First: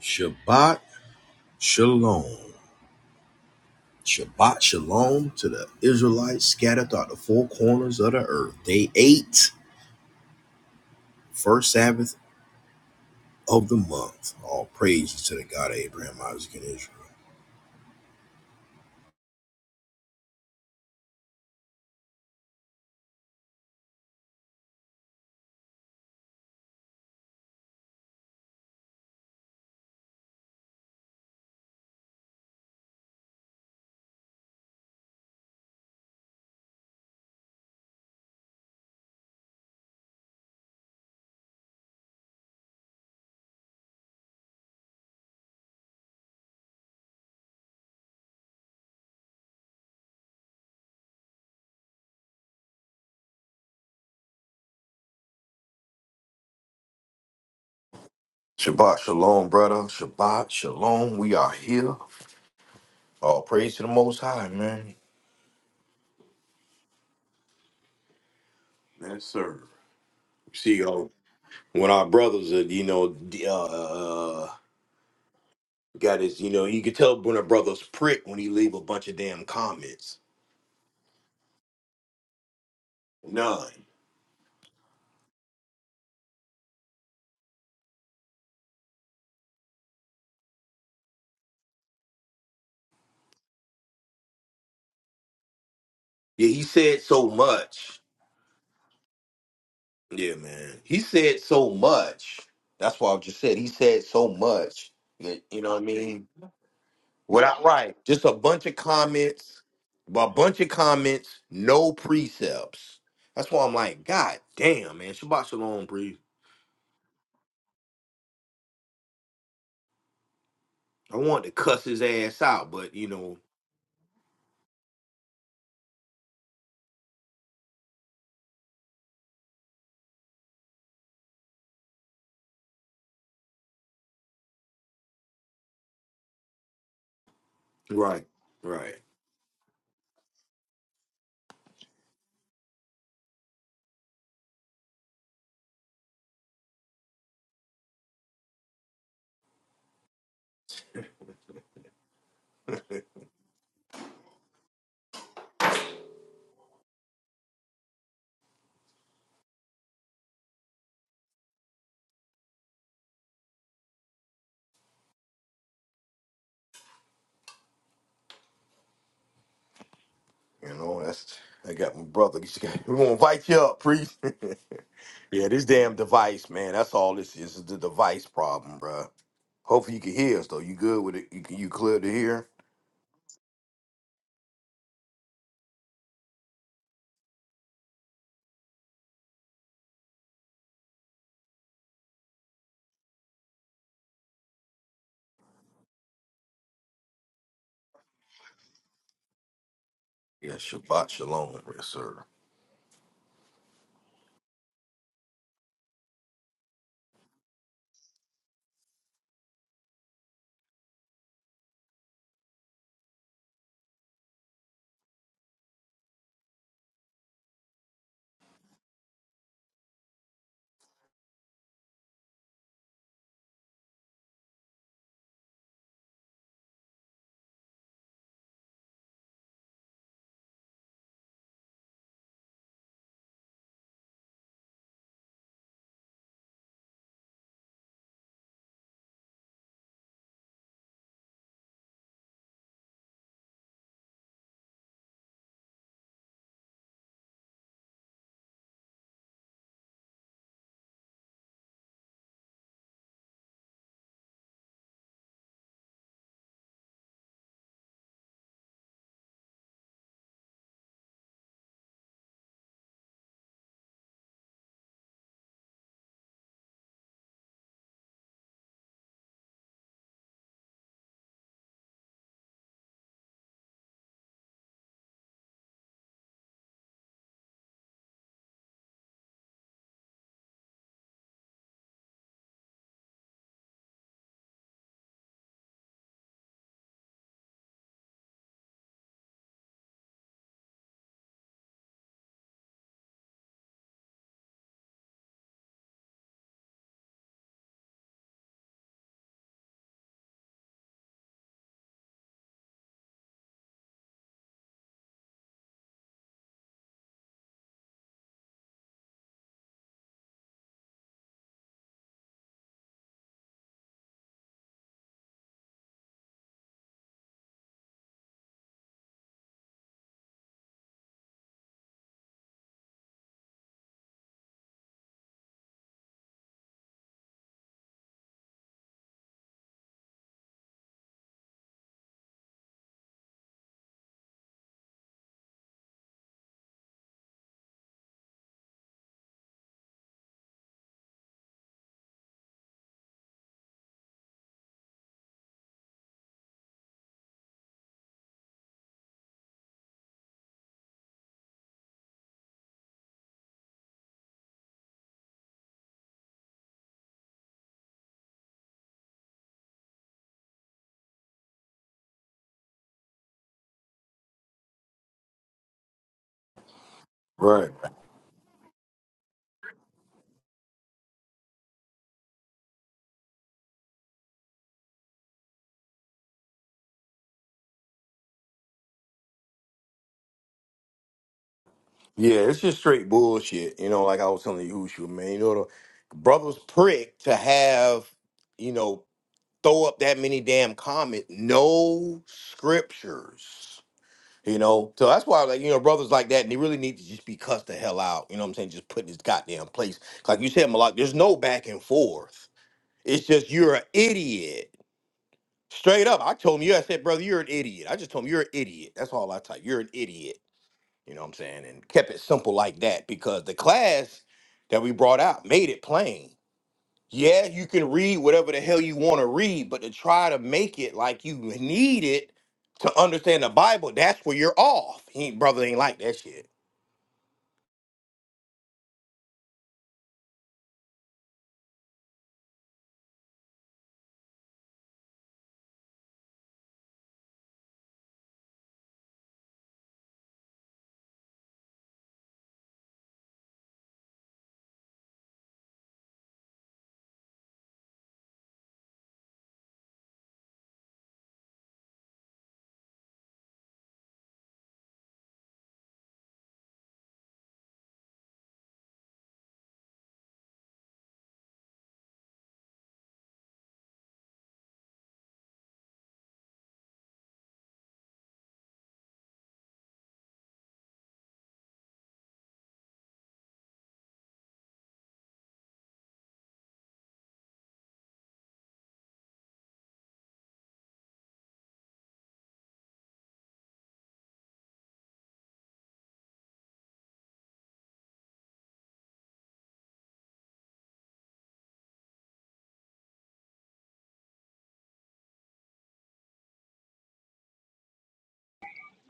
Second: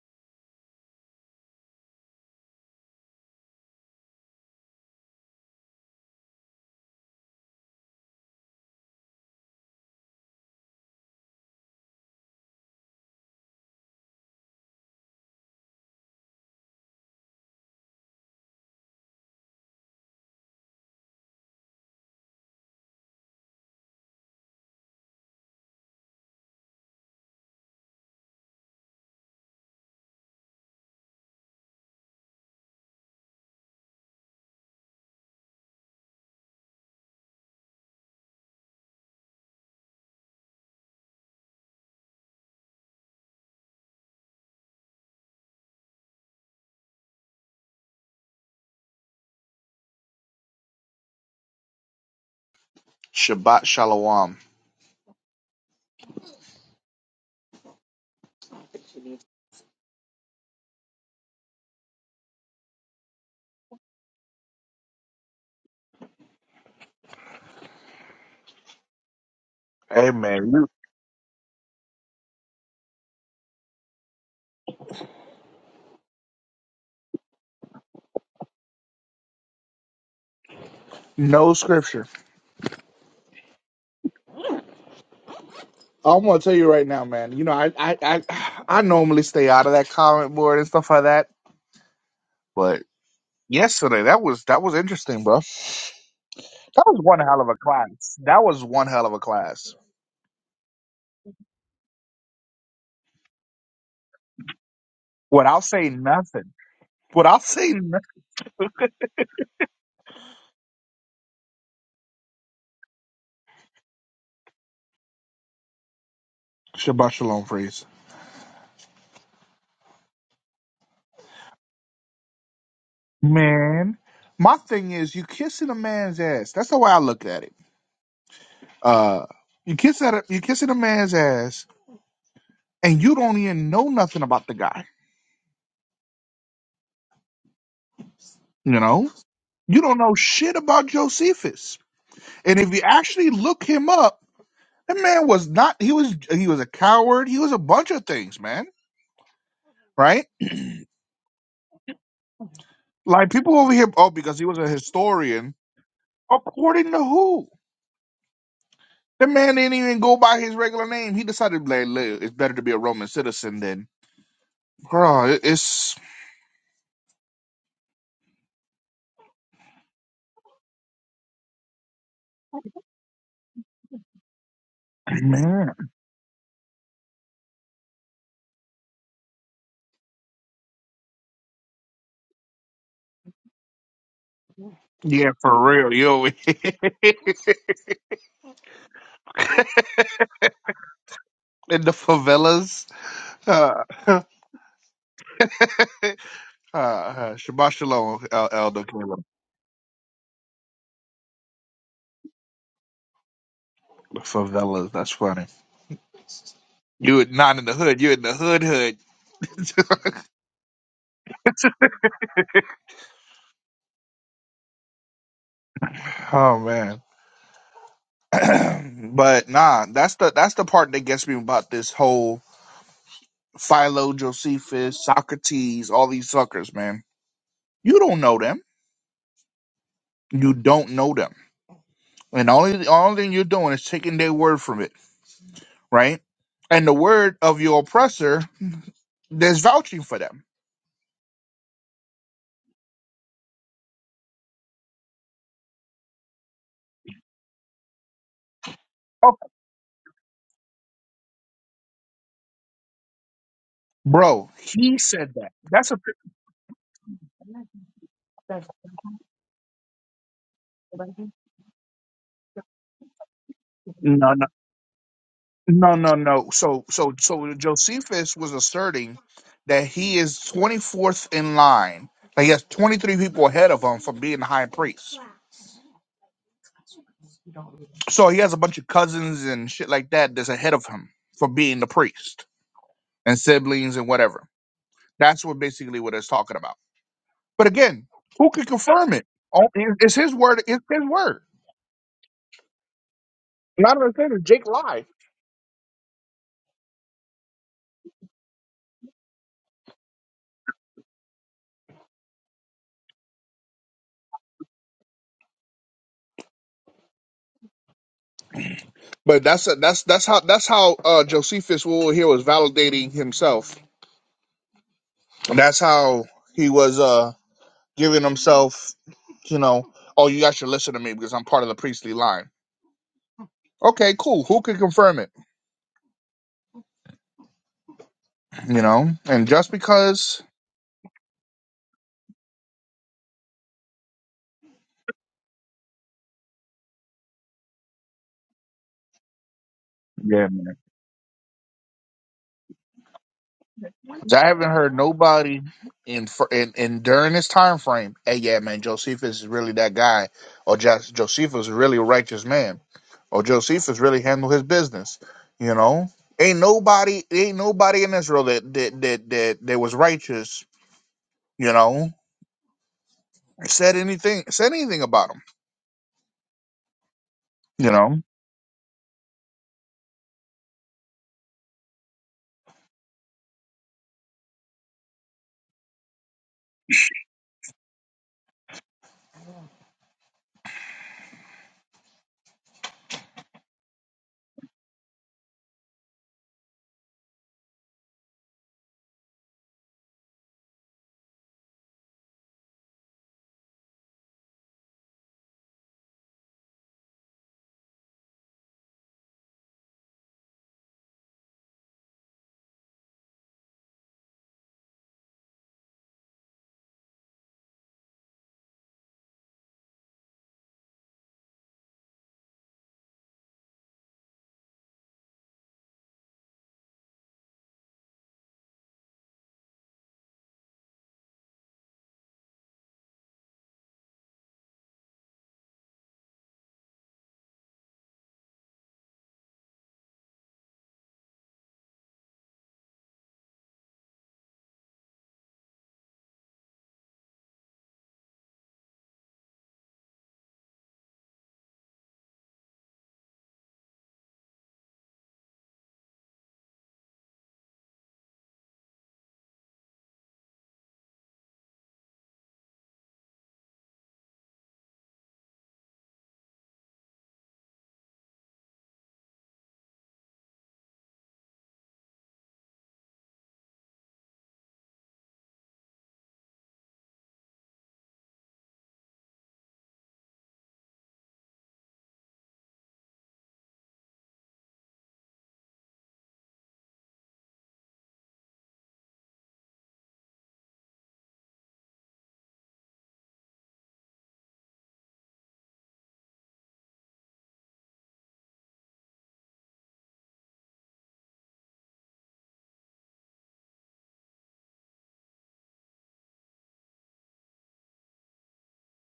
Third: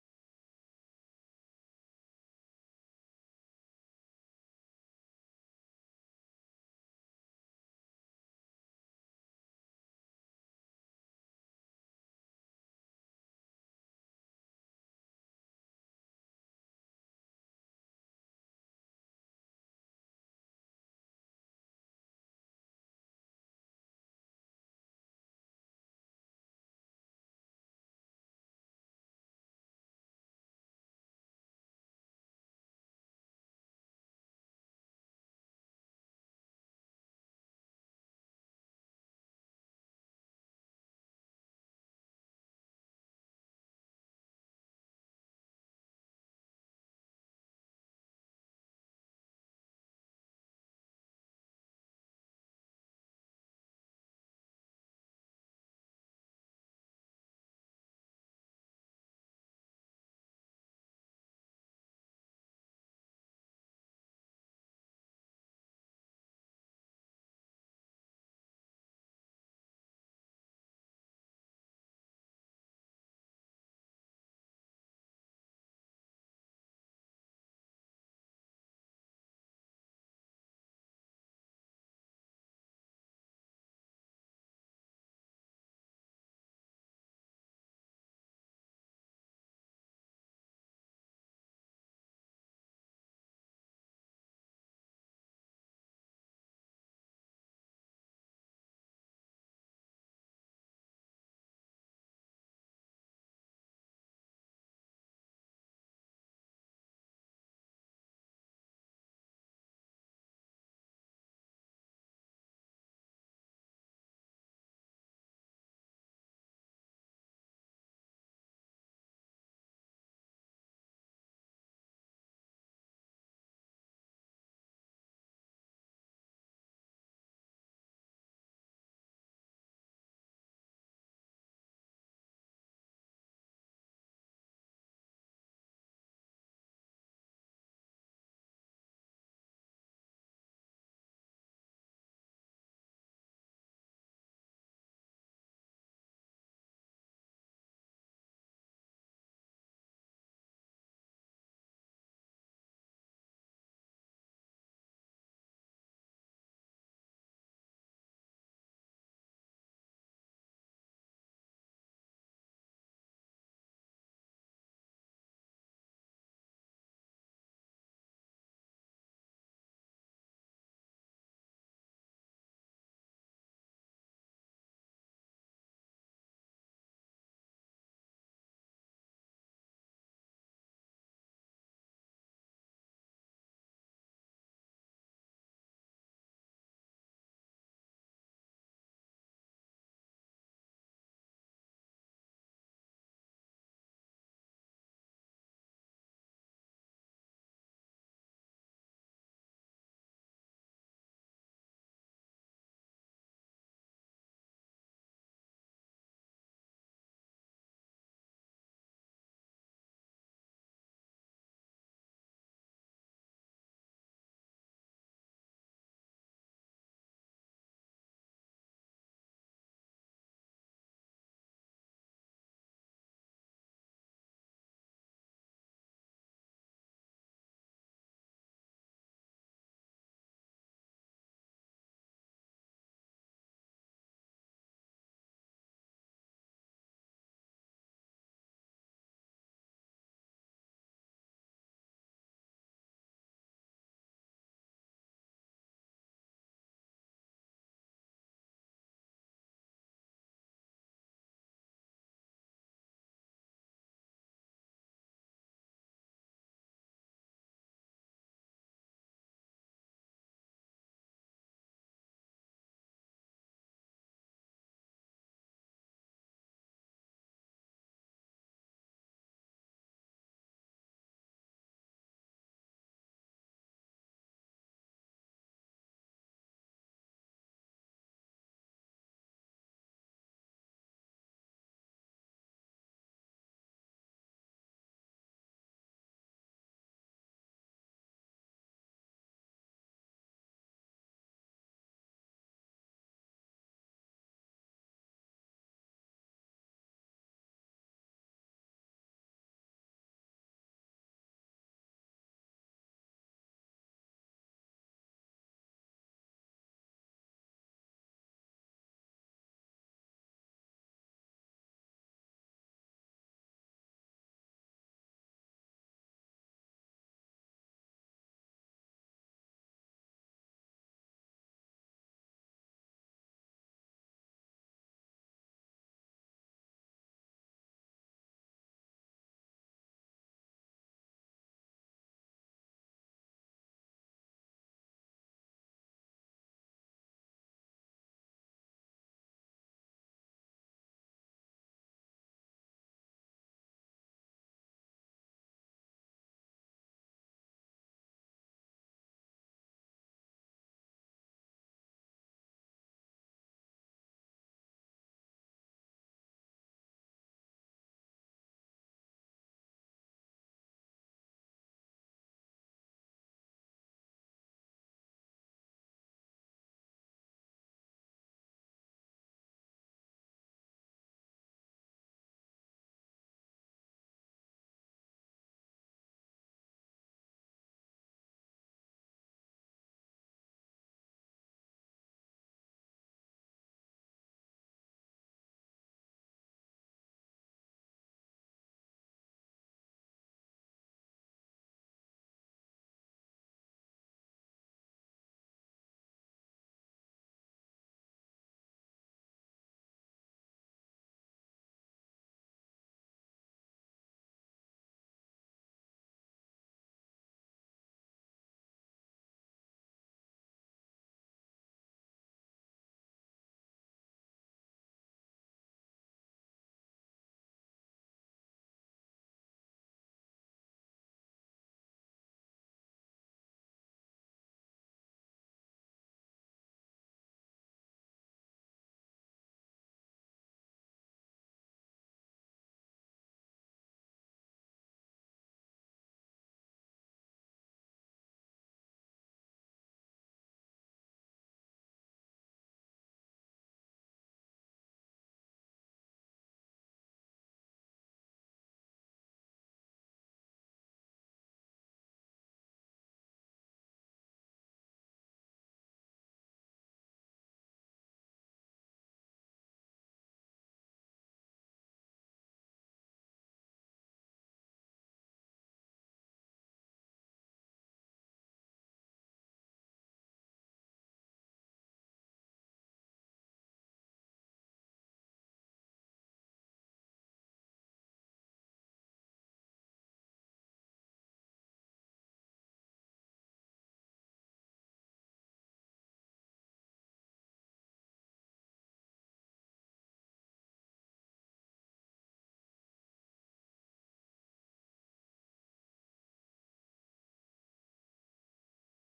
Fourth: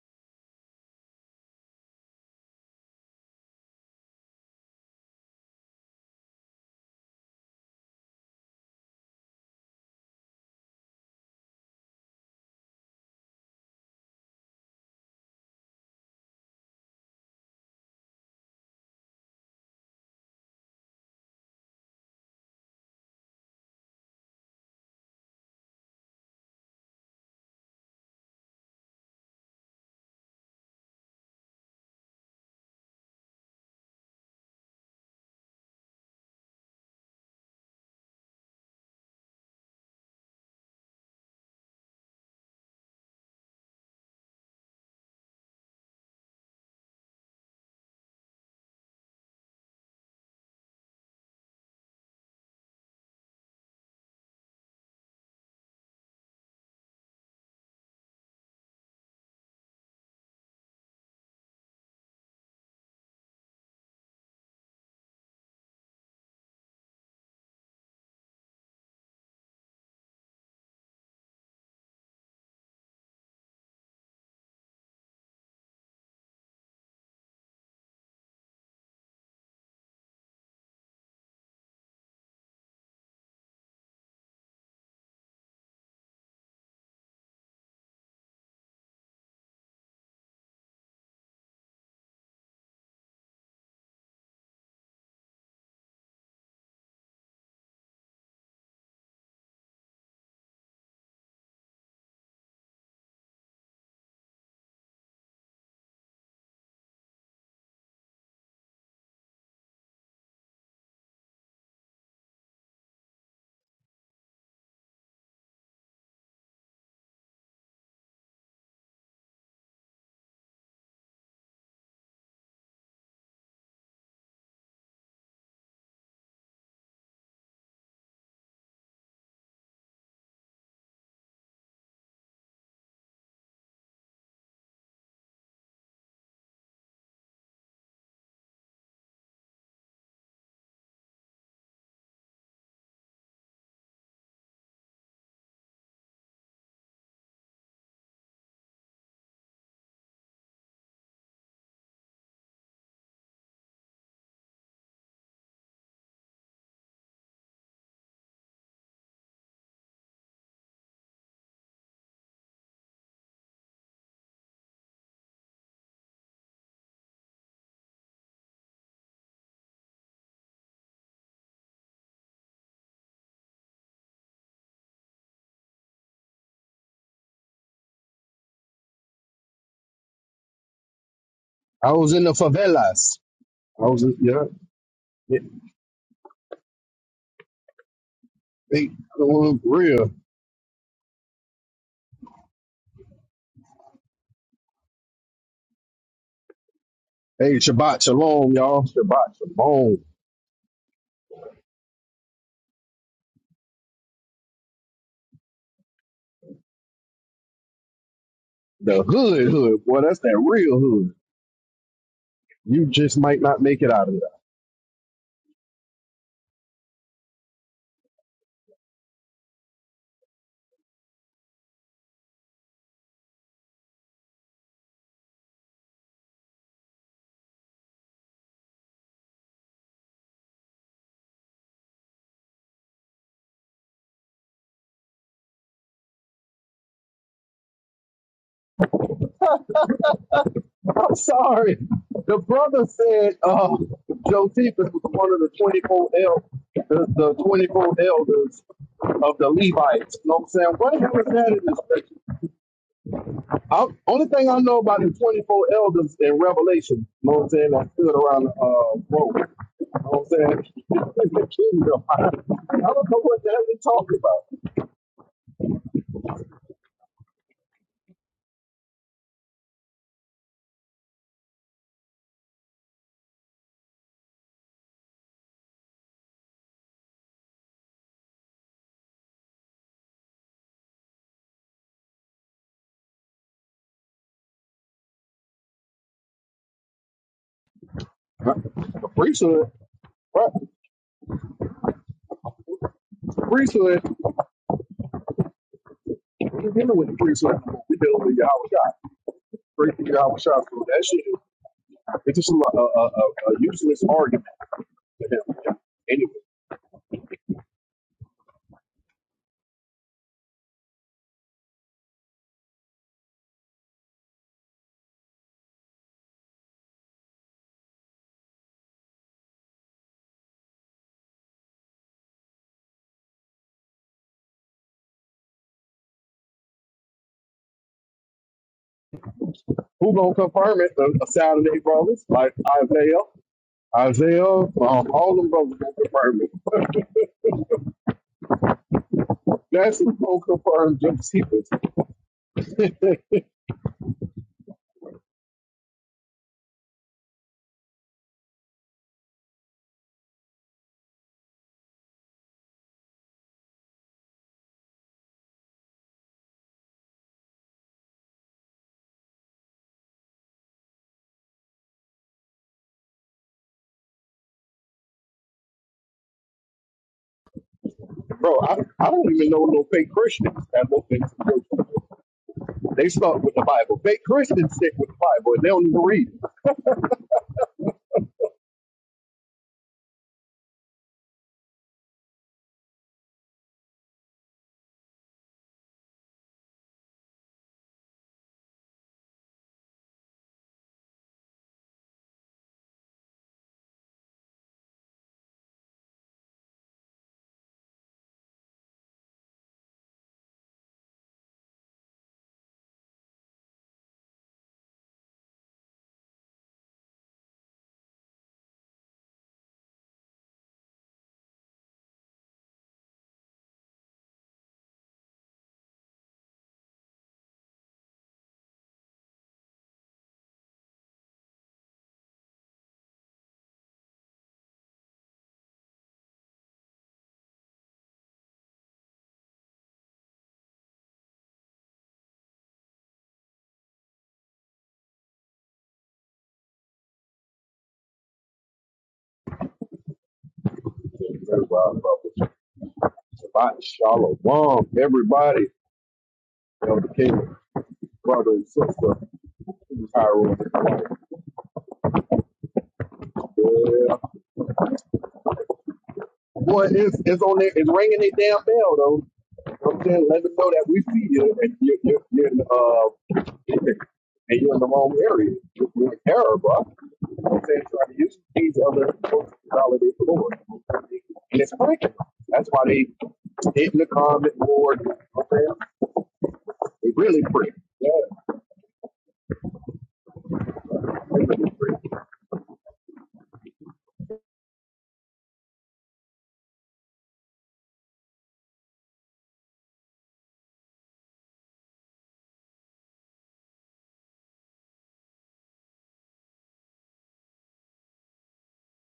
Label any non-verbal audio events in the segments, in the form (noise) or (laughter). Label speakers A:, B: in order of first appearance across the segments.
A: Shabbat Shalom. Shabbat Shalom to the Israelites scattered throughout the four corners of the earth. Day eight, first Sabbath of the month. All praises to the God of Abraham, Isaac, and Israel.
B: Shabbat Shalom.
A: Shabbat shalom, brother. Shabbat shalom. We are here. All praise to the Most High, man. Yes, sir.
B: Hey man, you
A: See, uh, when our brothers are, you know, d- uh, uh, got his, you know, you can tell when a brother's prick when he leave a bunch of damn comments.
B: No scripture.
A: None.
B: I am going to tell you right now, man. You know, I, I I I normally stay out of that comment board and stuff like that, but yesterday that was that was interesting, bro.
A: Yeah, he
B: That was
A: said
B: one
A: so
B: hell of a
A: much.
B: class. That was one hell of a class.
A: Yeah, man. He said so much. That's why I just said he said so much. You you
B: Without
A: know what I
B: saying
A: mean?
B: nothing. Without
A: Without
B: saying
A: right.
B: nothing.
A: Just a bunch of comments, a bunch of comments, no precepts. That's why I'm like, God damn, man. Shabbat shalom, Bree.
B: Shabbat Shalom, freeze.
A: I want to cuss his ass out, but you know.
B: Man, my thing is, you kissing a man's ass. That's the way I look at it. Uh, you kiss at a, you kissing a man's ass, and you don't even know nothing about the guy.
A: Right.
B: You
A: Right.
B: know. You don't know shit about Josephus. And if you actually look him up, that man was not he was he was a coward. He was a bunch of things, man. Right? Like people over here, oh, because he was a historian. According to who? The man didn't even go by his regular name. He decided, like, "Look, it's better to be a Roman citizen than, bro. it- It's
A: You know, that's I got my brother. He's like, We're gonna invite you up, priest. (laughs) yeah, this
B: man,
A: damn device, man. That's all this is. is the device problem, bruh. Hopefully you can hear us though. You good with it? You can you
C: I
A: clear to
C: was in the
A: hear?
C: favelas. I was, in, yeah,
B: yeah,
C: they,
B: for real. yo. (laughs)
C: they the real.
B: in the favelas, uh, (laughs) uh, uh,
C: Hey,
B: Shabbat
C: Shabbat
B: Shalom, El-
C: Shalom, y'all.
B: Elder Caleb.
C: Shabbat Shalom.
A: Yeah, Shabbat Shalom, yes, sir.
B: The favelas. That's funny. You would not in the hood. You're in the hood hood.
C: The hood, hood. Boy, that's that real hood. You just might not make it out of that.
B: (laughs) oh man. (clears throat) but nah, that's the that's the part that gets me about this whole Philo, Josephus, Socrates, all these suckers, man. You don't know them. You don't know them. And the only the only thing you're doing is taking their word from it, right? And the word of your oppressor, there's vouching for them.
C: (laughs) I'm sorry. The brother said uh, Josephus was one of the 24 el- the, the 24 elders
B: Oh,
C: of the Levites. You know what I'm saying? What the hell is that in this picture? I, only thing
B: bro,
C: I know
B: he
C: about the
B: said that.
C: 24
B: That's a
C: elders in Revelation, you know what I'm saying? I stood around the uh, road. You know what I'm saying? (laughs) the kingdom. I, I don't know what the hell they talking
B: no, no. No, no, no. So, so, so Josephus was asserting that he is 24th in line. Like he has 23 people ahead of him for being the high priest. So he has a bunch of cousins and shit like that that's ahead of him for being the priest and siblings and whatever. That's what basically what it's talking about. But again, who can
C: about. The
B: confirm it? Oh,
C: priesthood,
B: it- It's his
C: right?
B: word. It's his word.
C: The
B: Not
C: priesthood,
B: understanding Jake lied.
C: we dealing with the priesthood. We dealing with Yahweh Shah. Priesthood, Yahweh Shah. So that shit is, it's just a, a, a, a useless argument to him. Anyway,
B: But that's that's that's how that's how uh, Josephus will here was validating himself That's how he was uh giving himself, you know, oh, you guys should listen to me because I'm part of the priestly line. Okay, cool. Who can confirm it? You know, and just
C: who gonna
B: because,
C: confirm it? The Saturday brothers, like Isaiah, Isaiah, um, all them brothers gonna confirm it. (laughs) That's the
B: yeah,
C: poker for Josephus. (laughs)
B: I haven't heard nobody in fr- in, in during this time frame. Hey, yeah, man, Josephus is really that guy, or just Josephus is really a really righteous man, or Josephus really handled his business. You know, ain't nobody, ain't nobody in Israel that that that that, that was righteous. You know, said anything said anything about him.
A: Right.
B: You know,
C: Bro, I, I don't even know no fake Christians that look into Josephus. They start with the Bible. Fake Christians stick with the Bible and they don't even read
A: Yeah, it's just straight bullshit. You know, like I was telling you, Ushu, man. You know, the brother's prick to have, you know, throw up that many damn comment. No scriptures. You know, so that's why, like, you know, brothers like that, and they really need to just be cussed the hell out. You know what I'm saying? Just put in this goddamn place. Like you said, Malak, there's no back and forth. It's just you're an idiot. Straight up. I told him, yeah, I said, brother, you're an idiot. I just told him, you're an idiot. That's all I type. You're an idiot. You know what I'm saying? And kept it simple like that because the class that we brought out made it plain yeah, you can read whatever the hell you want to read, but to try to make it like you need it to understand the Bible, that's where you're off. He ain't, brother ain't like that shit.
C: it. Very wild, brother. Shabbat shalom, everybody. Elder King, brother and sister. Tyrone. Yeah. Boy, it's, it's on there. It's ringing their damn bell, though. You know what I'm saying? Let them know that we see you and you're, you're, you're in, uh, and you're in the wrong area. You're you in error, bro. You know what I'm saying? Trying to use these other folks to validate the Lord. And it's breaking. That's why they hit the comment board. You know what I'm saying? They really pray. Yeah.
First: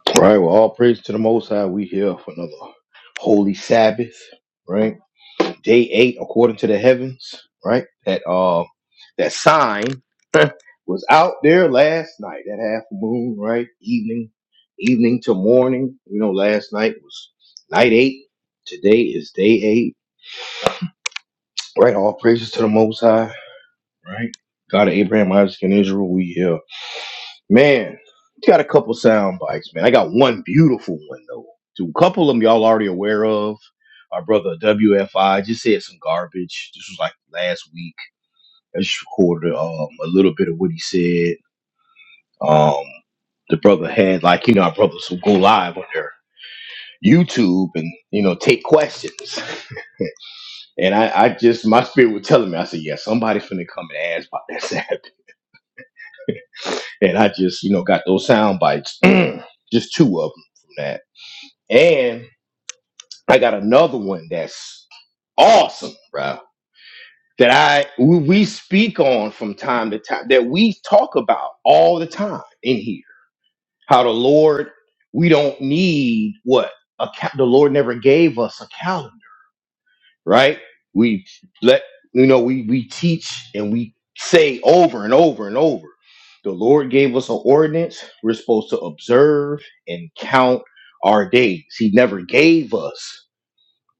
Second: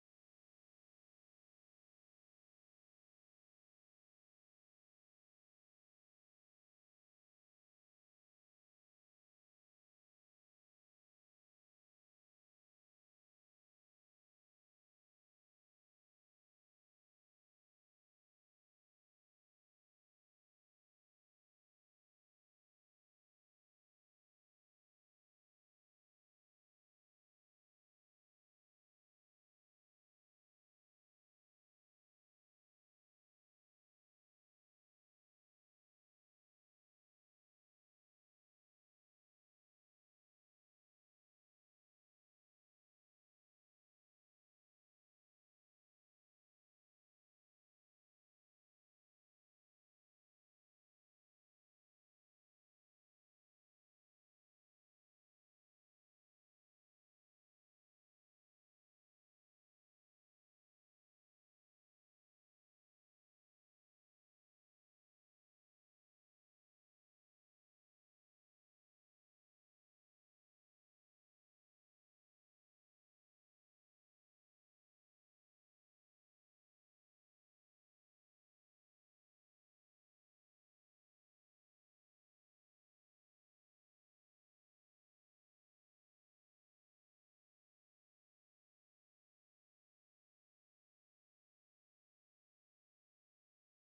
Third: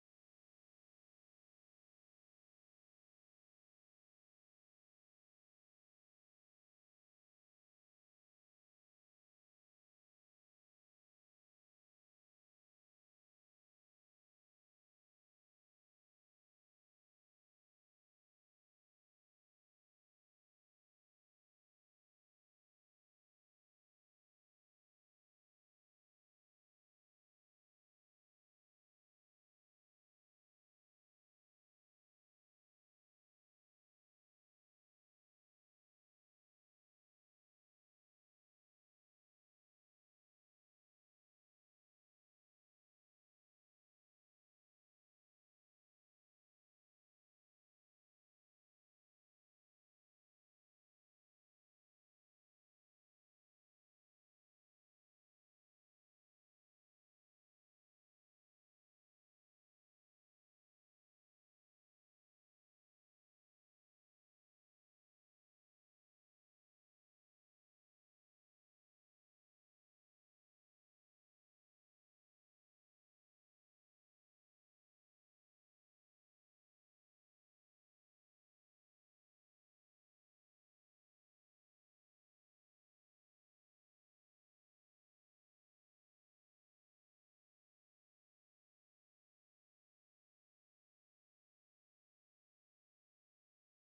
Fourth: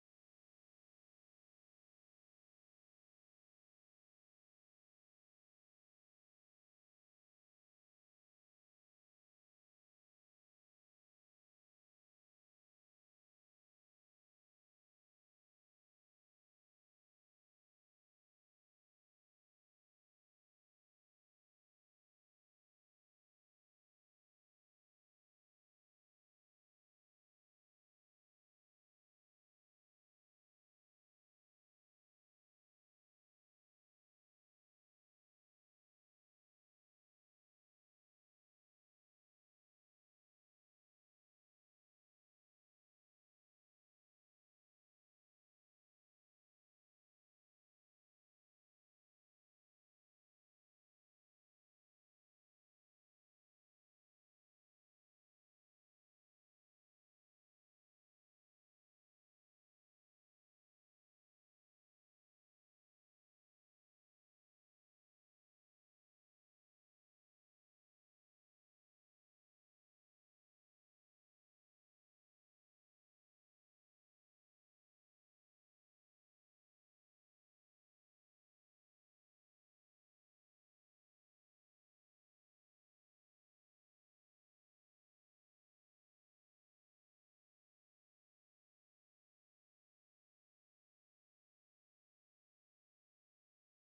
A: All right, well, all praise to the Most High. We here for another holy Sabbath, right? Day eight, according to the heavens, right? That uh, that sign (laughs) was out there last night. That half moon, right? Evening, evening to morning. You know, last night was night eight. Today is day eight. Right, all praises to the Most High, right? God of Abraham, Isaac, and Israel, we here. Man, got a couple sound bites, man. I got one beautiful one, though. Two couple of them y'all already aware of. Our brother WFI just said some garbage. This was like last week. I just recorded um, a little bit of what he said. Um, the brother had, like, you know, our brothers who go live on their YouTube and, you know, take questions. (laughs) And I, I just, my spirit was telling me, I said, yeah, somebody's finna come and ask about that Sabbath. And I just, you know, got those sound bites, (clears throat) just two of them from that. And I got another one that's awesome, bro. That I we, we speak on from time to time, that we talk about all the time in here. How the Lord, we don't need what account the Lord never gave us a calendar. right? We let you know we we teach and we say over and over and over. The Lord gave us an ordinance. We're supposed to observe and count our days. He never gave us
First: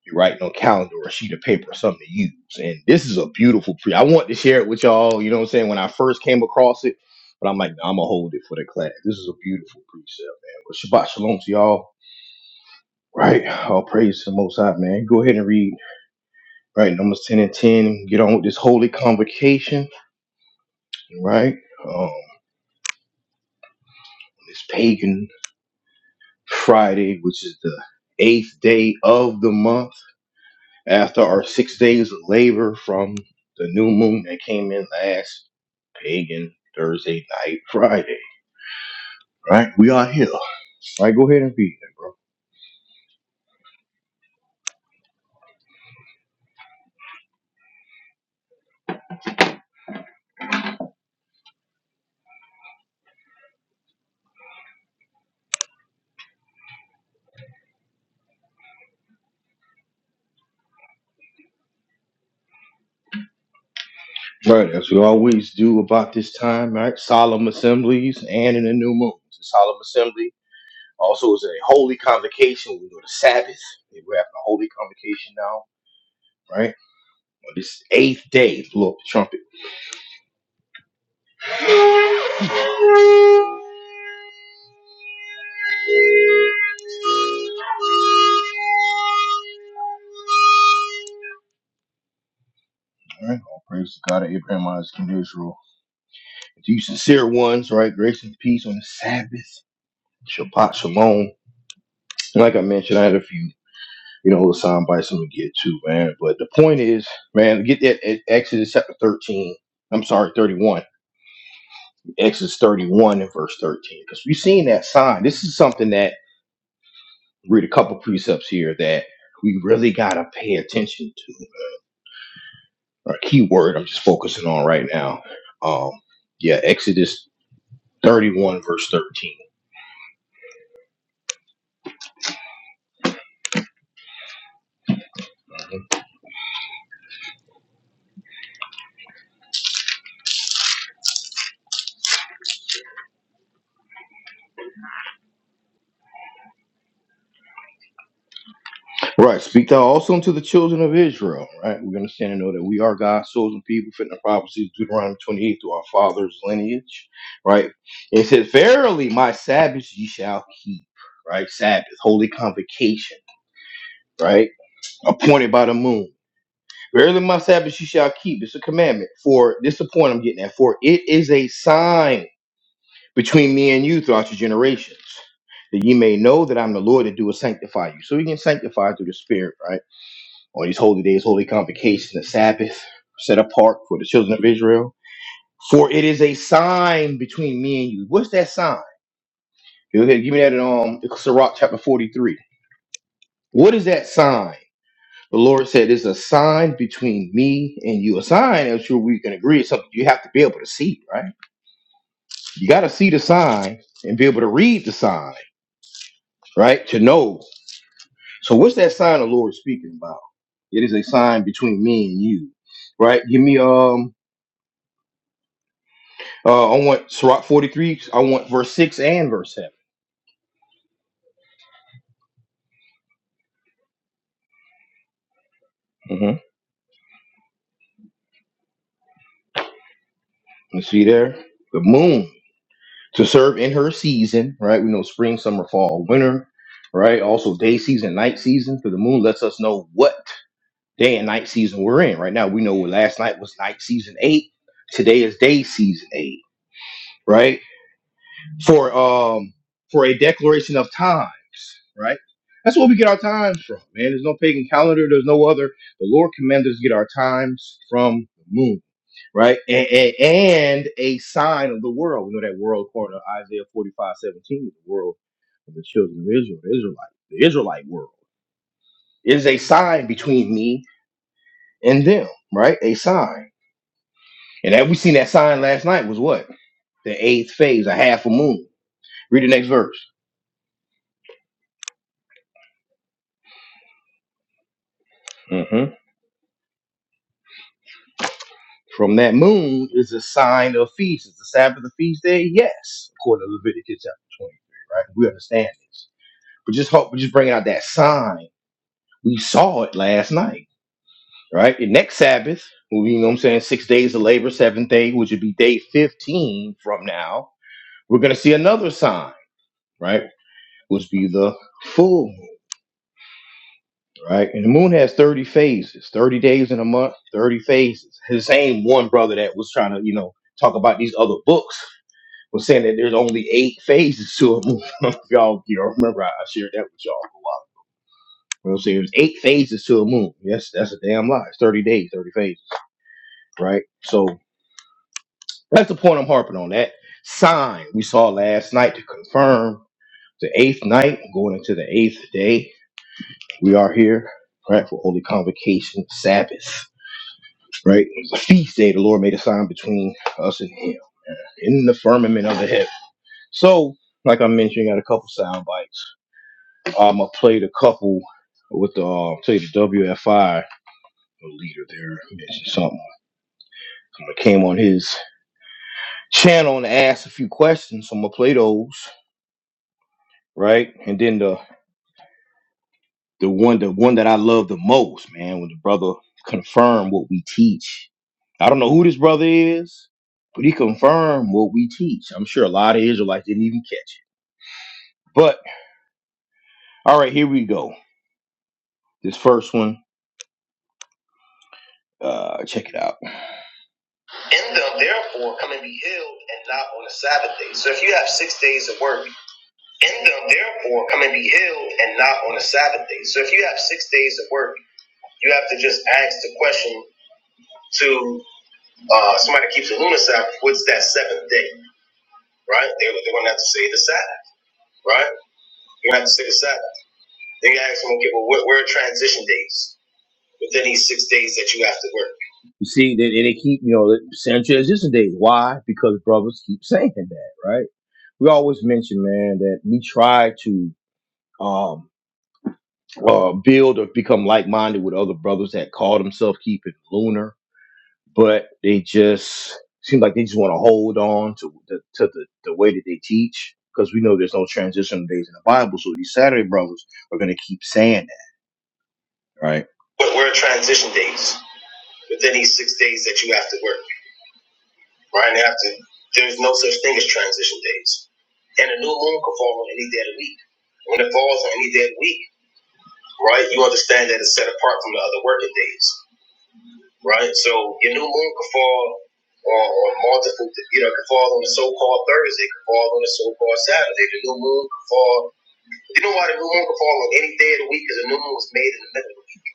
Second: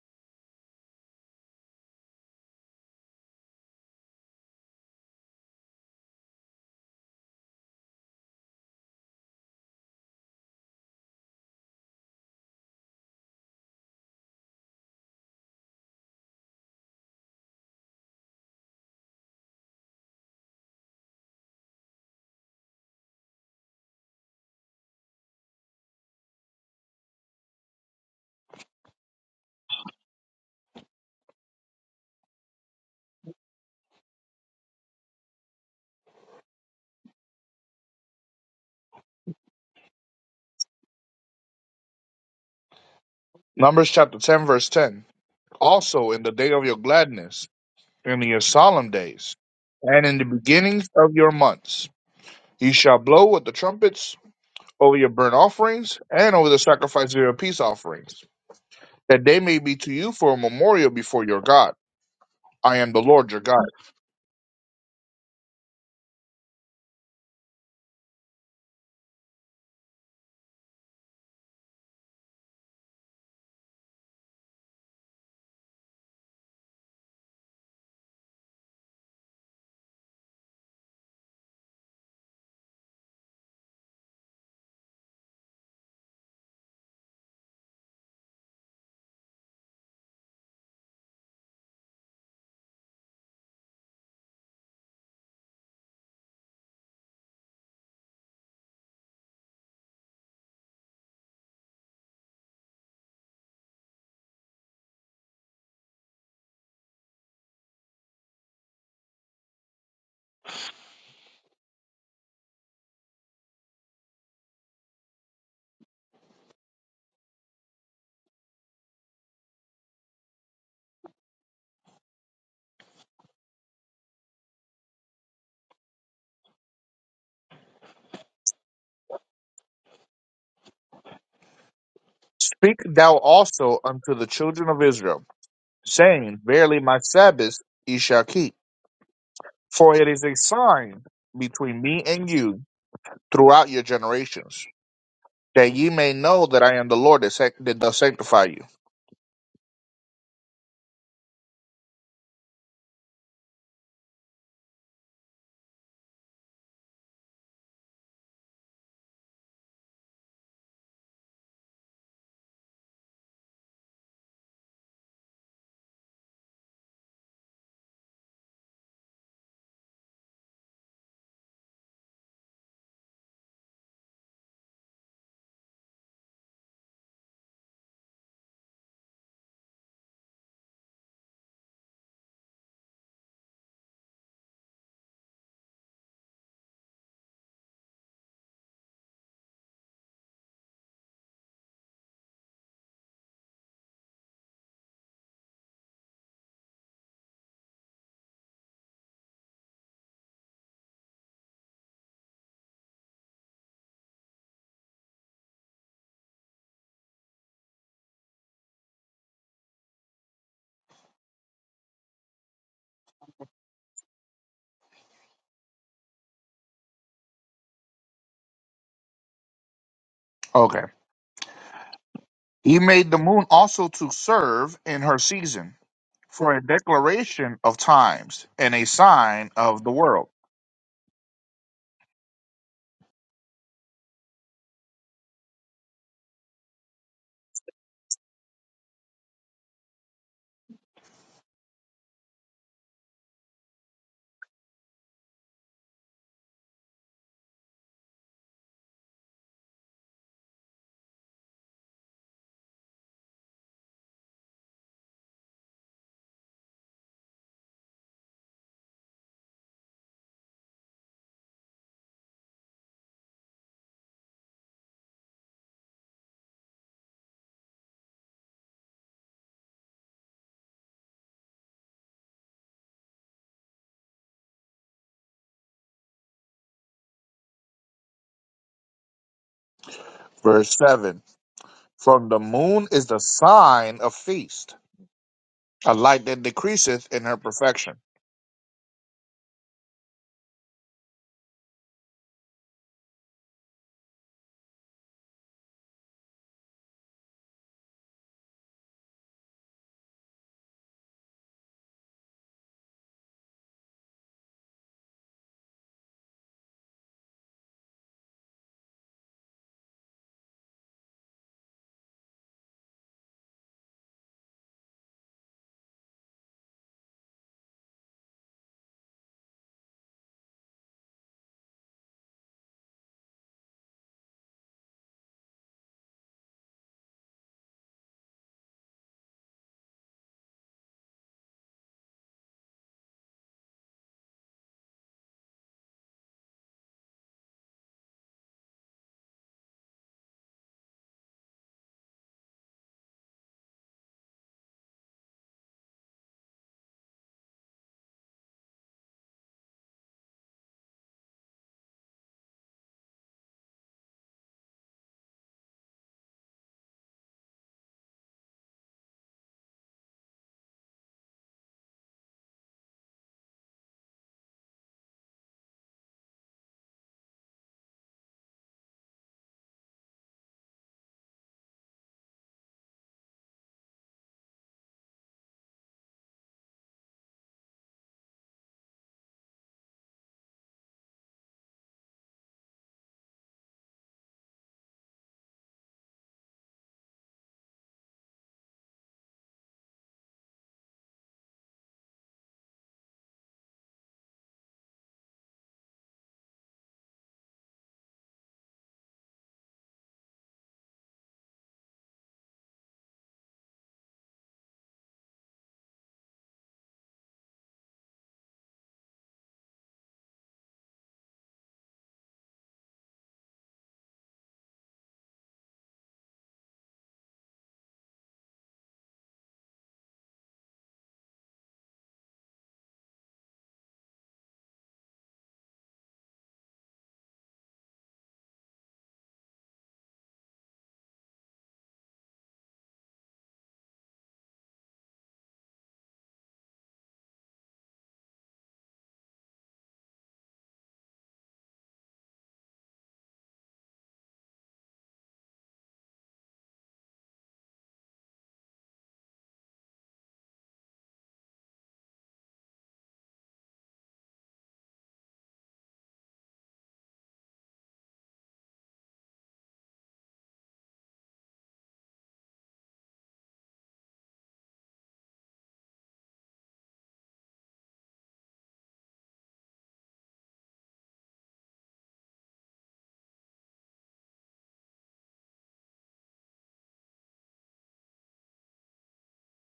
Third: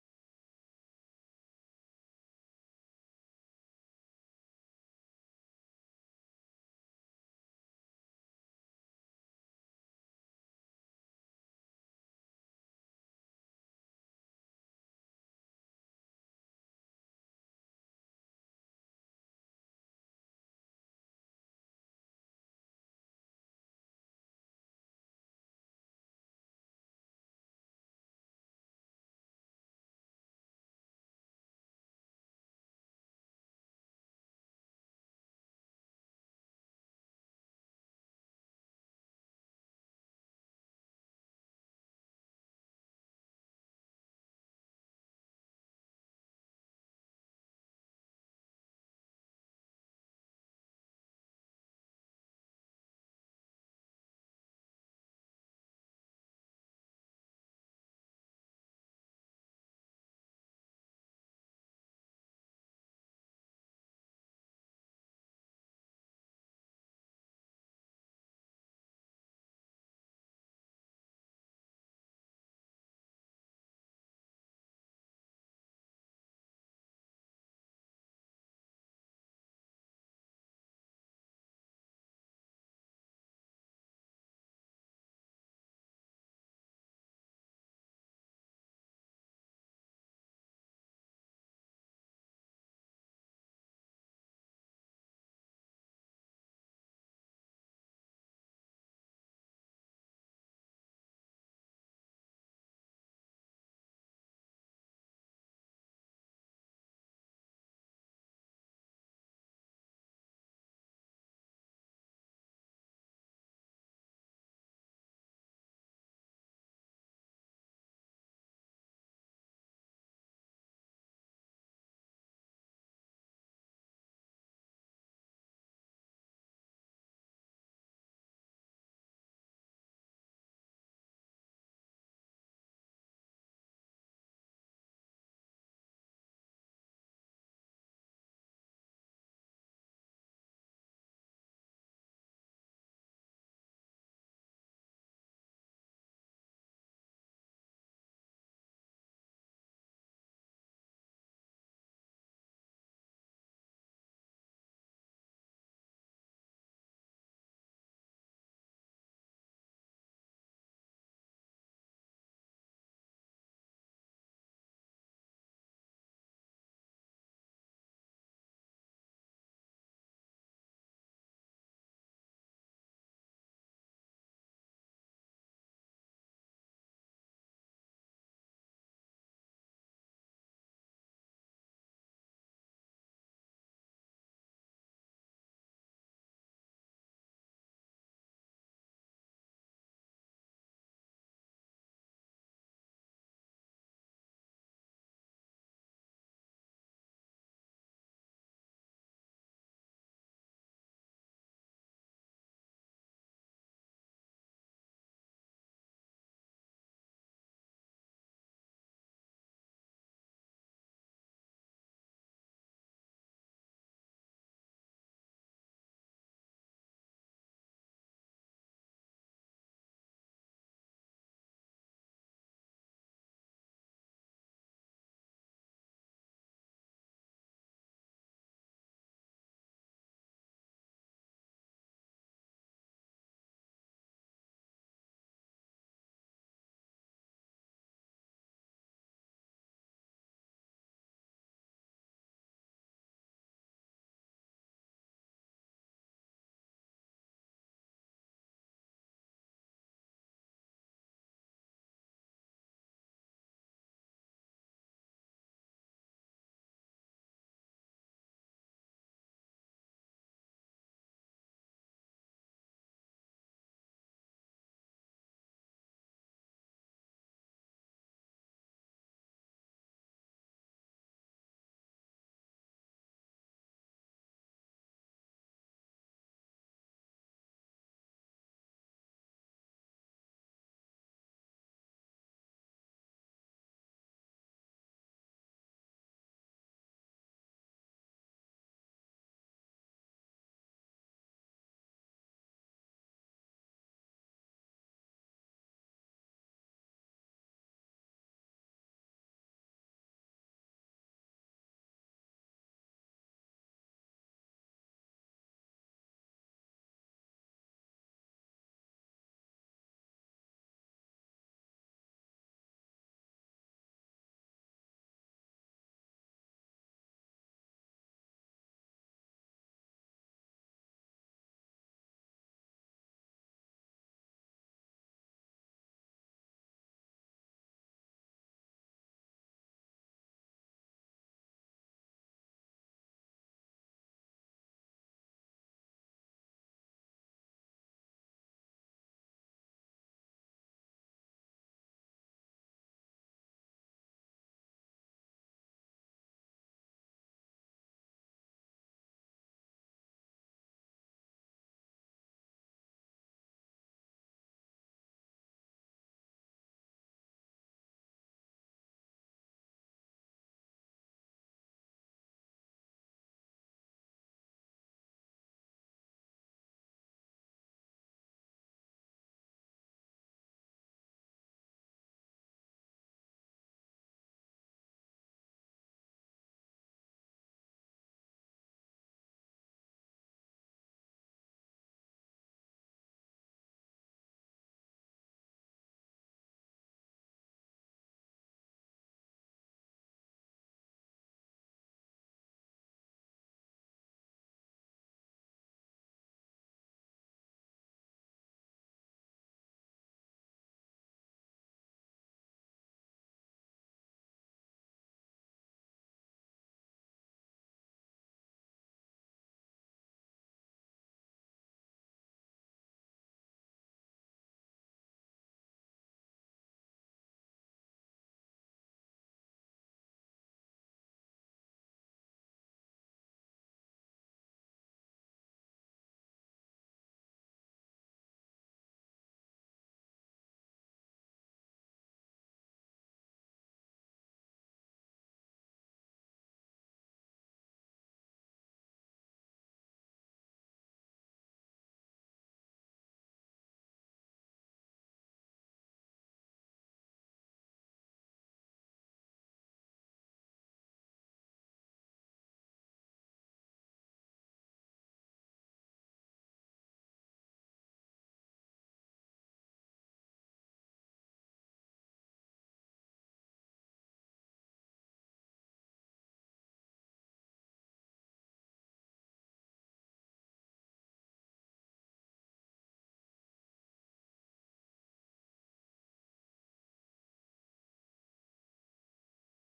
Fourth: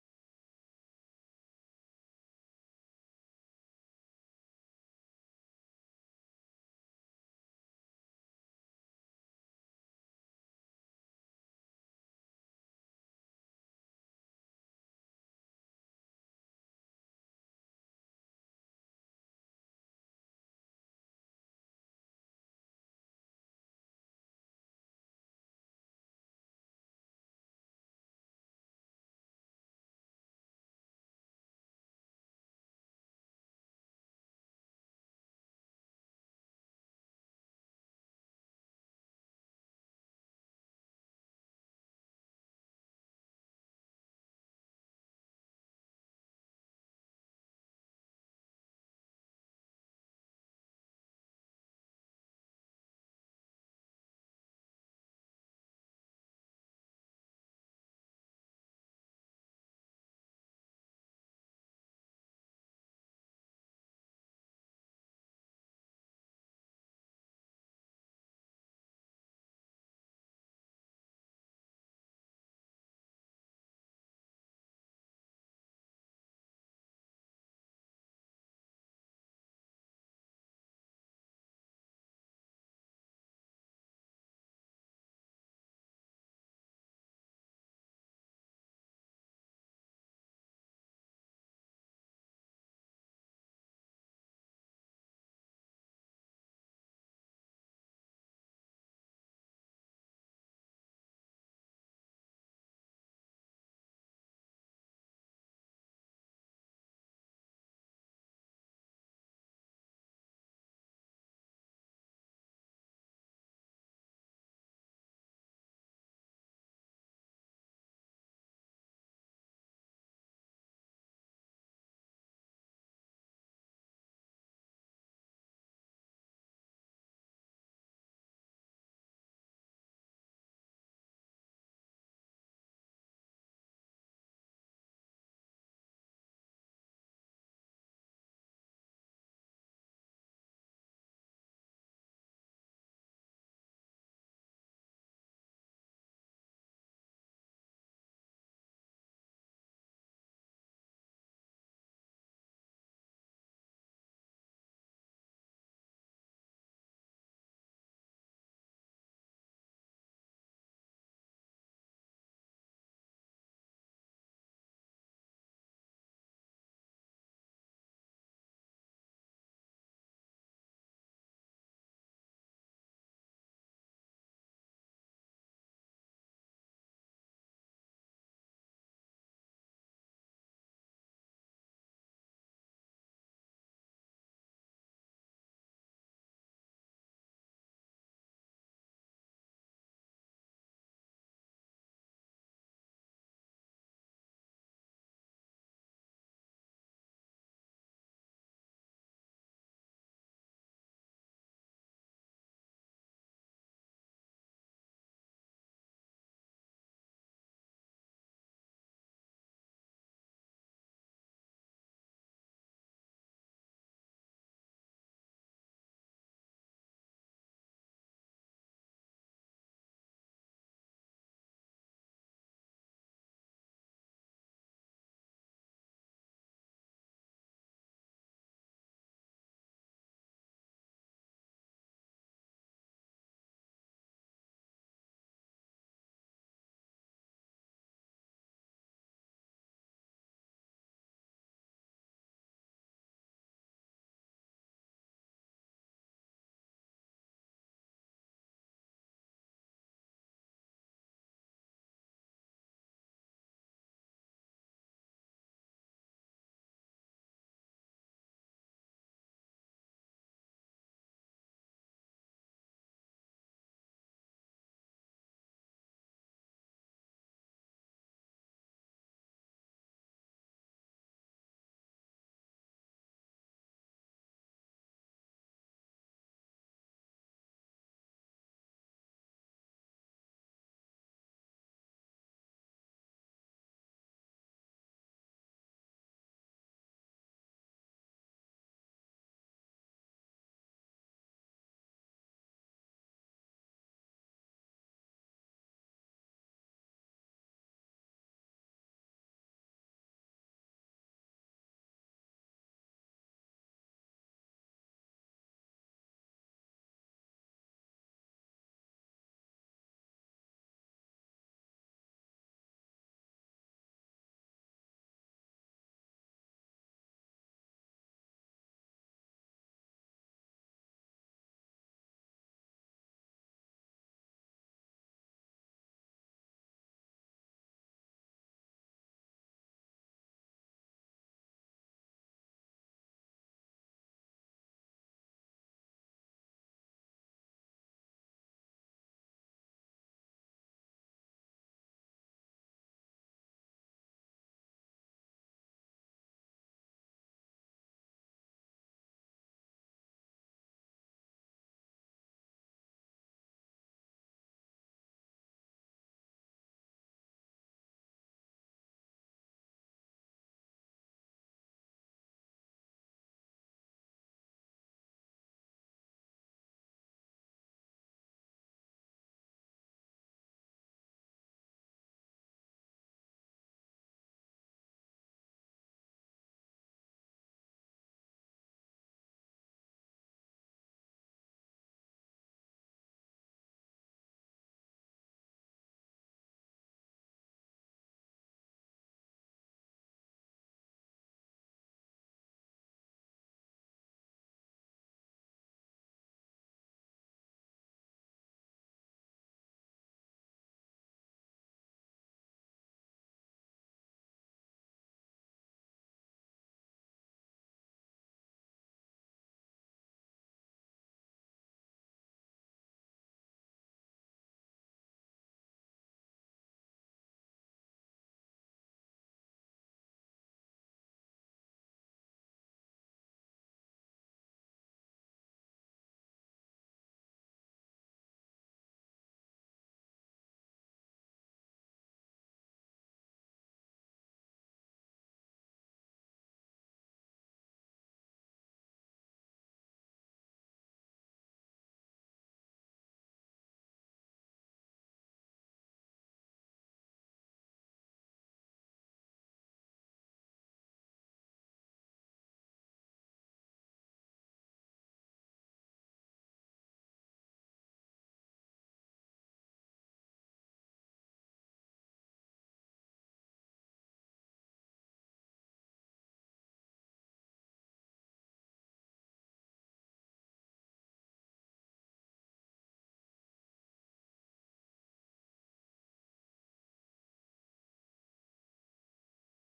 A: you write on a calendar or a sheet of paper, something to use. And this is a beautiful pre. I want to share it with y'all. You know what I'm saying? When I first came across it, but I'm like, nah, I'm gonna hold it for the class. This is a beautiful precept, man. But Shabbat shalom to y'all. Right? All praise to the Most High, man. Go ahead and read right? Numbers 10 and 10, get on with this holy convocation, right? Um, this pagan Friday, which is the eighth day of the month, after our six days of labor from the new moon that came in last pagan Thursday night, Friday, right? We are here. All right, go ahead and be there, bro.
B: Numbers chapter ten verse ten. Also in the day of your gladness, in your solemn days, and in the beginnings of your months, ye shall blow with the trumpets over your burnt offerings and over the sacrifice of your peace offerings, that they may be to you for a memorial before your God. I am the Lord your God.
A: Right, as we always do about this time, right? Solemn assemblies and in the new moon. Solemn assemblies Also, it's a holy convocation. We We're doing the Sabbath. We're having a holy convocation now, right? On this eighth day, blow up the trumpet. All right. All praise to God of Abraham, Isaac, and Israel. To you sincere ones, right? Grace and peace on the Sabbath. Shabbat shalom. And like I mentioned, I had a few, you know, little sound bites I'm gonna get to, man. But the point is, man, get that at Exodus chapter 13. I'm sorry, 31. Exodus 31 and verse 13. Because we've seen that sign. This is something that read a couple precepts here that we really gotta pay attention to. A key word I'm just focusing on right now. Um, yeah, Exodus 31 verse 13.
B: Speak thou also unto the children of Israel, saying, Verily my Sabbath ye shall keep, for it is a sign between me and you throughout your generations, that ye may know that I am the Lord that, sac- that does sanctify you.
A: Right. Speak thou also unto the children of Israel. Right. We're gonna stand and know that we are God's chosen people, fitting the prophecies of Deuteronomy 28 through our father's lineage. Right. It says, Verily my Sabbaths ye shall keep. Right. Sabbath, holy convocation. Right. Appointed by the moon. Verily my Sabbath you shall keep. It's a commandment. For this is the point I'm getting at. For it is a sign between me and you throughout your generations, that ye may know that I'm the Lord that do will sanctify you. So we can sanctify through the Spirit, right? On these holy days, holy convocation, the Sabbath, set apart for the children of Israel. For it is a sign between me and you. What's that sign? Go ahead, give me that in um Sirach chapter 43. What is that sign? The Lord said, "There's a sign between me and you. A sign, I'm sure we can agree, is something you have to be able to see, right? You got to see the sign and be able to read the sign, right? To know. So, what's that sign the Lord is speaking about? It is a sign between me and you, right? Give me, um, uh, I want Sirach 43. I want verse six and verse 7
B: Okay. He made the moon also to serve in her season
A: Mm-hmm.
B: for a declaration of times and a sign of the world.
A: You see there, the moon to serve in her season, right? We know spring, summer, fall, winter, right? Also day season, night season, because the moon lets us know what." day and night season we're in right now. We know last night was night season eight. Today is day season eight, right? For um for a declaration of times, right? That's where we get our times from, man. There's no pagan calendar. There's no other. The Lord commands us to get our times from the moon, right? And, and, and a sign of the world. We know that world, according to Isaiah 45 17 is the world of the children of Israel, the Israelite, the Israelite world. It is a sign between me and them, right? A sign. And that we seen that sign last night was what? The eighth phase, a half a moon. Read the next verse.
B: Verse 7 From the moon is the sign of feast,
A: hmm
B: a light that decreaseth in her perfection.
A: From that moon is a sign of feast. Is the Sabbath a feast day? Yes, according to Leviticus chapter 23, right? We understand this. But just hope, we're just bringing out that sign. We saw it last night, right? The next Sabbath, will be, you know what I'm saying, six days of labor, seventh day, which would be day 15 from now, we're going to see another sign, right? Which be the full moon. right? And the moon has 30 phases, 30 days in a month, 30 phases. The same one brother that was trying to, you know, talk about these other books was saying that there's only eight phases to a moon. (laughs) If y'all, you know, remember I I shared that with y'all. You know, so there's eight phases to a moon. Yes, that's a damn lie. It's 30 days, 30 phases, right? So that's the point I'm harping on. That sign we saw last night to confirm the eighth night, going into the eighth day. We are here, right, for Holy Convocation Sabbath right? It was a feast day. The Lord made a sign between us and him uh, in the firmament of the heaven. So, like I mentioned, I got a couple sound bites. Um, I played a couple with the uh, played the WFI leader there mentioned something. I came on his channel and asked a few questions, so I'm gonna play those, right? And then the The one, the one that I love the most, man, when the brother confirmed what we teach. I don't know who this brother is, but he confirmed what we teach. I'm sure a lot of Israelites didn't even catch it. But all right, here we go. This first one, uh, check it out. In them, therefore, come and be healed, and not on the Sabbath day. So if you have six days of work, in them, therefore, come and be healed, and not on the Sabbath day. So if you have six days of work, you have to just ask the question to. Uh, somebody keeps the lunar Sabbath. What's that seventh day, right? They, they're going to have to say the Sabbath, right? You're going to have to say the Sabbath. Then you ask them, okay, well, where, where are transition days within these six days that you have to work? You see, then they keep, you know, saying transition days. Why? Because brothers keep saying that, right? We always mention, man, that we try to um uh build or become like minded with other brothers that call themselves keeping lunar. but they just seem like they just want to hold on to the to the, the way that they teach because we know there's no transition days in the Bible. So these Saturday brothers are going to keep saying that, right? But we're transition days within these six days that you have to work, right? You have to. There's no such thing as transition days, and a new moon can fall on any day of the week. When it falls on any day of the week, right, you understand that it's set apart from the other working days. right? So your new moon could fall on, on multiple, you know, it could fall on the so-called Thursday, it could fall on the so-called Saturday. The new moon could fall. You know why the new moon could fall on any day of the week? Because the new moon was made in the middle of the week,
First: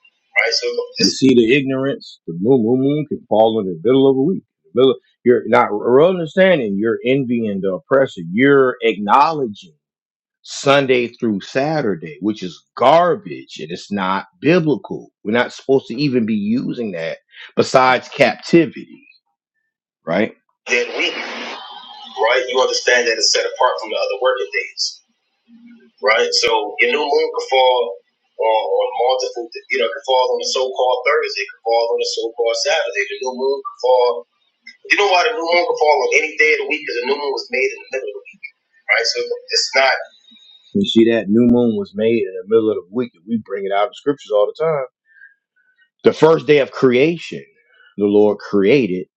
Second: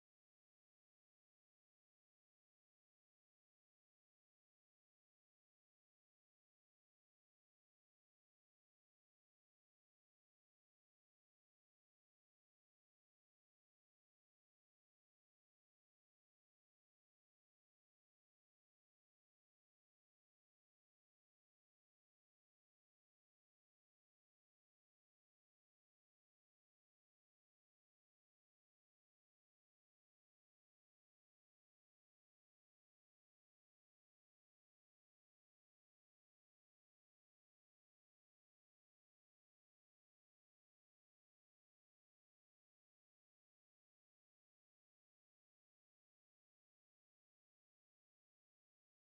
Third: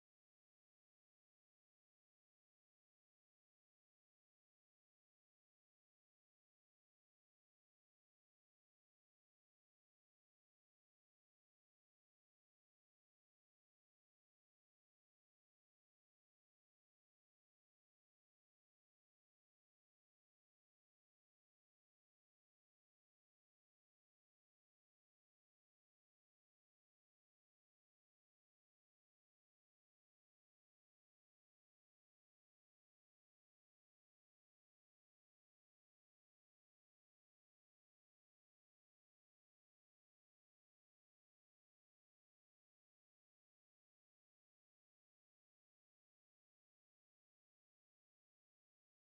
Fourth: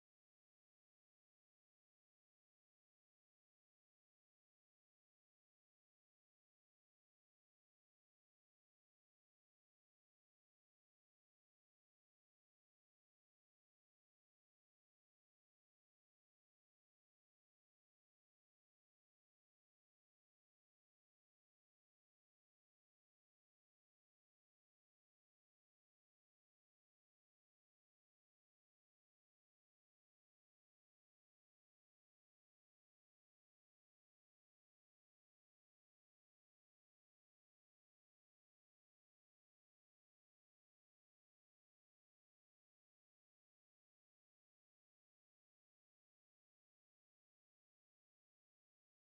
A: right? So You just see the ignorance, the moon, moon, moon can fall in the middle of a week. The Middle, you're not understanding, you're envying the oppressor, you're acknowledging. Sunday through Saturday, which is garbage and it's not biblical. We're not supposed to even be using that besides captivity, right? Then week, right? You understand that it's set apart from the other working days, right? So your new moon could fall on, on multiple, you know, it could fall on the so called Thursday, it could fall on the so called Saturday. The new moon could fall. You know why the new moon could fall on any day of the week? Because the new moon was made in the middle of the week, right? So it's not. You see that new moon was made in the middle of the week. We bring it out of the scriptures all the time. The first day of creation, the Lord created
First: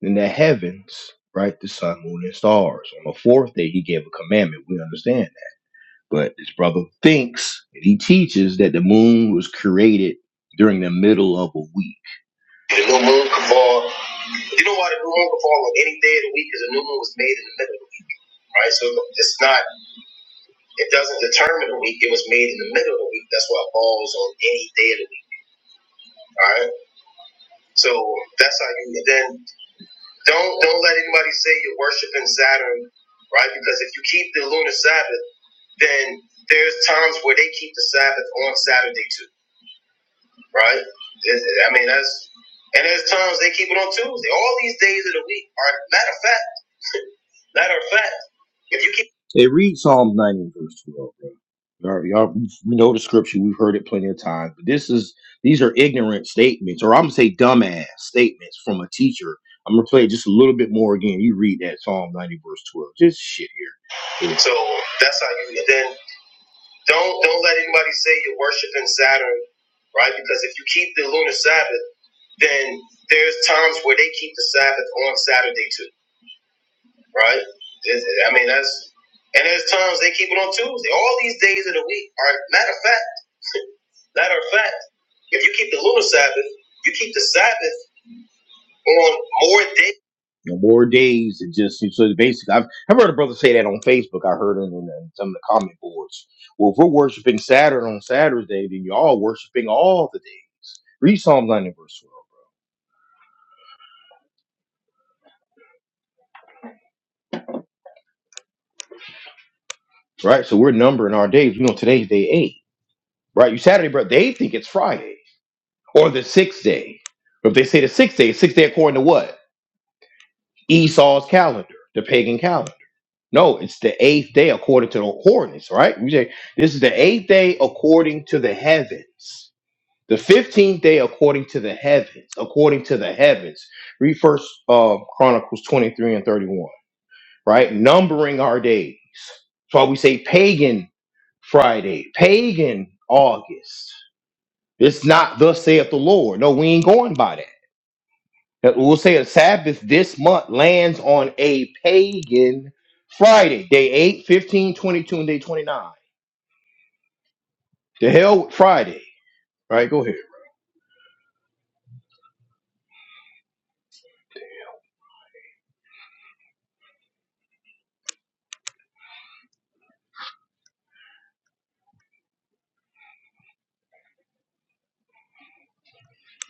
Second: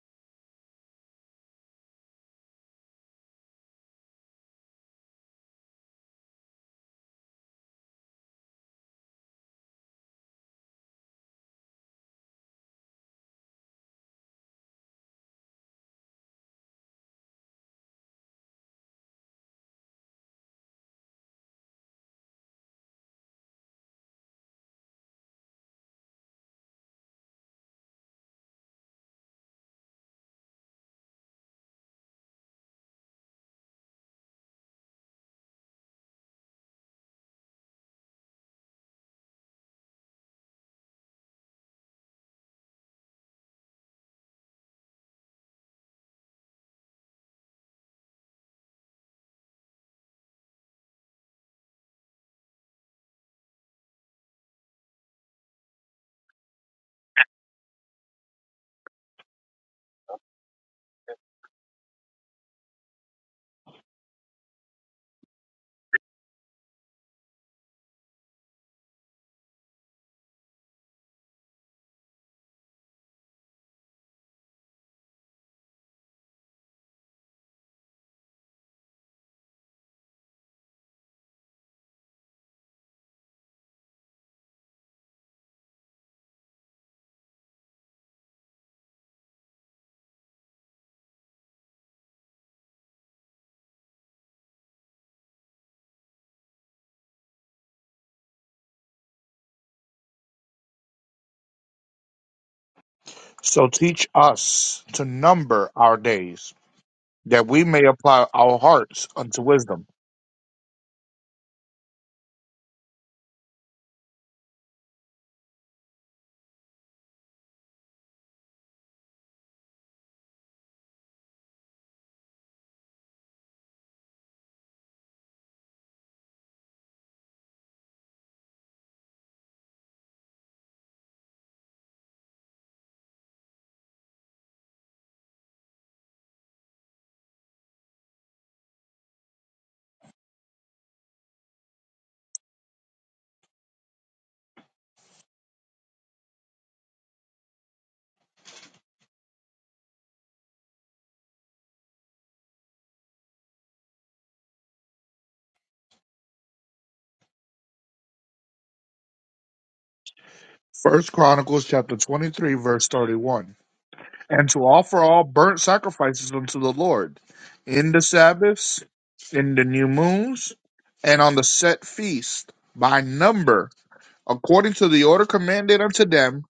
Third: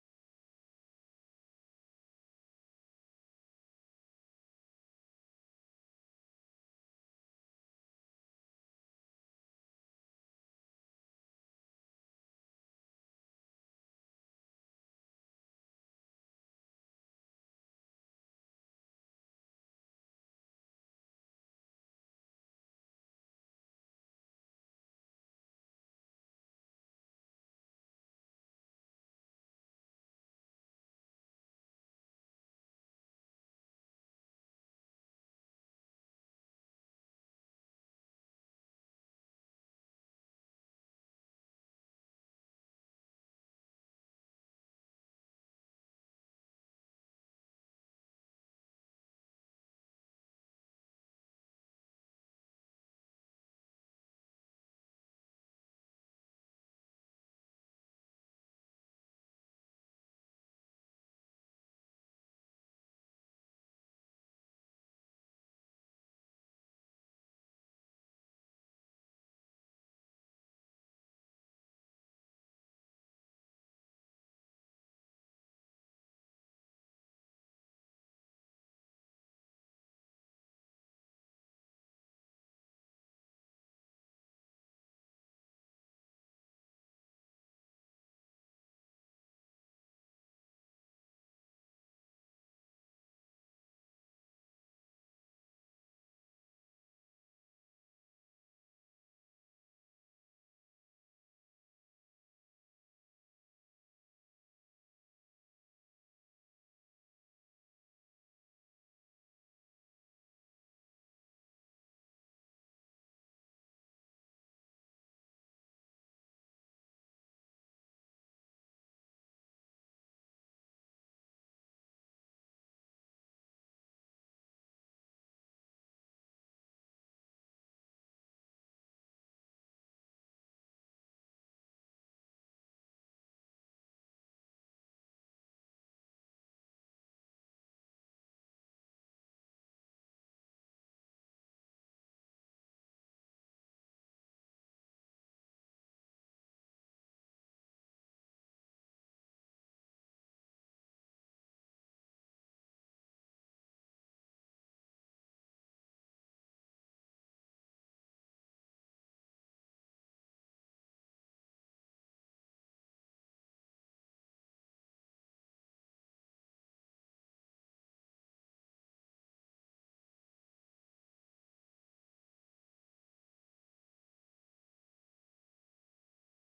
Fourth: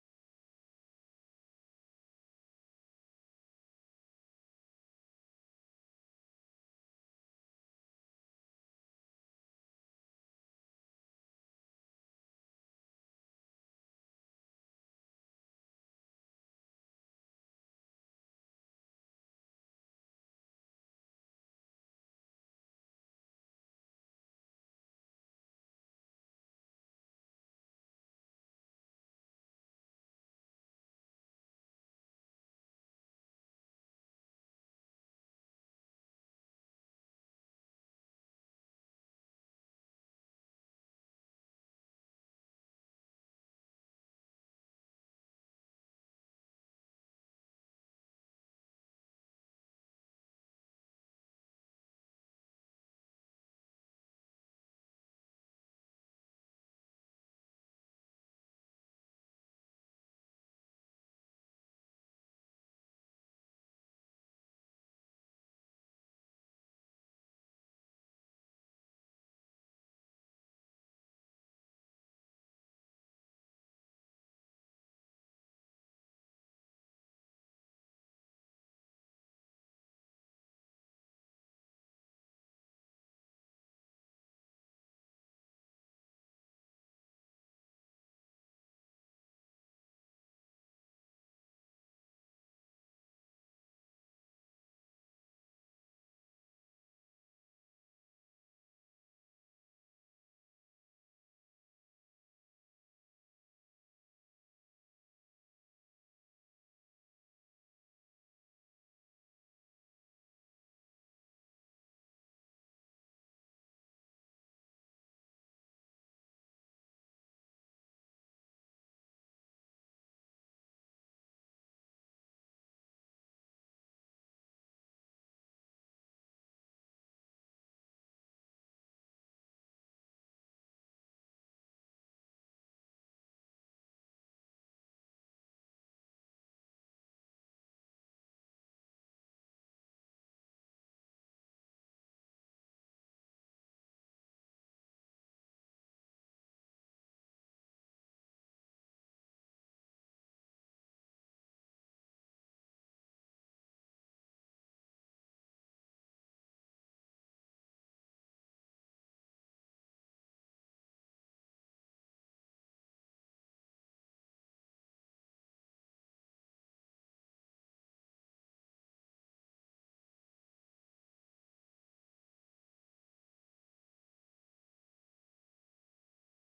A: in the heavens, right? The sun, moon, and stars. On the fourth day, he gave a commandment. We understand that. But this brother thinks and he teaches that the moon was created during the middle of a week. The new moon can fall. You know why the new moon can fall on any day of the week? Because the new moon was made in the middle of the week, right? So it's not. It doesn't determine the week. It was made in the middle of the week. That's why it falls on any day of the week. All right. So that's how you. then don't don't let anybody say you're worshiping Saturn, right? Because if you keep the lunar Sabbath, then there's times where they keep the Sabbath on Saturday too, right? I mean that's and there's times they keep it on Tuesday. All these days of the week are matter of fact. Matter of fact. If you keep It reads Psalm 90 and verse 12, bro. Y'all, y'all we know the scripture. We've heard it plenty of times. But this is these are ignorant statements, or I'm gonna say dumbass statements from a teacher. I'm gonna play it just a little bit more again. You read that Psalm 90 verse 12. Just shit here. Yeah. so that's how you then don't don't let anybody say you're worshiping Saturn, right? Because if you keep the lunar Sabbath, then there's times where they keep the Sabbath on Saturday too right? It's- I mean, that's and there's times they keep it on Tuesday. All these days of the week are matter of fact. (laughs) Matter of fact, if you keep the lunar Sabbath, you keep the Sabbath on more days. No more days. It just so it's basically, I've I've heard a brother say that on Facebook. I heard it in, in some of the comment boards. Well, if we're worshiping Saturn on Saturday, then you are all worshiping all the days. Read Psalm 90 verse
B: So teach us to number our days, that we may apply our hearts unto wisdom.
A: 12. Right? So we're numbering our days. We know today's day eight. Right? You Saturday, brother. They think it's Friday. or the sixth day. If they say the sixth day, sixth day according to what? Esau's calendar, the pagan calendar. No, it's the eighth day according to the ordinance, right? We say this is the eighth day according to the heavens. The fifteenth day according to the heavens, according to the heavens. Read first uh, Chronicles 23 and 31, right? Numbering our days. That's why we say pagan Friday, pagan August. It's not thus saith the Lord. No, we ain't going by that. Now, We'll say a Sabbath this month lands on a pagan Friday, day 8, 15, 22, and day 29. The hell with Friday. Right, go ahead.
B: First Chronicles chapter 23, verse 31. and to offer all burnt sacrifices unto the Lord in the Sabbaths, in the new moons, and on the set feast by number, according to the order commanded unto them,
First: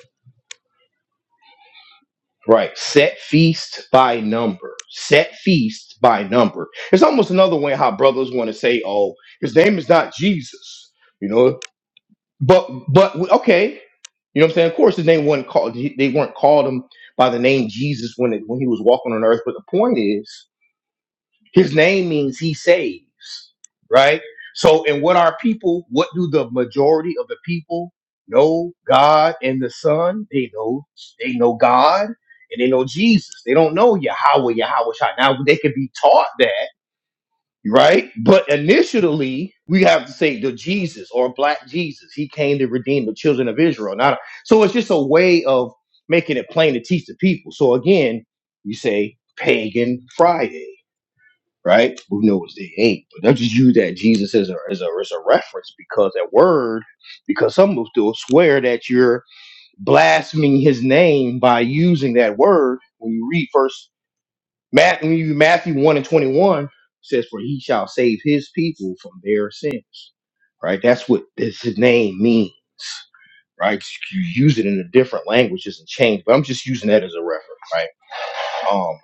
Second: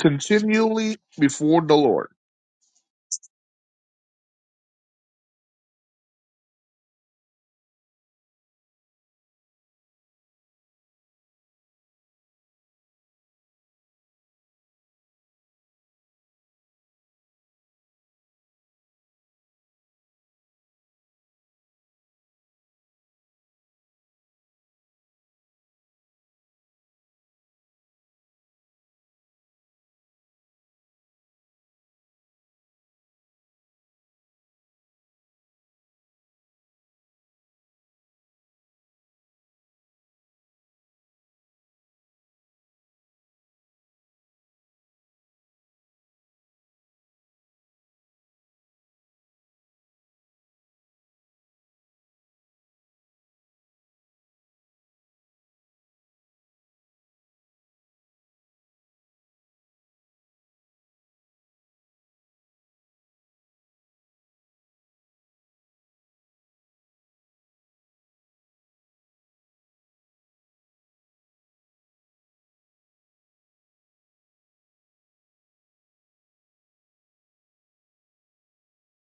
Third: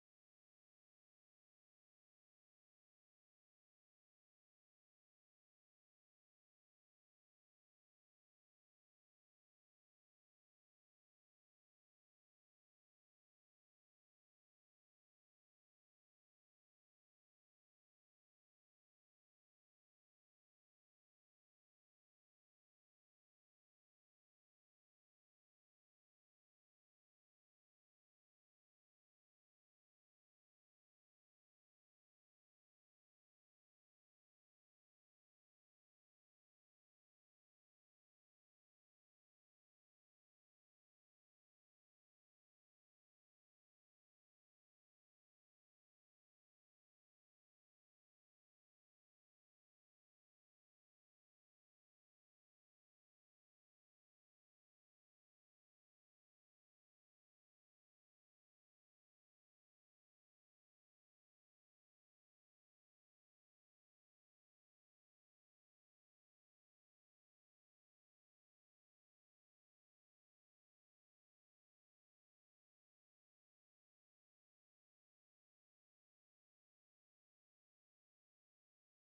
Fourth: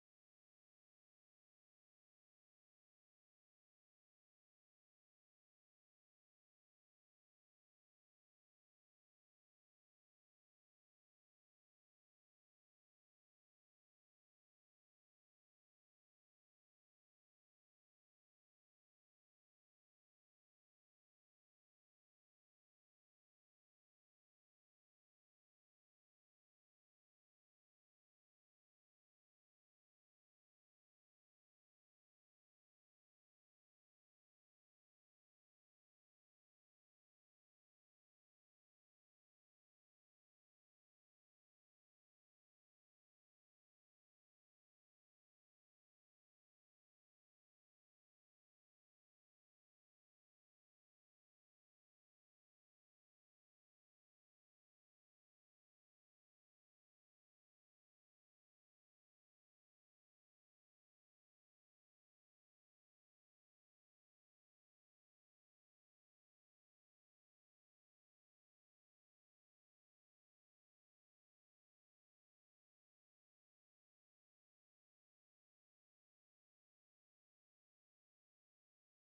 B: continually before the Lord.
A: Right. Set feast by number. Set feast by number. It's almost another way how brothers want to say, oh, his name is not Jesus. You know, but but okay. You know what I'm saying? Of course his name wasn't called they weren't called him by the name Jesus when it, when he was walking on earth. But the point is His name means he saves, right? So, and what are people? What do the majority of the people know? God and the Son. They know. They know God and they know Jesus. They don't know Yahweh, Yahweh Shai. Now they could be taught that, right? But initially, we have to say the Jesus or Black Jesus. He came to redeem the children of Israel. Not so. It's just a way of making it plain to teach the people. So again, you say Pagan Friday right? We know it's they ain't, but they'll just use that Jesus as a as a as a reference because that word, because some will still swear that you're blaspheming his name by using that word. When you read first Matthew, when you read Matthew one and twenty one says, "For he shall save his people from their sins." Right? That's what this his name means. Right? You use it in a different language, doesn't change, but I'm just using that as a reference, right? Um,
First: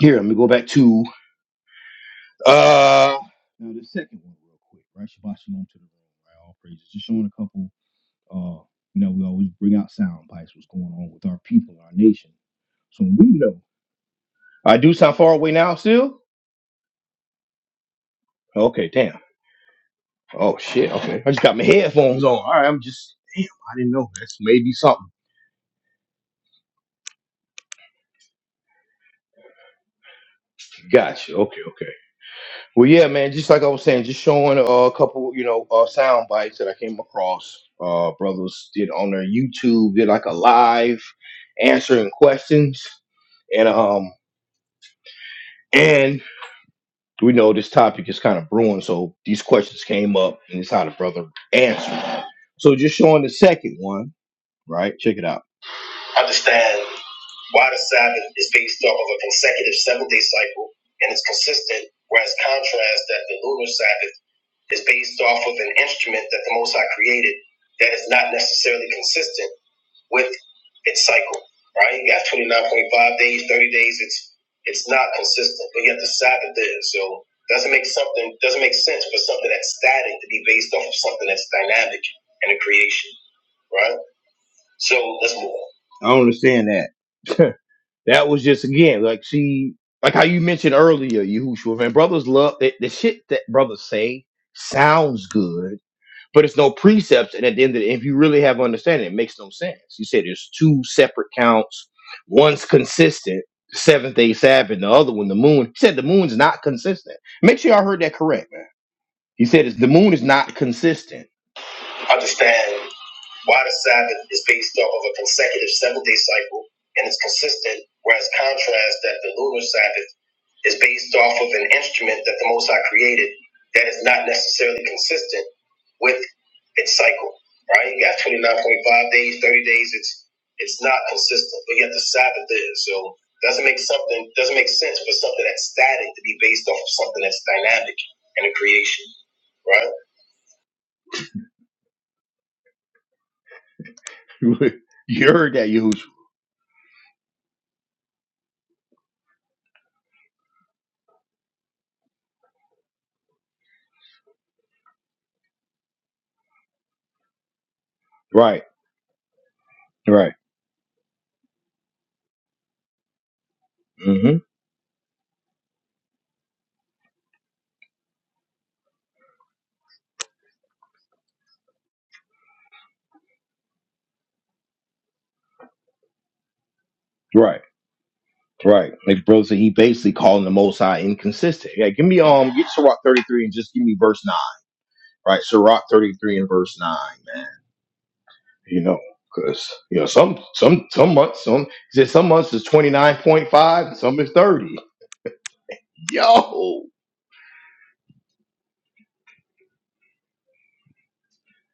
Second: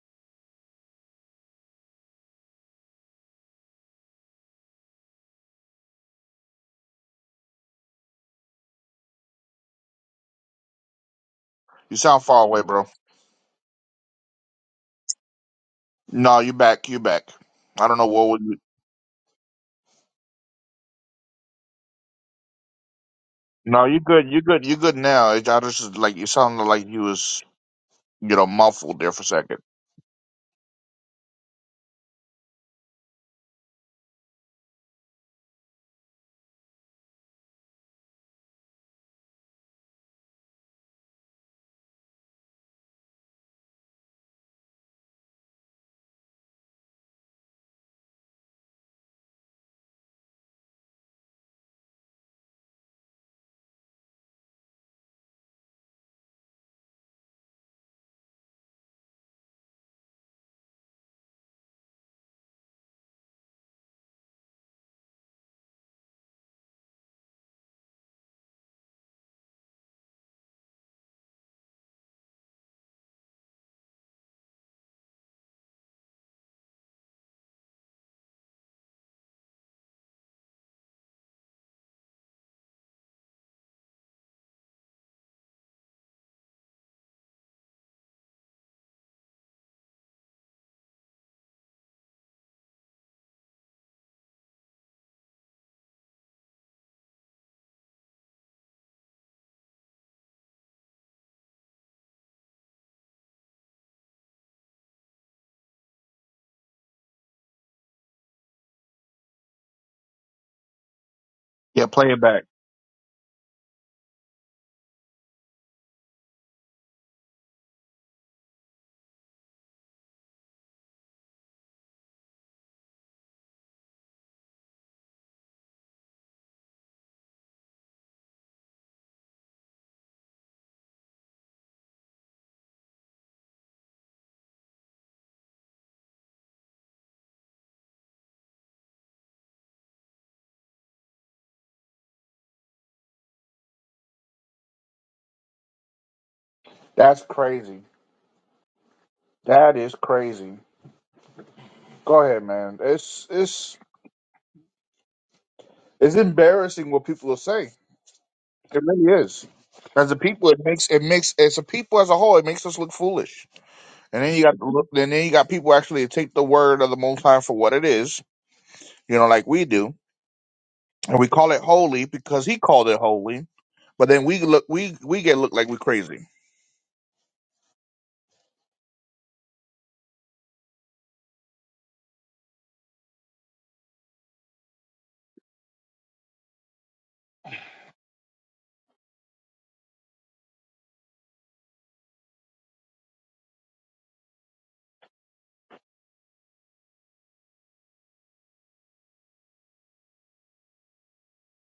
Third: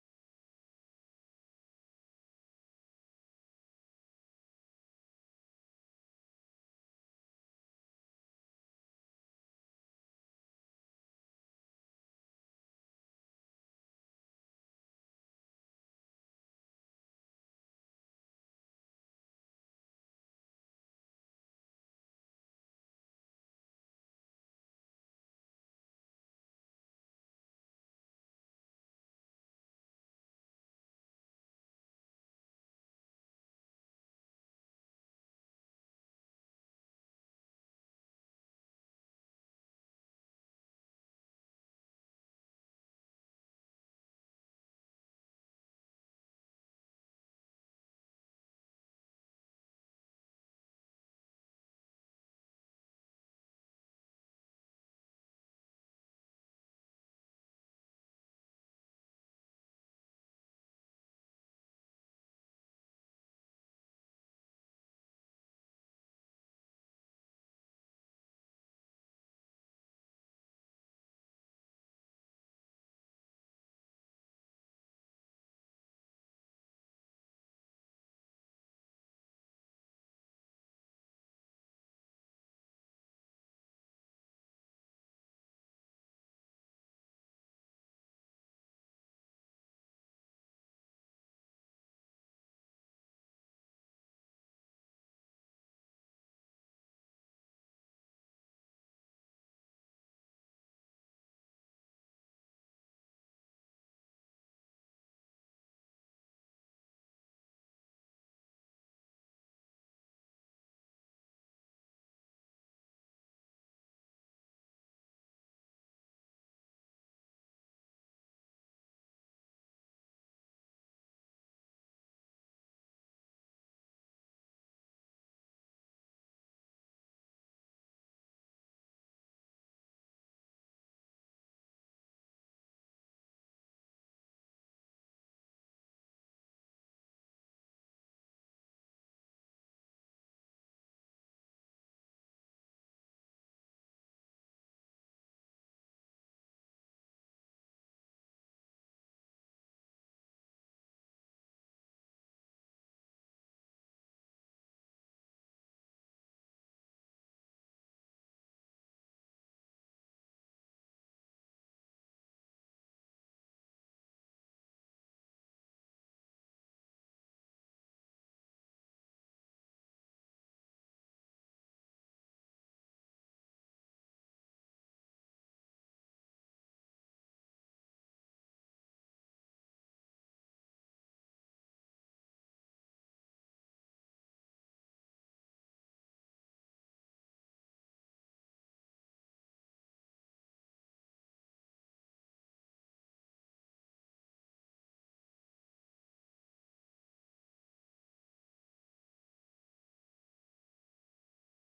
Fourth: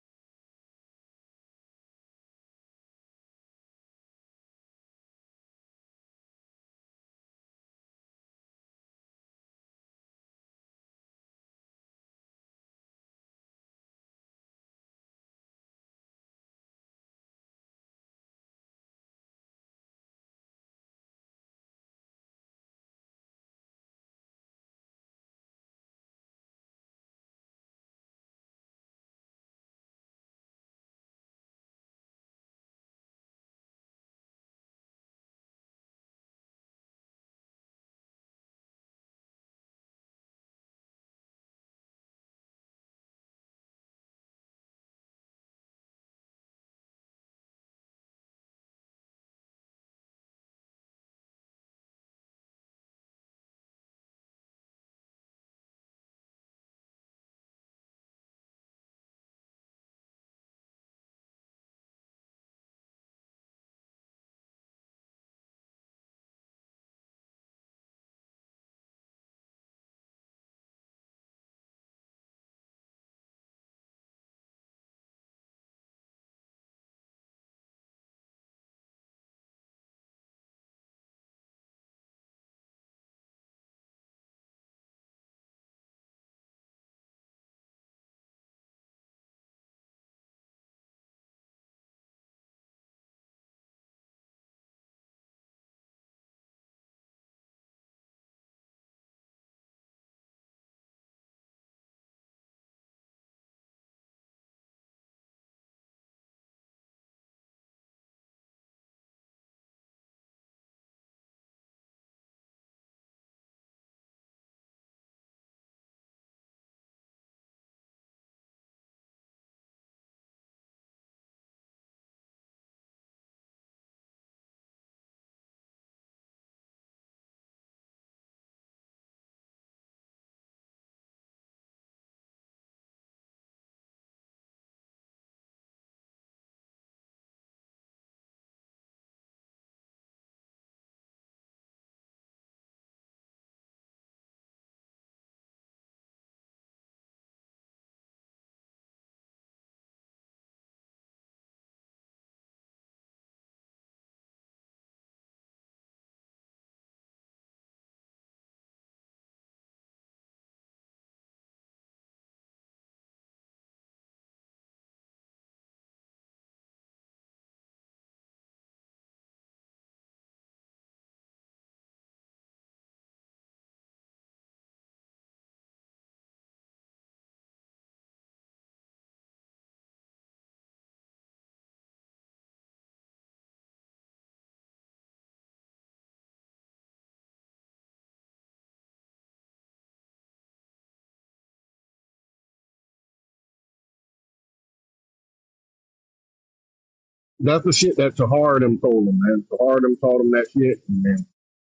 A: here, let me go back to Uh, now the second one, real quick, right? Shabbat shalom to the room, right? All praises. Just showing a couple. Uh, you know, we always bring out sound bites. What's going on with our people, our
B: You sound
A: nation?
B: far away, bro.
A: So we know. I do sound far away now, still.
B: No, you back, you back. I don't know what would you.
A: Okay, damn. Oh shit. Okay, I just got my headphones on. All right, I'm just. Damn, I
B: No,
A: didn't
B: you
A: know.
B: good,
A: That's
B: you good,
A: maybe
B: you good
A: something.
B: now. It- I just like you sounded like you was you know muffled there for a second.
A: Gotcha. Okay, okay. Well, yeah, man. Just like I was saying, just showing uh, a couple, you know, uh, sound bites that I came across. Uh, brothers did on their YouTube, did like a live answering questions, and um, and we know this topic is kind of brewing, so these questions came up, and it's how the brother answered. So just showing the second one, right? Check it out. Understand why the Sabbath is based off of a consecutive seven-day cycle and it's consistent, whereas contrast that the lunar Sabbath is based off of an instrument that the Most High created that is not necessarily consistent with its cycle. Right? You got 29.5 days, 30 days. It's it's not consistent, but yet the Sabbath is. So doesn't make something doesn't make sense for something that's static to be based off of something that's dynamic in the creation. Right? So let's move on. I don't understand that. (laughs) that was just again like she like how you mentioned earlier, Yahushua, man. Brothers love the, the shit that brothers say sounds good but it's no precepts. And at the end of the, if you really have understanding, it makes no sense. You said there's two separate counts. One's consistent, seventh day Sabbath, and the other one, the moon. He said the moon's not consistent. Make sure y'all heard that correct, man. He said it's, the moon is not consistent.
B: Yeah, play it back.
A: Understand. Why the Sabbath is based off of a consecutive seven day cycle and it's consistent, whereas contrast that the lunar Sabbath is based off of an instrument that the Most High created that is not necessarily consistent with its cycle. Right? You got 29.5 days, 30 days. It's it's not consistent, but yet the Sabbath is. So doesn't make something doesn't make sense for something that's static to be based off of something that's dynamic in the creation. Right? (laughs) you heard that, Yahushua.
B: That's crazy. That is crazy. Go ahead, man. It's it's It's embarrassing what people are saying.
A: Right,
B: It really is. As a
A: right.
B: people, it makes it makes as a people as a whole, it makes us look foolish. And then
A: hmm
B: you got look, and then you got people actually take the word of the Most High for what it is, you know, like we do, and we call it holy because He called it holy. But then we look we we get looked like we're crazy.
A: Right, right. Like bro said, he basically calling the Most High inconsistent. Yeah, give me um, get Sirach thirty three and just give me verse nine. Right, Sirach thirty three and verse nine, man. You know, because you know some some some months some he said some months is twenty nine point five, and some is thirty. Yo,
C: That's the shit that Tahar told him, man. Tahar told him that shit, and then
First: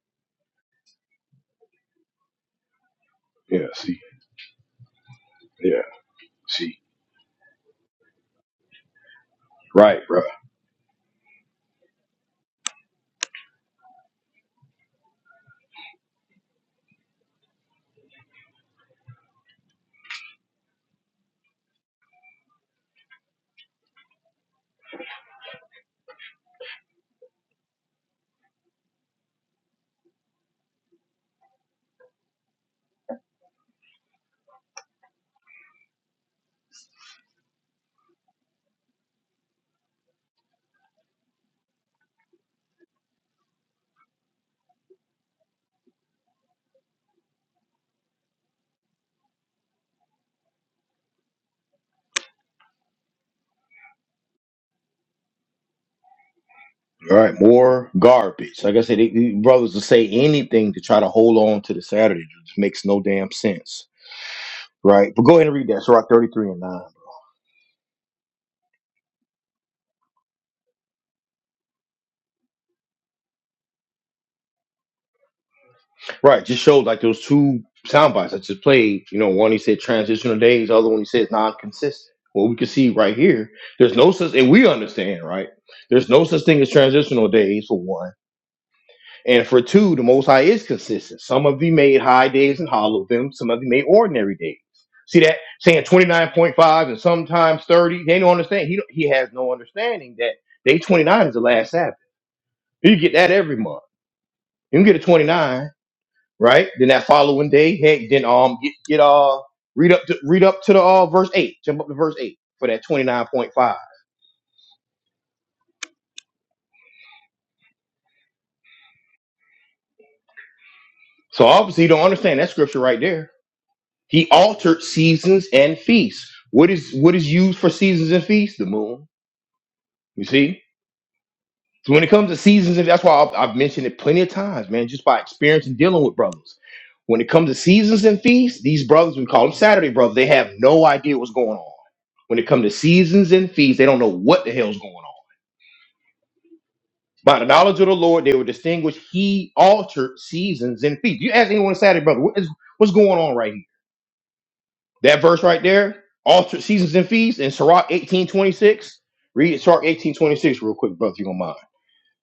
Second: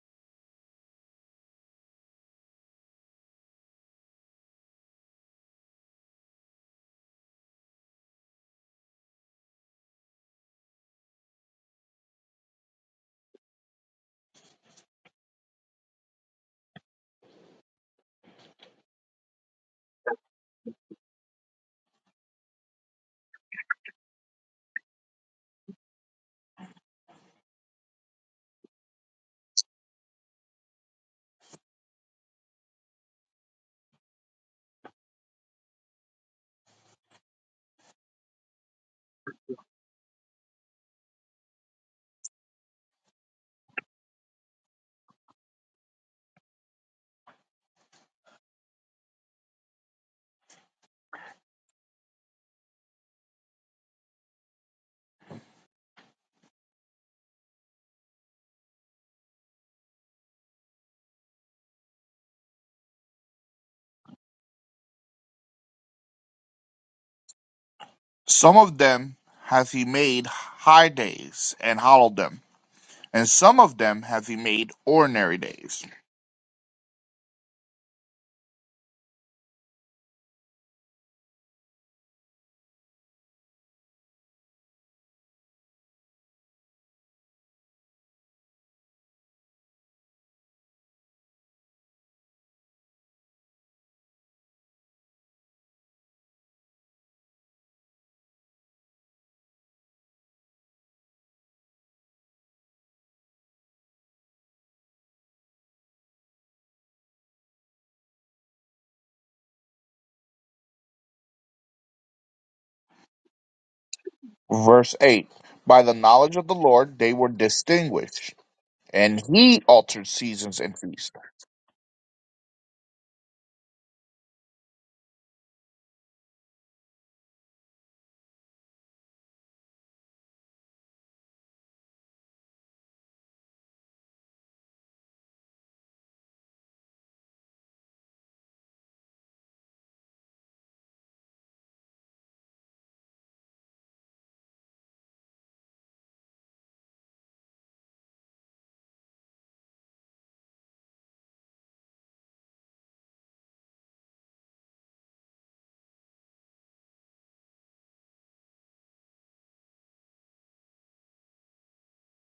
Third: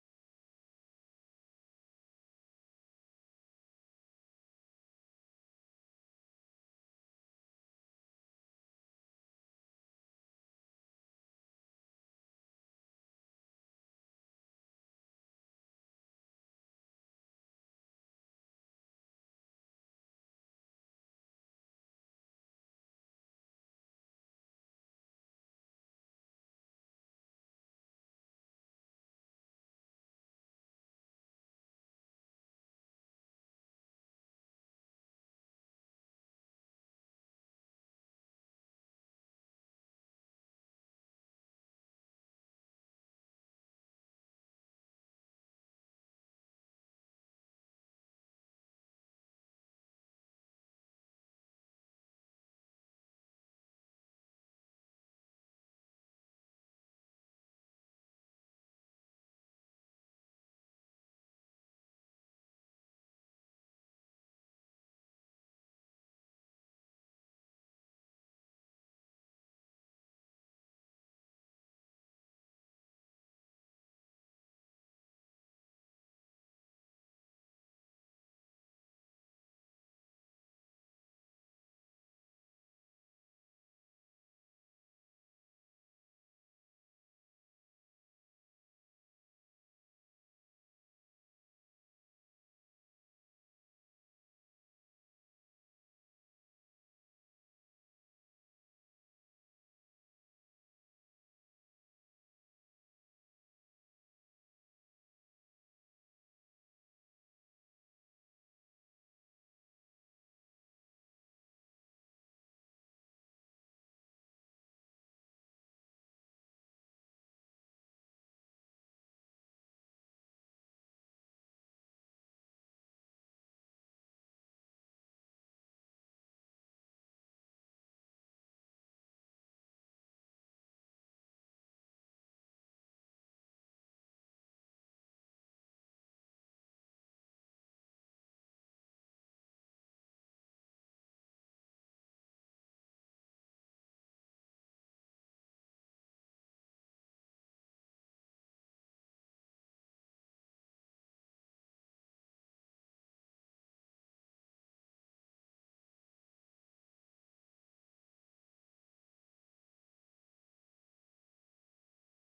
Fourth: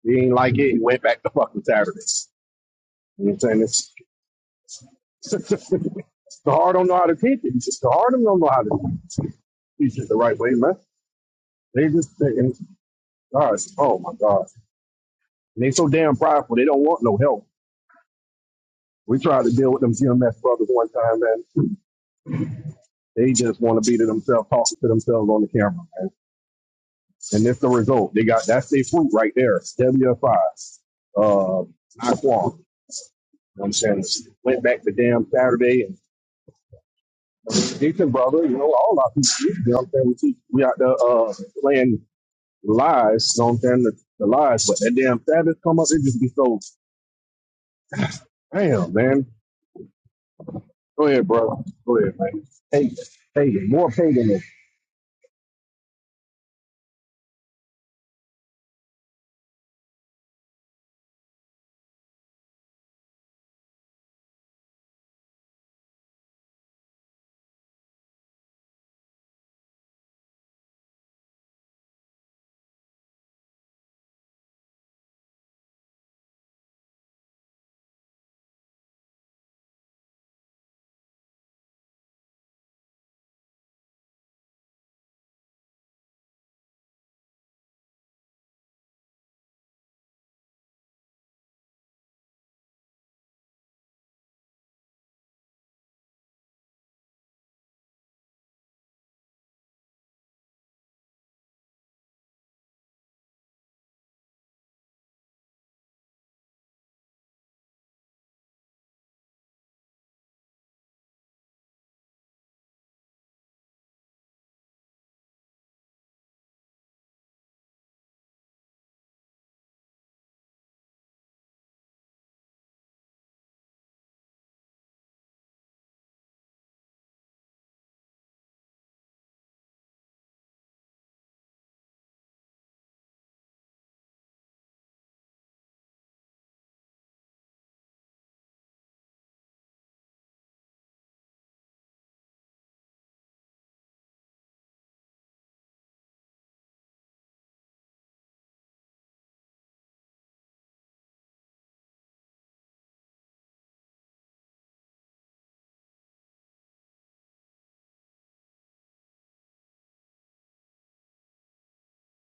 C: he ain't like it. He went back to fucking Saturday. You know what I'm
A: yeah,
C: saying? it's.
A: see,
C: (laughs)
A: yeah,
C: the heart
A: see.
C: don't know how to teach it. just The heart don't know how to teach
A: Right,
C: it the
A: bro.
C: right way, man. They just thinking, and gosh, oh my God. And they so damn prideful, they don't want no help. We tried to deal with them GMS brothers one time, man. They just want to be to themselves, talking to themselves on the camera, man. And it's the result. They got that's their fruit right there. WFI. Uh I qualm. You know what I'm saying? Went back to damn Saturday and decent brother, you know, all our people, you know what I'm saying? We, teach- we out there uh playing lies. Don't stand the, the lies. But that damn Sabbath come up, it just be so damn man. Go ahead, bro. Go ahead, man. Hey, hey, more paganism.
A: All right, more garbage. Like I said, they, these brothers will say anything to try to hold on to the Saturday. It just makes no damn sense. Right, but go ahead and read that. Sirach thirty three and nine.
B: Some of them hath He made high days and hallowed them, and some of them hath He made ordinary days.
A: Right. Just showed like those two sound bites I just played. You know, one he said transitional days, the other one he said non-consistent. Well, we can see right here, there's no such, and we understand, right? There's no such thing as transitional days for one, and for two, the Most High is consistent. Some of you made high days and hollow them. Some of you made ordinary days. See that saying 29.5 and sometimes 30. They don't understand. He don't- he has no understanding that day 29 is the last Sabbath. You get that every month. You can get a 29 right? Then that following day, hey, then um get get uh read up to read up to the uh verse eight, jump up to verse eight for that twenty nine point five.
B: Verse eight: By the knowledge of the Lord they were distinguished and he altered seasons and feasts.
A: So obviously you don't understand that scripture right there. He altered seasons and feasts. What is what is used for seasons and feasts? The moon. You see. So when it comes to seasons, and that's why I've, I've mentioned it plenty of times, man, just by experience and dealing with brothers. When it comes to seasons and feasts, these brothers, we call them Saturday brothers, they have no idea what's going on. When it comes to seasons and feasts, they don't know what the hell's going on By the knowledge of the Lord, they were distinguished. He altered seasons and feasts. You ask anyone Saturday, brother, what is, what's going on right here? That verse right there, altered seasons and feasts in Sirach 1826. Read Sirach 1826 real quick, brother, if you don't mind.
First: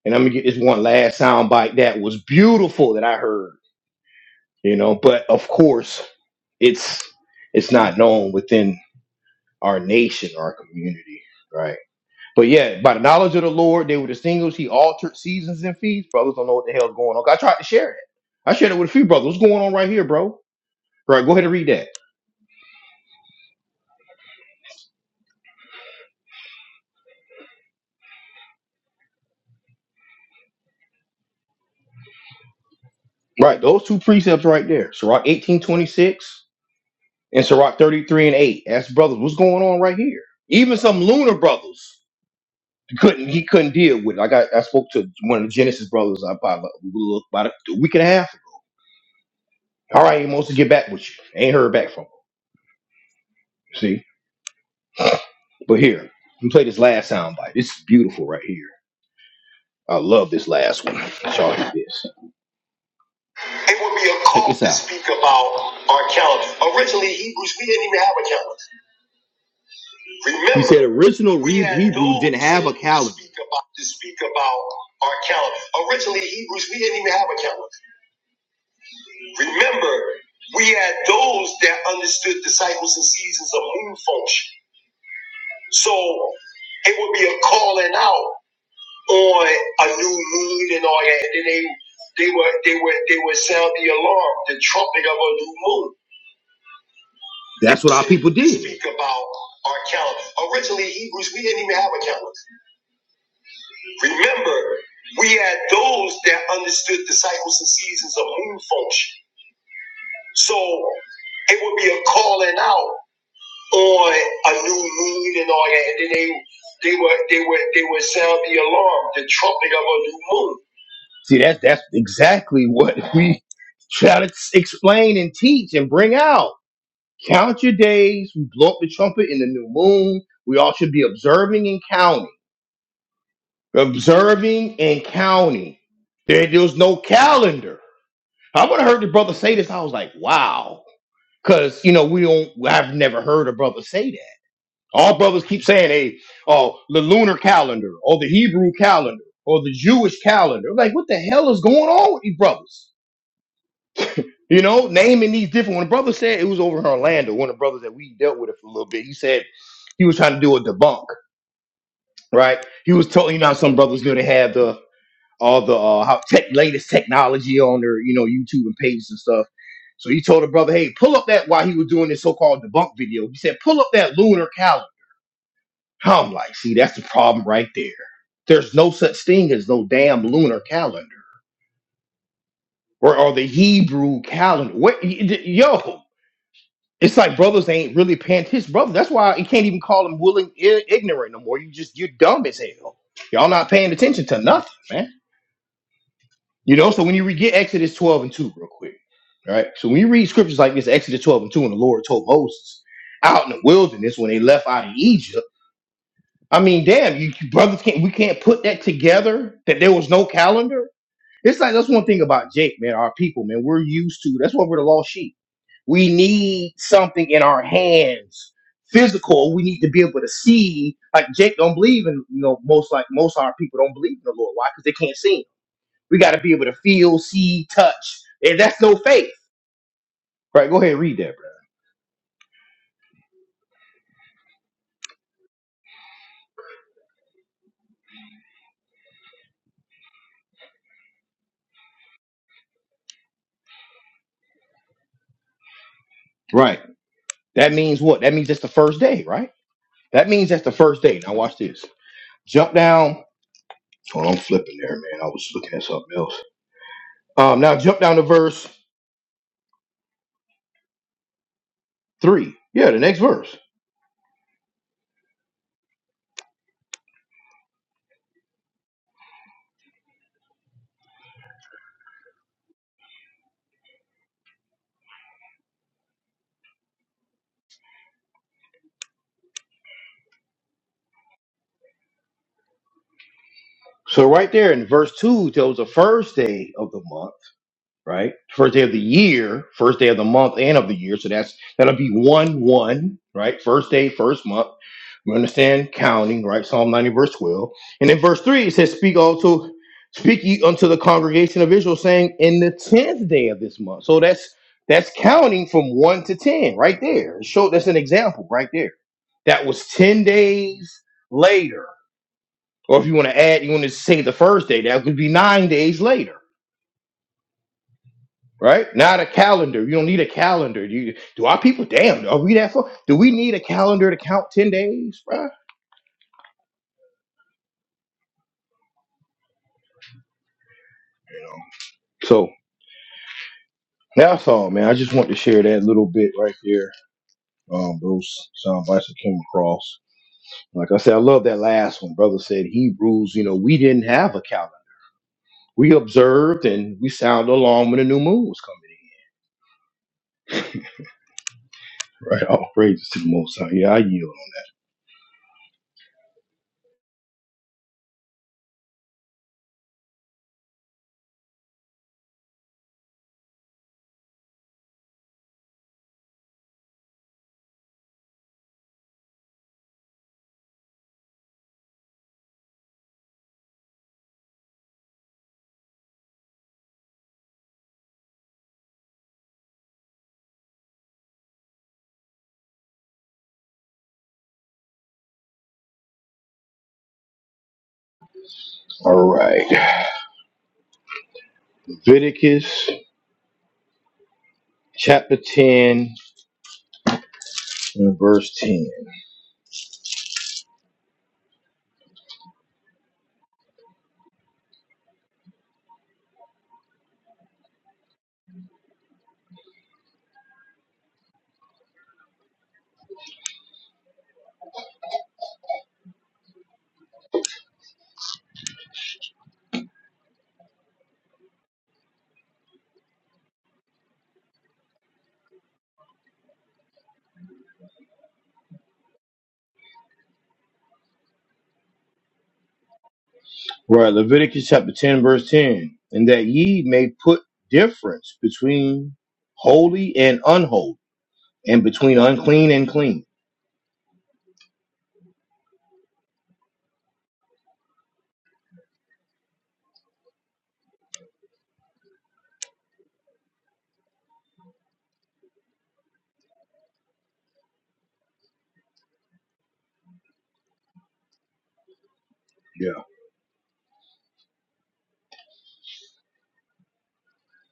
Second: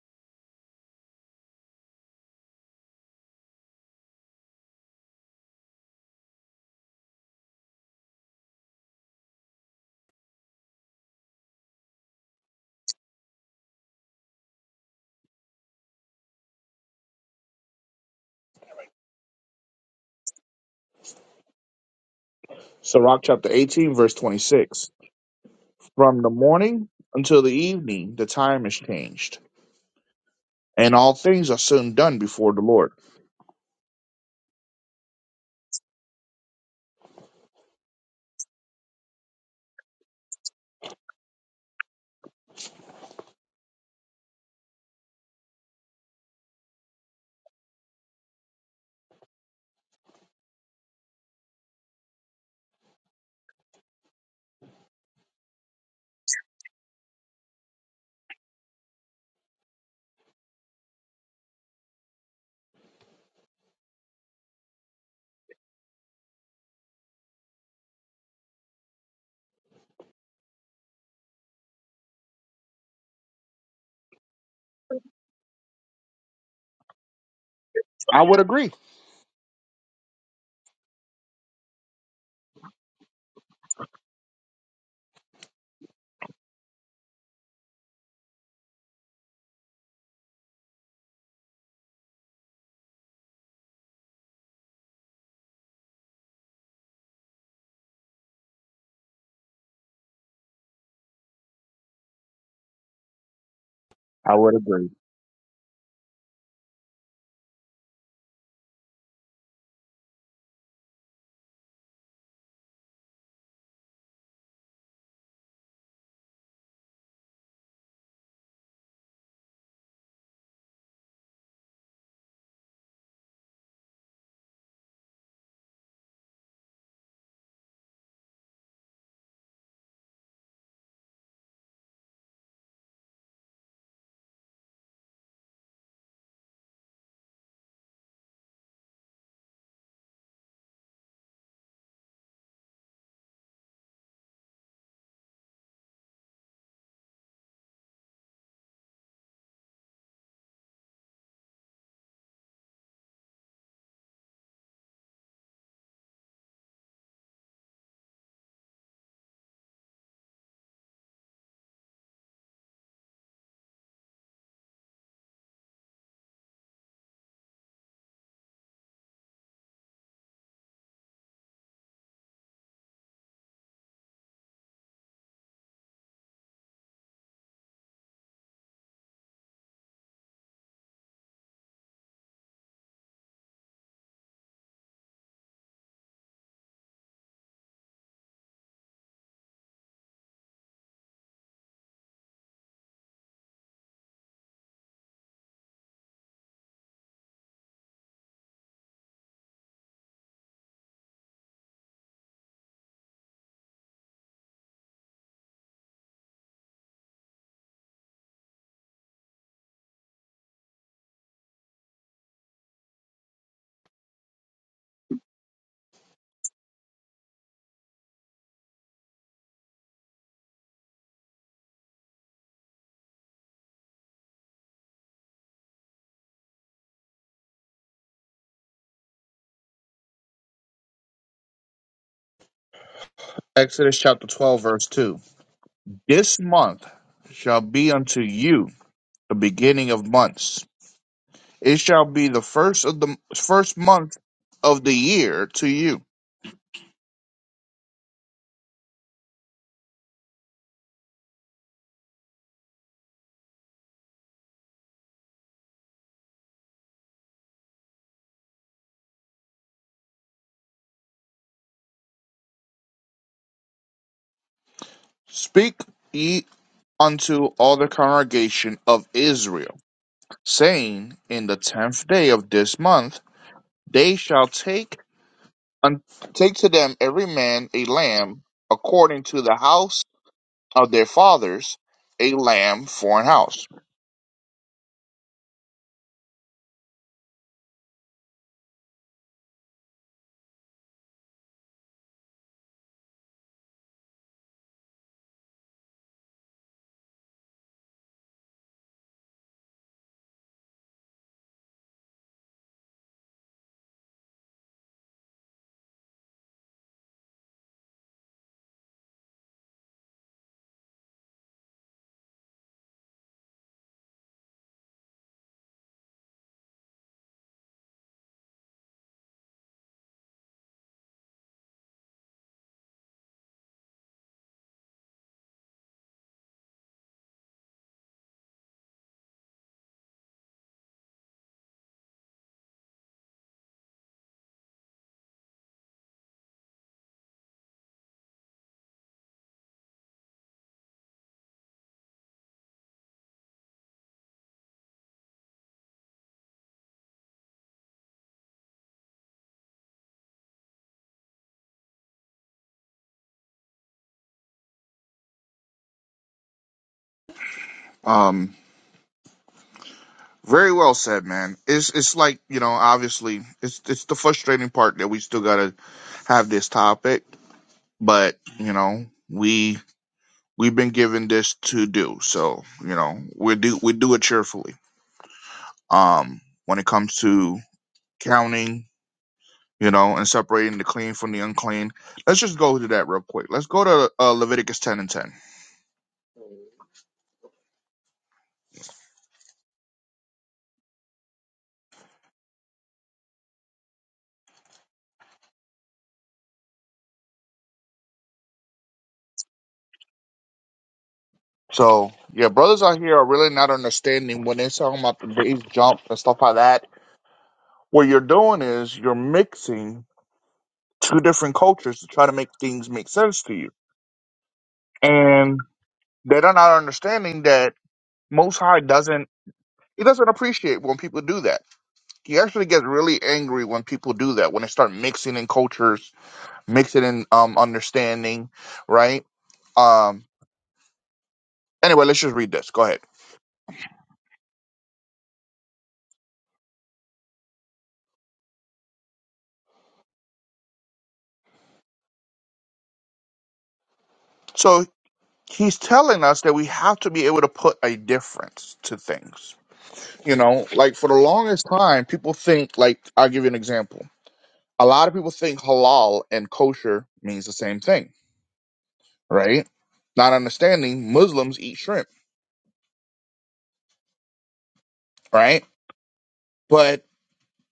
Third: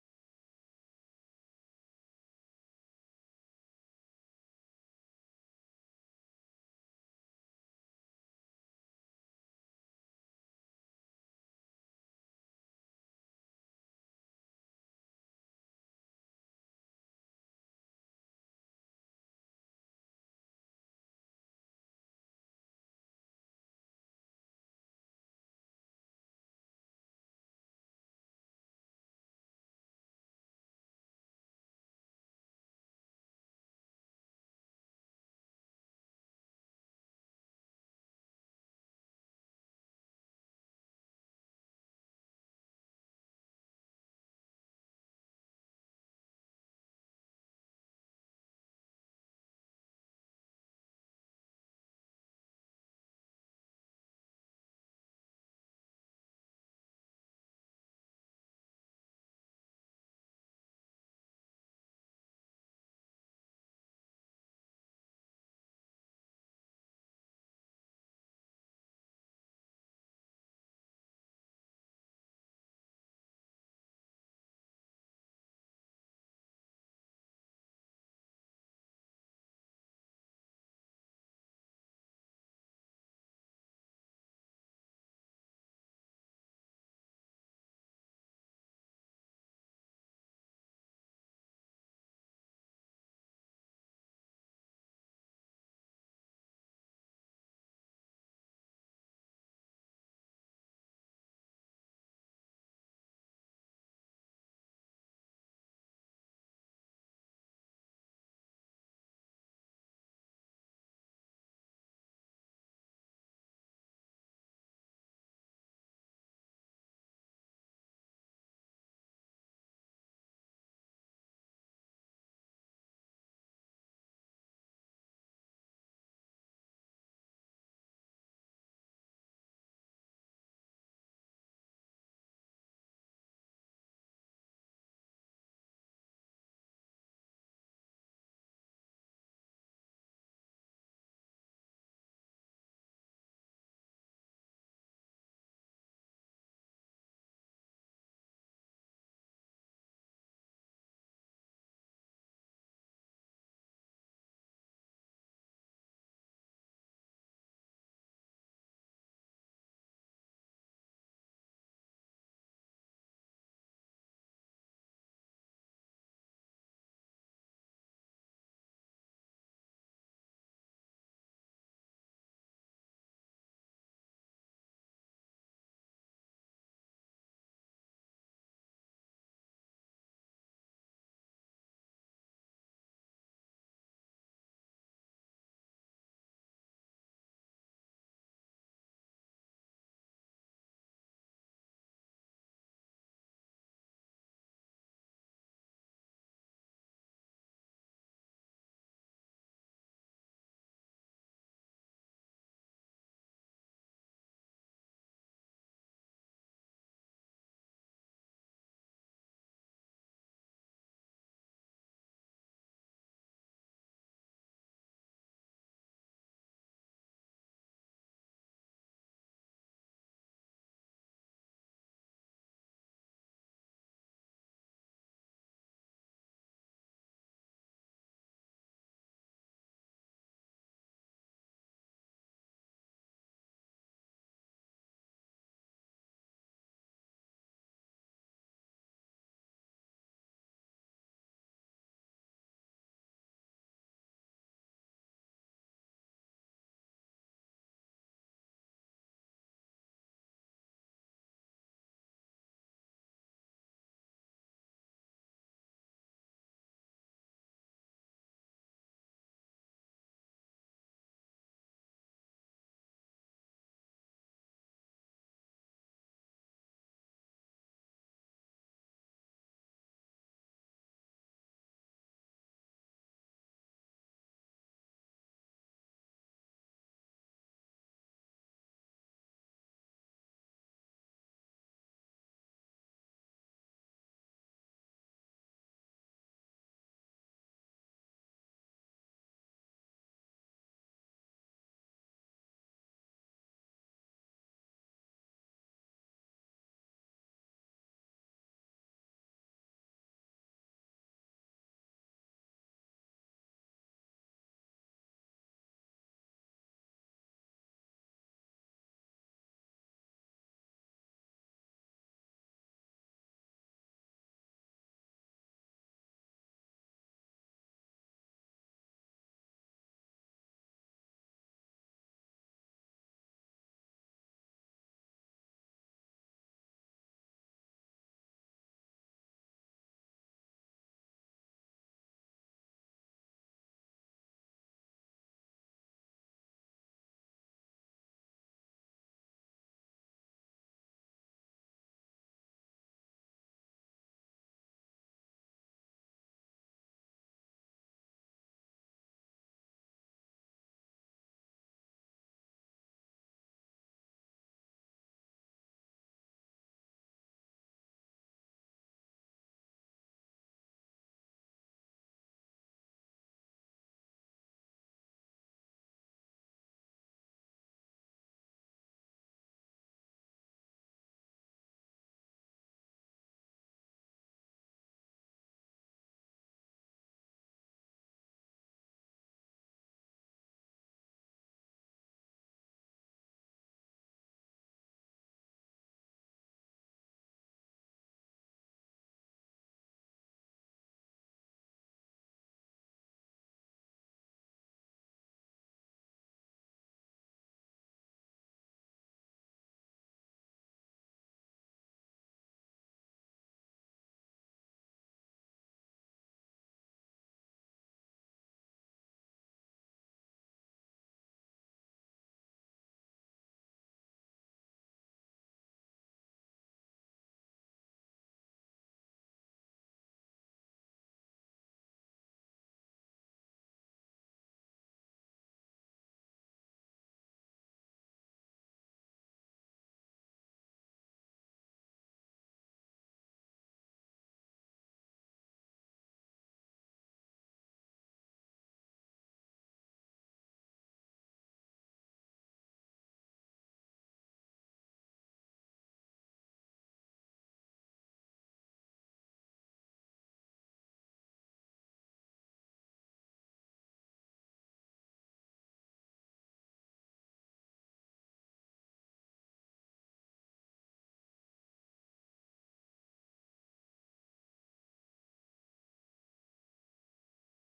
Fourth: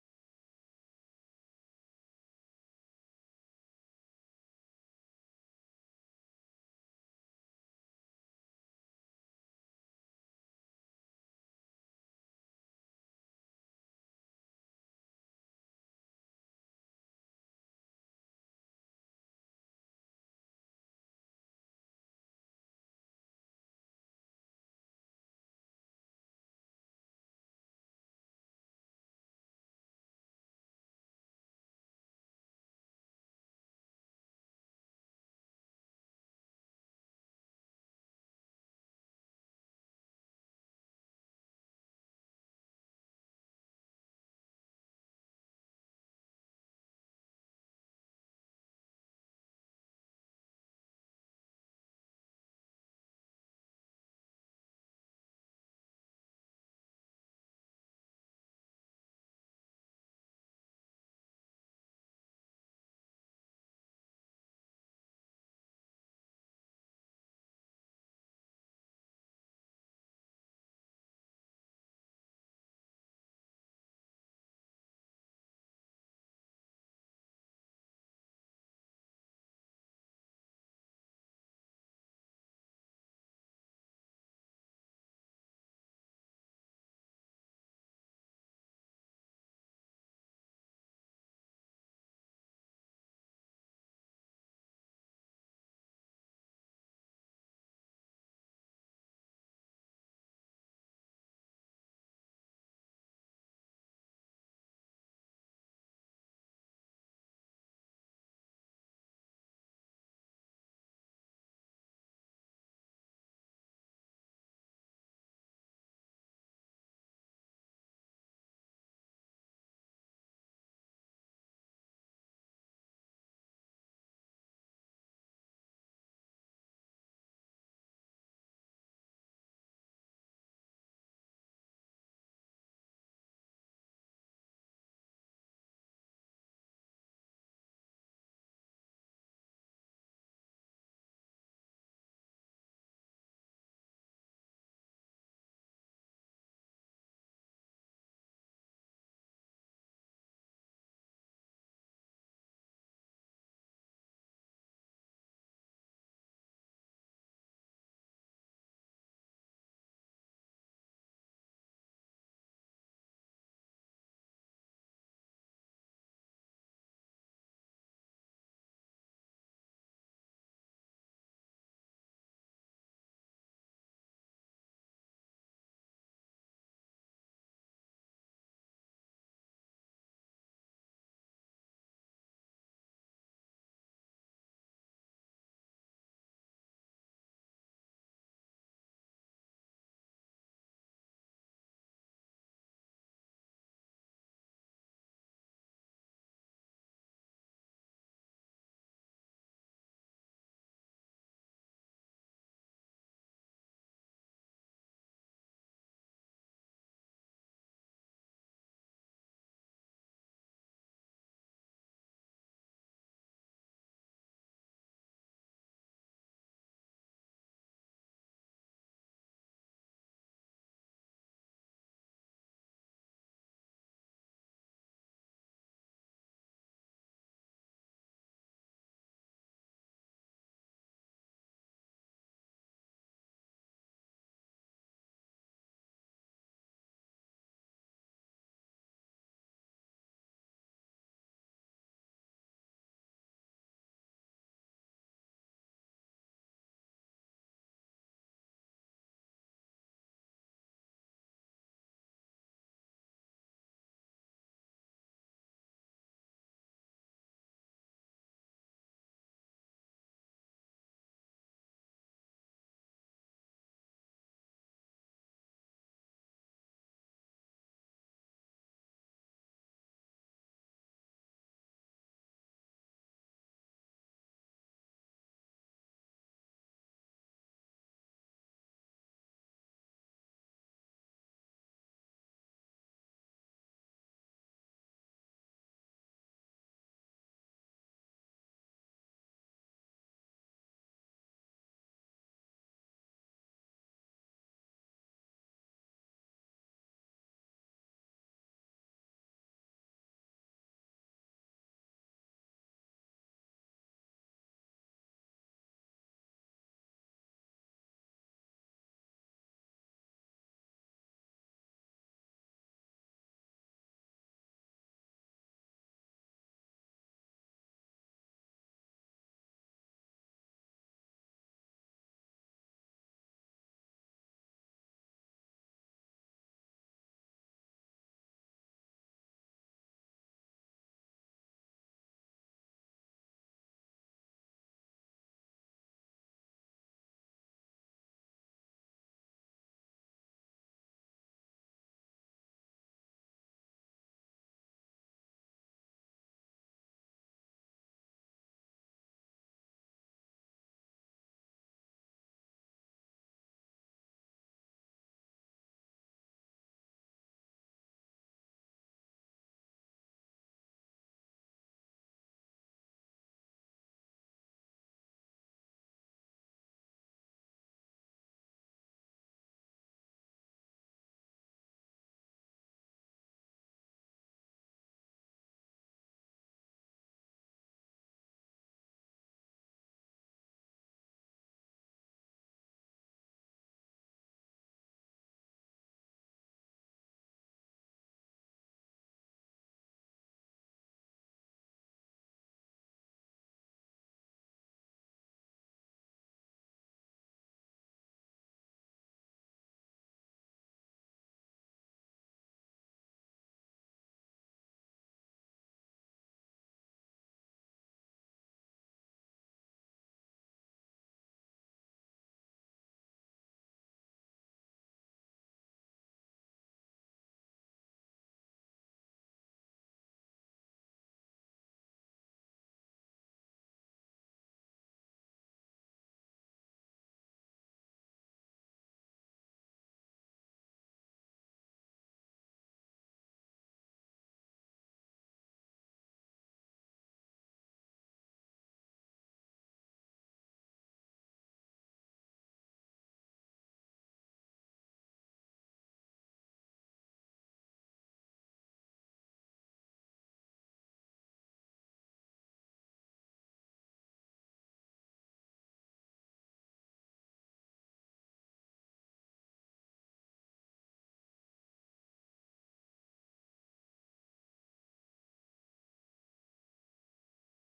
A: And I'm gonna get this one last sound bite that was beautiful that I heard, you know, but of course it's it's not known within our nation, our community, right? But yeah, by the knowledge of the Lord, they were the singles. He altered seasons and feasts. Brothers don't know what the hell's going on. I tried to share it. I shared it with a few brothers. What's going on right here, bro? Right, go ahead and read that.
B: Sirach chapter 18, verse 26. From the morning until the evening, the time is changed, and all things are soon done before the Lord.
A: Right, those two precepts right there. Sirach 1826 and Sirach 33 and 8. Ask brothers, what's going on right here? Even some lunar brothers couldn't he couldn't deal with it. Like, I got I spoke to one of the Genesis brothers I about, about a week and a half. All right, Amos, to get back with you. Ain't heard back from him. See? But here, let me play this last sound bite. It's beautiful right here. I love this last one. Charge this. It would be a call to speak about our calendar. Originally, Hebrews, we didn't even have a calendar. Remember, you said original we had Hebrews no didn't have a thing to calendar. Speak about, to speak about our calendar. Originally, Hebrews, we didn't even have a calendar.
B: I would agree.
A: Remember, we had those that understood the cycles and seasons of moon function. So it would be a calling out. on a new moon and all that. And then they they would they would they would sound the alarm, the trumpet of a new moon. That's what our people did. Speak about our calendar. Originally, Hebrews, we didn't even have a calendar.
B: I would
A: Remember,
B: agree.
A: we had those that understood the cycles and seasons of moon function. So it would be a calling out on a new moon and all that, and then they they would they would they would sound the alarm, the trumpet of a new moon. See, that's that's exactly what (laughs) we try to s- explain and teach and bring out. Count your days. We blow up the trumpet in the new moon. We all should be observing and counting. Observing and counting. There, there's no calendar. I would have heard the brother say this. I was like, wow. Because, you know, we don't, I've never heard a brother say that. All brothers keep saying, hey, oh, the lunar calendar or the Hebrew calendar or the Jewish calendar. Like, what the hell is going on with these brothers? You know, naming these different. When the brother said it was over in Orlando, one of the brothers that we dealt with it for a little bit, he said he was trying to do a debunk, right? He was telling you know how some brothers do they have the all the uh, how tech latest technology on their you know YouTube and pages and stuff. So he told the brother, hey, pull up that while he was doing this so-called debunk video. He said, pull up that lunar calendar. I'm like, see, that's the problem right there. There's no such thing as no damn lunar calendar or, or the Hebrew calendar. What, y- y- yo? It's like brothers ain't really paying his brother. That's why you can't even call him willing i- ignorant no more. You just you're dumb as hell. Y'all not paying attention to nothing, man. You know. So when you read get Exodus twelve and two real quick, right? So when you read scriptures like this, Exodus twelve and two, and the Lord told Moses out in the wilderness when they left out of Egypt. I mean, damn, you, you brothers can't we can't put that together that there was no calendar. It's like that's one thing about Jake, man. Our people, man, we're used to. That's why we're the lost sheep we need something in our hands, physical. We need to be able to see. Like Jake don't believe in, you know, most like most of our people don't believe in the Lord. Why? Because they can't see. Him. We got to be able to feel, see, touch, and that's no faith. Right? Go ahead, and read that, bro.
B: Exodus chapter 12, verse 2. This month shall be unto you the beginning of months. It shall be the first of the first month of the year to you.
A: Right. That means what? That means that's the first day, right? That means that's the first day. Now watch this. Jump down. Oh, I'm flipping there, man. I was looking at something else. Um, now jump down to verse three. Yeah, the next verse.
B: Speak ye unto all the congregation of Israel saying, In the tenth day of this month they shall take un- take to them every man a lamb according to the house of their fathers, a lamb for an house.
A: So right there in verse two tells the first day of the month. right? First day of the year, first day of the month, and of the year. So that's that'll be one one, right? First day, first month. We understand counting, right? Psalm ninety, verse twelve, and in verse three it says, "Speak also, speak ye unto the congregation of Israel, saying, in the tenth day of this month." So that's that's counting from one to ten, right there. Show that's an example, right there. That was ten days later, or if you want to add, you want to say the first day, that would be nine days later right? Not a calendar. You don't need a calendar. You do our people? Damn, are we that far? Do we need a calendar to count ten days, bruh? You know. So that's all, man. I just want to share that little bit right there. Um, those sound bites that came across. Like I said, I love that last one. Brother said Hebrews. You know, we didn't have a calendar. We observed and we sounded along when the new moon was coming in. Right. All praises to the Most High. Yeah, I yield.
B: Um, very well said, man. It's it's like you know, obviously, it's it's the frustrating part that we still gotta have this topic, but you know, we we've been given this to do, so you know, we do we do it cheerfully. Um, when it comes to counting you know, and separating the clean from the unclean. Let's just go to that real quick. Let's go to uh, Leviticus 10 and 10.
A: All right. Leviticus chapter ten. in verse 10.
B: So, yeah, brothers out here are really not understanding when they're talking about the days jump and stuff like that. What you're doing is you're mixing two different cultures to try to make things make sense to you. And they're not understanding that Most High doesn't, he doesn't appreciate when people do that. He actually gets really angry when people do that, when they start mixing in cultures, mixing in um, understanding, right? Um, anyway, let's just read this. Go ahead.
A: Right, Leviticus chapter 10, verse 10. And that ye may put difference between holy and unholy, and between unclean and clean.
B: So he's telling us that we have to be able to put a difference to things. You know, like for the longest time, people think, like, I'll give you an example. A lot of people think halal and kosher means the same thing, right? Not understanding Muslims eat shrimp,
A: Yeah.
B: right? But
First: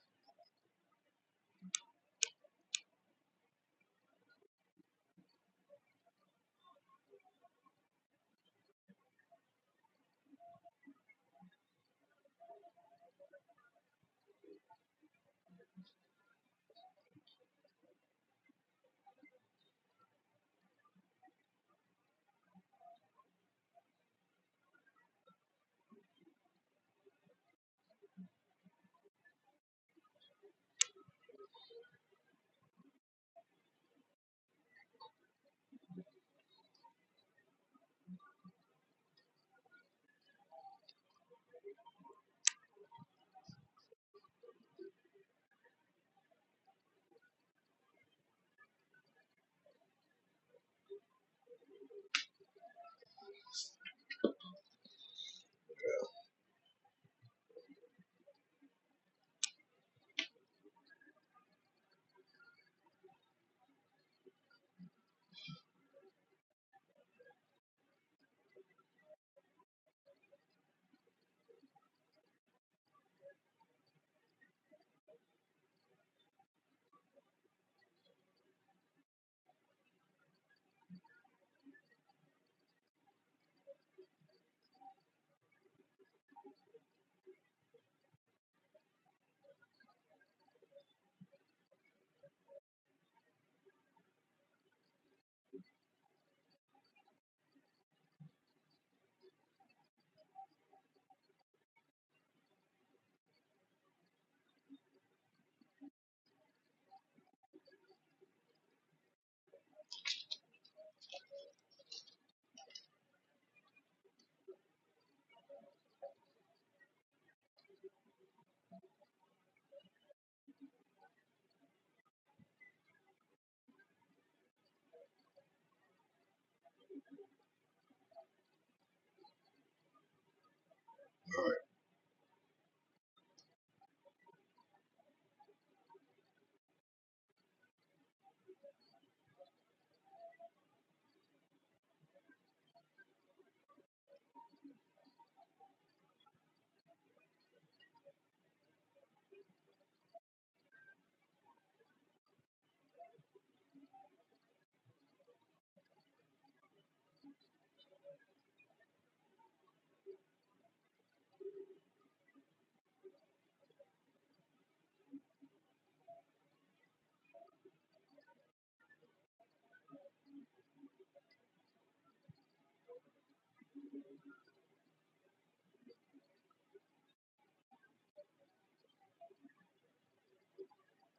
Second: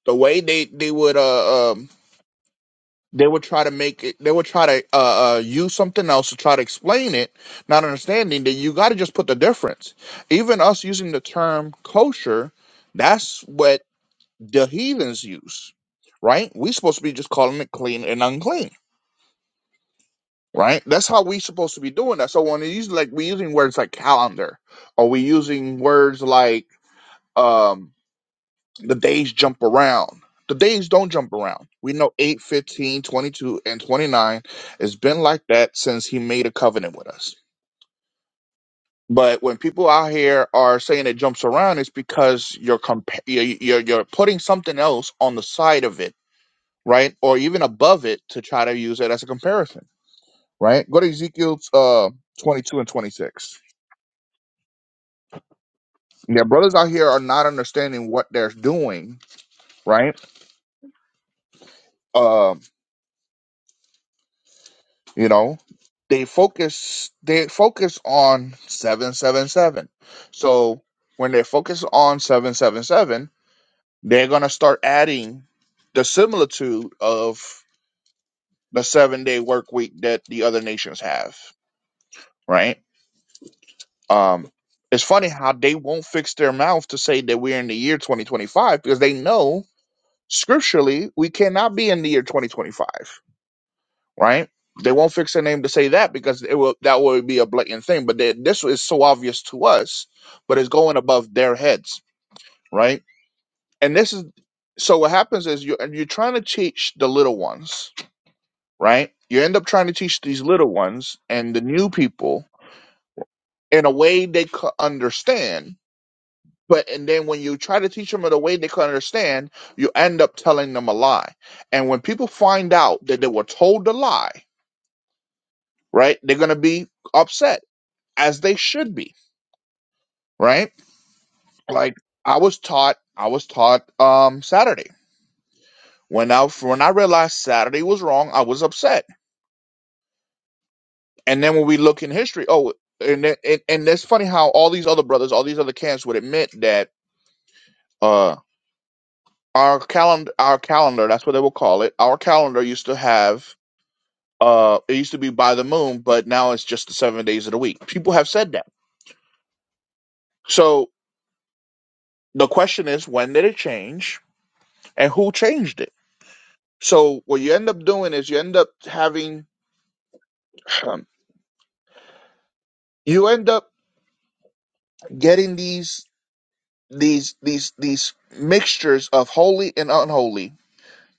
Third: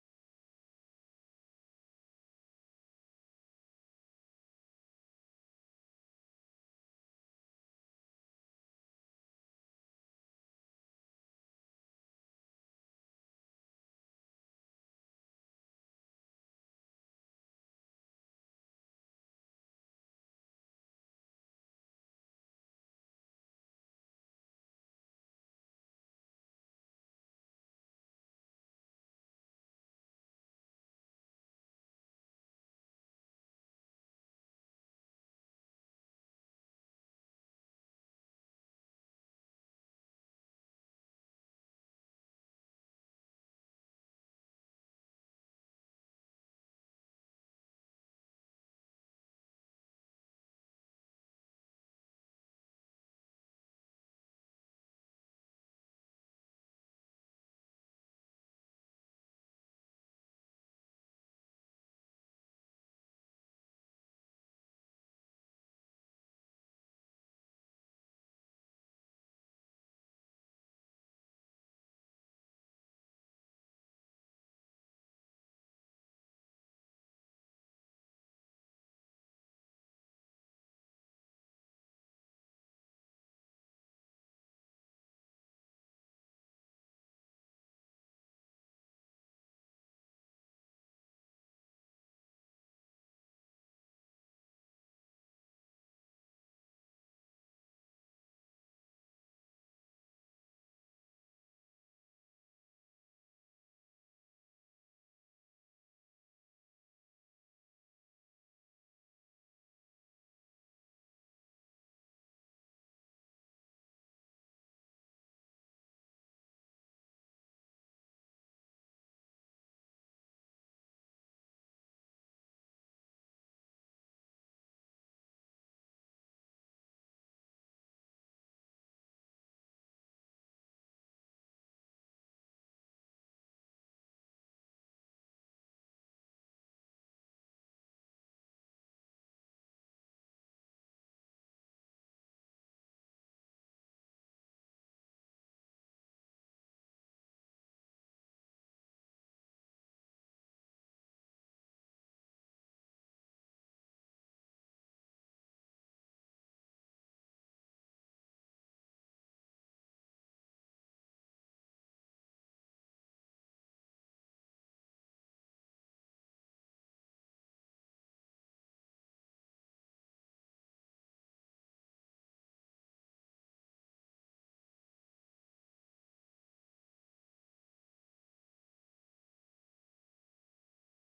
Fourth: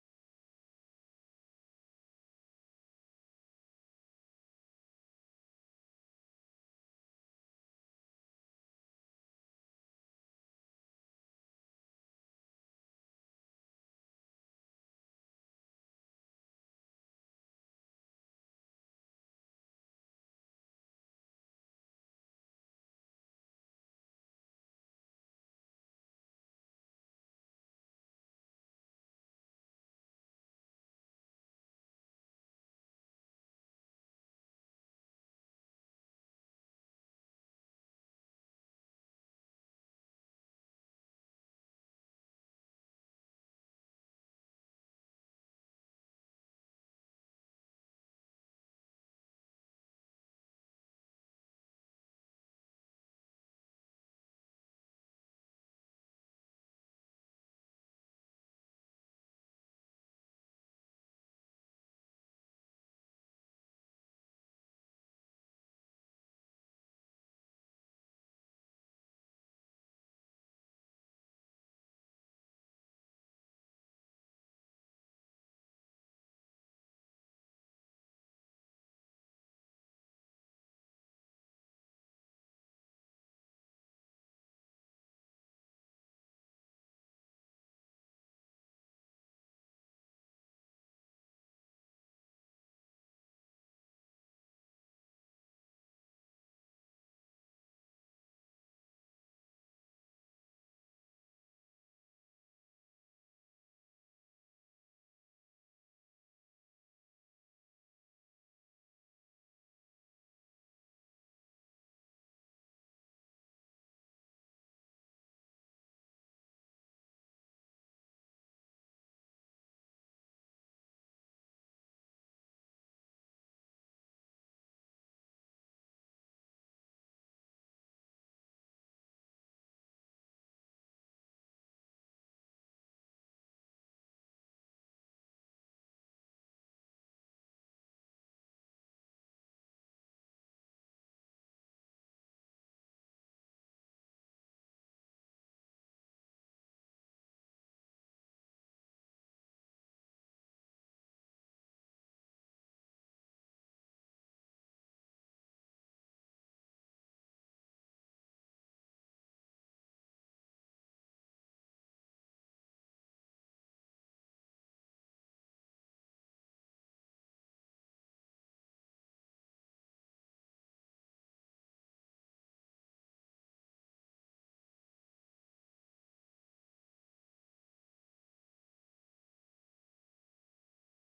B: the way they, they would, uh. um they would try to make it they would try to uh, uh use something else to try to explain it not understanding that you got to just put the difference even us using the term kosher that's what the heathens use right we supposed to be just calling it clean and unclean right that's how we supposed to be doing that so when it's like we using words like calendar or we using words like um The days jump around. The days don't jump around. We know 8, 15, 22, and 29. It's been like that since he made a covenant with us. But when people out here are saying it jumps around, it's because you're compa- you're, you're you're putting something else on the side of it, right? Or even above it to try to use it as a comparison, right? Go to Ezekiel uh, 22 and 26. Yeah, brothers out here are not understanding what they're doing, right? Um. You know, they focus they focus on 777. So when they focus on 777, they're going to start adding the similitude of the 7-day work week that the other nations have, right? Um it's funny how they won't fix their mouth to say that we're in the year 2025 because they know scripturally we cannot be in the year 2025. right? They won't fix their name to say that because it will that would be a blatant thing. But they, this is so obvious to us, but it's going above their heads, right? And this is so what happens is you're you're trying to teach the little ones, right? You end up trying to teach these little ones and the new people in a way they could understand. But and then when you try to teach them in a way they could understand, you end up telling them a lie. And when people find out that they were told a lie, right, they're gonna be upset as they should be, right? Like I was taught, I was taught um Saturday. When I when I realized Saturday was wrong, I was upset. And then when we look in history, oh, and it, and and it's funny how all these other brothers, all these other camps would admit that uh our calendar, our calendar, that's what they will call it. Our calendar used to have uh it used to be by the moon, but now it's just the seven days of the week. People have said that. So the question is, when did it change, and who changed it? So what you end up doing is you end up having um, you end up getting these these these these mixtures of holy and unholy,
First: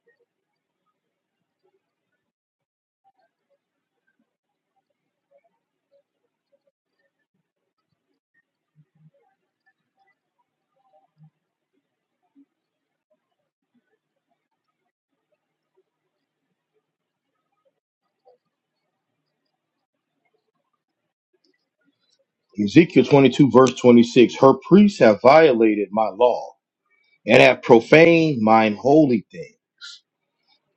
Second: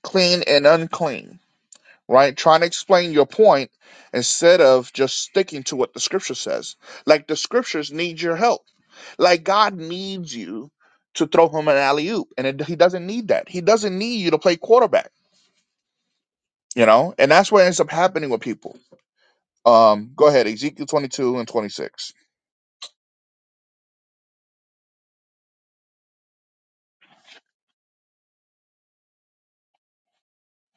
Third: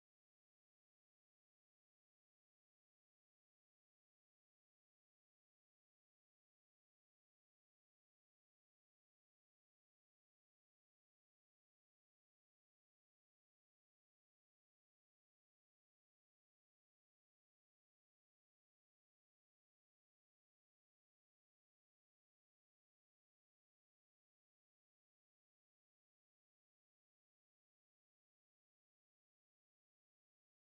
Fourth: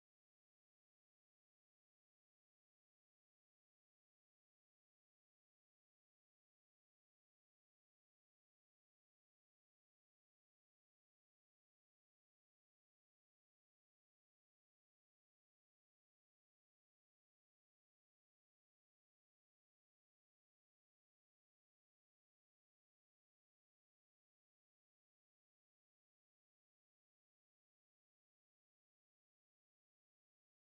B: clean and unclean, right? Trying to explain your point instead of just sticking to what the scripture says. Like the scriptures need your help. Like God needs you to throw him an alley oop, and it, he doesn't need that. He doesn't need you to play quarterback, you know. And that's what ends up happening with people. Um, go ahead, Ezekiel twenty two and twenty six.
A: Ezekiel 22, verse 26. Her priests have violated my law and have profaned mine holy thing.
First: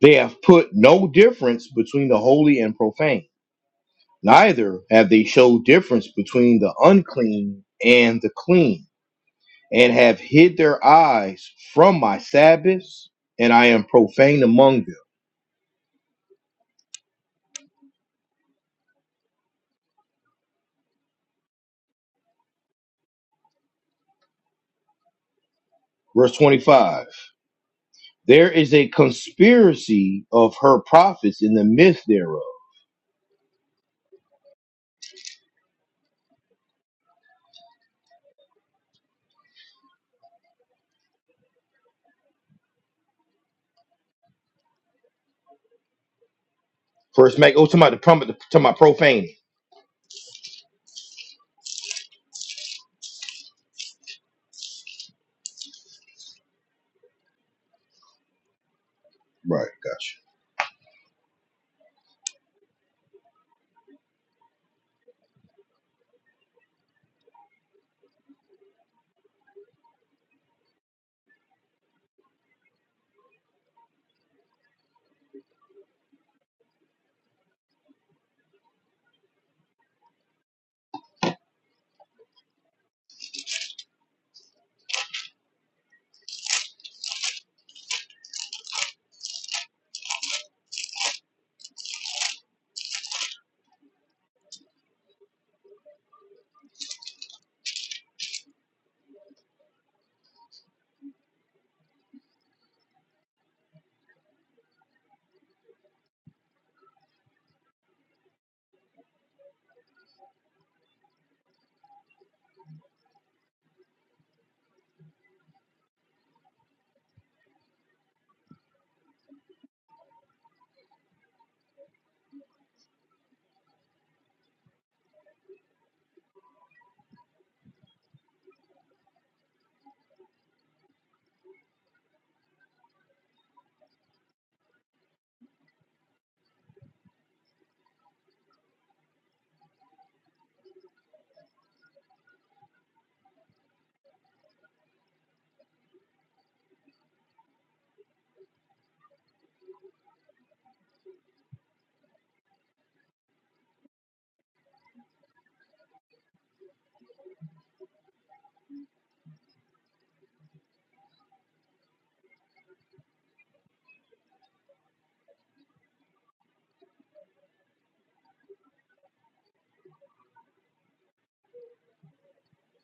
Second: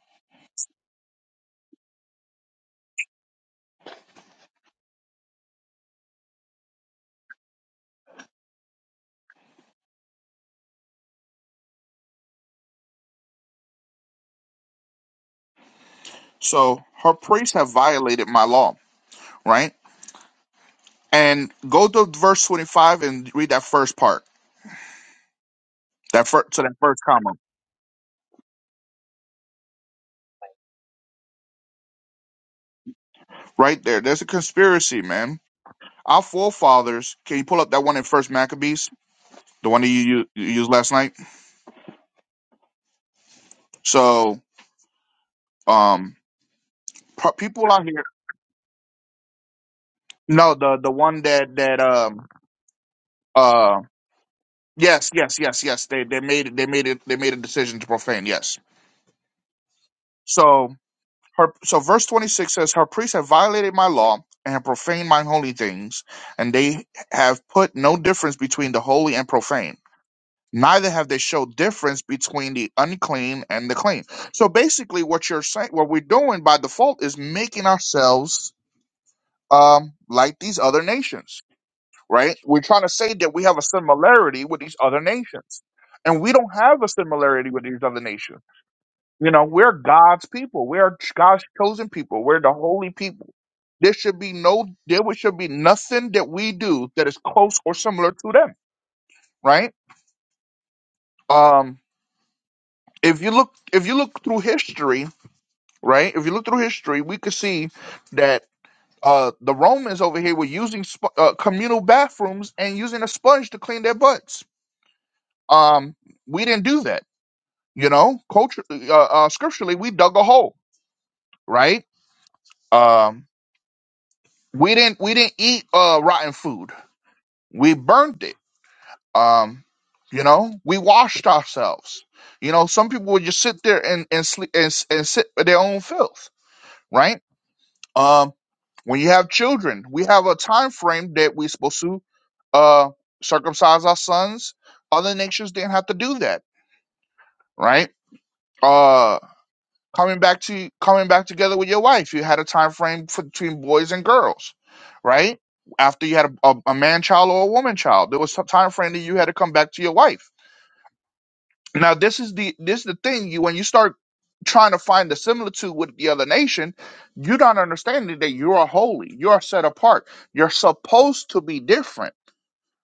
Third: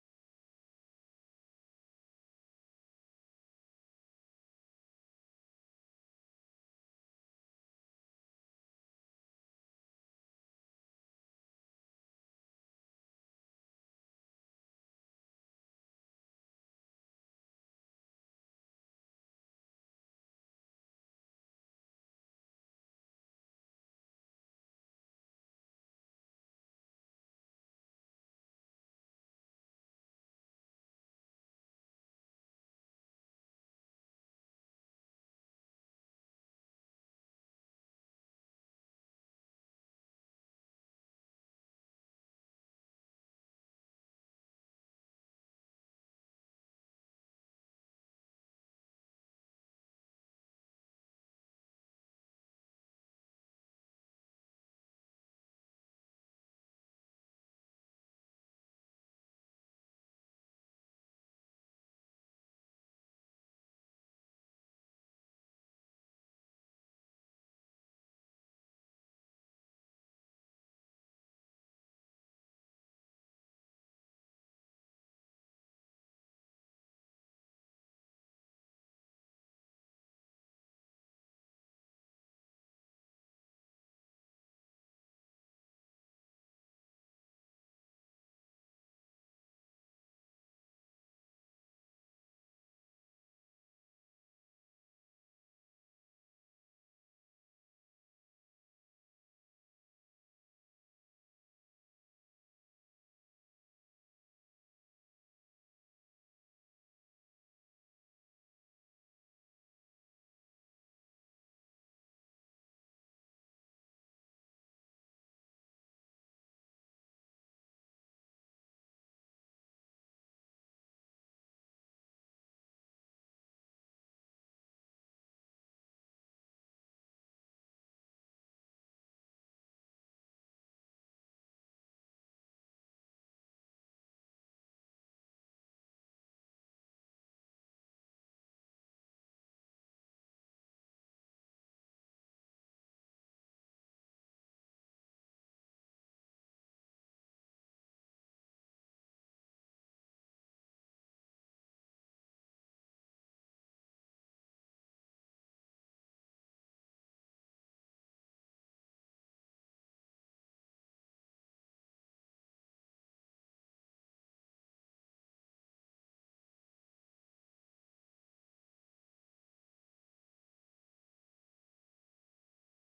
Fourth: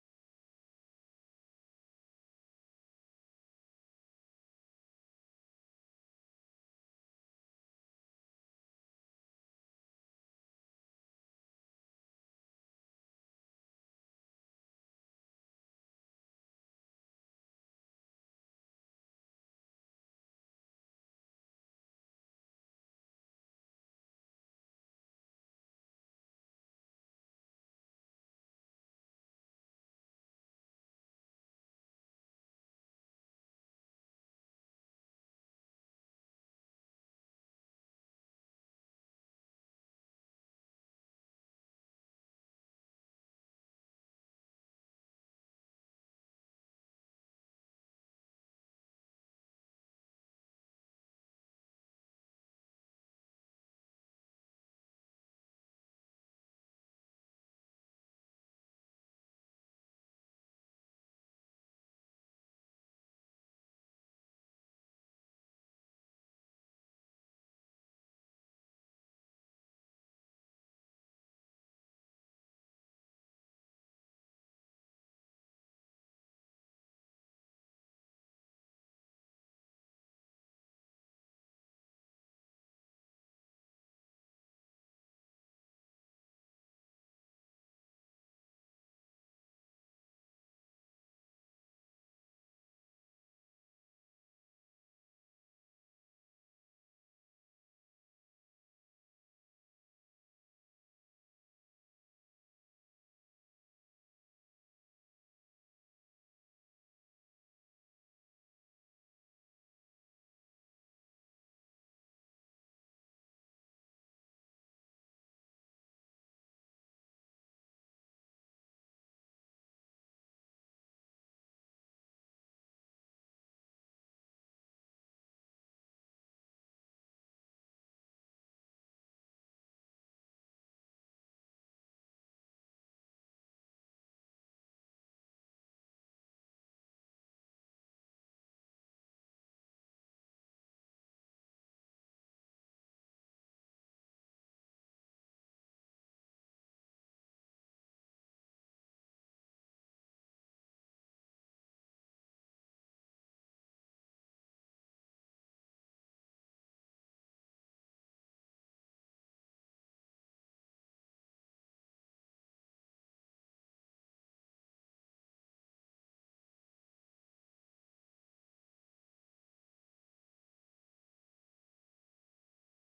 A: They have put no difference between the holy and profane, neither have they showed difference between the unclean and the clean and have hid their eyes from my Sabbaths, and I am profane among them.
B: So her priests have violated my law, right? And go to verse 25 and read that first part, that
A: Verse
B: first to that first
A: 25
B: comma
A: There is a conspiracy of her prophets in the midst thereof.
B: right there. There's a conspiracy, man. Our forefathers. Can you pull up that one in First Maccabees, the one that you, u- you used last night? So, um, pro-
A: First Mac, oh,
B: people
A: to
B: out
A: my,
B: here.
A: to my profaning.
B: No, the the one that that um uh yes yes yes yes they they made it they made it they made a decision to profane yes.
A: Right, gotcha.
B: So Her, so verse 26 says, Her priests have violated my law and have profaned mine holy things, and they have put no difference between the holy and profane. Neither have they showed difference between the unclean and the clean. So basically, what you're saying, what we're doing by default is making ourselves um, like these other nations, right? We're trying to say that we have a similarity with these other nations. And we don't have a similarity with these other nations. You know, we're God's people. We're God's chosen people. We're the holy people there should be no, there would- should be nothing that we do that is close or similar to them, right? Um, if you look, if you look through history, right? If you look through history, we could see that uh, the Romans over here were using sp- uh, communal bathrooms and using a sponge to clean their butts. Um, we didn't do that, you know. Culture, uh, uh, scripturally, we dug a hole, right? Um, we didn't, we didn't eat uh, rotten food. We burned it Um, you know, we washed ourselves. You know, some people would just sit there and and sleep and, s- and sit with their own filth, right? Um, when you have children, we have a time frame that we're supposed to uh circumcise our sons. Other nations didn't have to do that, right? Uh, coming back to coming back together with your wife, you had a time frame for, between boys and girls, right? After you had a, a, a man child or a woman child, there was a time frame that you had to come back to your wife Now this is the this is the thing you when you start trying to find the similitude with the other nation, you're not understanding that you are holy, you are set apart, you're supposed to be different,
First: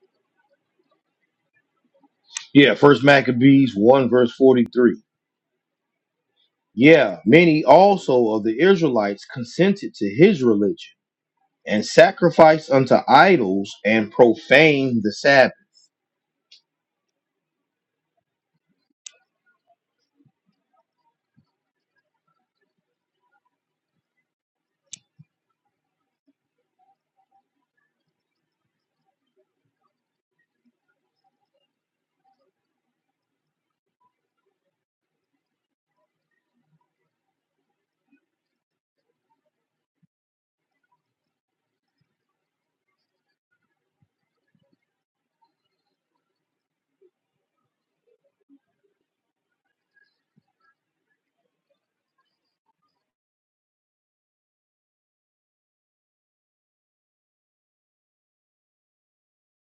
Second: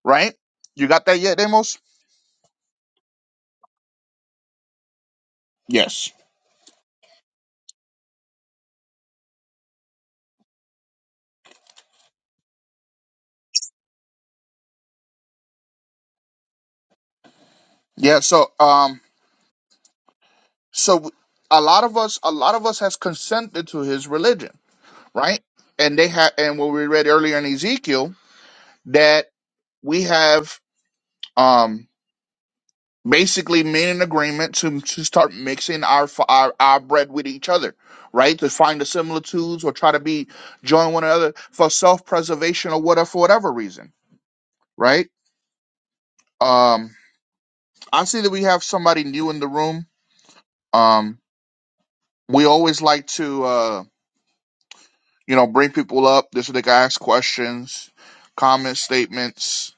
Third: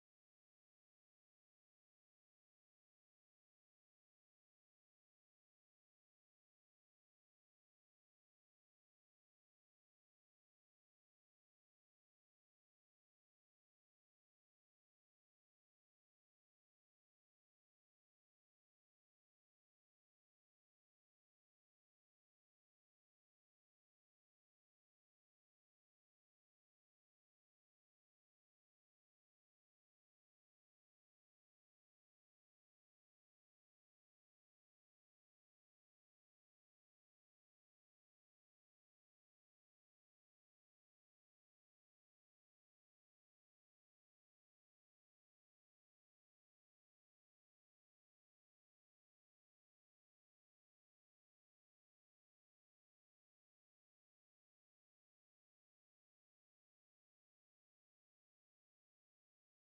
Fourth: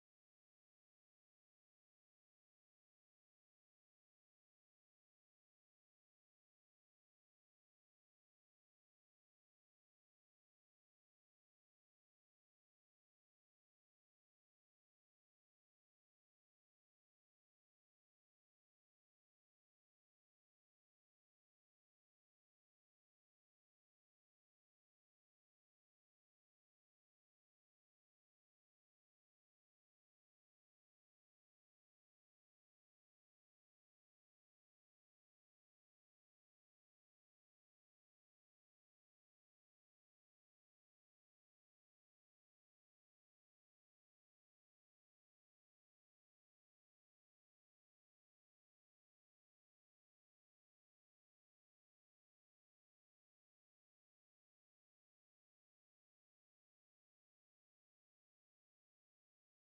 B: right? You got that yet, Demos?
A: Yeah, First Maccabees 1, verse 43.
B: Yes.
A: Yeah, many also of the Israelites consented to his religion and sacrificed unto idols and profaned the Sabbath.
B: Yeah. So um, so a lot of us, a lot of us has consented to his religion, right? And they have, and what we read earlier in Ezekiel that we have. Um, basically made an agreement to, to start mixing our, f- our our bread with each other, right? To find the similitudes or try to be join one another for self preservation or whatever for whatever reason, right? Um, I see that we have somebody new in the room. Um, we always like to uh, you know bring people up. This way they can ask questions, comment statements.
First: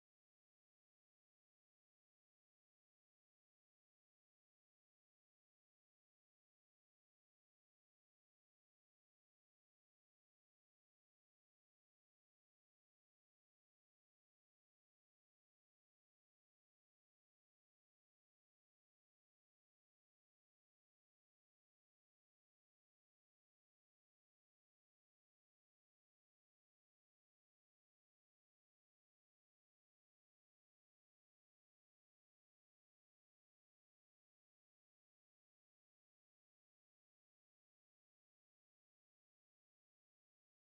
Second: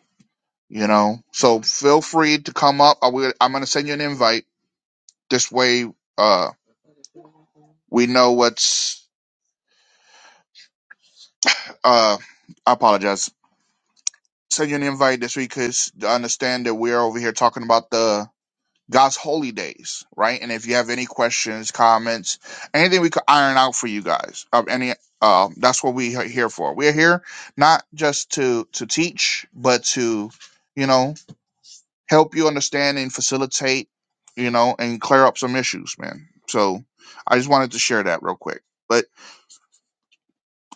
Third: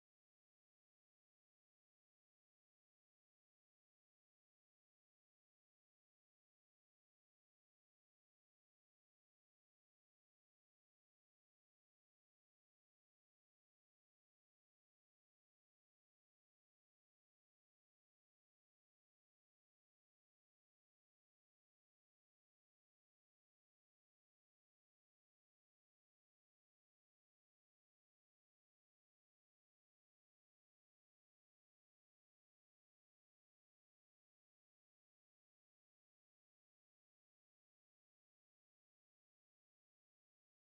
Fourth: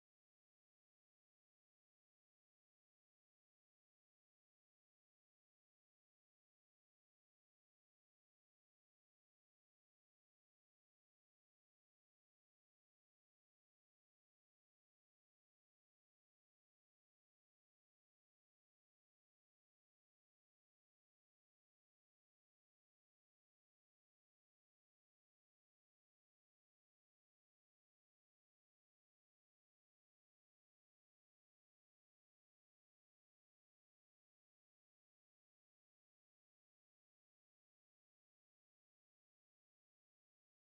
B: You know, so feel free to come up. I will, I'm going to send you an invite. This way, uh, we know what's Uh, I apologize. Send you an invite this week because understand that we're over here talking about the God's holy days, right? And if you have any questions, comments, anything we could iron out for you guys, of any, uh, that's what we are here for. We're here not just to to teach, but to, you know, help you understand and facilitate, you know, and clear up some issues, man. So I just wanted to share that real quick. But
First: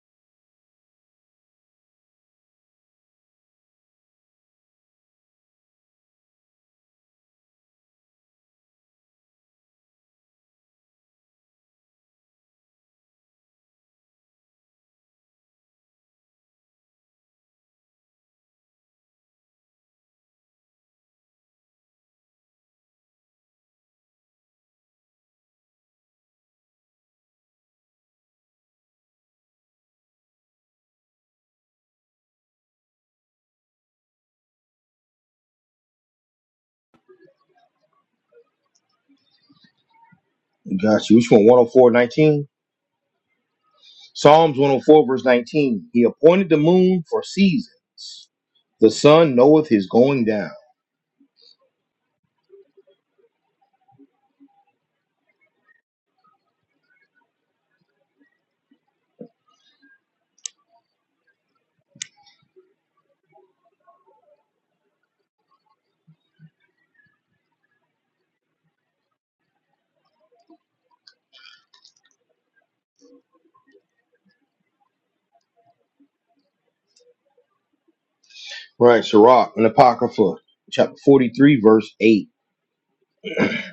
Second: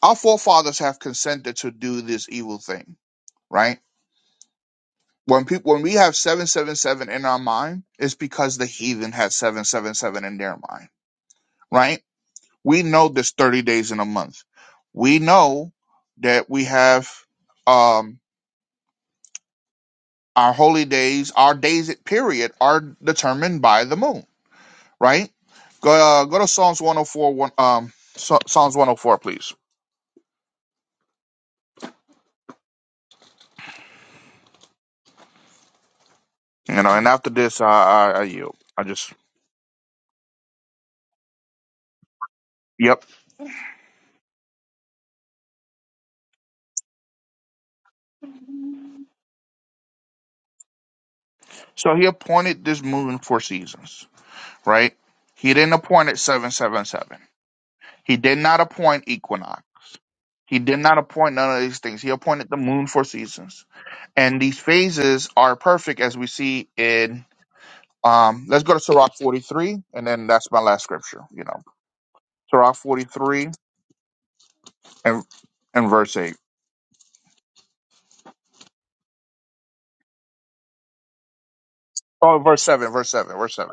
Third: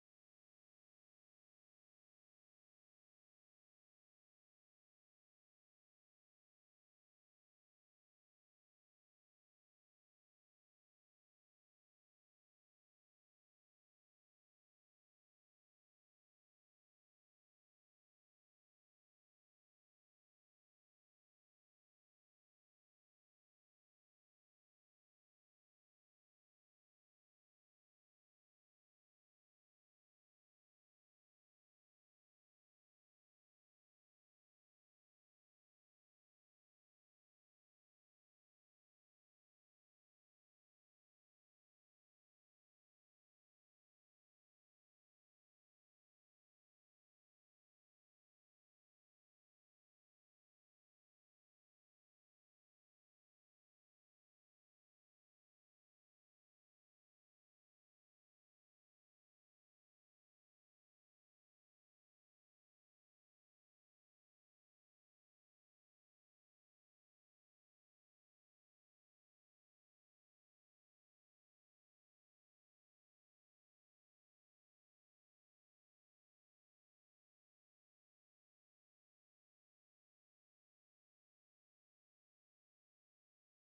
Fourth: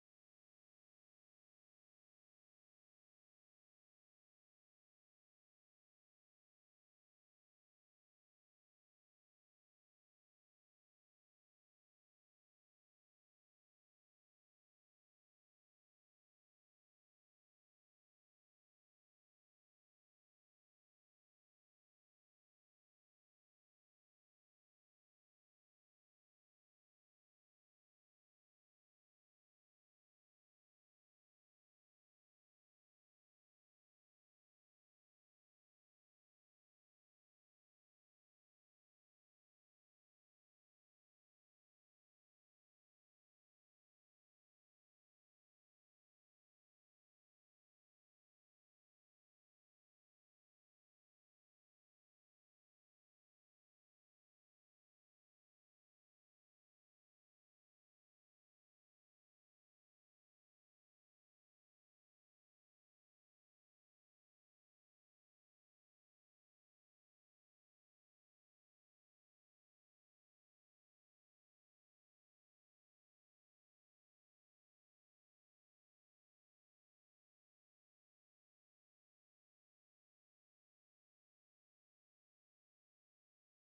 B: our forefathers have consented to do this evil thing, right? When people when we have seven seven seven in our mind, it's because the heathen had seven seven seven in their mind, right? We know there's thirty days in a month. We know that we have um our holy days, our days period are determined by the moon, right? Go uh, go to Psalms 104 one um Psa- Psalms 104 please. You know, and after this I I, I yield. I just
A: Gotcha. Which one? One hundred four, nineteen.
B: yep.
A: Psalms 104, verse 19. He appointed the moon for seasons. The sun knoweth his going down.
B: So he appointed this moon for seasons, right? He didn't appoint it 777. He did not appoint equinox. He did not appoint none of these things. He appointed the moon for seasons. And these phases are perfect as we see in um let's go to Sirach 43 and then that's my last scripture, you know. Sirach 43 and and verse 8.
A: Right, Sirach, an Apocrypha, chapter 43, verse 8,
B: Oh, verse 7, verse 7, verse 7.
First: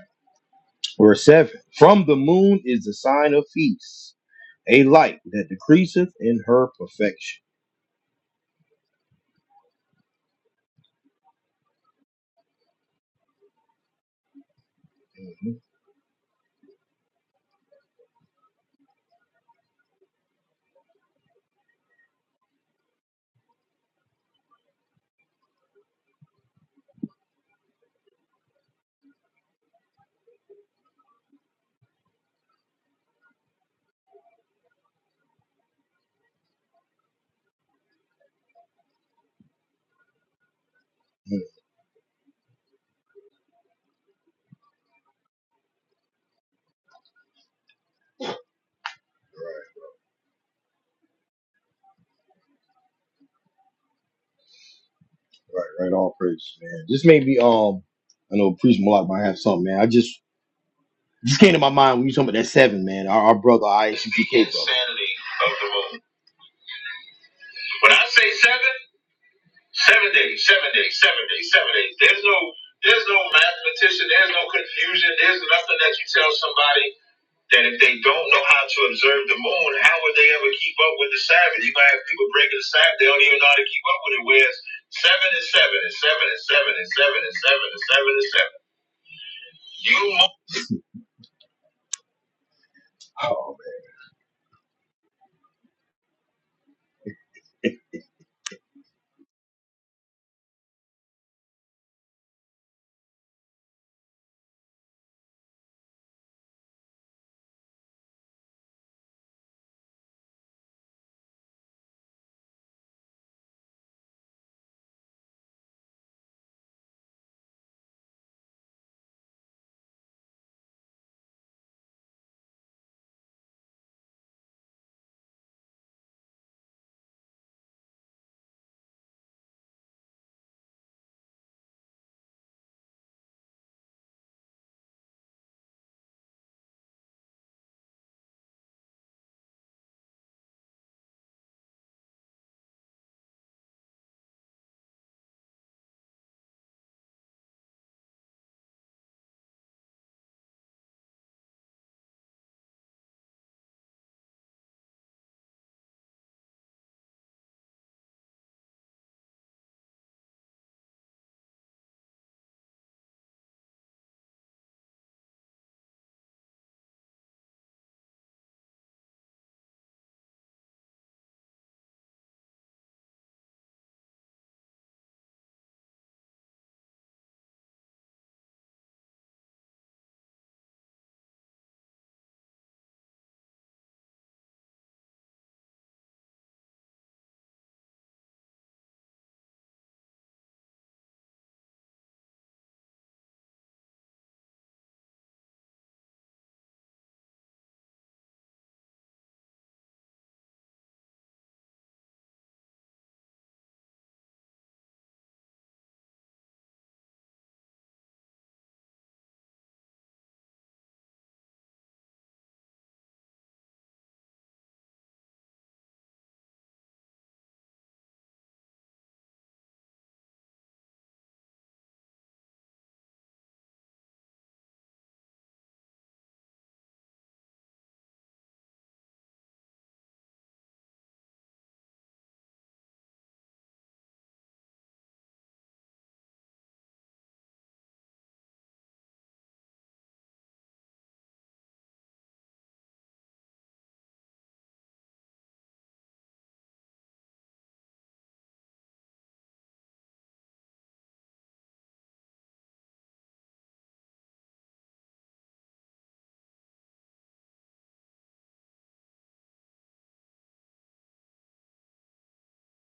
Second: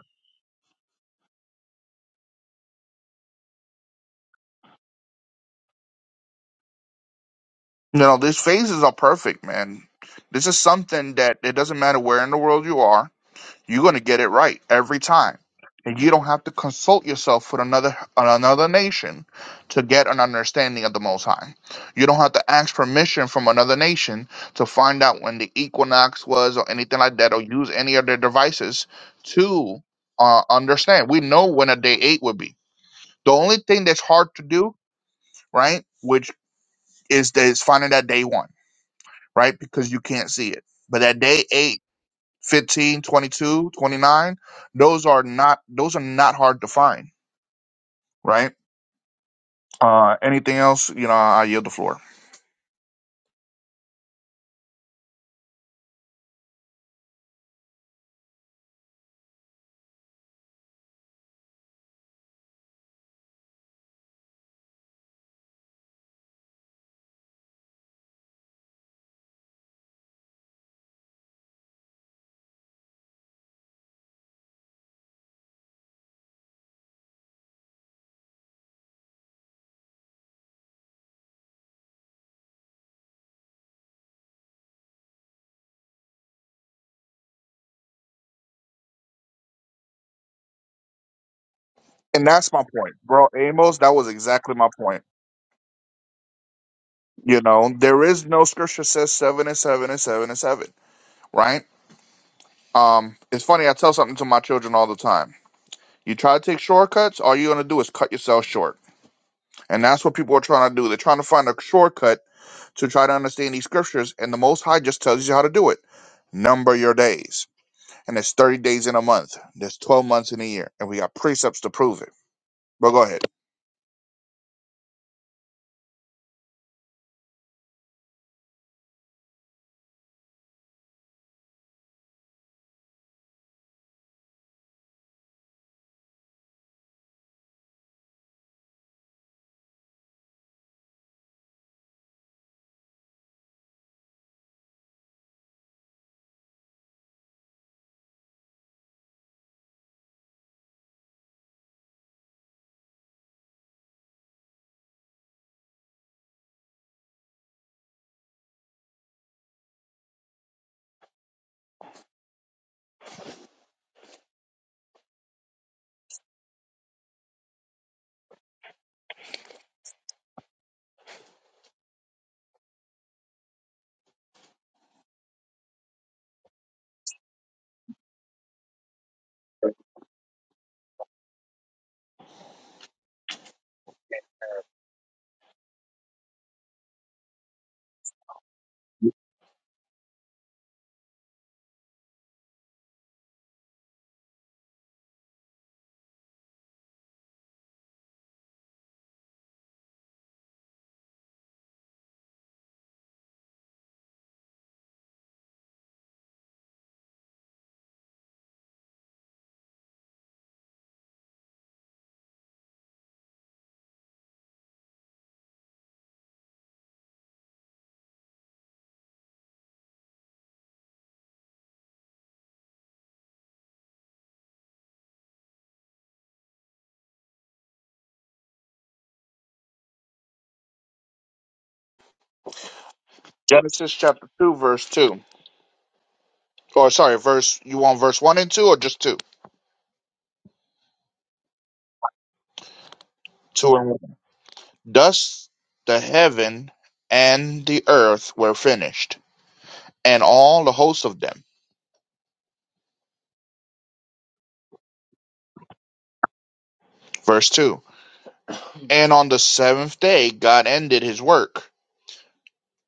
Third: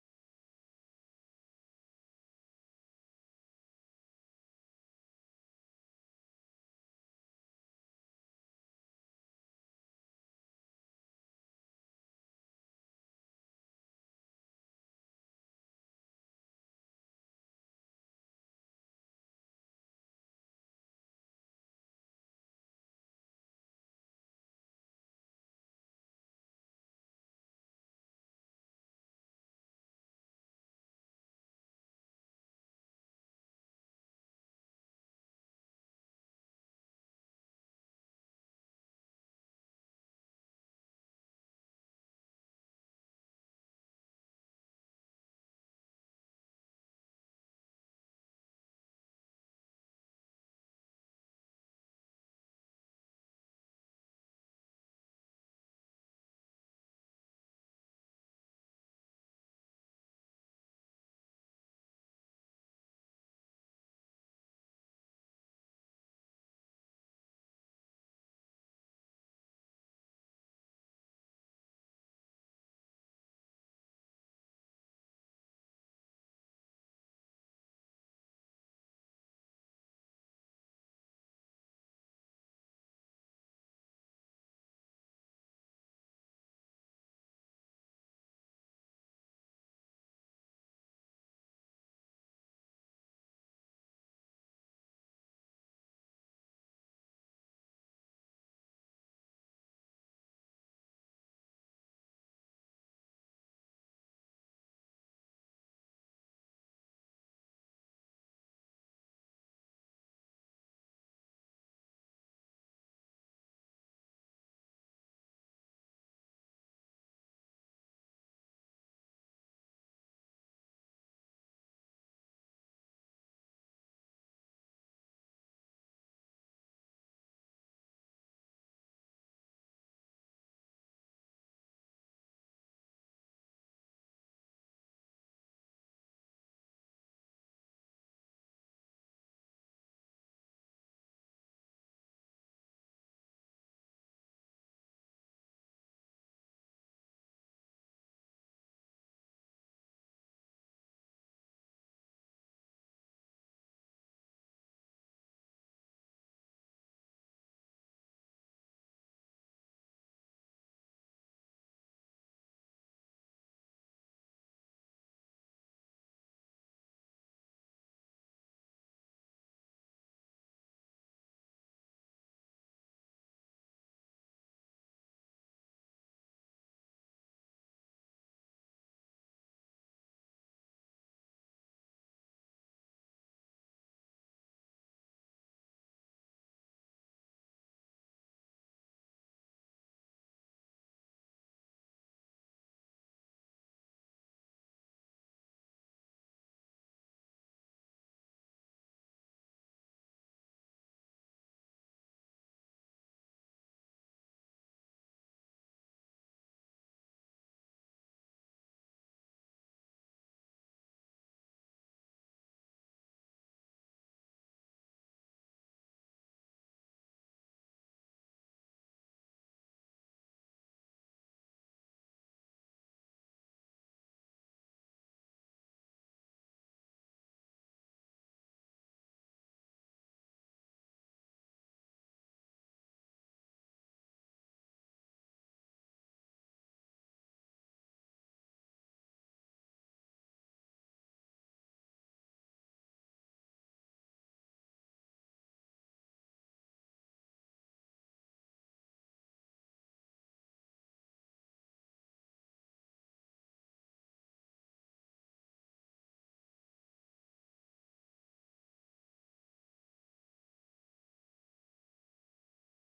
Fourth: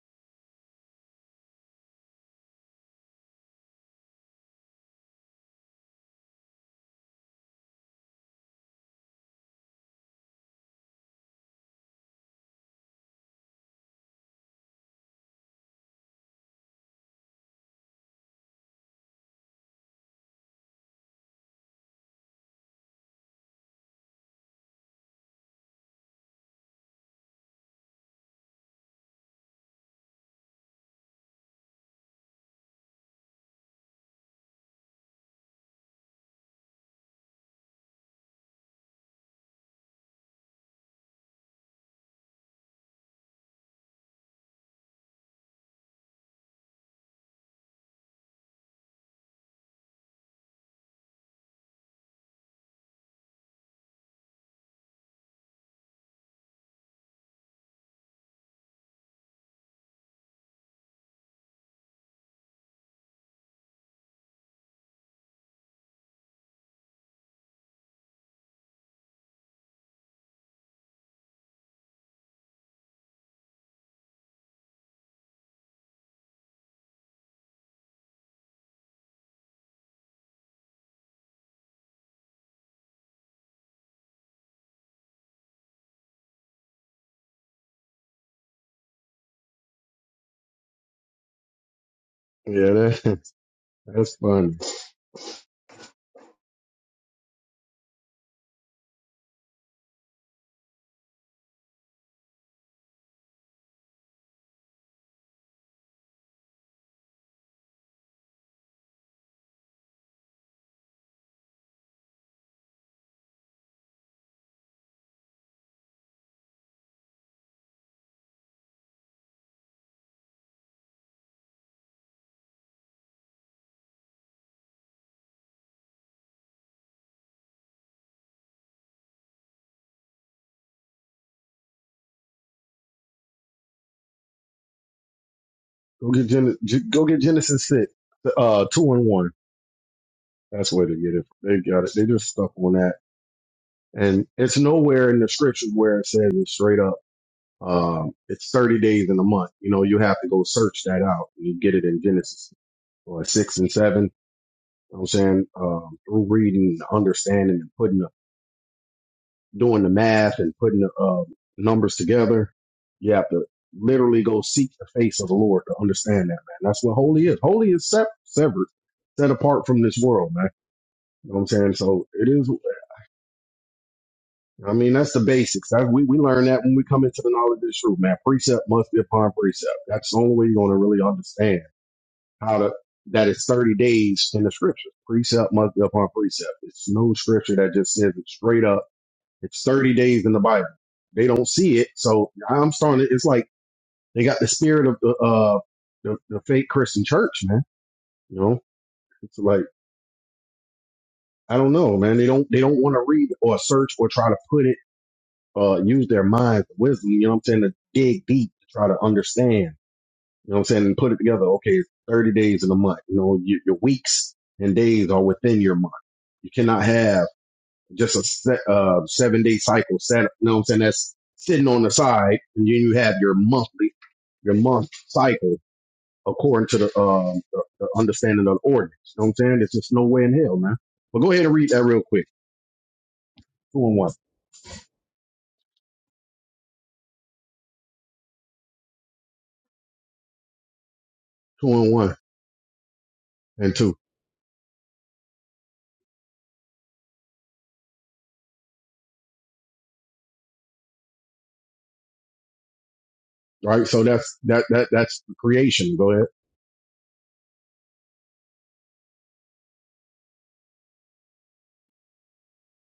A: verse 7. From the moon is the sign of peace, a light that decreaseth in her perfection.
B: No, no, these phases are perfect, man. This is something that it doesn't matter where in the world you are. You're going to get it right every time.
A: Mm,
B: And you don't have to consult yourself with another another nation to get an understanding of the Most High. You don't have to ask permission from another nation to find out when the equinox was or anything like that, or use any of their devices to uh, understand. We know when a day eight would be. The only thing that's hard to do, right, which is that is finding that day one, right, because you can't see it. But that day eight 15, 22, 29. those are not those are not hard to find, right? Uh, anything else, you know, I yield the floor.
A: Right, right, all praise, man. This may be, um, I know Priest Malak might have something, man. I just, just came to my mind when you talking about that seven, man. Our, our brother, ICPK. brother. Insanity of the moon. When I say seven. Seven days, seven days, seven days, seven days. There's no there's no mathematician, there's no confusion, there's nothing that you tell somebody that if they don't know how to observe the moon, how would they ever keep up with the Sabbath? You might have people breaking the Sabbath, they don't even know how to keep up with it. Whereas seven and seven and seven and seven and seven and seven and seven and seven. You must
B: And that's my
C: Yeah,
B: point,
C: that,
B: bro.
A: Oh,
B: Amos,
C: (laughs)
B: that was
C: that's
B: exactly
C: funny.
B: my point. You know, there is no scripture says seven and seven and seven and seven, right? Um, it's funny. I tell something to my children all the time. You try to take shortcuts, all you're gonna do is cut yourself short, and that's what people are trying to do. They're trying to find a shortcut to try to understand these scriptures, and the Most High just tells you how to do it. Number your days and there's 30 days in a month. There's 12 months in a year, and we got precepts to prove it. But go ahead.
C: Go get Gen- G- go get Genesis six, uh, two and one. That's the way to get it. They got it. They just stuck on that, and it's nowhere in the scriptures where it says it straight up. Um, it's thirty days in a month. You know, you have to go search that out. and You get it in Genesis or six and seven You know what I'm saying? Um, through reading, understanding, and putting the, doing the math and putting the uh, numbers together, you have to literally go seek the face of the Lord to understand that, man. That's what holy is. Holy is sep- severed, set apart from this world, man. You know what I'm saying? So it is, I mean, that's the basics. That, we, we learn that when we come into the knowledge of the truth, man. Precept must be upon precept. That's the only way you're going to really understand. how to that it's 30 days in the scripture. Precept must be upon precept. It's no scripture that just says it straight up. It's 30 days in the Bible. They don't see it. So I'm starting to, it's like they got the spirit of the uh the, the fake Christian church, man. You know? It's like, I don't know, man. They don't they don't want to read or search or try to put it, uh use their minds, wisdom, you know what I'm saying, to dig deep to try to understand. You know what I'm saying? And put it together. Okay, 30 days in a month. You know, your, your weeks and days are within your month. You cannot have just a set, uh, seven day cycle set. up. You know what I'm saying? That's sitting on the side, and then you have your monthly, your month cycle according to the, um, the, the understanding of the ordinance. You know what I'm saying? There's just no way in hell, man. But go ahead and read that real quick. Two
B: Genesis
C: and one,
B: chapter 2, verse 2. Or sorry, verse, you want verse 1 and 2 or just 2?
C: two and one, and
B: 2 and
C: two.
B: 1. Thus the heaven and the earth were finished, and all the hosts of them.
C: Right. So that's that that that's the creation. Go ahead,
B: Verse 2. And on the seventh day, God ended his work,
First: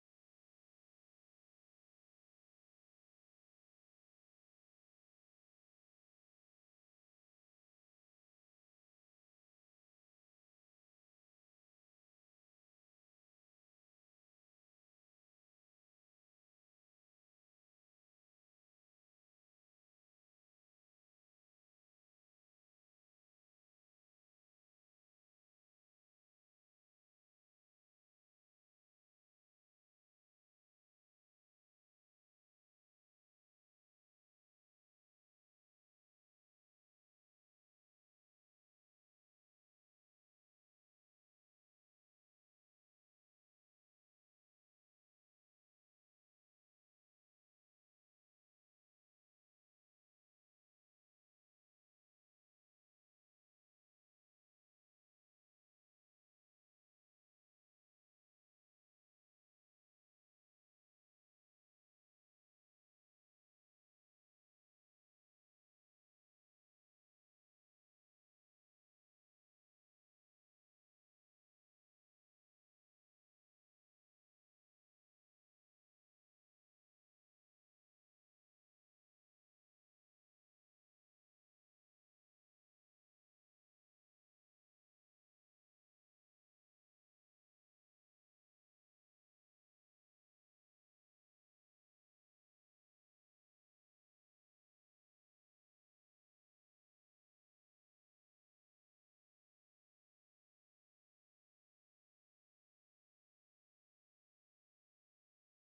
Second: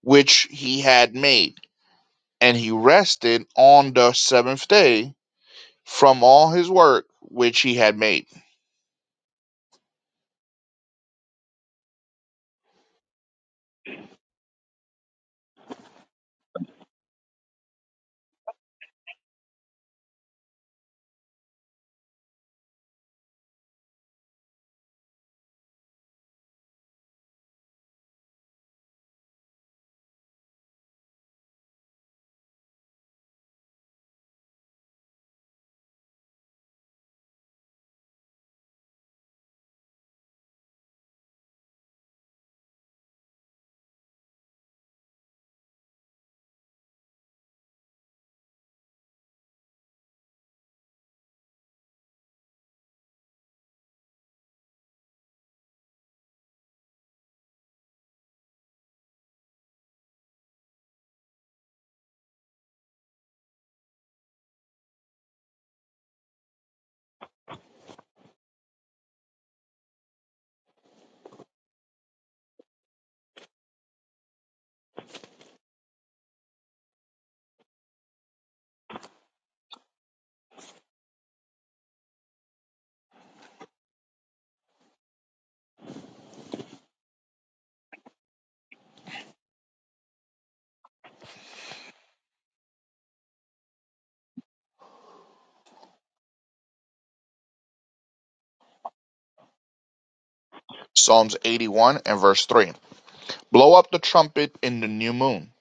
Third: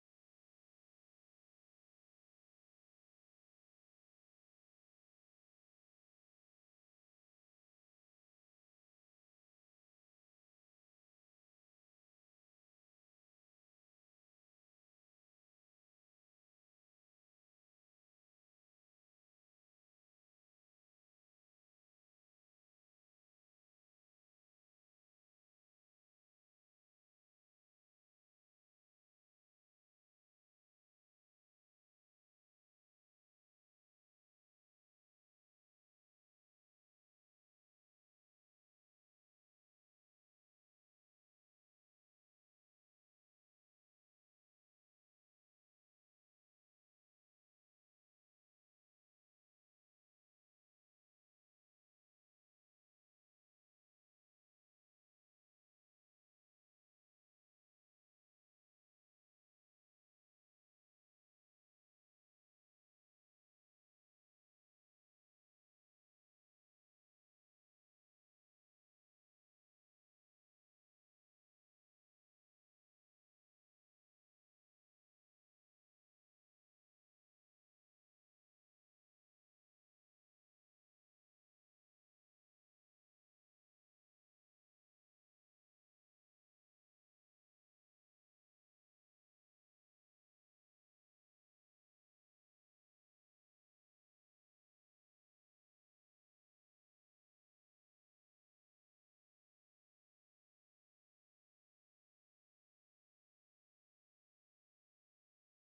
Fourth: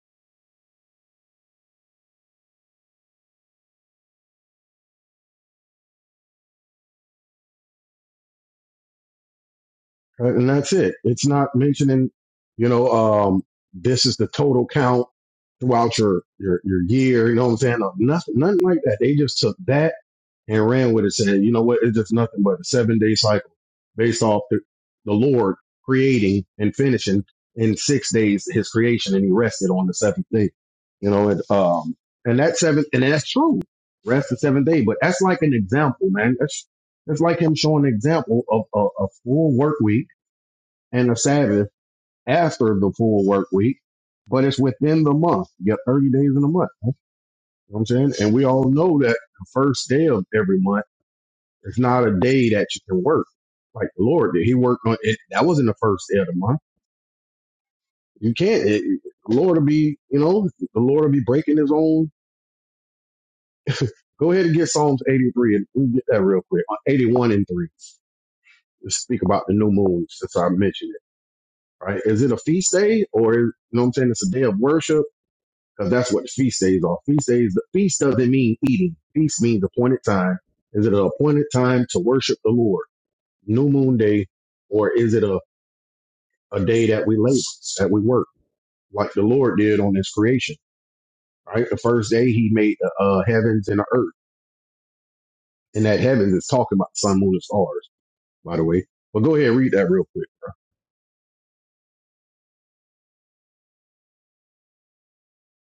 B: which he had made, and he rested on the seventh day from all his work which he had made.
C: and that's it. It's not mentioning. Um, this is the total count throughout your your, your year. You know what I'm saying? Uh, nothing, nothing like that. They just took that and ran with it, saying, you know what? It's just nothing but a seven day cycle based off the, the Lord creating and finishing in six days His creation, and He rested on the seventh day. You know, and um, and that seventh, and that's true. Rest the seventh day, but that's like an example, man. That's that's like him showing an example of a, a full work week and a Sabbath after the full work week, but it's within the month. You got 30 days in a month. You know what I'm saying? And we all know that the first day of every month is not a day that you can work. Like the Lord did. He worked on it. That wasn't the first day of the month. You can't. It, the Lord will be, you know, the Lord will be breaking his own. Go ahead and get Psalms 83 and we'll get that real quick. Uh, 81 and 3. Let's speak about the new moon since I mentioned it, right? Is it a feast day or, you know what I'm saying? It's a day of worship because that's what feast days are. Feast days, the feast doesn't mean eating. Feast means appointed time. Is it an appointed time to worship the Lord? New moon day, or is it a, a day that we labor, that we work, like the Lord did on his creation, right? The first day he made the uh, heavens and the earth. And that heavens is talking about the sun, moon, and stars, by the way. But go ahead and read that real quick.
B: Psalms 81 and verse 3. Blow up the trumpet in the new moon,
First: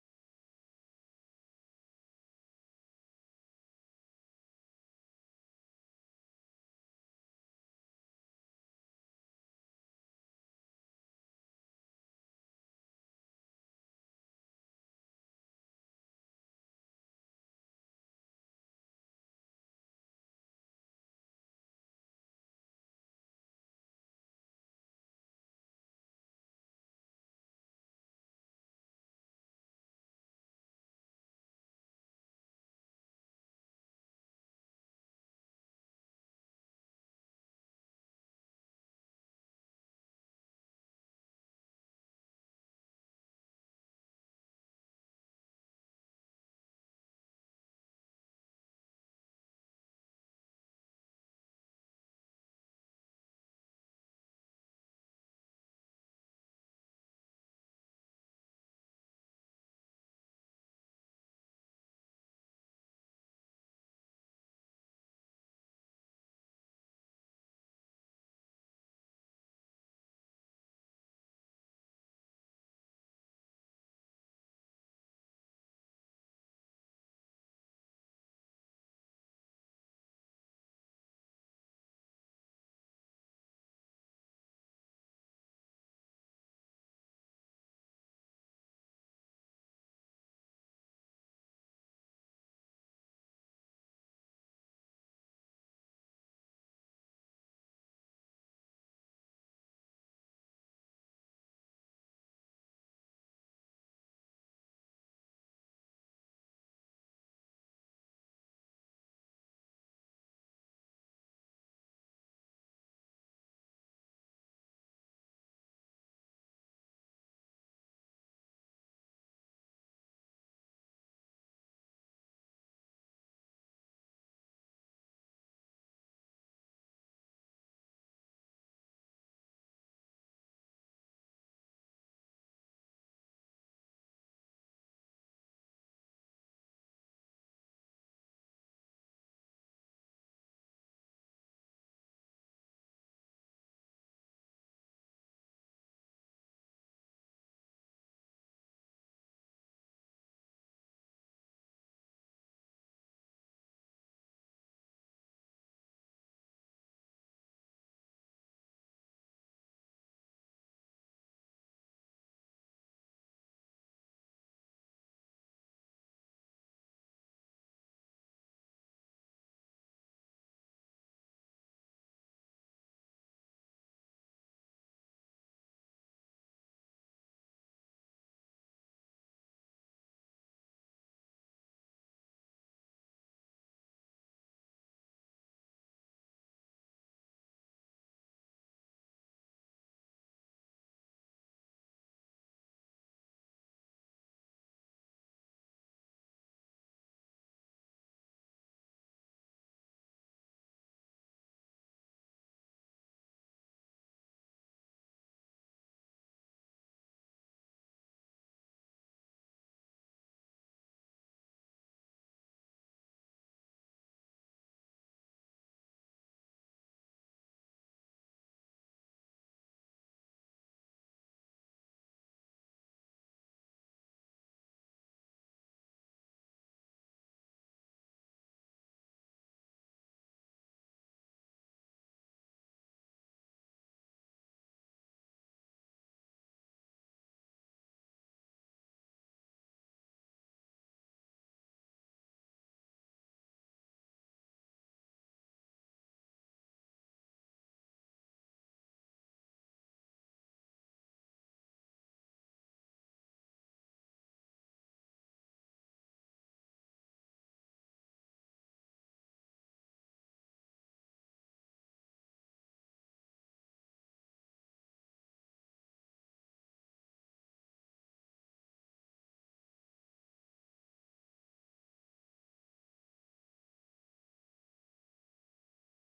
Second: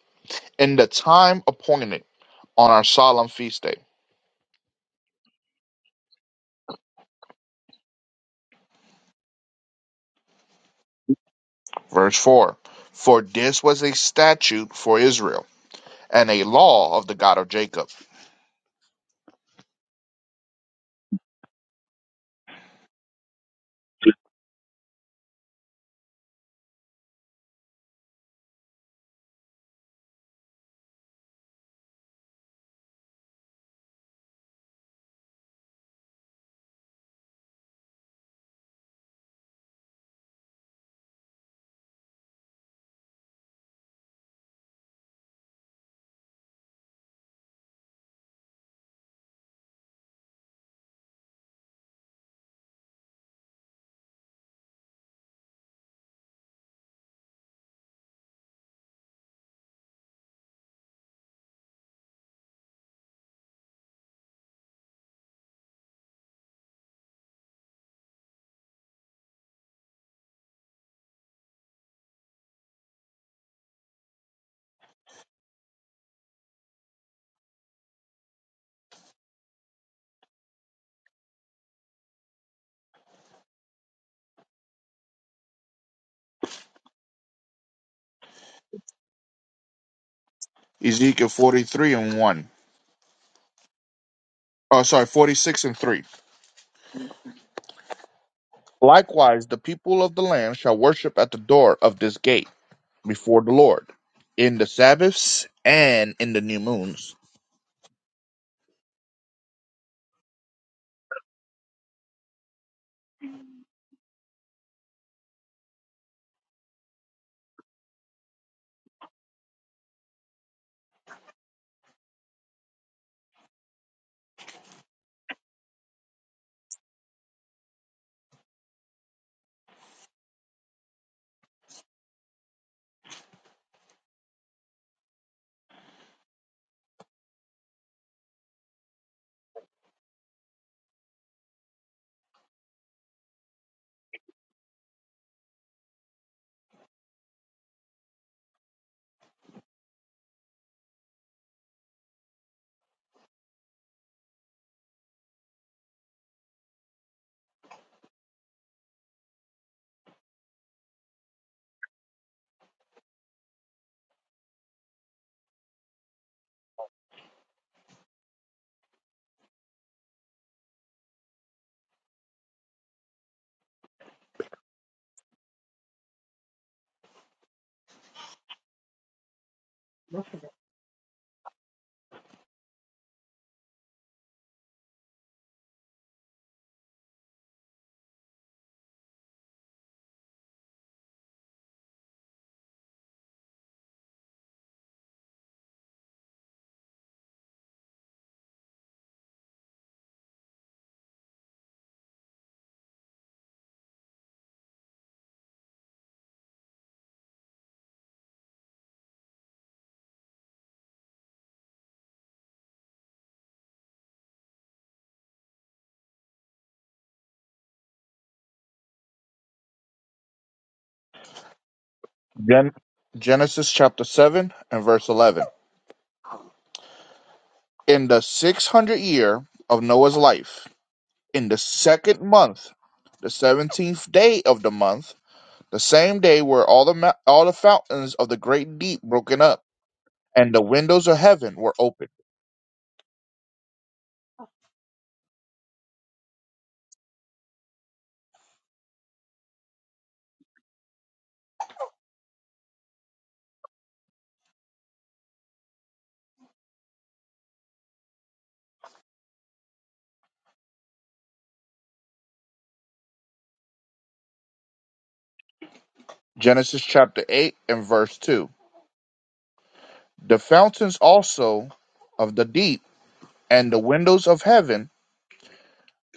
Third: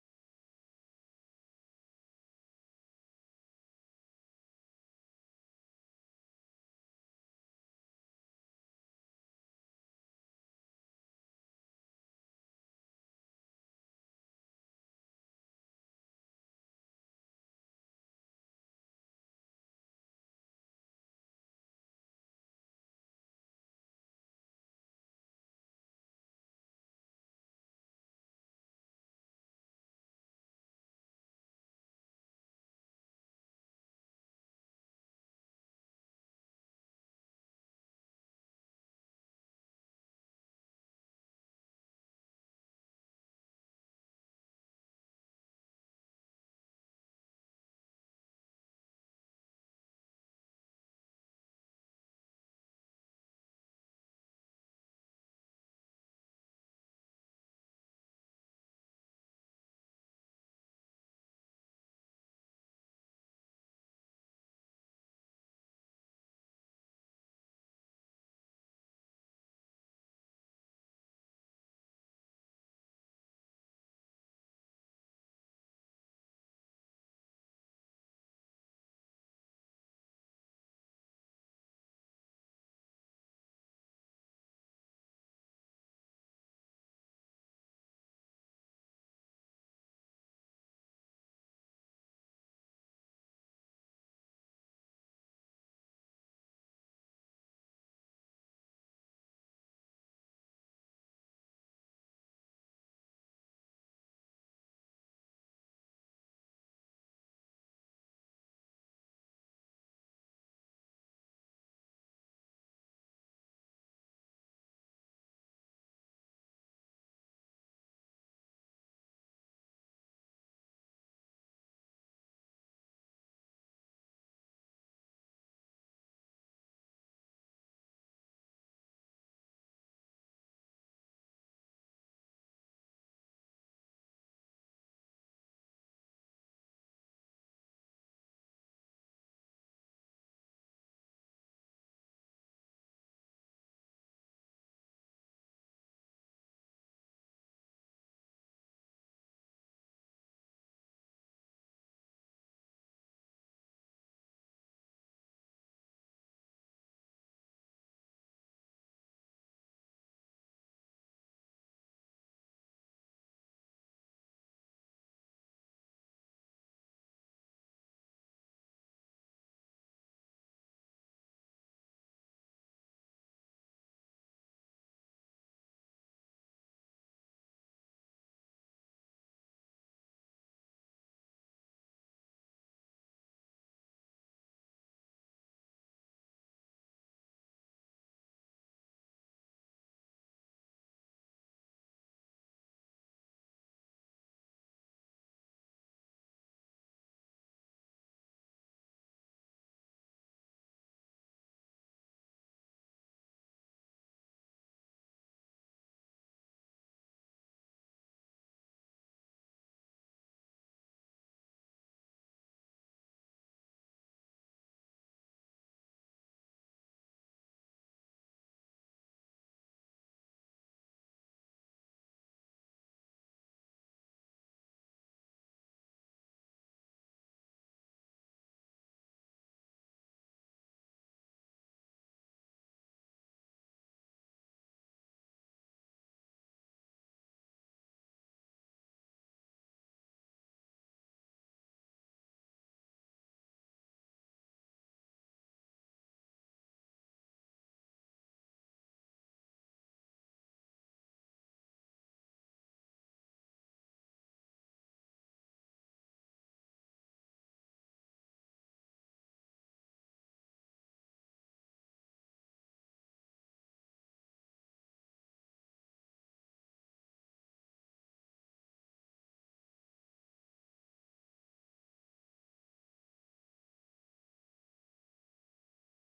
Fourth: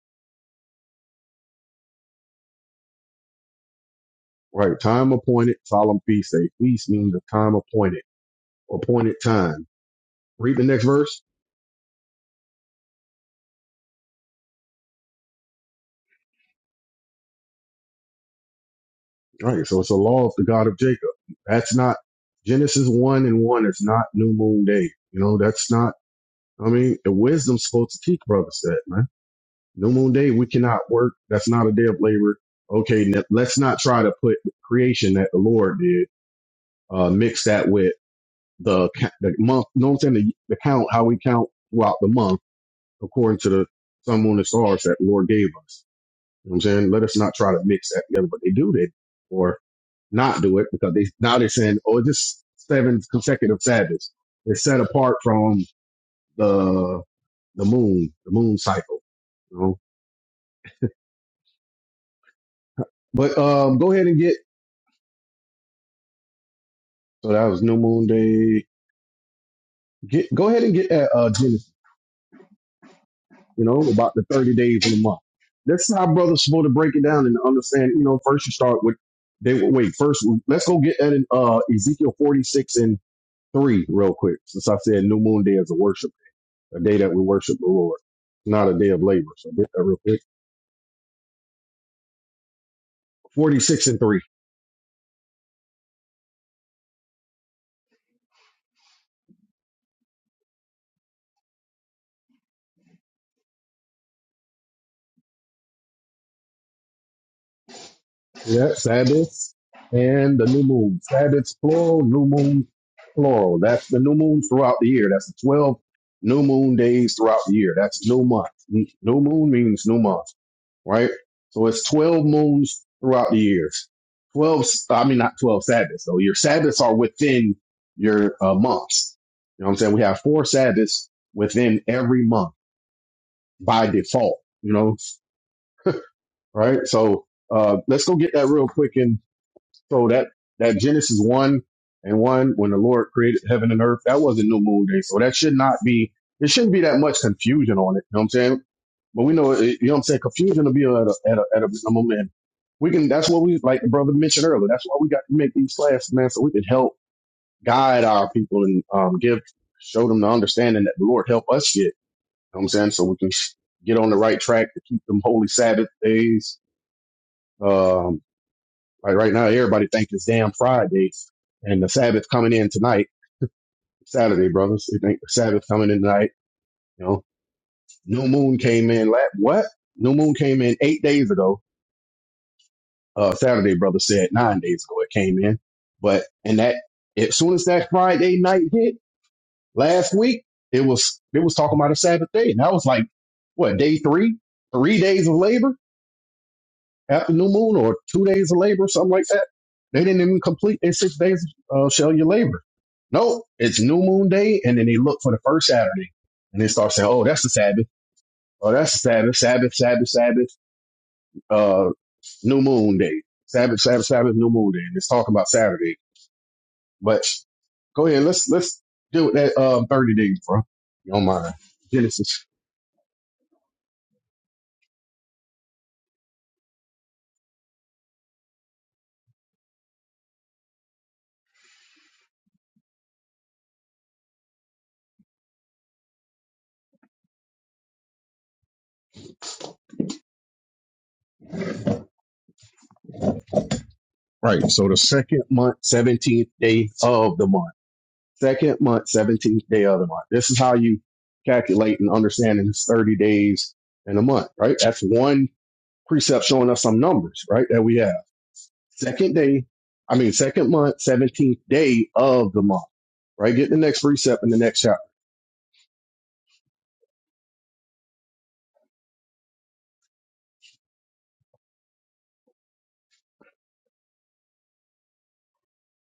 B: in the time appointed on our solemn feast day.
C: Right. Time appointed, solemn feast day. Feast means a time appointed, appointed time. Read the next verse.
B: Verse 4. For this was a statute for Israel and a law of the God of Jacob.
C: Right. So it's a law of the God of Jacob. That's not Genesis one and one. It's not New Moon Day. You know, that's not. I mean, the wisdom's supposed to teach brothers that, man. New Moon Day, we cannot work. That's not a day of labor. Okay, n- let's not try to put creation that the Lord did, uh, mix that with the ca- the month. You know what I'm saying? The, the count, how we count throughout the month, according to the sun, moon, and stars that the Lord gave us. You know what I'm saying? Let us not try to mix that together, but they do that. or. not do it because they now they're saying, oh, just seven consecutive Sabbaths. They're set apart from the the moon, the moon cycle. You know? But um, go ahead and get so that was New Moon Day. Get go ahead and get that uh, Genesis. You know about the thirty days in the month. That's how brothers supposed to break it down and understand. You know, first you start with they wait first. Let's go get that in uh, Ezekiel forty six and three real quick. Since I said New Moon Day is a worship, a day that we worship the Lord, not a day of labor. So get that real quick.
B: Ezekiel 43 and 1.
C: 46 and 3.
B: Oh, sorry, 46 and 3. Likewise, the people of the land shall worship at the door of this gate before the Lord in the Sabbaths and in the new moons.
C: Yeah, Sabbaths and the new moon. Sabbaths plural, new moon plural. That's the new moon throughout the year. That's the 12 new moon days throughout the year. That's new month. N- New moon means new month, right? So it's 12 moons throughout the years. 12. s- I mean, not 12 Sabbaths. So your Sabbaths are within your uh, months. You know what I'm saying? We have four Sabbaths within every month by default, you know, right? So uh, let's go get that real quick So that that Genesis one and one, when the Lord created heaven and earth, that wasn't new moon day. So that should not be. It shouldn't be that much confusion on it. You know what I'm saying? But we know, it, you know what I'm saying. Confusion will be at a at a, at a minimum, and we can. That's what we like. The brother mentioned earlier. That's why we got to make these classes, man, so we can help guide our people and um give show them the understanding that the Lord help us get. You know what I'm saying? So we can get on the right track to keep them holy Sabbath days. um, like right now, everybody think it's damn Friday, and the Sabbath coming in tonight, Saturday, brothers. They think the Sabbath coming in tonight. You know, new moon came in. What? New moon came in eight days ago. Uh, Saturday, brother said nine days ago it came in. But and that as soon as that Friday night hit last week, it was it was talking about a Sabbath day, and that was like what day three, three days of labor after new moon, or two days of labor, something like that. They didn't even complete their six days of uh, shall your labor. Nope, it's new moon day, and then they look for the first Saturday, and they start saying, "Oh, that's the Sabbath. Oh, that's the Sabbath. Sabbath, Sabbath, Sabbath. Uh, new moon day. Sabbath, Sabbath, Sabbath. New moon day." And it's talking about Saturday. But go ahead, let's let's deal with that uh, thirty days, bro. You don't mind Genesis,
B: Gen- Genesis chapter 7 and verse 11. In the six hundred year of Noah's life, in the second month, the seventeenth day of the month, the same day were all the mou- all the fountains of the great deep broken up, and the windows of heaven were opened.
C: right? So the second month, seventeenth day of the month. Second month, seventeenth day of the month. This is how you calculate and understand in thirty days in a month, right? That's one precept showing us some numbers, right? That we have. Second day, I mean, second month, 17th day of the month, right? Get the next precept in the next chapter.
B: Genesis chapter eight and verse two. The fountains also of the deep and the windows of heaven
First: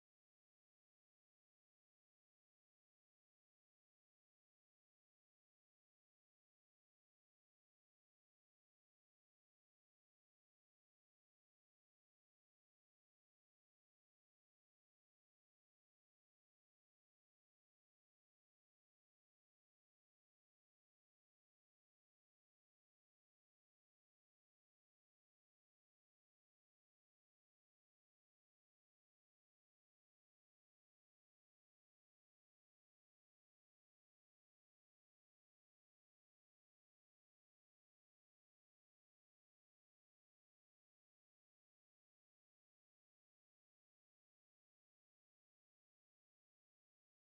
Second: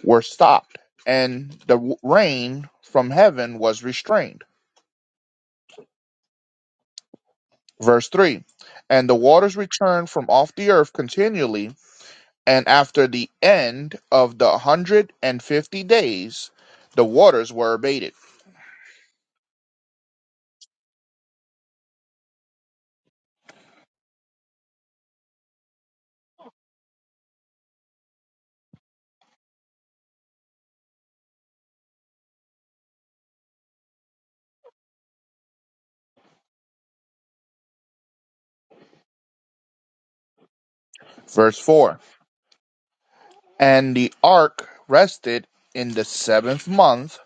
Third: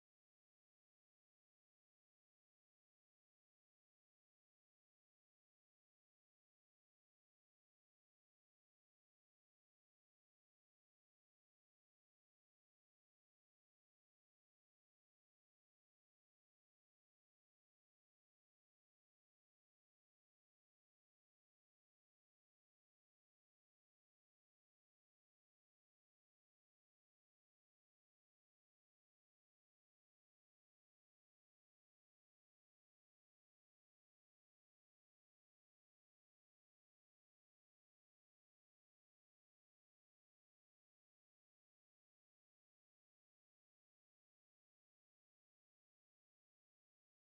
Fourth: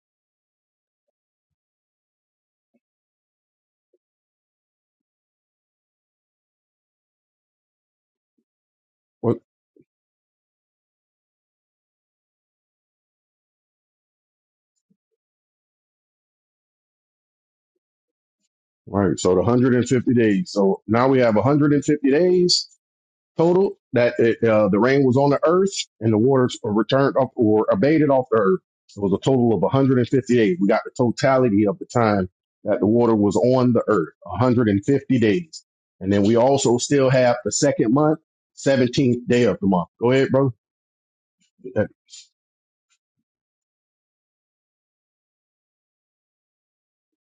B: were stopped, and the w- rain from heaven was restrained. Verse three. And the
C: What?
B: waters returned from off the earth continually And after the end of the hundred and fifty days, the waters were abated.
C: Right. So the 150 days. So now we have 150 days total that it, uh, the rain was on the earth and the waters were returned up or abated off the earth. So It was a total of 150 days. We got the totality of the time that the water was on the earth, 150 days. And then we also still have the second month, 17th day of the month. Go ahead, bro.
B: Verse 4 And the ark rested in the seventh month,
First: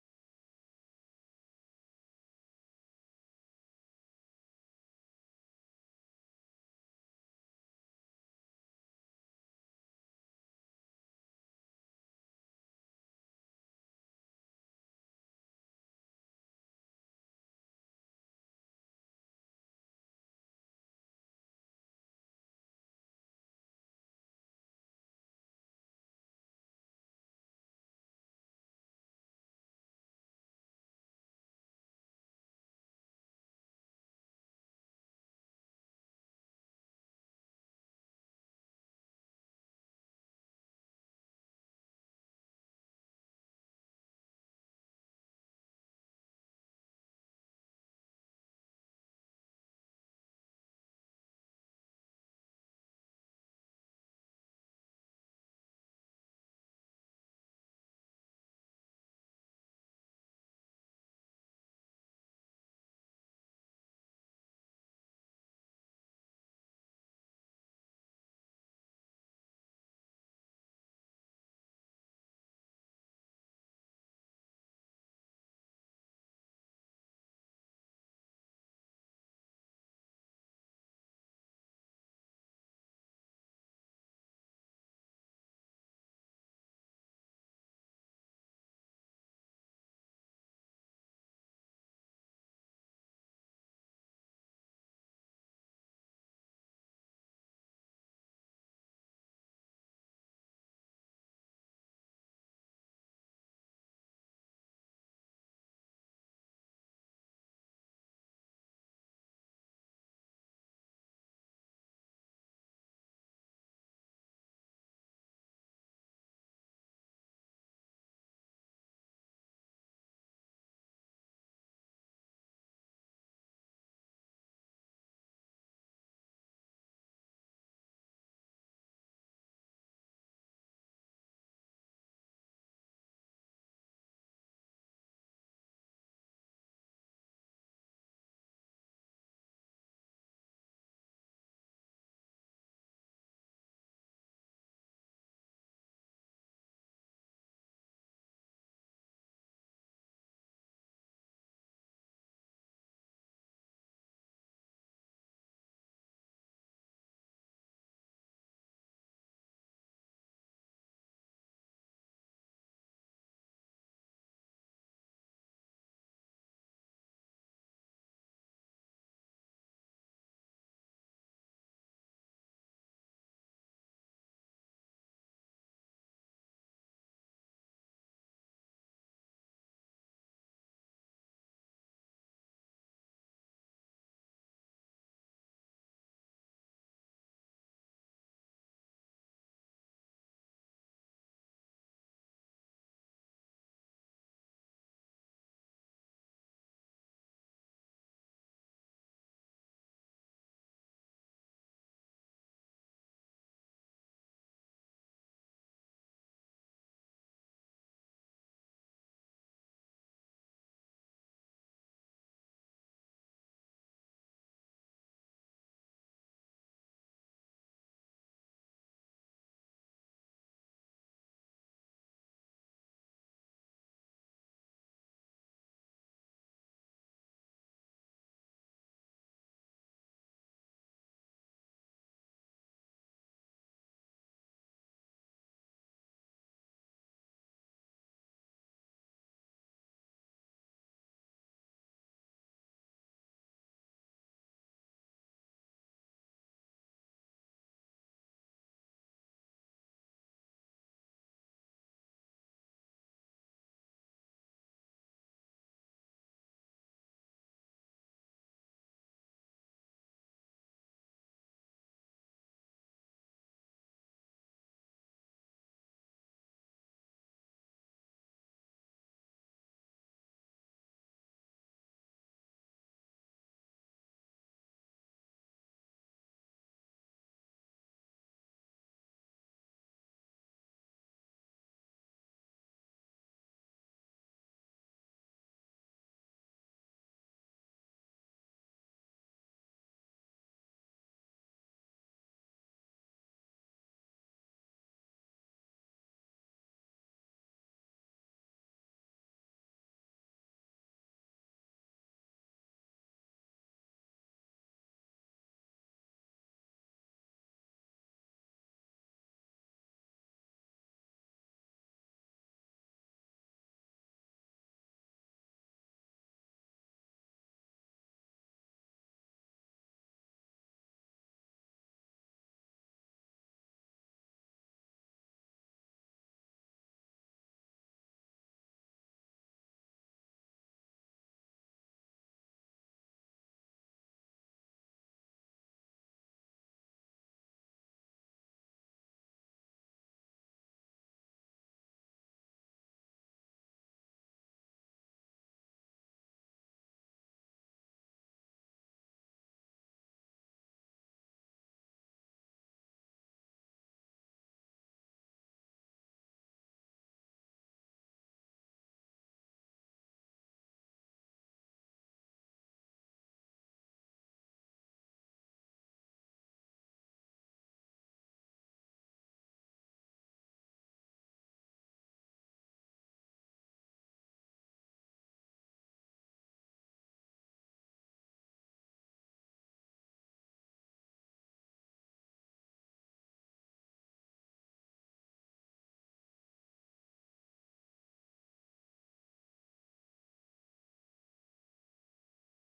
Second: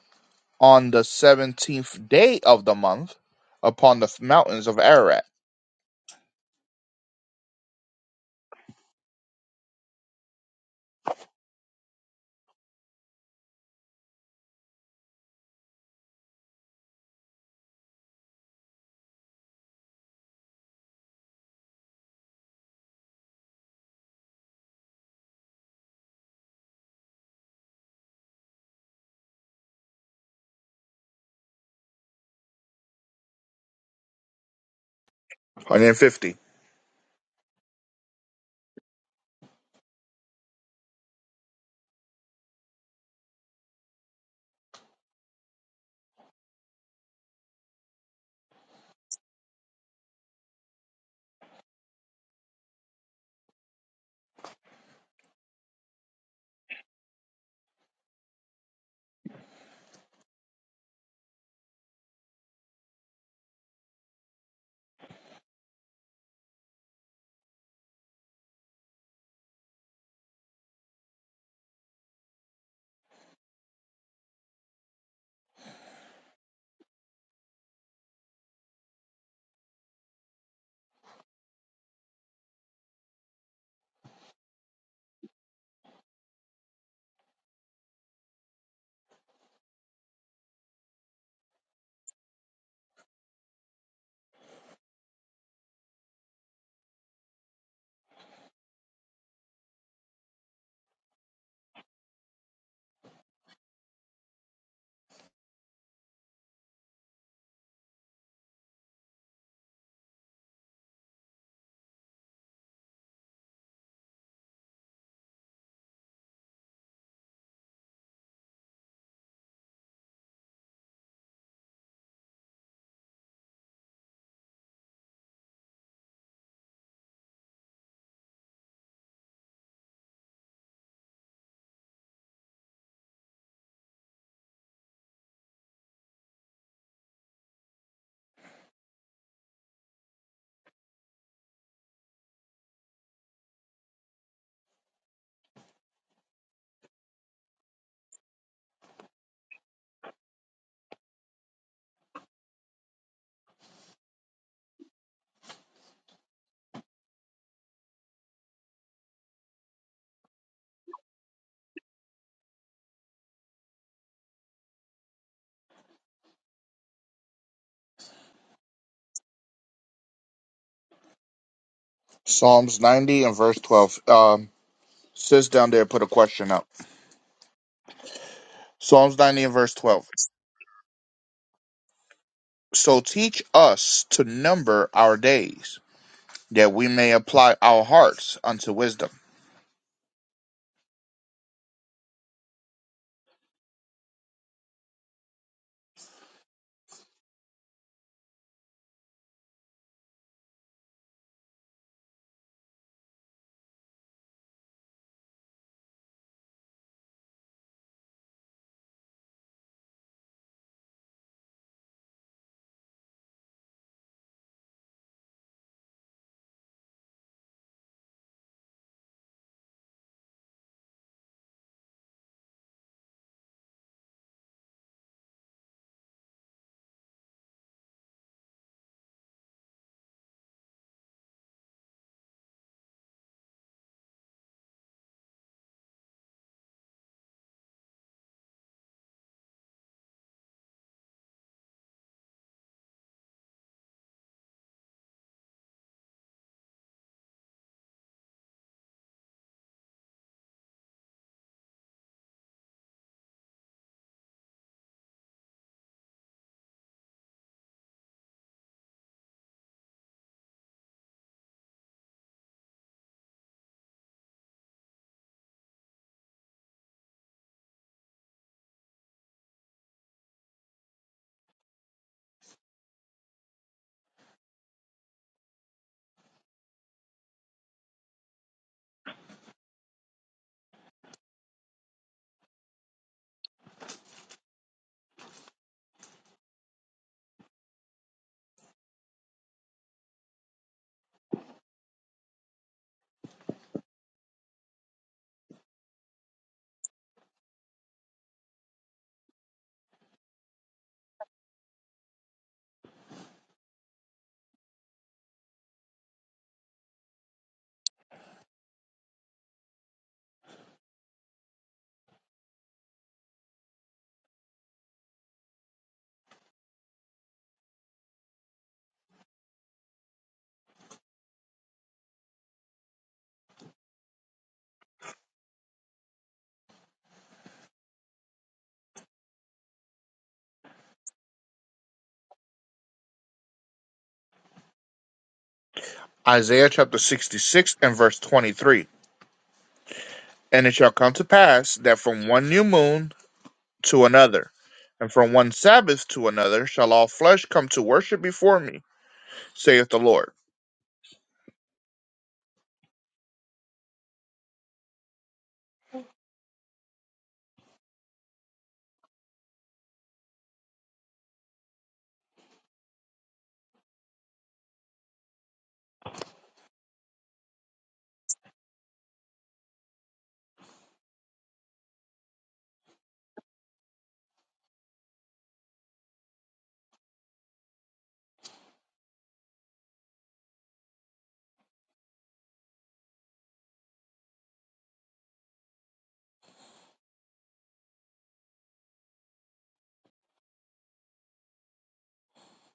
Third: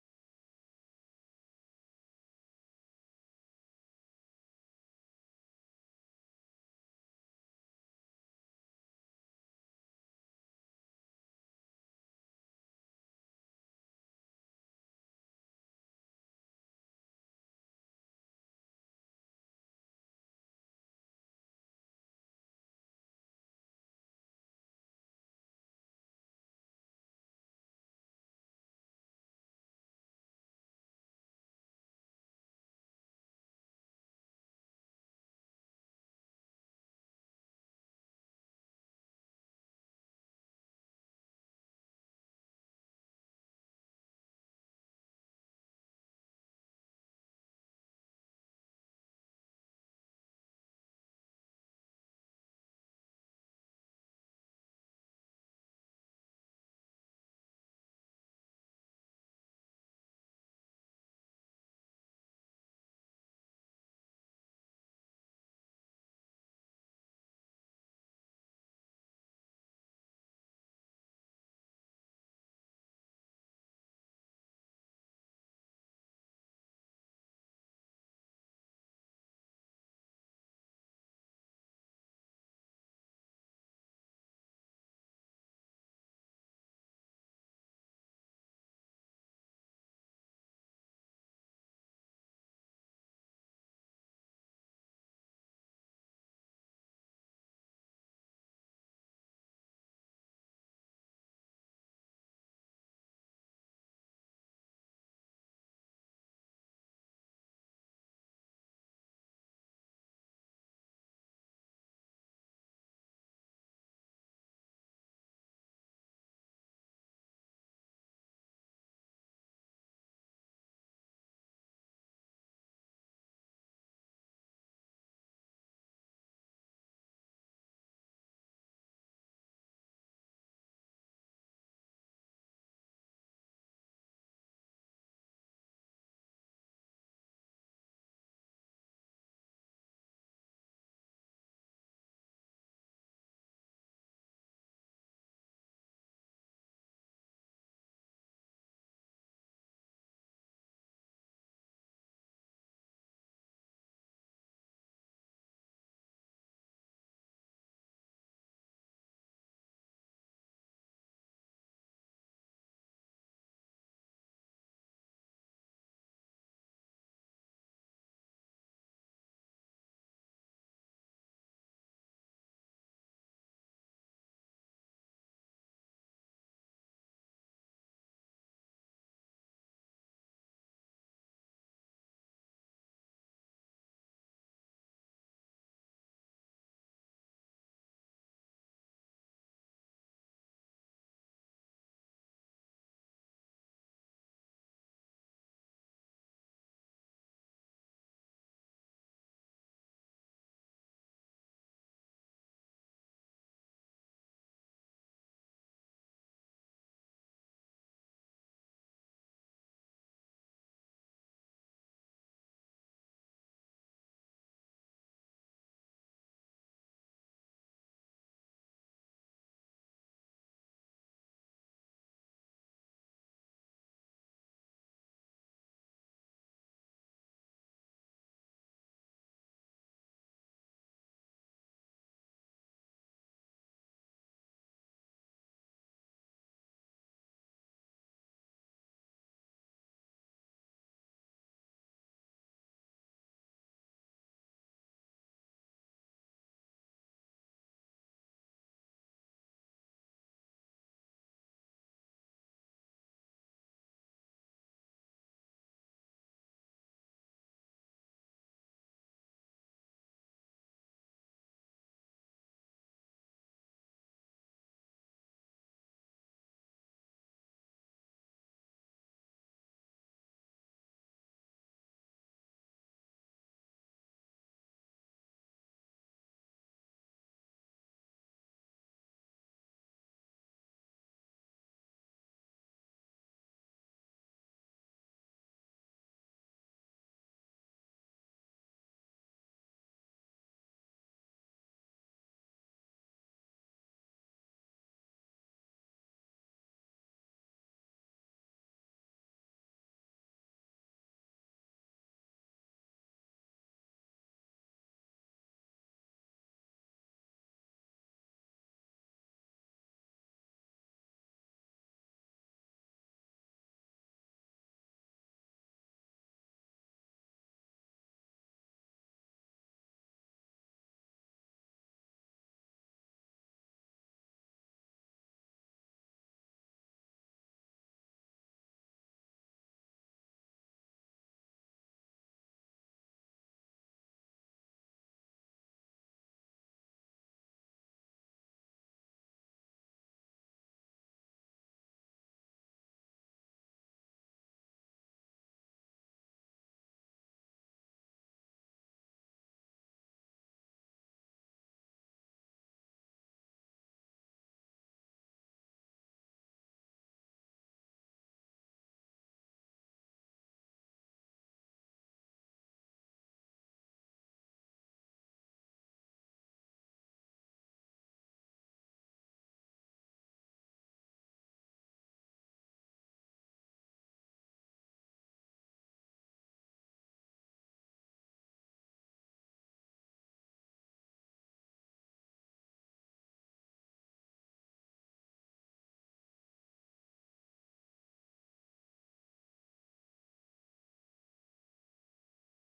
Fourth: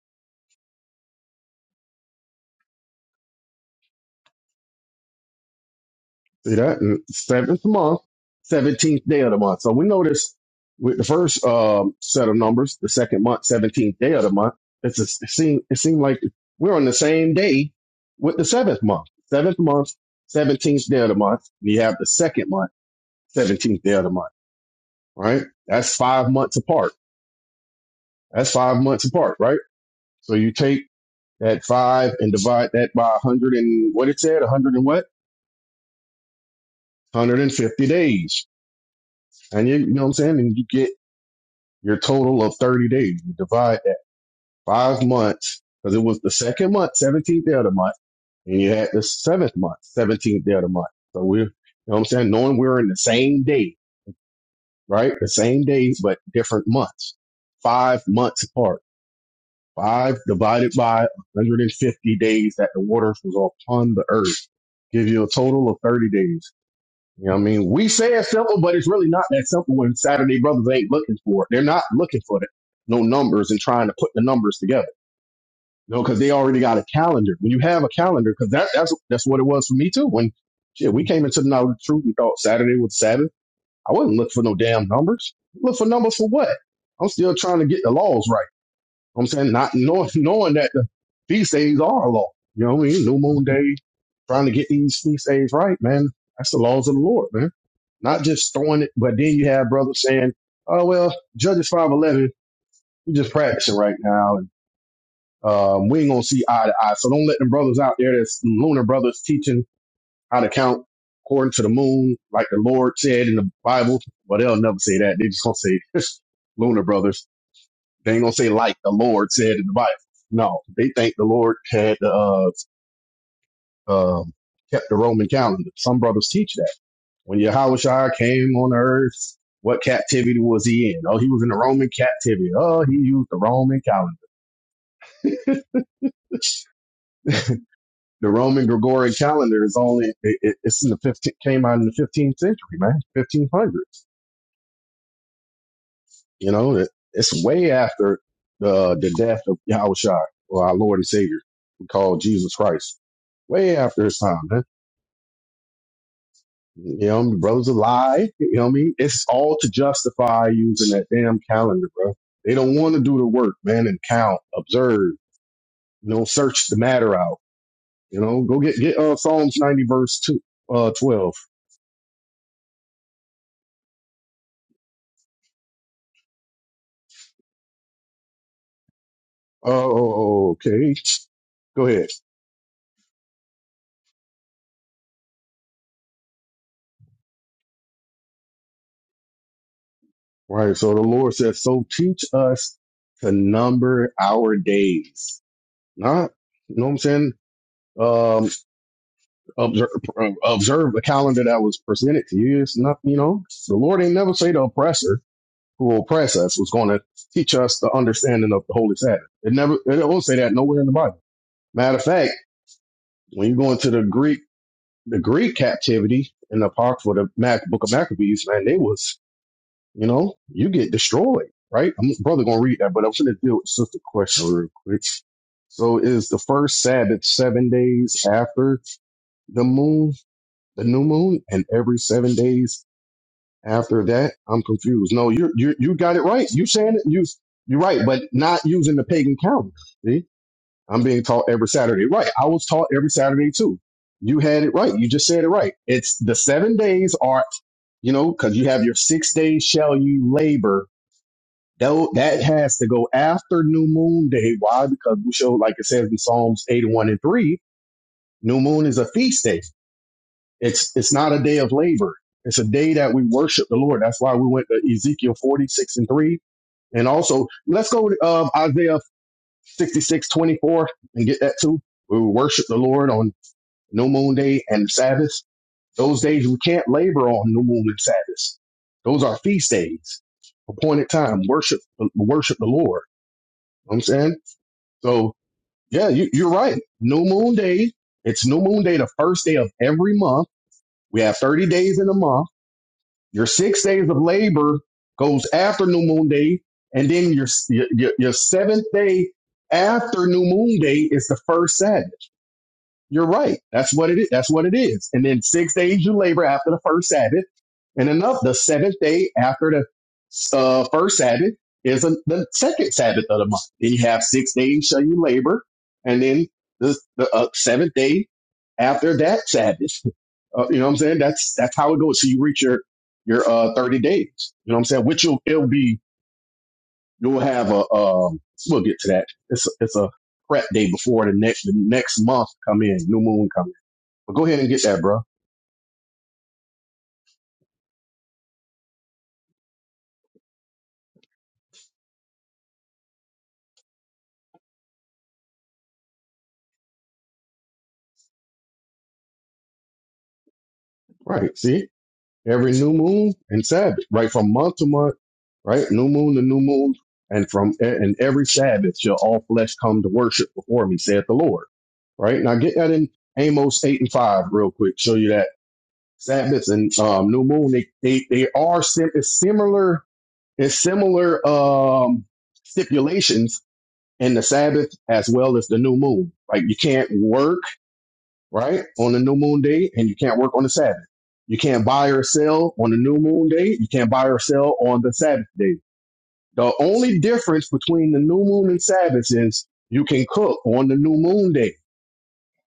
B: on the seventeenth day of the month, upon the mountains of Ararat.
C: See that Mm, seventh month, seventeenth day of the month. So we notice with the first um, set of numbers, the second month, seventeenth day of the month. It's a, it seemed it seemed like we're on the same day with the seventh month, seventh month, seventeenth day of the month. And you have the second month, seventeenth day of the month. Right? That's five months apart. That's five months apart. Right? So you take that five and divide that by one hundred and what it said, one hundred and what,
B: one Hundred and fifty.
C: one hundred and fifty days, and you, you know what I'm saying, and you get Your total of 30 days. You divide that five months because it was the second month, 17th day of the month, and you had the seventh month, 17th day of the month. So we're, you know what I'm saying? Knowing we're in the same day, right? The same days, but different months, five months apart. Five divided by 150 days that the waters was upon the earth gives you a total of 30 days. You know what I mean? We say it's simple, but it's really not that simple when Saturday brothers ain't looking for it. They're not looking for it, no numbers and trying to put the numbers together. You know, because they already got a calendar. When you have a calendar, because that, that's that's what it was for me too. When shit, we came into the knowledge of the truth, we thought Saturday was Sabbath. I wasn't looking for no damn numbers. Look for numbers for what? I'm still trying to get the laws right. You know what I'm saying not knowing (laughs) knowing that the feast days are a law. You know what I mean? New moon day, trying to get these feast days right, man. That's the laws of the Lord, man not just throwing it, but then you have brothers saying, "Oh well, Judges five eleven, we just practicing right now, and um, we ain't gonna see eye to eye." So don't let them brothers out there that's lunar brothers teaching how to count according to the moon, like the Lord said in the Bible. Well, they'll never say that. They just gonna say (laughs) lunar brothers. They ain't gonna say like the Lord said in the Bible. No, they think the Lord had uh, um kept the Roman calendar. Some brothers teach that When Yahushua came on earth, what captivity was he in? Oh, he was in the Roman captivity. Oh, he used the Roman calendar. The Roman Gregorian calendar is only it, it- it's in the 15 came out in the 15th century, man, 1500. You know, it, it's way after the the death of Yahushua, or our Lord and Savior, we call Jesus Christ. Way after his time, man. You know, what I mean? brothers lie. You know what I mean? It's all to justify using that damn calendar, bro. They don't want to do the work, man, and count, observe. You know, search the matter out. You know, go get get uh, Psalms ninety verse two uh twelve.
B: Psalms ninety and verse twelve. Um, sis down there put a question up. Psalms ninety and
C: Oh,
B: verse twelve.
C: oh, oh, okay. Go ahead.
B: So teach us to number our days, that we may apply our hearts unto wisdom.
C: All Right. So the Lord says, so teach us to number our days. Not, you know what I'm saying? Um, observe, observe the calendar that was presented to you. It's not, you know, the Lord ain't never say the oppressor who oppress us was going to teach us the understanding of the Holy Sabbath. It never, it don't say that nowhere in the Bible. Matter of fact, when you go into the Greek the Greek captivity in the Apocrypha, the Mac, Book of Maccabees, man, they was, you know, you get destroyed, right? I'm brother gonna read that, but I'm gonna deal with just a question real quick. So is the first Sabbath seven days after the moon, the new moon, and every seven days after that? I'm confused. No, you you you got it right. You saying it you you right, but not using the pagan calendar. See? I'm being taught every Saturday. Right. I was taught every Saturday too. You had it right. You just said it right. It's the seven days are, you know, because you have your six days shall you labor. Tho- That has to go after New Moon Day. Why? Because we show, like it says in Psalms 81 and 3, New Moon is a feast day. It's it's not a day of labor. It's a day that we worship the Lord. That's why we went to Ezekiel 46 and 3. And also, let's go to um, Isaiah 66 24 and get that too. We will worship the Lord on new moon day and Sabbath. Those days we can't labor on new moon and Sabbath. Those are feast days, appointed time, worship, worship the Lord. You know what I'm saying? So yeah, you, you're right. New moon day. It's new moon day, the first day of every month. We have 30 days in a month. Your six days of labor goes after new moon day. And then your, your, your your seventh day after new moon day is the first Sabbath. You're right. That's what it is. That's what it is. And then six days you labor after the first Sabbath, and enough the seventh day after the uh, first Sabbath is a, the second Sabbath of the month. Then you have six days shall you labor, and then the, the uh, seventh day after that Sabbath. Uh, you know what I'm saying? That's that's how it goes. So you reach your your uh, 30 days. You know what I'm saying? Which will it'll be you'll have a um, we'll get to that. It's a, it's a prep day before the next the next month come in, new moon come. in. But go ahead and get that, bro.
B: Isaiah chapter 66 and verse 23. And it shall come to pass that from one new moon to another, and from one Sabbath to another, shall all flesh come to worship before me, saith the Lord.
C: Right. See? Every new moon and Sabbath, right? From month to month, right? New moon to new moon. And from and Sabbath shall all flesh come to worship before me, saith the Lord. Right? Now get that in Amos eight and five real quick. Show you that Sabbaths and um, new moon, they they, they are sim- it's similar it's similar um stipulations in the Sabbath as well as the new moon. Like you can't work right? On the new moon day, and you can't work on the Sabbath. You can't buy or sell on the new moon day. You can't buy or sell on the Sabbath day. The only difference between the new moon and Sabbath is you can cook on the new moon day.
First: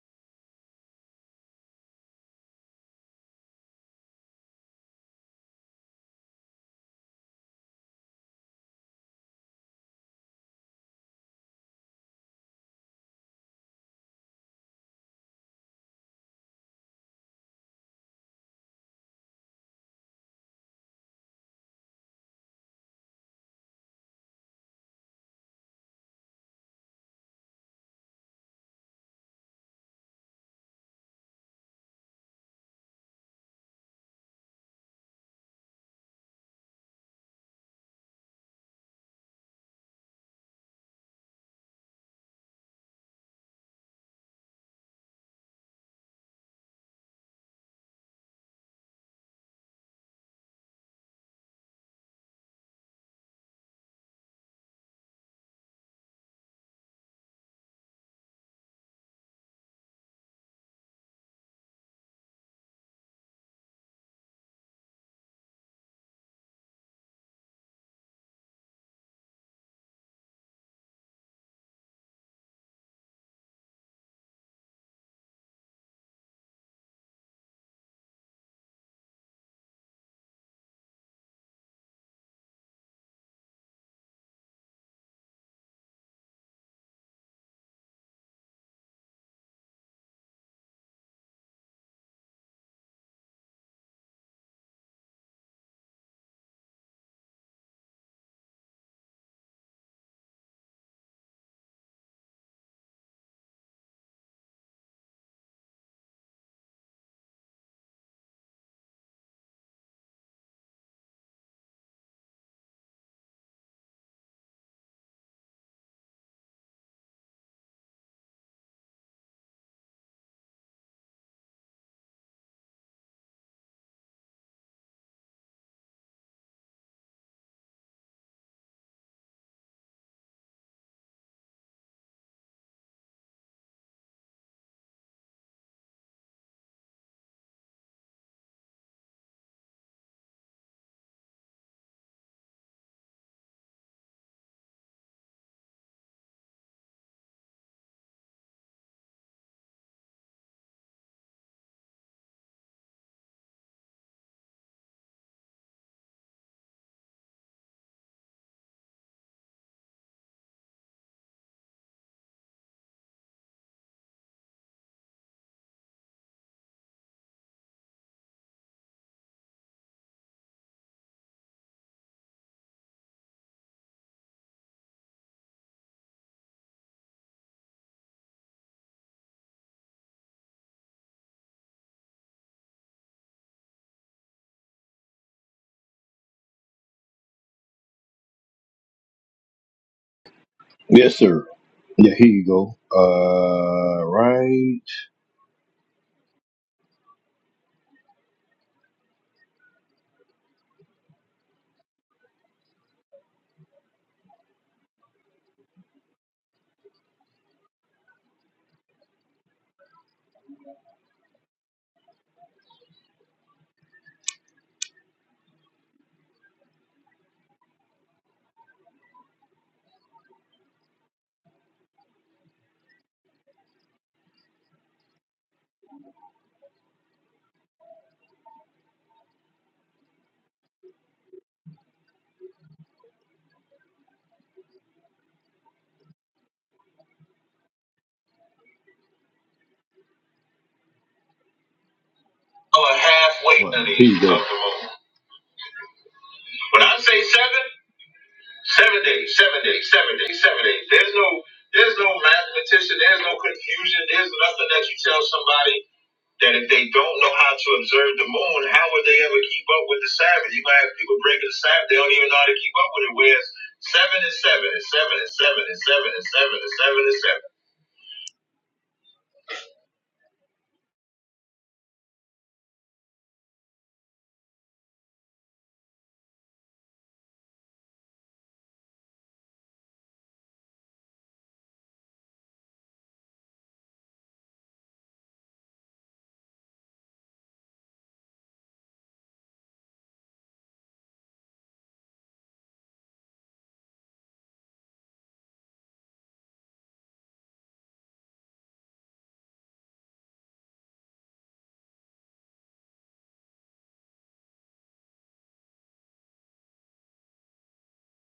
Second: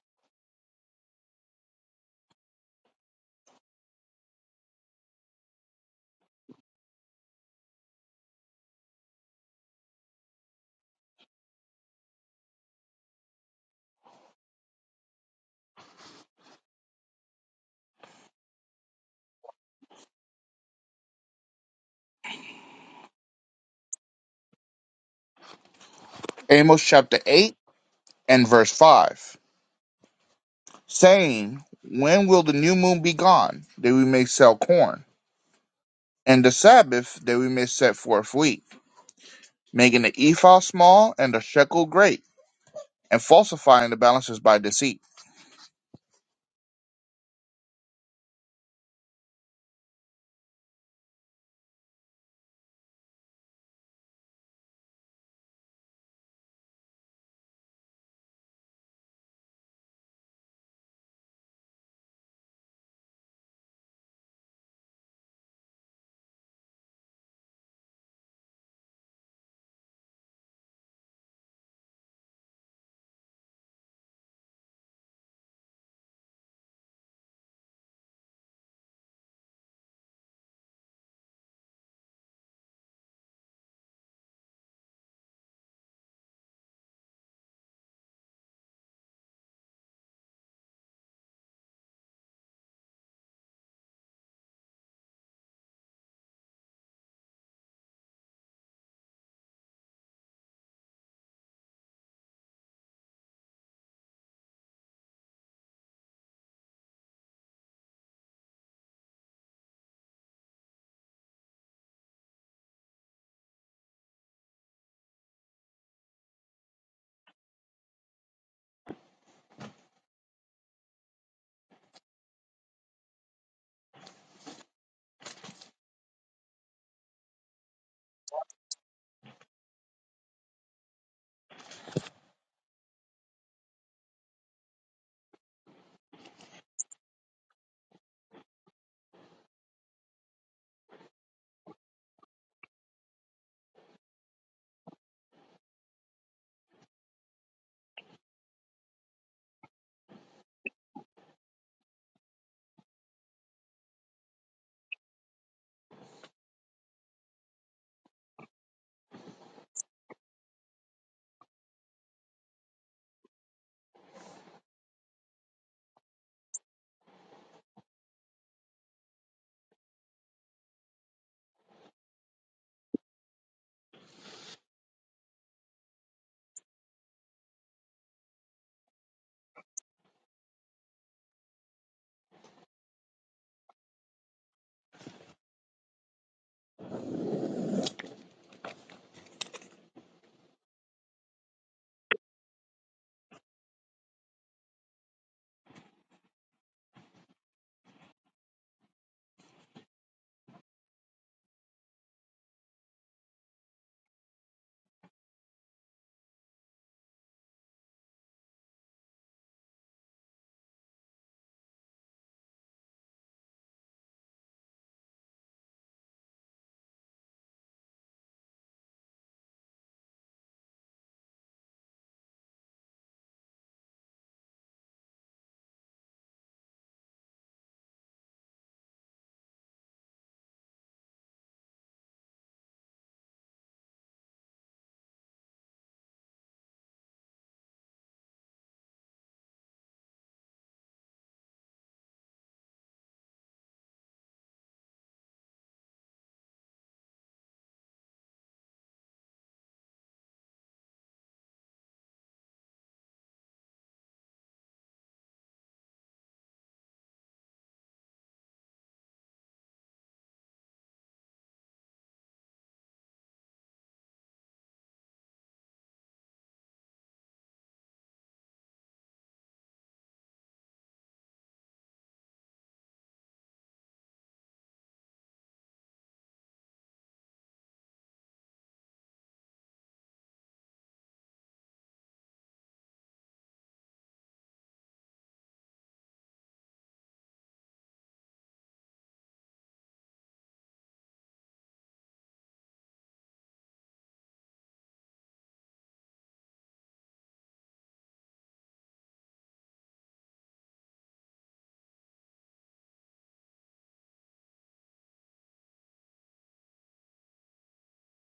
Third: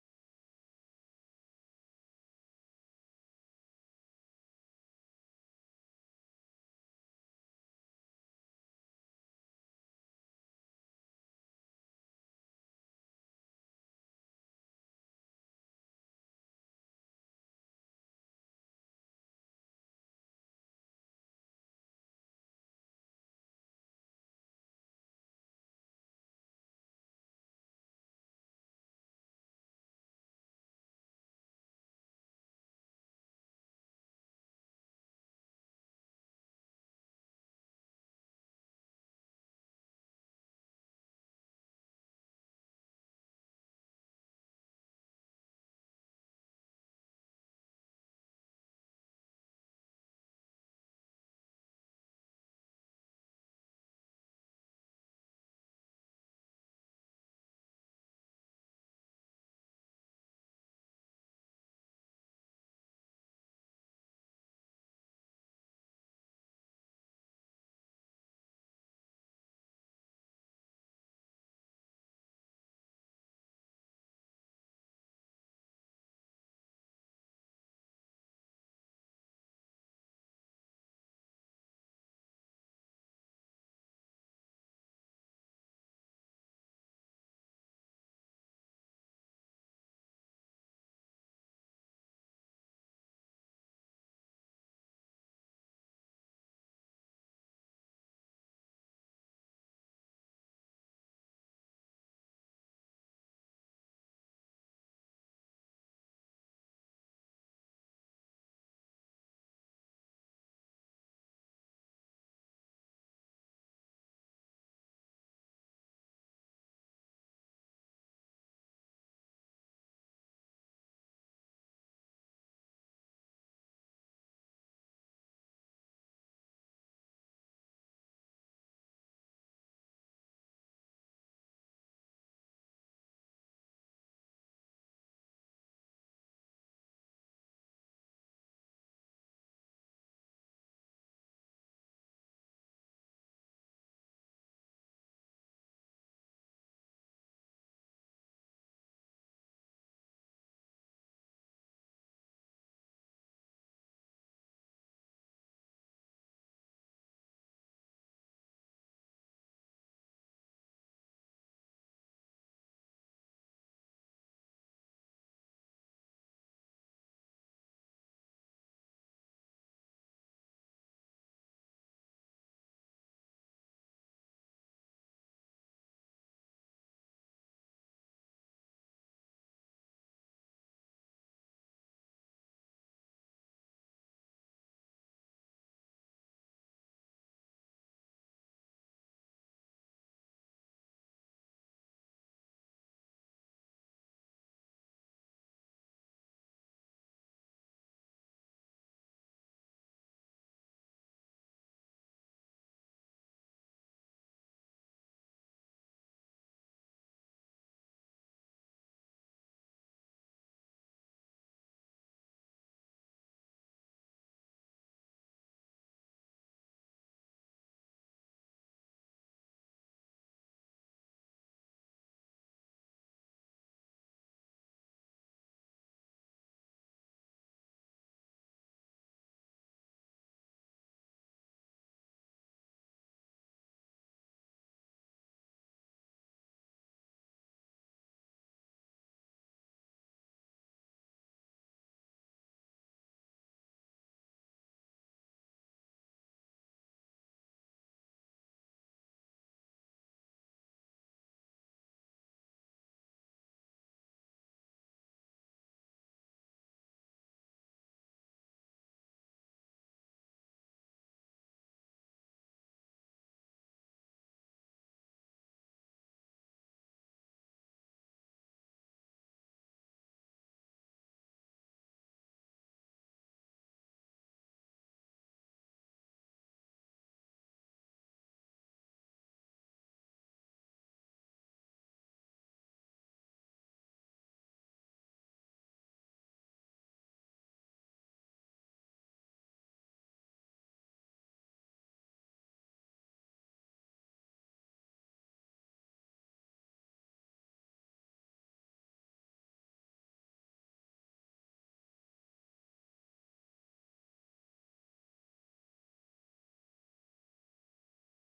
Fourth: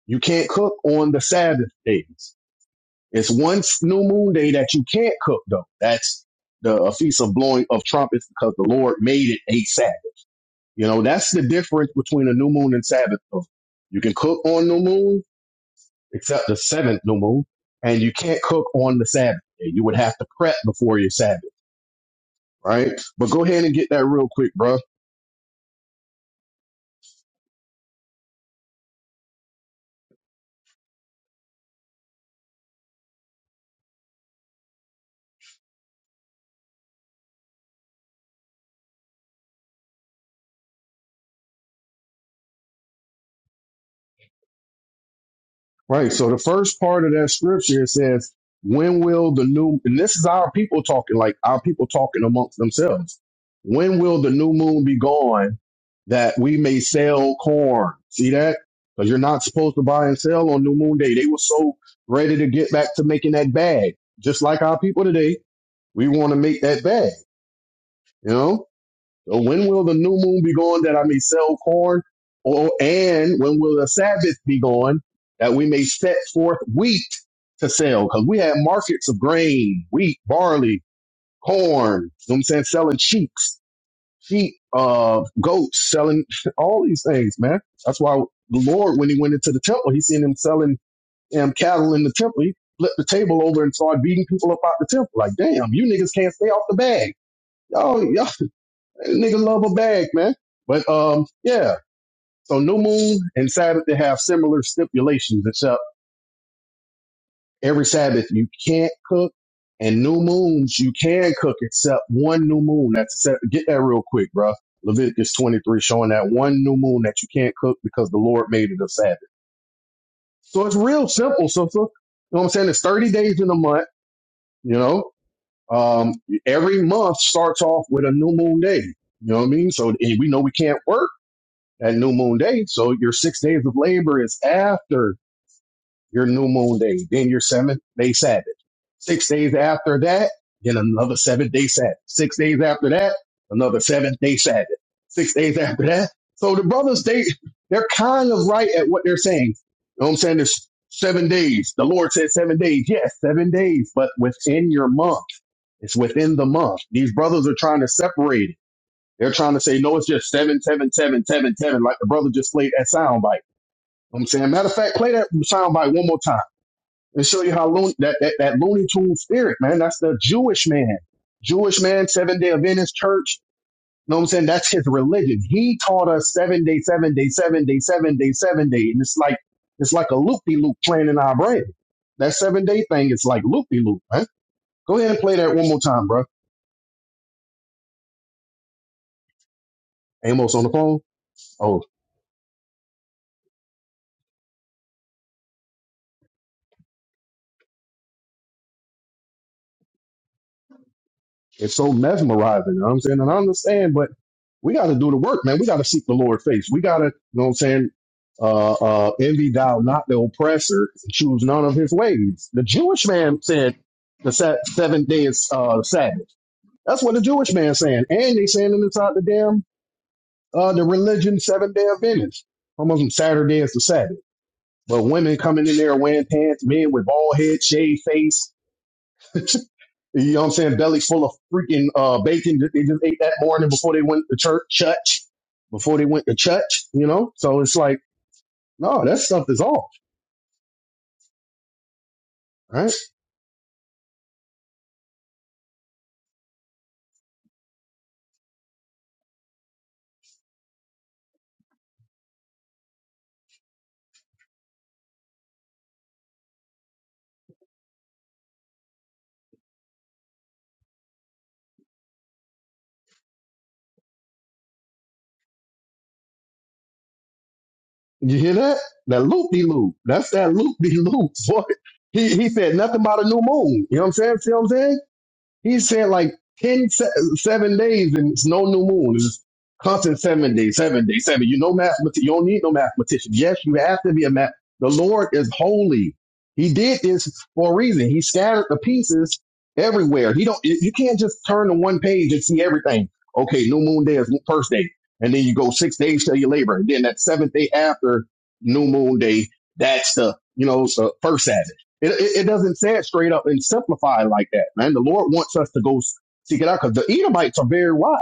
C: You can't cook on the Sabbath days. It's one new moon day that you can't cook though. That's the a feast of blowing of trumpets because the Lord made it a Sabbath. You know, that's the difference between a new moon and Sabbath. You can cook on new moon except the seventh new moon, and you can't cook on the Sabbath. day. You would have to prep before your Sabbath, right? But go ahead and get that real quick, bro.
B: Amos chapter 8 and verse 5. Saying, When will the new moon be gone, that we may sell corn, and the Sabbath, that we may set forth wheat? making the ephah small and the shekel great, and falsifying the balances by deceit.
C: Right. So the first part of that scripture says, "When will the new?" And this is our people talking, like our people talking amongst themselves. When will the new moon be gone that we may sell corn? See that? Because you're not supposed to buy and sell on new moon day. They were so ready to get back to making that bag, just like our people today. We want to make that bag, you know. So when will the new moon be gone that I may sell corn? Or and when will the Sabbath be gone that we may set forth wheat to sell? Because we have markets of grain, wheat, barley, corn. You know what I'm saying? Selling sheeps, sheep, uh, goats, selling (laughs) all these things, man. That's why the Lord, when he went into the temple, he seen them selling damn cattle in the temple. He flipped the table over and started beating people up out the temple. Like, damn, you niggas can't stay off the bag. y'all. y'all, nigga love a bag, man. But um, yeah. So new moon and Sabbath they have similar stipulations, except every Sabbath you can't cook, and new moons you can cook, except one new moon. That's get that real quick, bro. Leviticus 23 showing that one new moon that you can't cook because the Lord made it a Sabbath. So it's real simple. So, so you know what I'm saying? It's 30 days in a month. You know, um, every month starts off with a new moon day. You know what I mean? So and we know we can't work at new moon day. So your six days of labor is after your new moon day, then your seventh day Sabbath. Six days after that, then another seventh day Sabbath. Six days after that, another seventh day Sabbath. Six days after that. So the brothers, they, they're kind of right at what they're saying. You know what I'm saying? There's seven days. The Lord said seven days. Yes, seven days, but within your month. It's within the month. These brothers are trying to separate it. They're trying to say, no, it's just seven, seven, seven, seven, seven, like the brother just played that soundbite. You know what I'm saying, matter of fact, play that soundbite one more time and show you how loon, that, that, that Looney Tune spirit, man. That's the Jewish man. Jewish man, seven day Adventist church. You know what I'm saying? That's his religion. He taught us seven day, seven day, seven day, seven day, seven day. And it's like, it's like a loop de loop playing in our brain. That seven day thing is like loop de loop, man. Go ahead and play that one more time, bro. Amos on the phone.
A: yes, sir.
C: Oh,
A: Yeah, here you go. Uh, right.
C: it's so mesmerizing. You know what I'm saying? And I understand, but we got to do the work, man. We got to seek the Lord face. We got to, you know what I'm saying? Uh, uh, envy thou not the oppressor, choose none of his ways. The Jewish man said the sa- seventh day is, uh, Sabbath. That's what the Jewish man saying. And they saying it inside the damn, uh, the religion seventh day of Venice. Almost Saturday is the Sabbath. But women coming in there wearing pants, men with bald head, shaved face. (laughs) You know what I'm saying? Bellies full of freaking uh, bacon that they just ate that morning before they went to church, church, before they went to church, you know? So it's like, no, that stuff is off,
A: know
C: right?
A: a halfway Well, journey here you of go. of the moon. When I say seven. Seven days, seven days, seven days, seven days. There's no there's no mathematician, there's no confusion, there's nothing that you tell somebody that if they don't know how to observe the moon, how would they ever keep up with the Sabbath? You might have people breaking the Sabbath, they don't even know how to keep up with it. Whereas seven is seven and seven and seven and seven and seven and seven and seven.
C: You hear that? That loop de loop. That's that loop de loop. (laughs) Boy, he, he said nothing about a new moon. You know what I'm saying? See what I'm saying? He said like 10, se- seven days and it's no new moon. It's constant seven days, seven days, seven. You no mathematician. You don't need no mathematician. Yes, you have to be a math. The Lord is holy. He did this for a reason. He scattered the pieces everywhere. He don't. You you can't just turn to one page and see everything. Okay, new moon day is first day, and then you go six days till your labor, and then that seventh day after new moon day, that's the you know it's the first Sabbath. It, it, it doesn't say it straight up and simplify it like that, man. The Lord wants us to go seek it out because the Edomites are very wise.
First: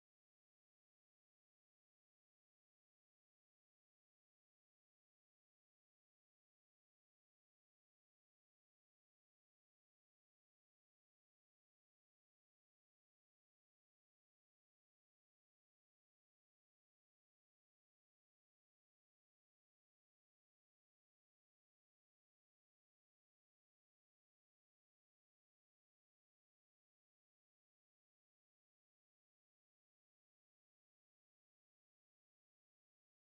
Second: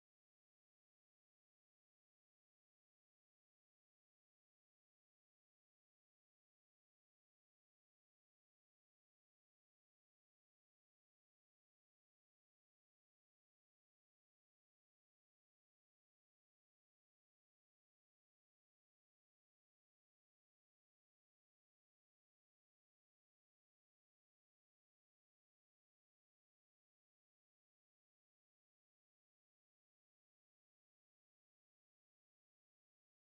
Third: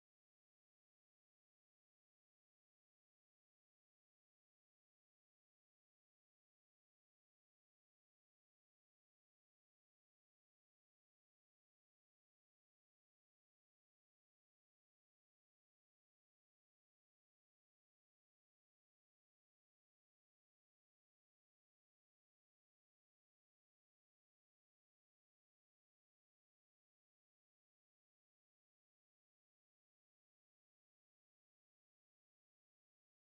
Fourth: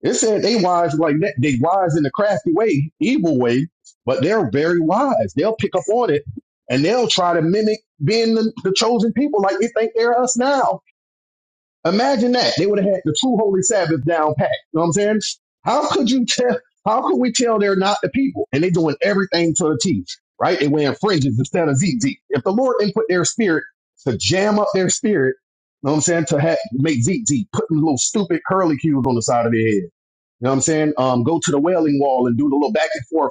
C: It said they wise like that. They wise in a crafty way, evil way, but they're very wise. They'll pick up on it and they'll try to mimic being the, the chosen people like they think they're us now. Imagine that. They would have had the true holy Sabbath down pat. You know what I'm saying? How could you tell? How could we tell they're not the people? And they're doing everything to the teeth, right? They wearing fringes instead of ZZ. If the Lord didn't put their spirit to jam up their spirit, you know what I'm saying, to ha- make ZZ, putting little stupid curly cubes on the side of their head. You know what I'm saying? Um, go to the wailing wall and do the little back and forth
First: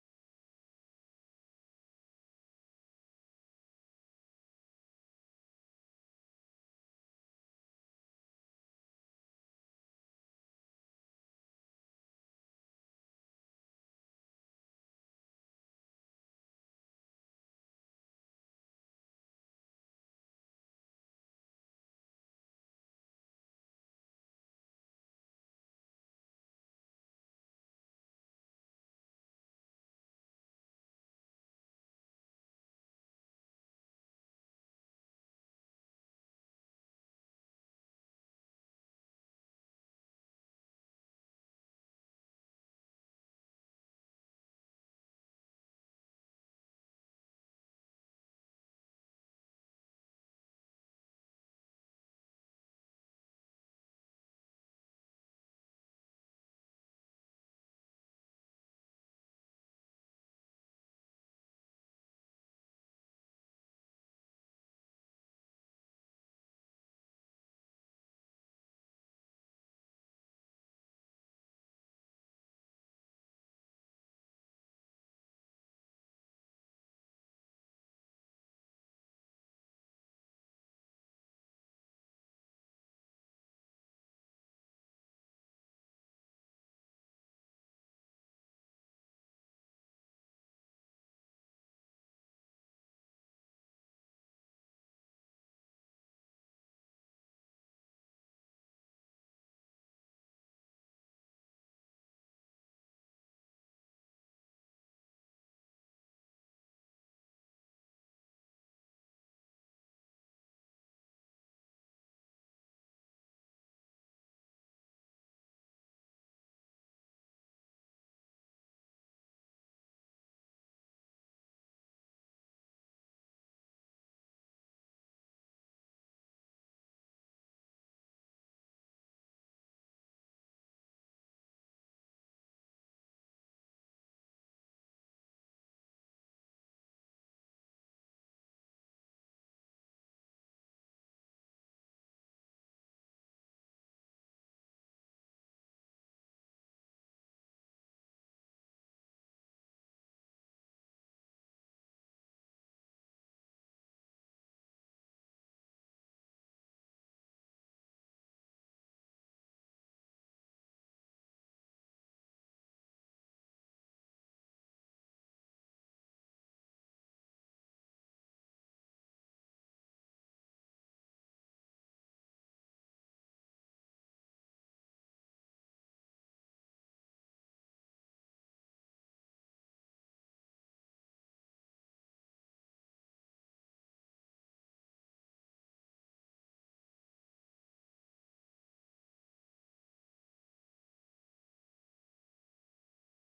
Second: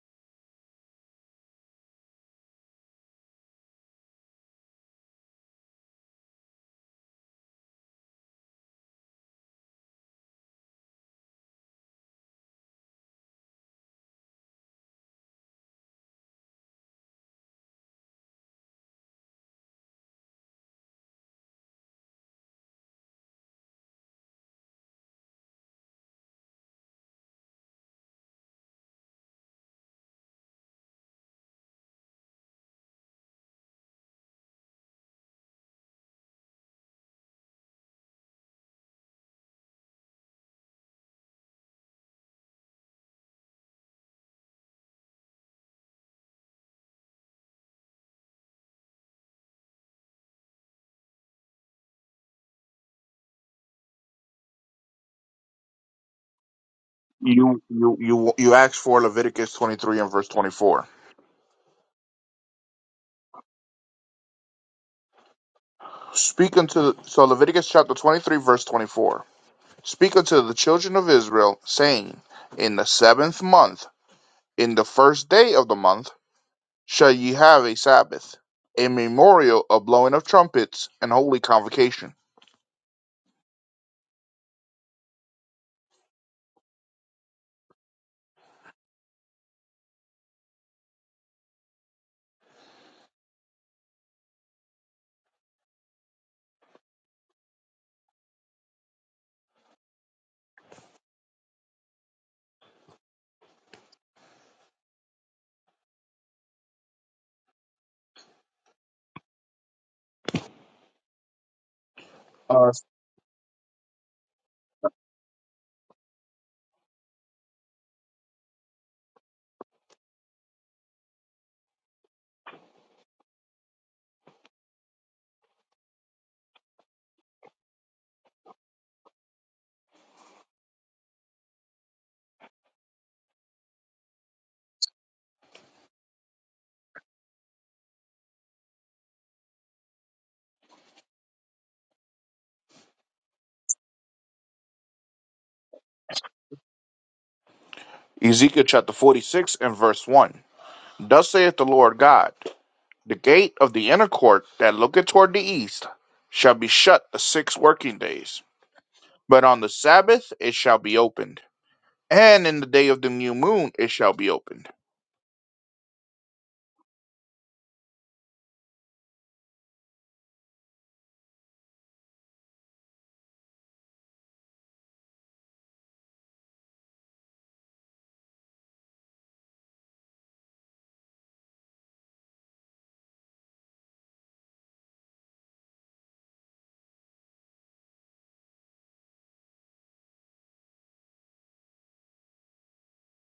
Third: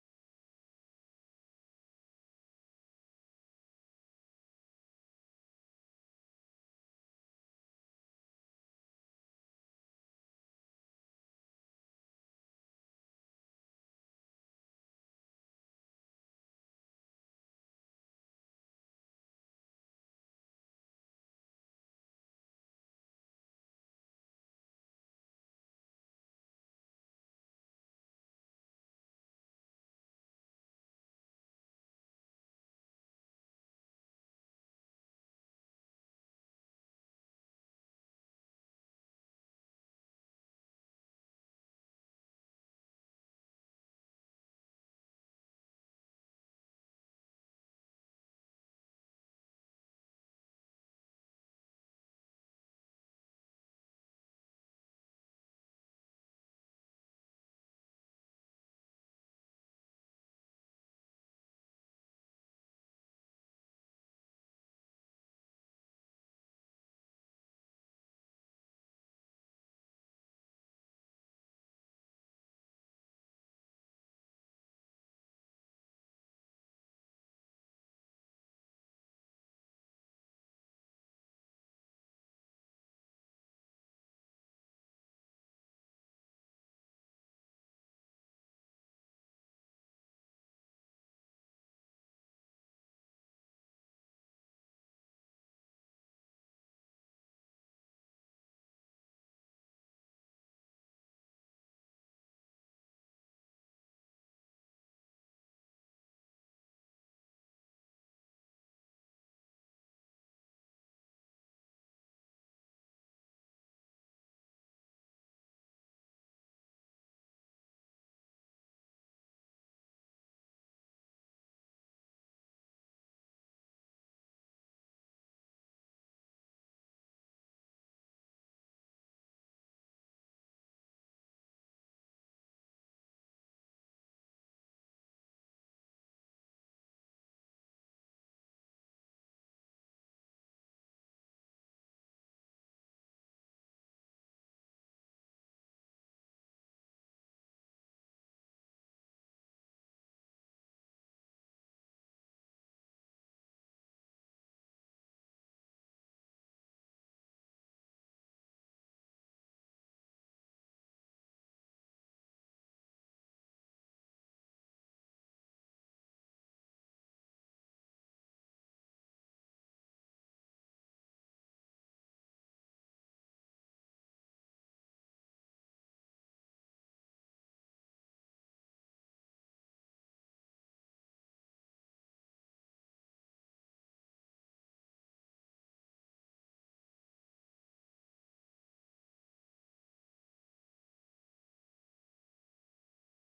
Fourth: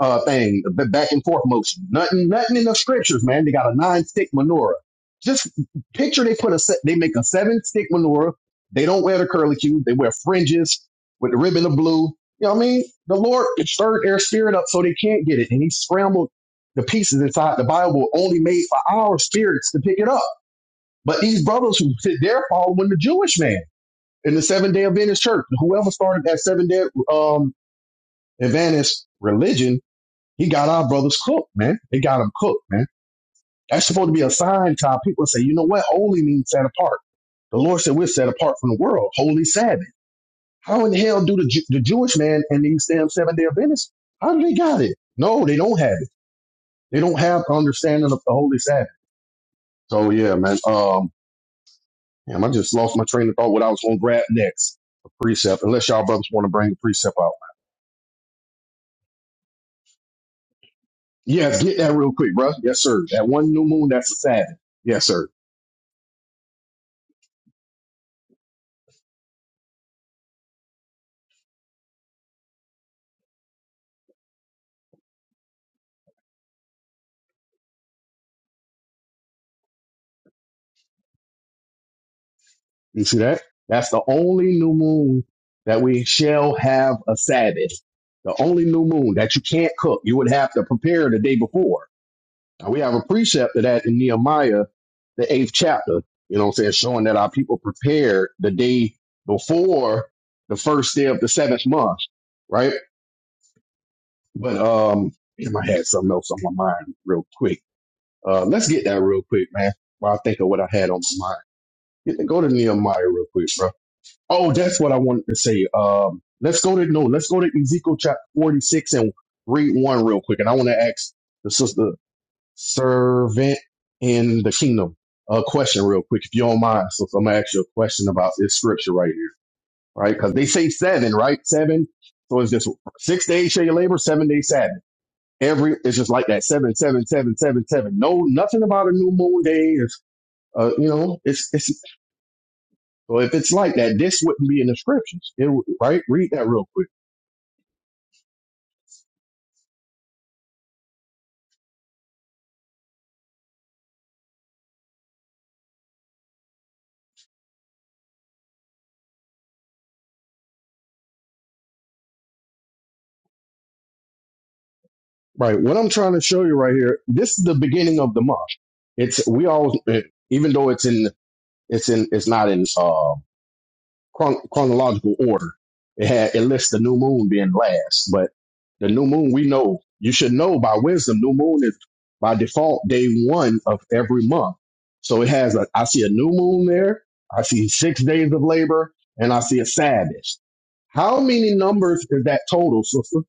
C: uh thing, the back and forth motion. Nothing, nothing in the scriptures, man. They got a nine stick menorah. Just picture they put a se- they make a seven stick menorah. They don't wear the curlicue. They wear fringes with the ribbon of blue. You know what I mean? The Lord stirred their spirit up so they can't get it, and He scrambled the pieces inside the Bible, only made for our spirits to pick it up. But these brothers who sit there following the Jewish man in the Seven Day Adventist Church, whoever started that Seven Day um, Adventist religion he got our brothers cooked, man. They got them cooked, man. That's supposed to be a sign to our people to say, you know what? Holy means set apart. The Lord said we're set apart from the world. Holy Sabbath. How in the hell do the, Ju- the Jewish man and these damn seven day Adventists, how do they got it? No, they don't have it. They don't have understanding of the Holy Sabbath. So yeah, man. Um, damn, I just lost my train of thought what I was going to grab next. A precept, unless y'all brothers want to bring the precept out.
B: You you you you asked for Leviticus twenty three and verse twenty four.
C: Yes, get that real quick, bro. Yes, sir. That one new moon, that's a Sabbath. Yes, sir.
B: Speak unto so Leviticus chapter twenty three verse twenty four. Speak unto the children of Israel, saying, In the seventh month, in the first day of the month, shall ye have a Sabbath, a memorial of blowing of trumpets and holy convocation.
C: You see that? That's the only new moon that we shall have a Sabbath. The only new moon that you can't cook. You would have to prepare the day before. Now we have a precept of that in Nehemiah, the eighth chapter. You know what I'm saying? Showing that our people prepared the day before the first day of the seventh month, right? But um damn, I had something else on my mind real quick. Uh let's get that real quick, man. While I think of what I had on my mind. Get- Go to
B: Uh,
C: Nehemiah real quick, bro. Oh, that's what I wanted to say. Um, let's go to no, let's go to Ezekiel chapter forty six and read one real quick. And I want to ask the sister servant in the kingdom a question real quick, if you don't mind. So, so I'm gonna ask you a question about this scripture right here, right? Because they say seven, right? Seven. So it's just six days shall you labor, seven days Sabbath. Every it's just like that. Seven, seven, seven, seven, seven. No, nothing about a new moon day. It's, uh, you know, it's it's. So if it's like that, this wouldn't be in the scriptures. It would- right? Read that real quick.
B: Ezekiel chapter forty six and verse one. Thus saith the Lord God. The gate of the inner court that looketh toward the east shall be shut the six working days, but on the Sabbath it shall be opened, and in the day of the new moon it shall be opened.
C: Right. What I'm trying to show you right here, this is the beginning of the month. It's we always even though it's in it's in it's not in uh, chron- chronological order. It had it lists the new moon being last, but The new moon, we know, you should know by wisdom, new moon is by default day one of every month. So it has, a, I see a new moon there, I see six days of labor, and I see a Sabbath. How many numbers is that total, sister?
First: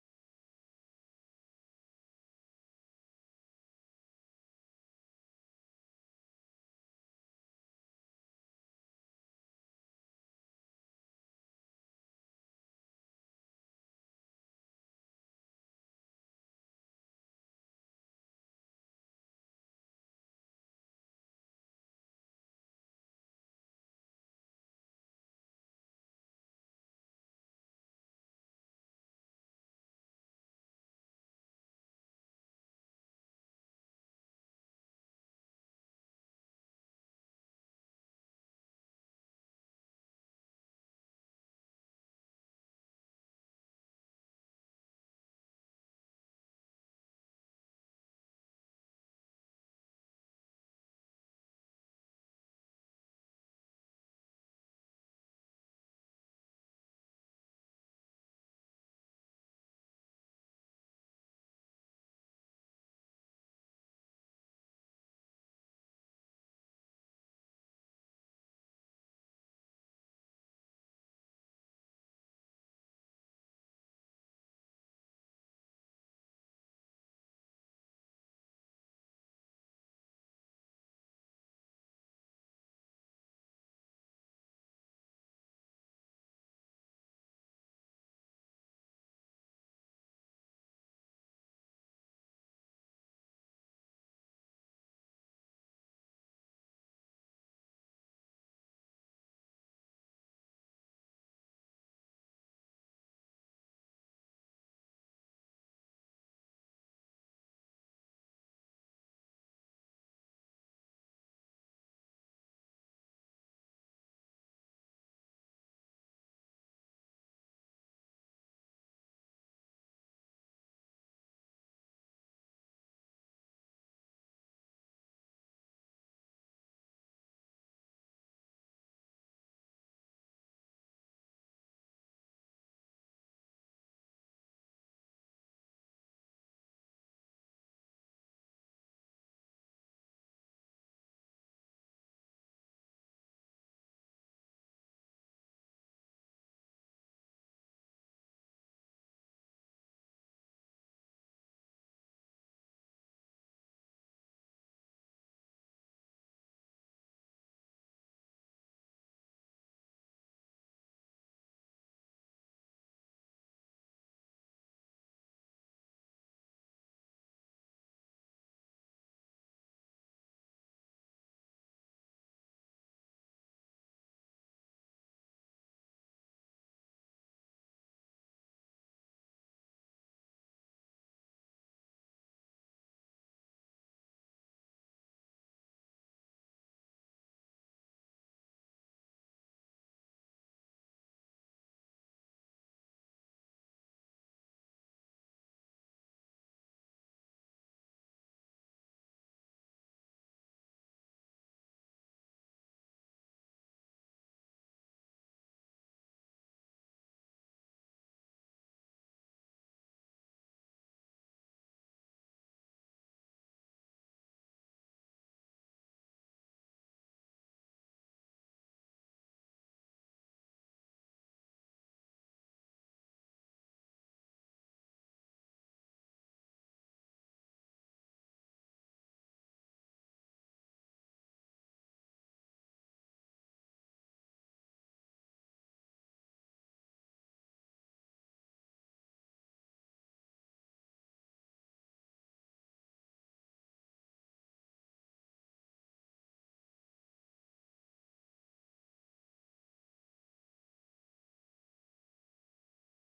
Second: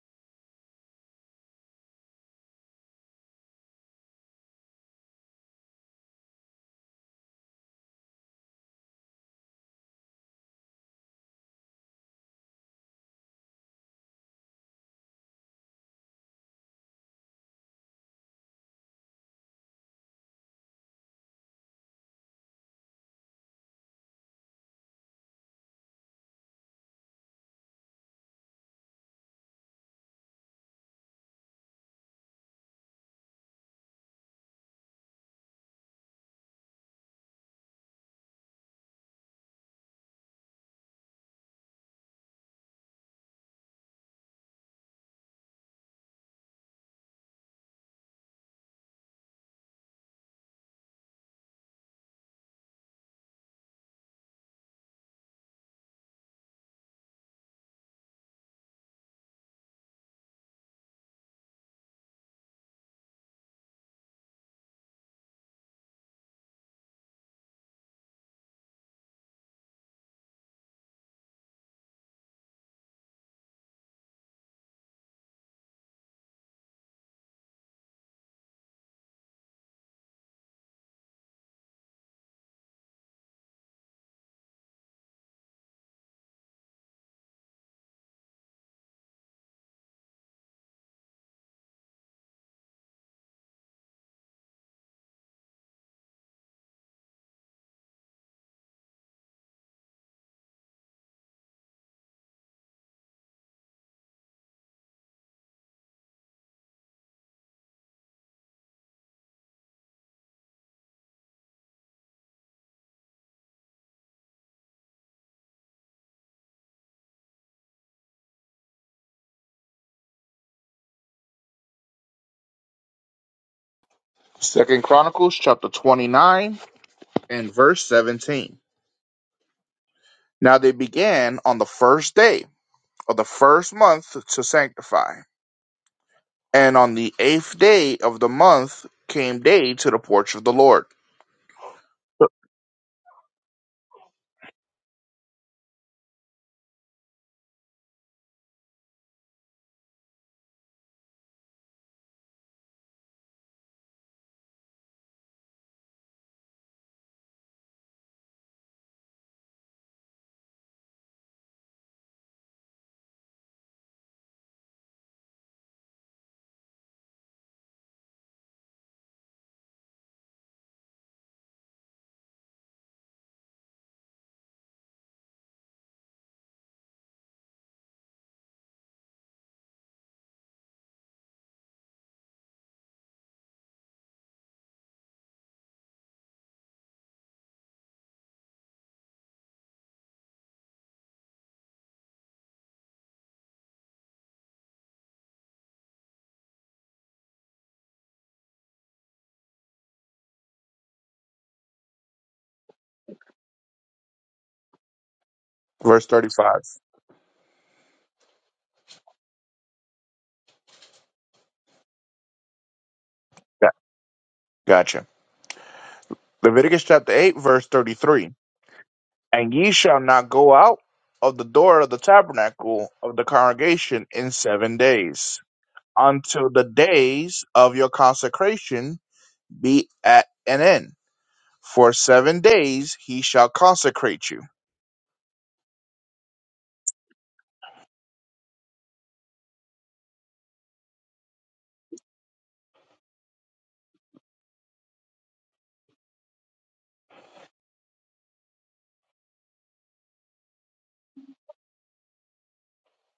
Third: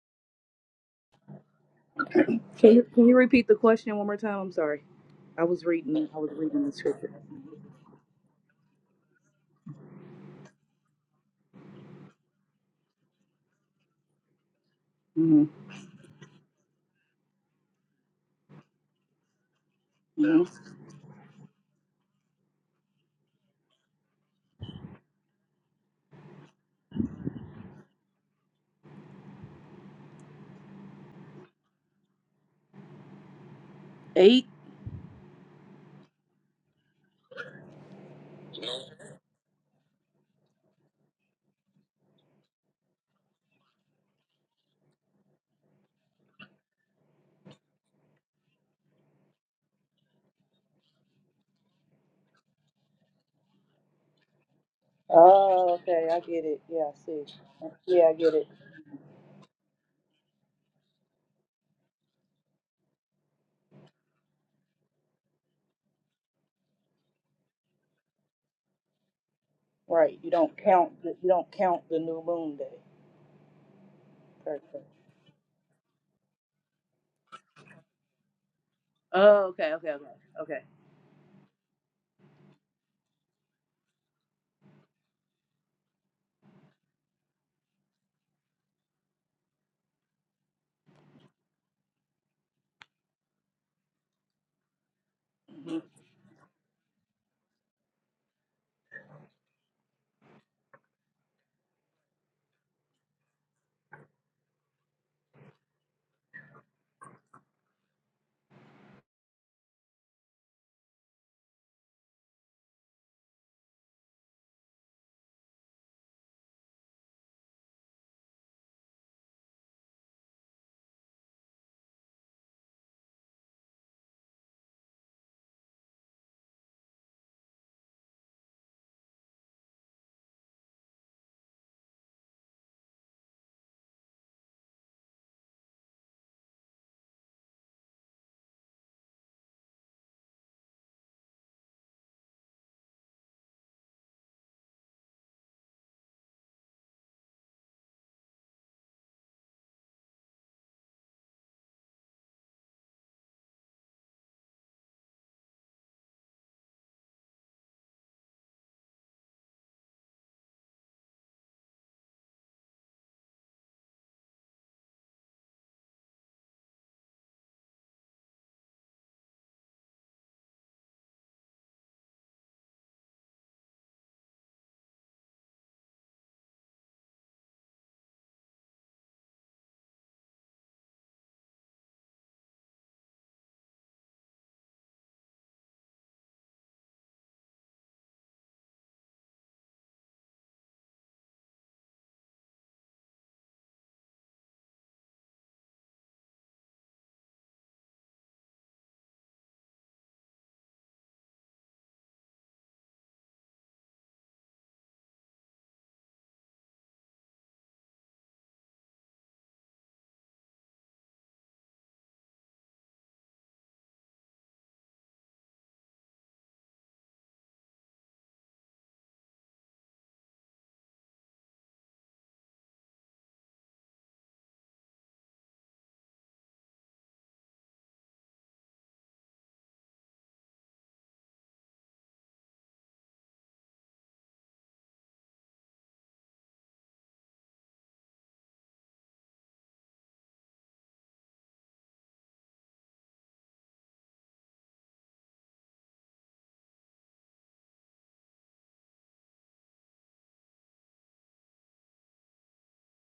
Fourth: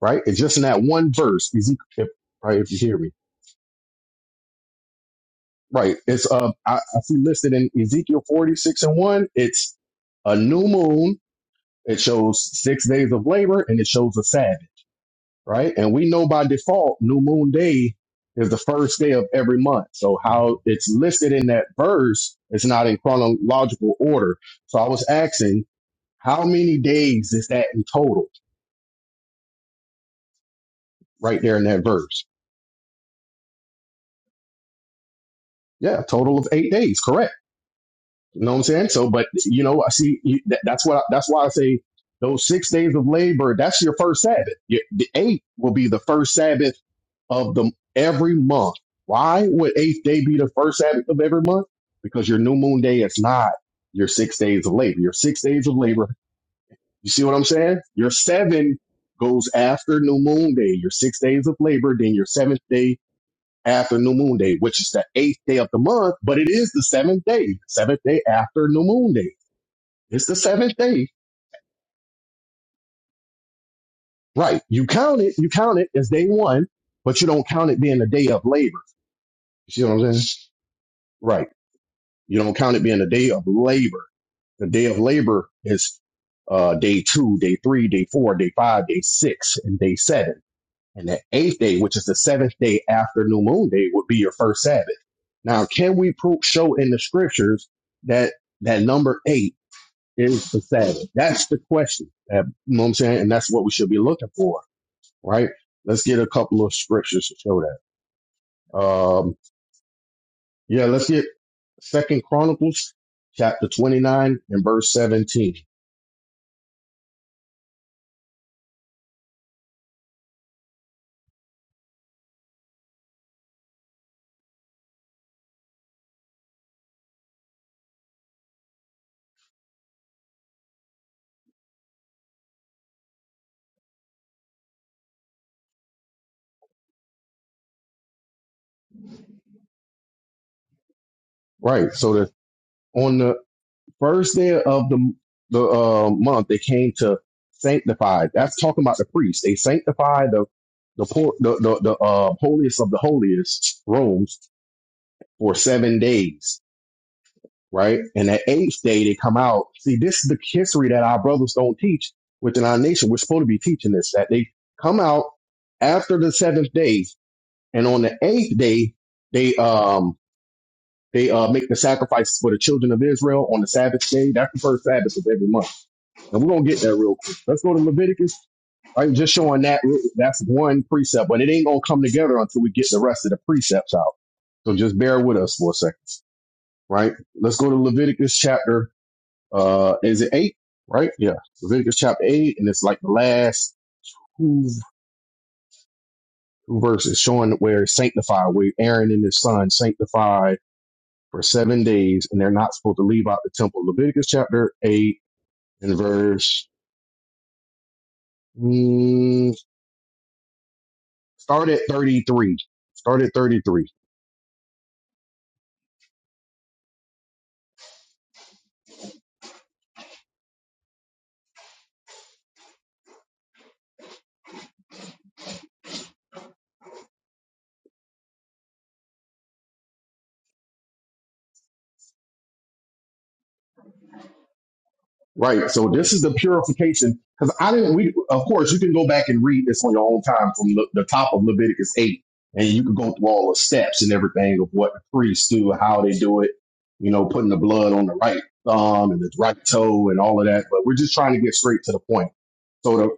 C: Right? It's just in that one verse, Ezekiel, right? If
D: Can
C: you
D: you,
C: hear
D: can
C: me.
D: you repeat the question one more time? I'm sorry. I was
C: Right.
D: reading. I
C: It's,
D: was
C: uh,
D: reading the
C: I, I
D: scripture.
C: see listed in Ezekiel 46 and 1. It's a new moon. It shows six days of labor and it shows a Sabbath.
D: hmm
C: right? And we know by default, new moon day is the first day of every month. So
D: hmm
C: how it's listed in that verse is not in chronological order. So I was asking, how many days is that in total right there in that verse?
D: Eight.
C: Yeah, total of eight days. Correct. You know what I'm saying? So, but you know, I see you, that, that's what, I, that's why I say those six days of labor, that's your first Sabbath. Your, the eight will be the first Sabbath of the every month. Why would eighth day be the first Sabbath of every month? Because your new moon day is not your six days of labor. Your six days
D: Oh,
C: of
D: okay,
C: labor.
D: I get it. Yeah, I
C: You see
D: see.
C: what I'm saying?
D: Yeah,
C: Your
D: I get it.
C: seven goes after new moon day. Your six days of labor, then your seventh day after new moon day, which is the eighth day of the month, but it is the seventh day, seventh day after new moon day.
D: Right.
C: It's
D: You
C: the
D: don't
C: seventh
D: count
C: day,
D: the, you don't count the new moon day.
C: right? You
D: Perfect.
C: count it, you count it as day one, but you don't count it being the day of labor.
D: Oh,
C: You
D: okay,
C: see
D: okay,
C: what
D: okay,
C: I'm saying?
D: okay.
C: Right. You don't count it being a day of labor. The day of labor is uh, day two, day three, day four, day five, day six, and day seven. And the eighth day, which is the seventh day after New Moon Day, would be your first Sabbath. Now,
D: Mhm.
C: can we pro- show in the scriptures that that number eight is the Sabbath? That's the question. That, you know what I'm saying? And that's what we should be looking for, right? Let's get a couple of scriptures to show that. Um, yeah, let's get Second Chronicles chapter 29 and verse 17.
B: Second Chronicles chapter twenty nine and verse seventeen. Now they began on the first day of the first month to sanctify, and on the eighth day of the month came they to the porch of the Lord.
C: Right. So the on the first day of the the uh, month, they came to sanctify. That's talking about the priests. They sanctified the the por- the the, the uh, holiest of the holiest robes for seven days. Right. And that eighth day, they come out. See, this is the history that our brothers don't teach within our nation. We're supposed to be teaching this that they come out after the seventh day, and on the eighth day, they um They uh, make the sacrifice for the children of Israel on the Sabbath day. That's the first Sabbath of every month. And we're going to get that real quick. Let's go to Leviticus. I'm just showing that that's one precept, but it ain't going to come together until we get the rest of the precepts out. So just bear with us for a second, right? Let's go to Leviticus chapter, uh, is it eight, right? Yeah. Leviticus chapter eight. And it's like the last two, verses showing where it's sanctified, where Aaron and his son sanctified for seven days and they're not supposed to leave out the temple. Leviticus chapter 8 in
B: Verse thirty five.
C: verse mm, start at 33 start at 33
B: Gotcha. Leviticus chapter eight verse thirty three. And ye shall not go out of the door of the tabernacle of the congregation in seven days, until the days of your consecration be at an end. For seven days he shall consecrate you.
C: right so this is the purification because i didn't we of course you can go back and read this on your own time from the, the top of leviticus 8 and you can go through all the steps and everything of what the priests do how they do it you know putting the blood on the right thumb and the right toe and all of that but we're just trying to get straight to the point so the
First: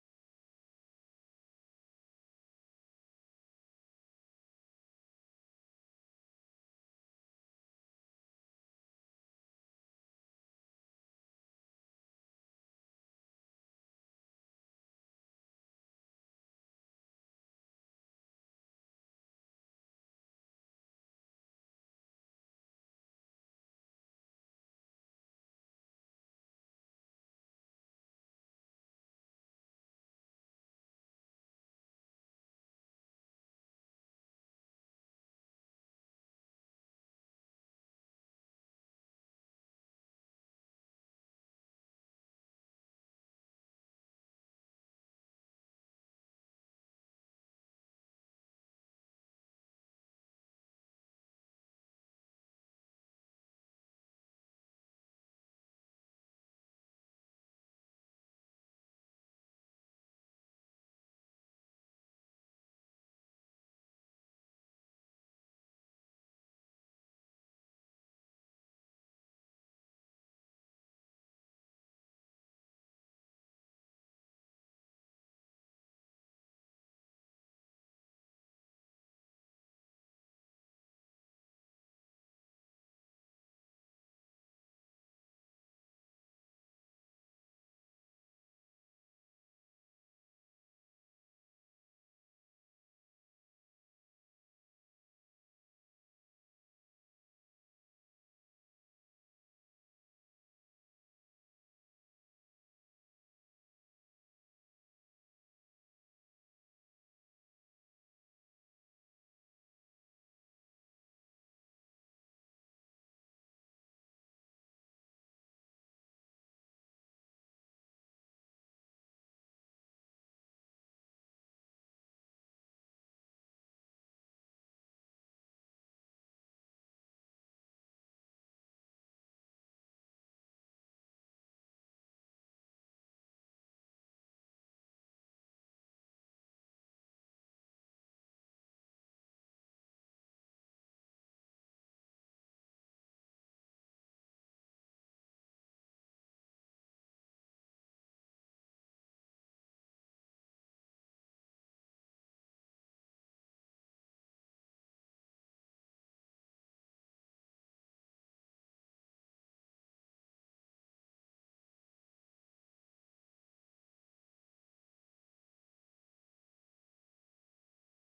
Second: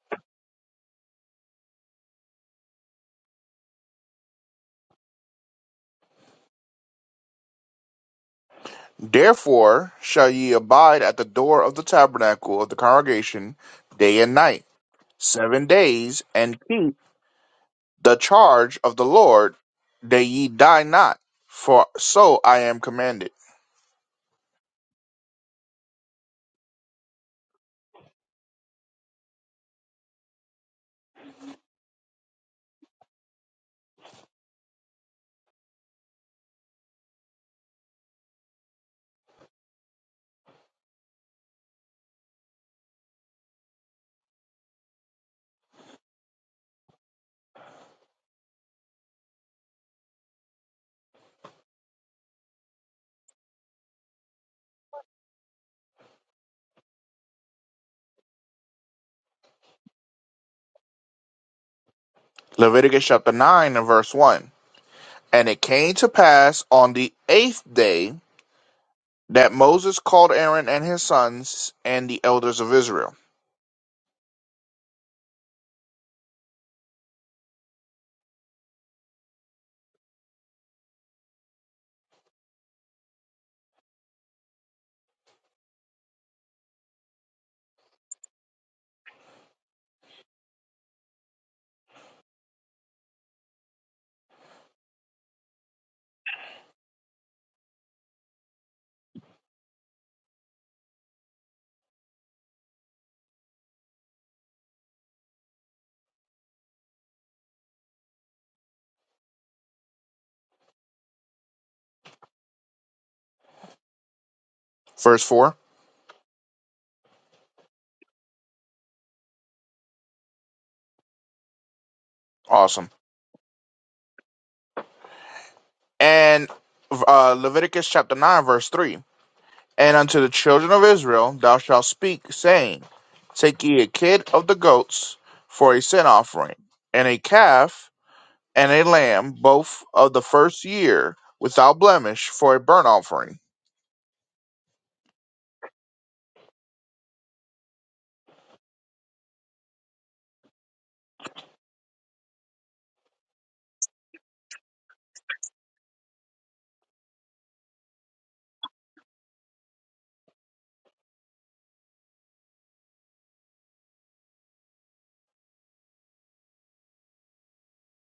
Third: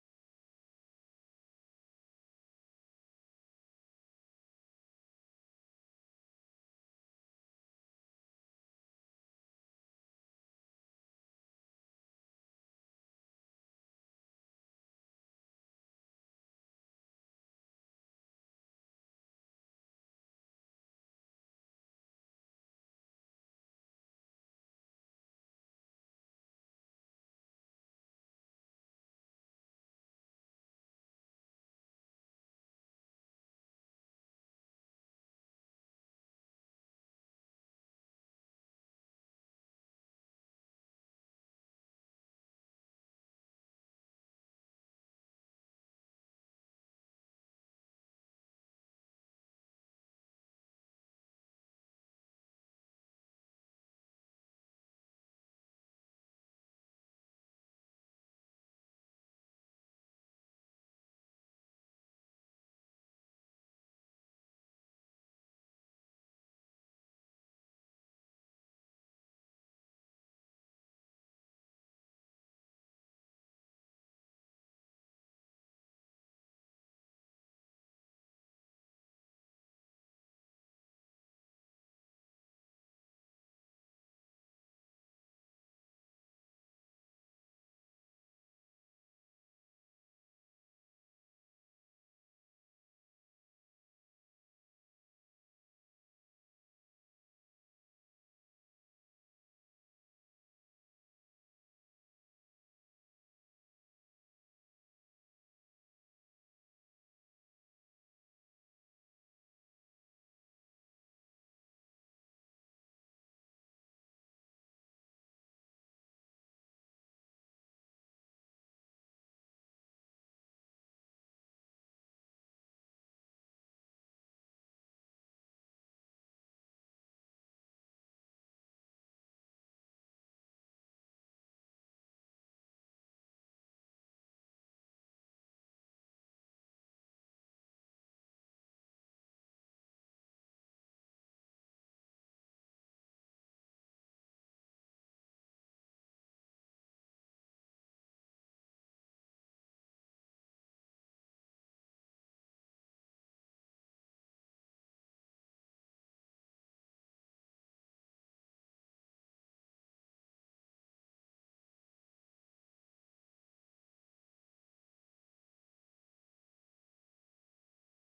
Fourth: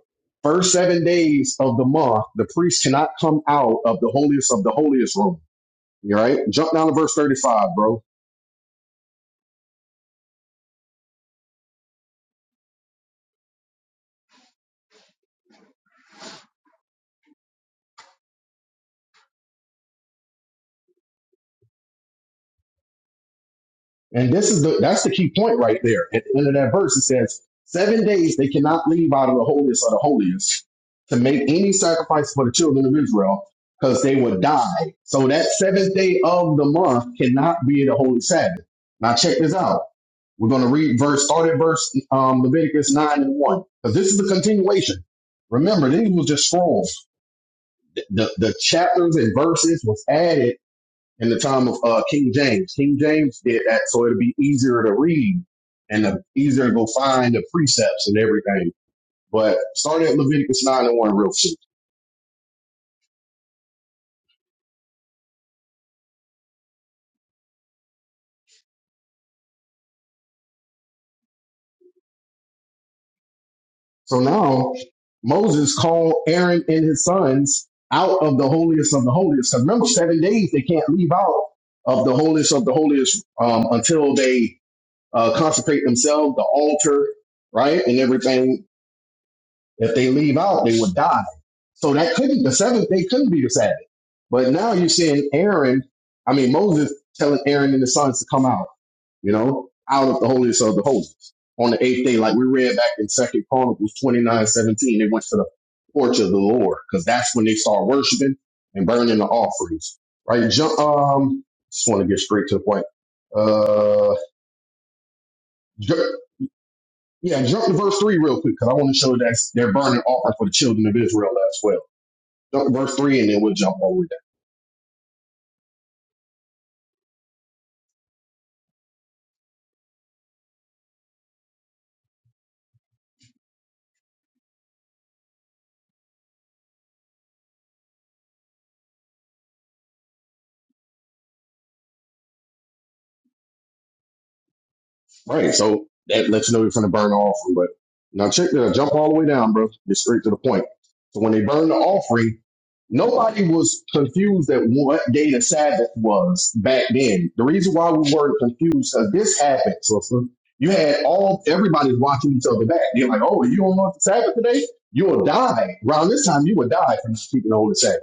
C: first seven days of the month the priest cannot come out of the holiest of the holiest room all right jump down to verse 5 bro
B: Therefore shall ye abide at the door of the tabernacle of the congregation day and night, seven days, and keep the charge of the Lord, that ye die not, for so I am commanded.
C: And this is the that's the key point right there. At the end of that verse, it says, Seven days they cannot leave out of the holiest of the holiest to make any sacrifice for the children of Israel, because they would die. So that seventh day of the month cannot be the holy Sabbath. Now check this out. We're going to read verse, start at verse um, Leviticus 9 and 1. Because this is the continuation. Remember, these was just scrolls. the, the chapters and verses was added in the time of uh, King James. King James did that so it'd be easier to read and uh, easier to go find the precepts and everything. But starting at Leviticus 9 and 1 real quick.
B: Leviticus chapter 9 and verse 1. And it came to pass on the eighth day that Moses called Aaron and his sons and the elders of Israel.
C: So now Moses called Aaron and his sons out of the holiest of the holiest. 'Cause remember, seven days they can't leave out of the holiest of the holiest um, until they uh, consecrate themselves, the altar, right, and everything. If they leave out, they would die. So that couldn't the seventh day couldn't be the Sabbath. But now you're seeing Aaron, I mean Moses telling Aaron and the sons to come out, you know, out of the holiest of the holies. On the eighth day, like we read back in Second Chronicles 29 17. they went to the porch of the Lord, because that's when they start worshiping and burning the offerings. Right? Jump um just want to get straight to the point. Uh
B: Verse 4.
C: ju- yeah, jump to verse three real quick, because I want to show that they're burning offering for the children of Israel as well. Jump to
B: Awesome.
C: verse three and then we'll jump over.
B: And uh, Leviticus chapter 9, verse 3. And unto the children of Israel thou shalt speak, saying, Take ye a kid of the goats for a sin offering, and a calf and a lamb, both of the first year, without blemish, for a burnt offering
C: Right. So that lets you know you're going to burn the offering. But now check that. Jump all the way down, bro. Get straight to the point. So when they burned the offering, nobody was confused at what day the Sabbath was back then. The reason why we weren't confused, uh, this happened, sister. You had all everybody's watching each other back. They're like, "Oh, you don't want the Sabbath today? You will die." Around this time, you will die from keeping the holy Sabbath.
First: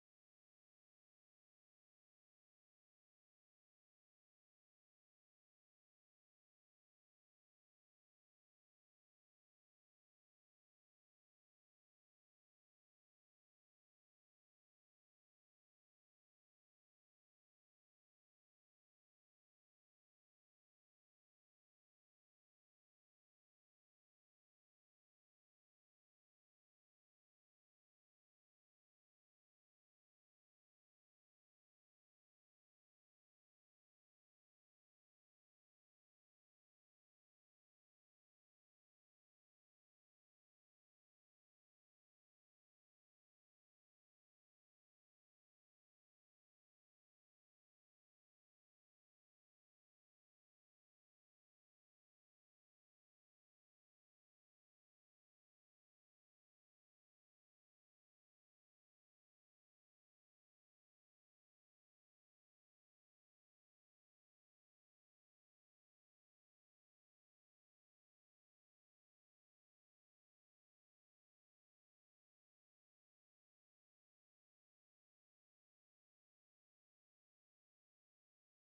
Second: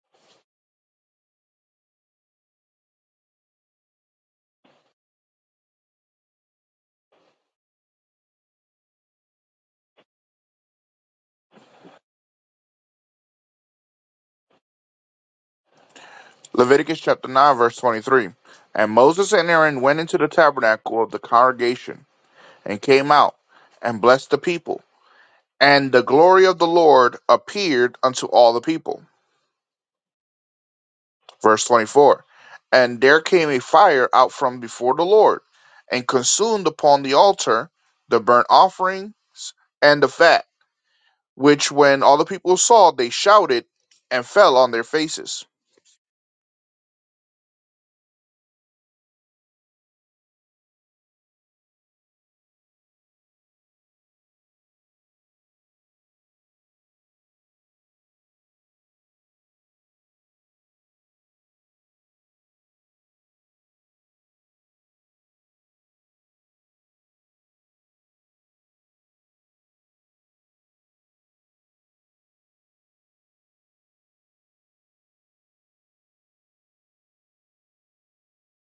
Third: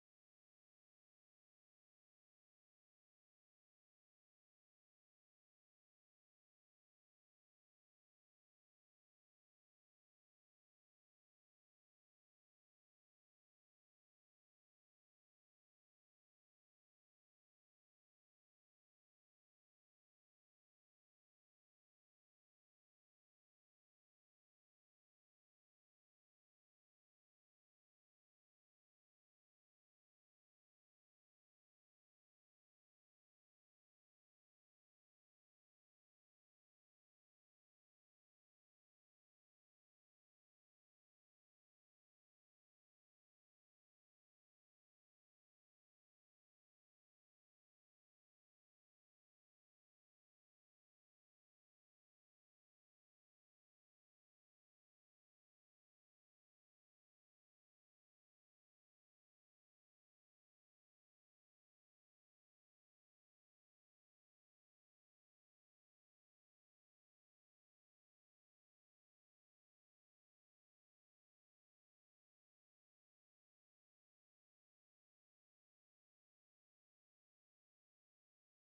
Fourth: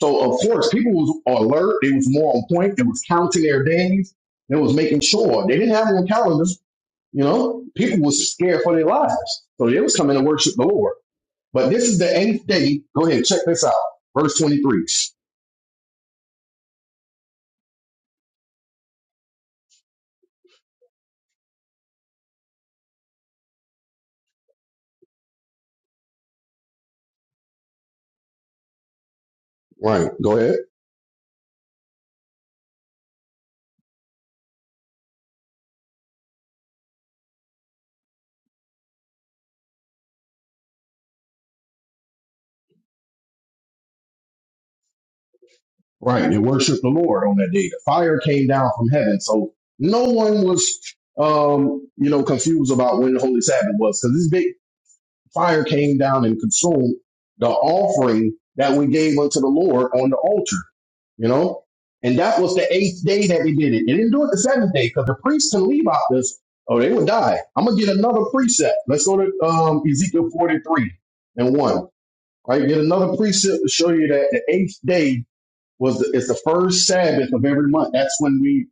C: So of course, people was alert. They was more on point. They was counting their days. They was making sure they didn't have it on calendars you know, people was scared for their lives. So they was coming to worship the Lord. But this is the eighth day. Go ahead, check this out. Verse 23.
B: Leviticus chapter 9, verse 23. And Moses and Aaron went into the tabernacle of the congregation and came out and blessed the people. And the glory of the Lord appeared unto all the people.
C: Right, go ahead.
B: Verse 24. And there came a fire out from before the Lord and consumed upon the altar the burnt offerings and the fat, which when all the people saw, they shouted and fell on their faces.
C: Right, they worshiped the Lord on that day. The fire came down from heaven. So no one was, um, you know, confused about when the Holy Sabbath was because this big fire came down and consumed the offering that we gave unto the Lord on the altar. you know? And that was the eighth day that they did it. They didn't do it the seventh day because the priests can leave out this. Oh, they would die. I'm going to get another precept. Let's go to um, Ezekiel 43 and 1. Right, Get another precept to show you that the eighth day was the, is the first Sabbath of every month. That's when we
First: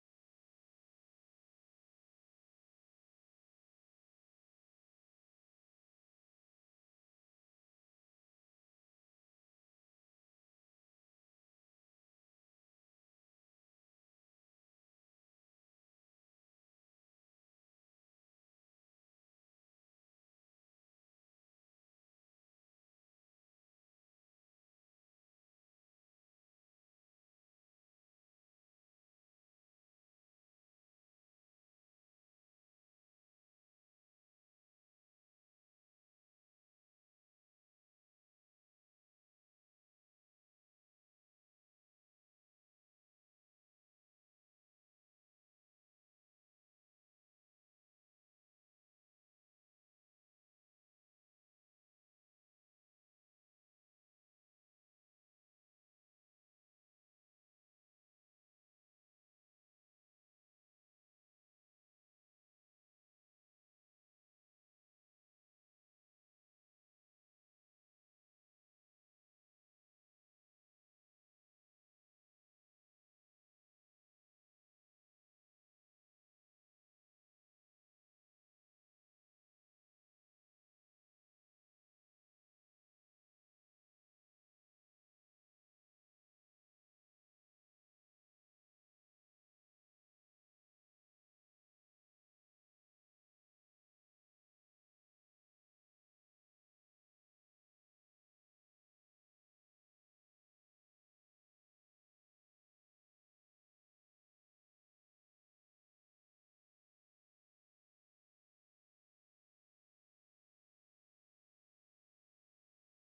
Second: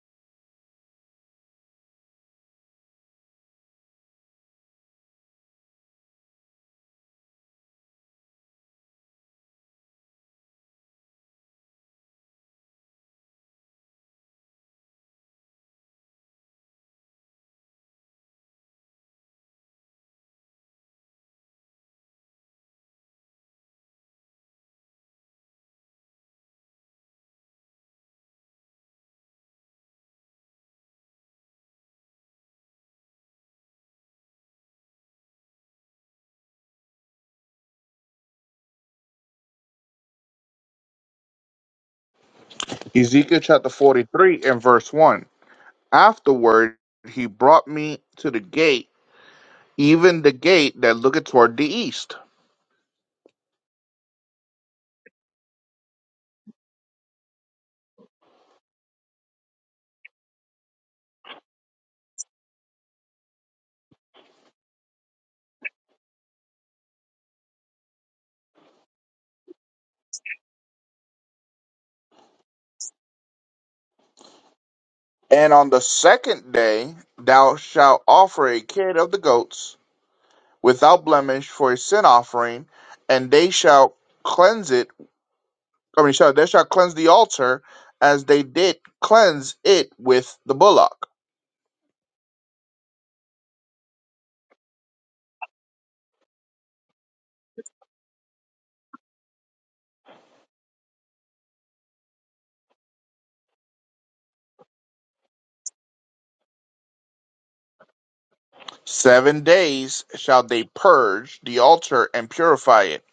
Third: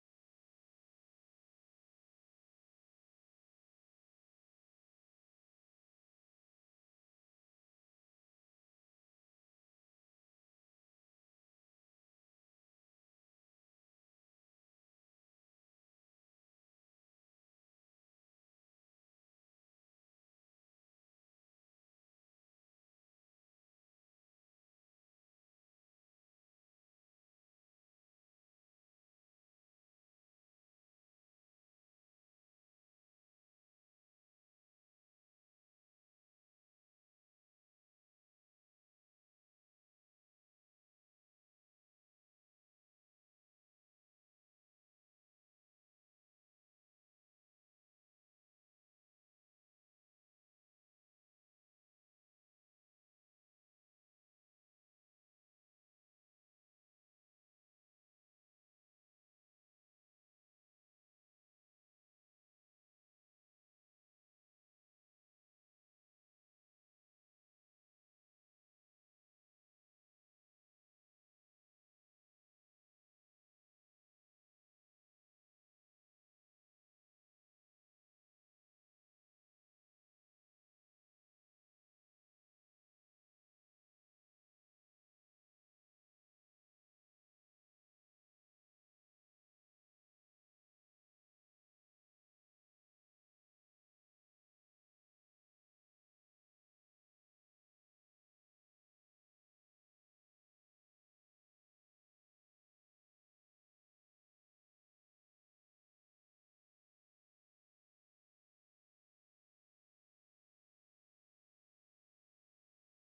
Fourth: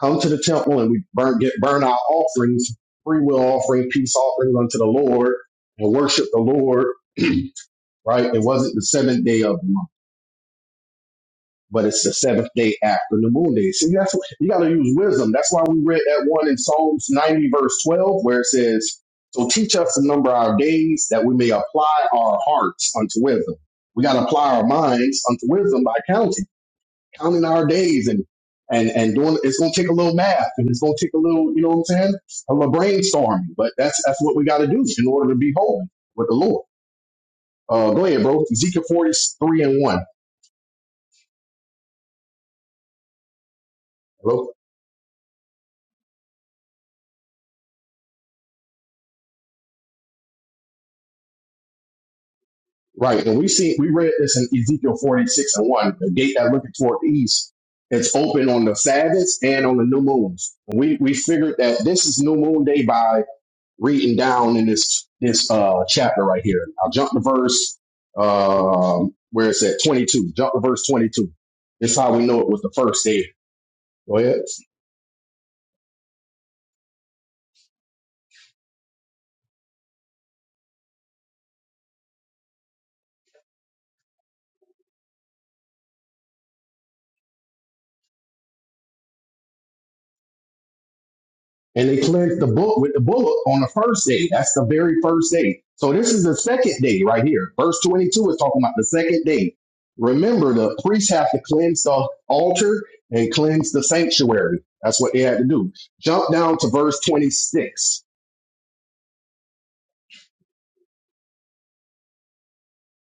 C: come to the temple and we burn, get, burn our offerings, free will offering, peace offerings unto the Lord and worship the Lord, (clears throat) right? It wasn't the seventh day of the month. but it's the seventh day after the moon day. See, that's what, you got to use wisdom. That's why we read that one in Psalms 90, verse 12, where it says, So teach us to number our days that we may apply our hearts unto wisdom. We got to apply our minds unto wisdom by counting, counting our days and and and doing it's going to take a little math and it's going to take a little you know what i'm saying a little brainstorming but that's that's what we got to do in order to be holy with the lord uh go ahead bro ezekiel 43 and 1
B: Ezekiel chapter 43
C: Hello.
B: and verse 1. Afterward he brought me to the gate, even the gate that looketh toward the east.
C: Right. And we see we read this in Ezekiel 46 and 1. The gate that looketh toward the east. It's open on the Sabbaths and on the new moons. We we figured that this is new moon day by reading down in this this uh chapter right here. I'll jump to verse um where it's at 22. Jump to verse 22. This is how we know it was the first day. Go ahead.
B: And on the second day thou shalt offer a kid of the goats without blemish for a sin offering, and they shall cleanse it. I mean, shall, they shall cleanse the altar as they did cleanse it with the bullock.
C: and they cleansed the book with the bullock on the first day. That's the very first day. So this is the second day right here. Verse 22 is talking about the second day. Remember, the priests have to cleanse the altar and cleanse the sanctuary. That's what they had to do. Jump down to verse 26.
B: Seven days shall they purge the altar and purify it,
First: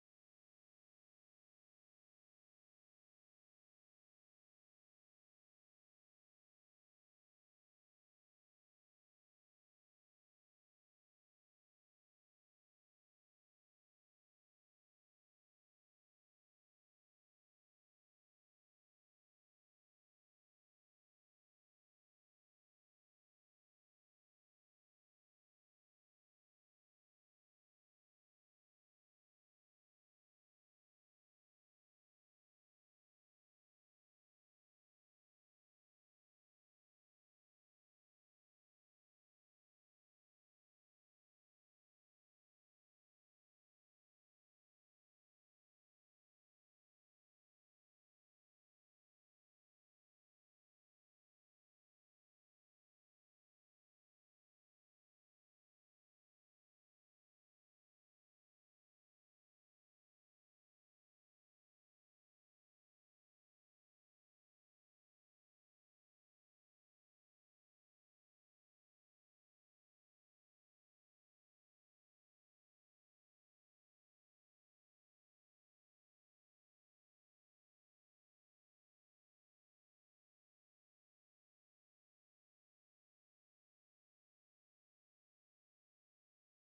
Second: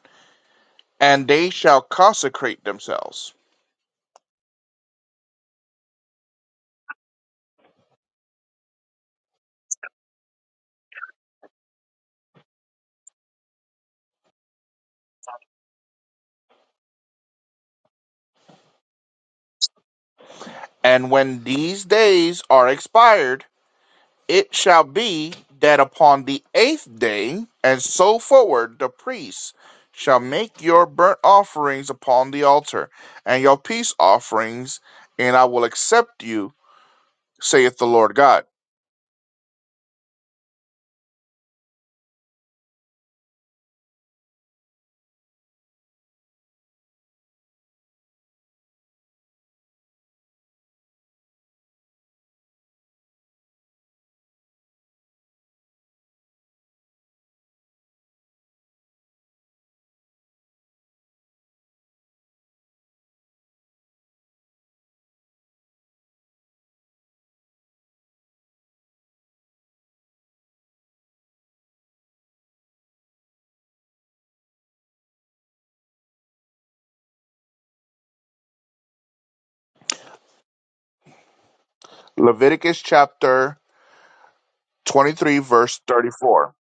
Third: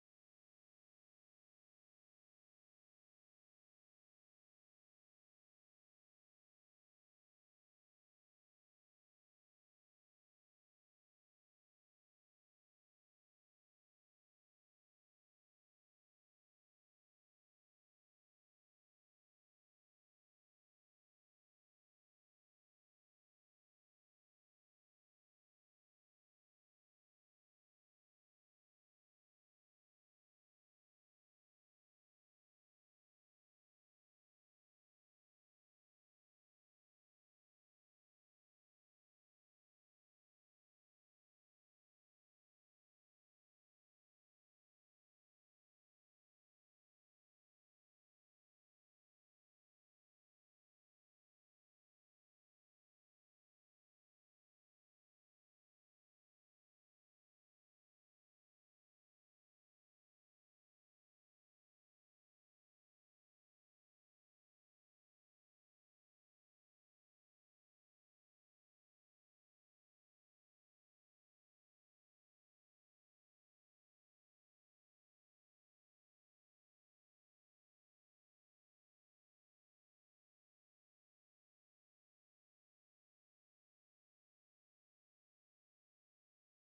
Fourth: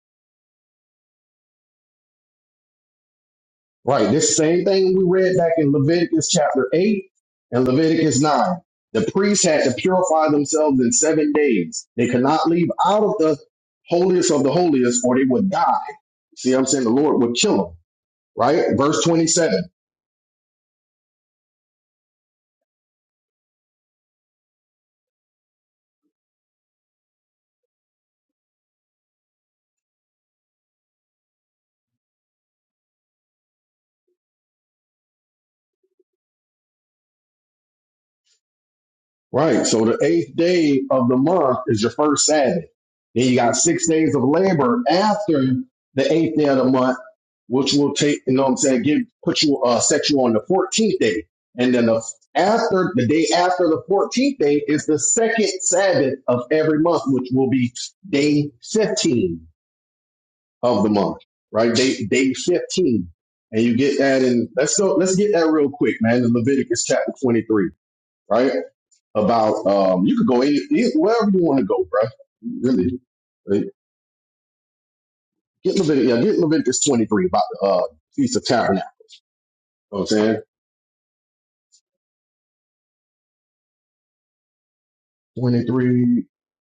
B: and they shall consecrate themselves.
C: Right, this same thing we read back in Leviticus chapter 8 and Leviticus 9. The priests had to purify themselves in seven days. They could not leave out of the holiest of the holiest or they would die. See what I'm saying? right? Verse 27,
B: And when these days are expired, it shall be that upon the eighth day, and so forward, the priests shall make your burnt offerings upon the altar, and your peace offerings, and I will accept you, saith the Lord God.
C: right? So the eighth day of the month is your first Sabbath. Then you got six days of labor after the eighth day of the month, which will take, you know what I'm saying, give, put you, uh, set you on the 14th day. And then the, after, the day after the 14th day is the second Sabbath of every month, which will be day 15 of the month, right? Day, day 15. And you get that in, let's go, let's get that real quick, man, in Leviticus chapter 23, right? about um, you could go any, any- wherever you want to go, bro. Really, Like, get Leviticus, yeah, get Leviticus twenty three about the uh, feast of tabernacle. You know what I'm saying
B: Leviticus chapter 23,
C: twenty
B: verse
C: three.
B: 34.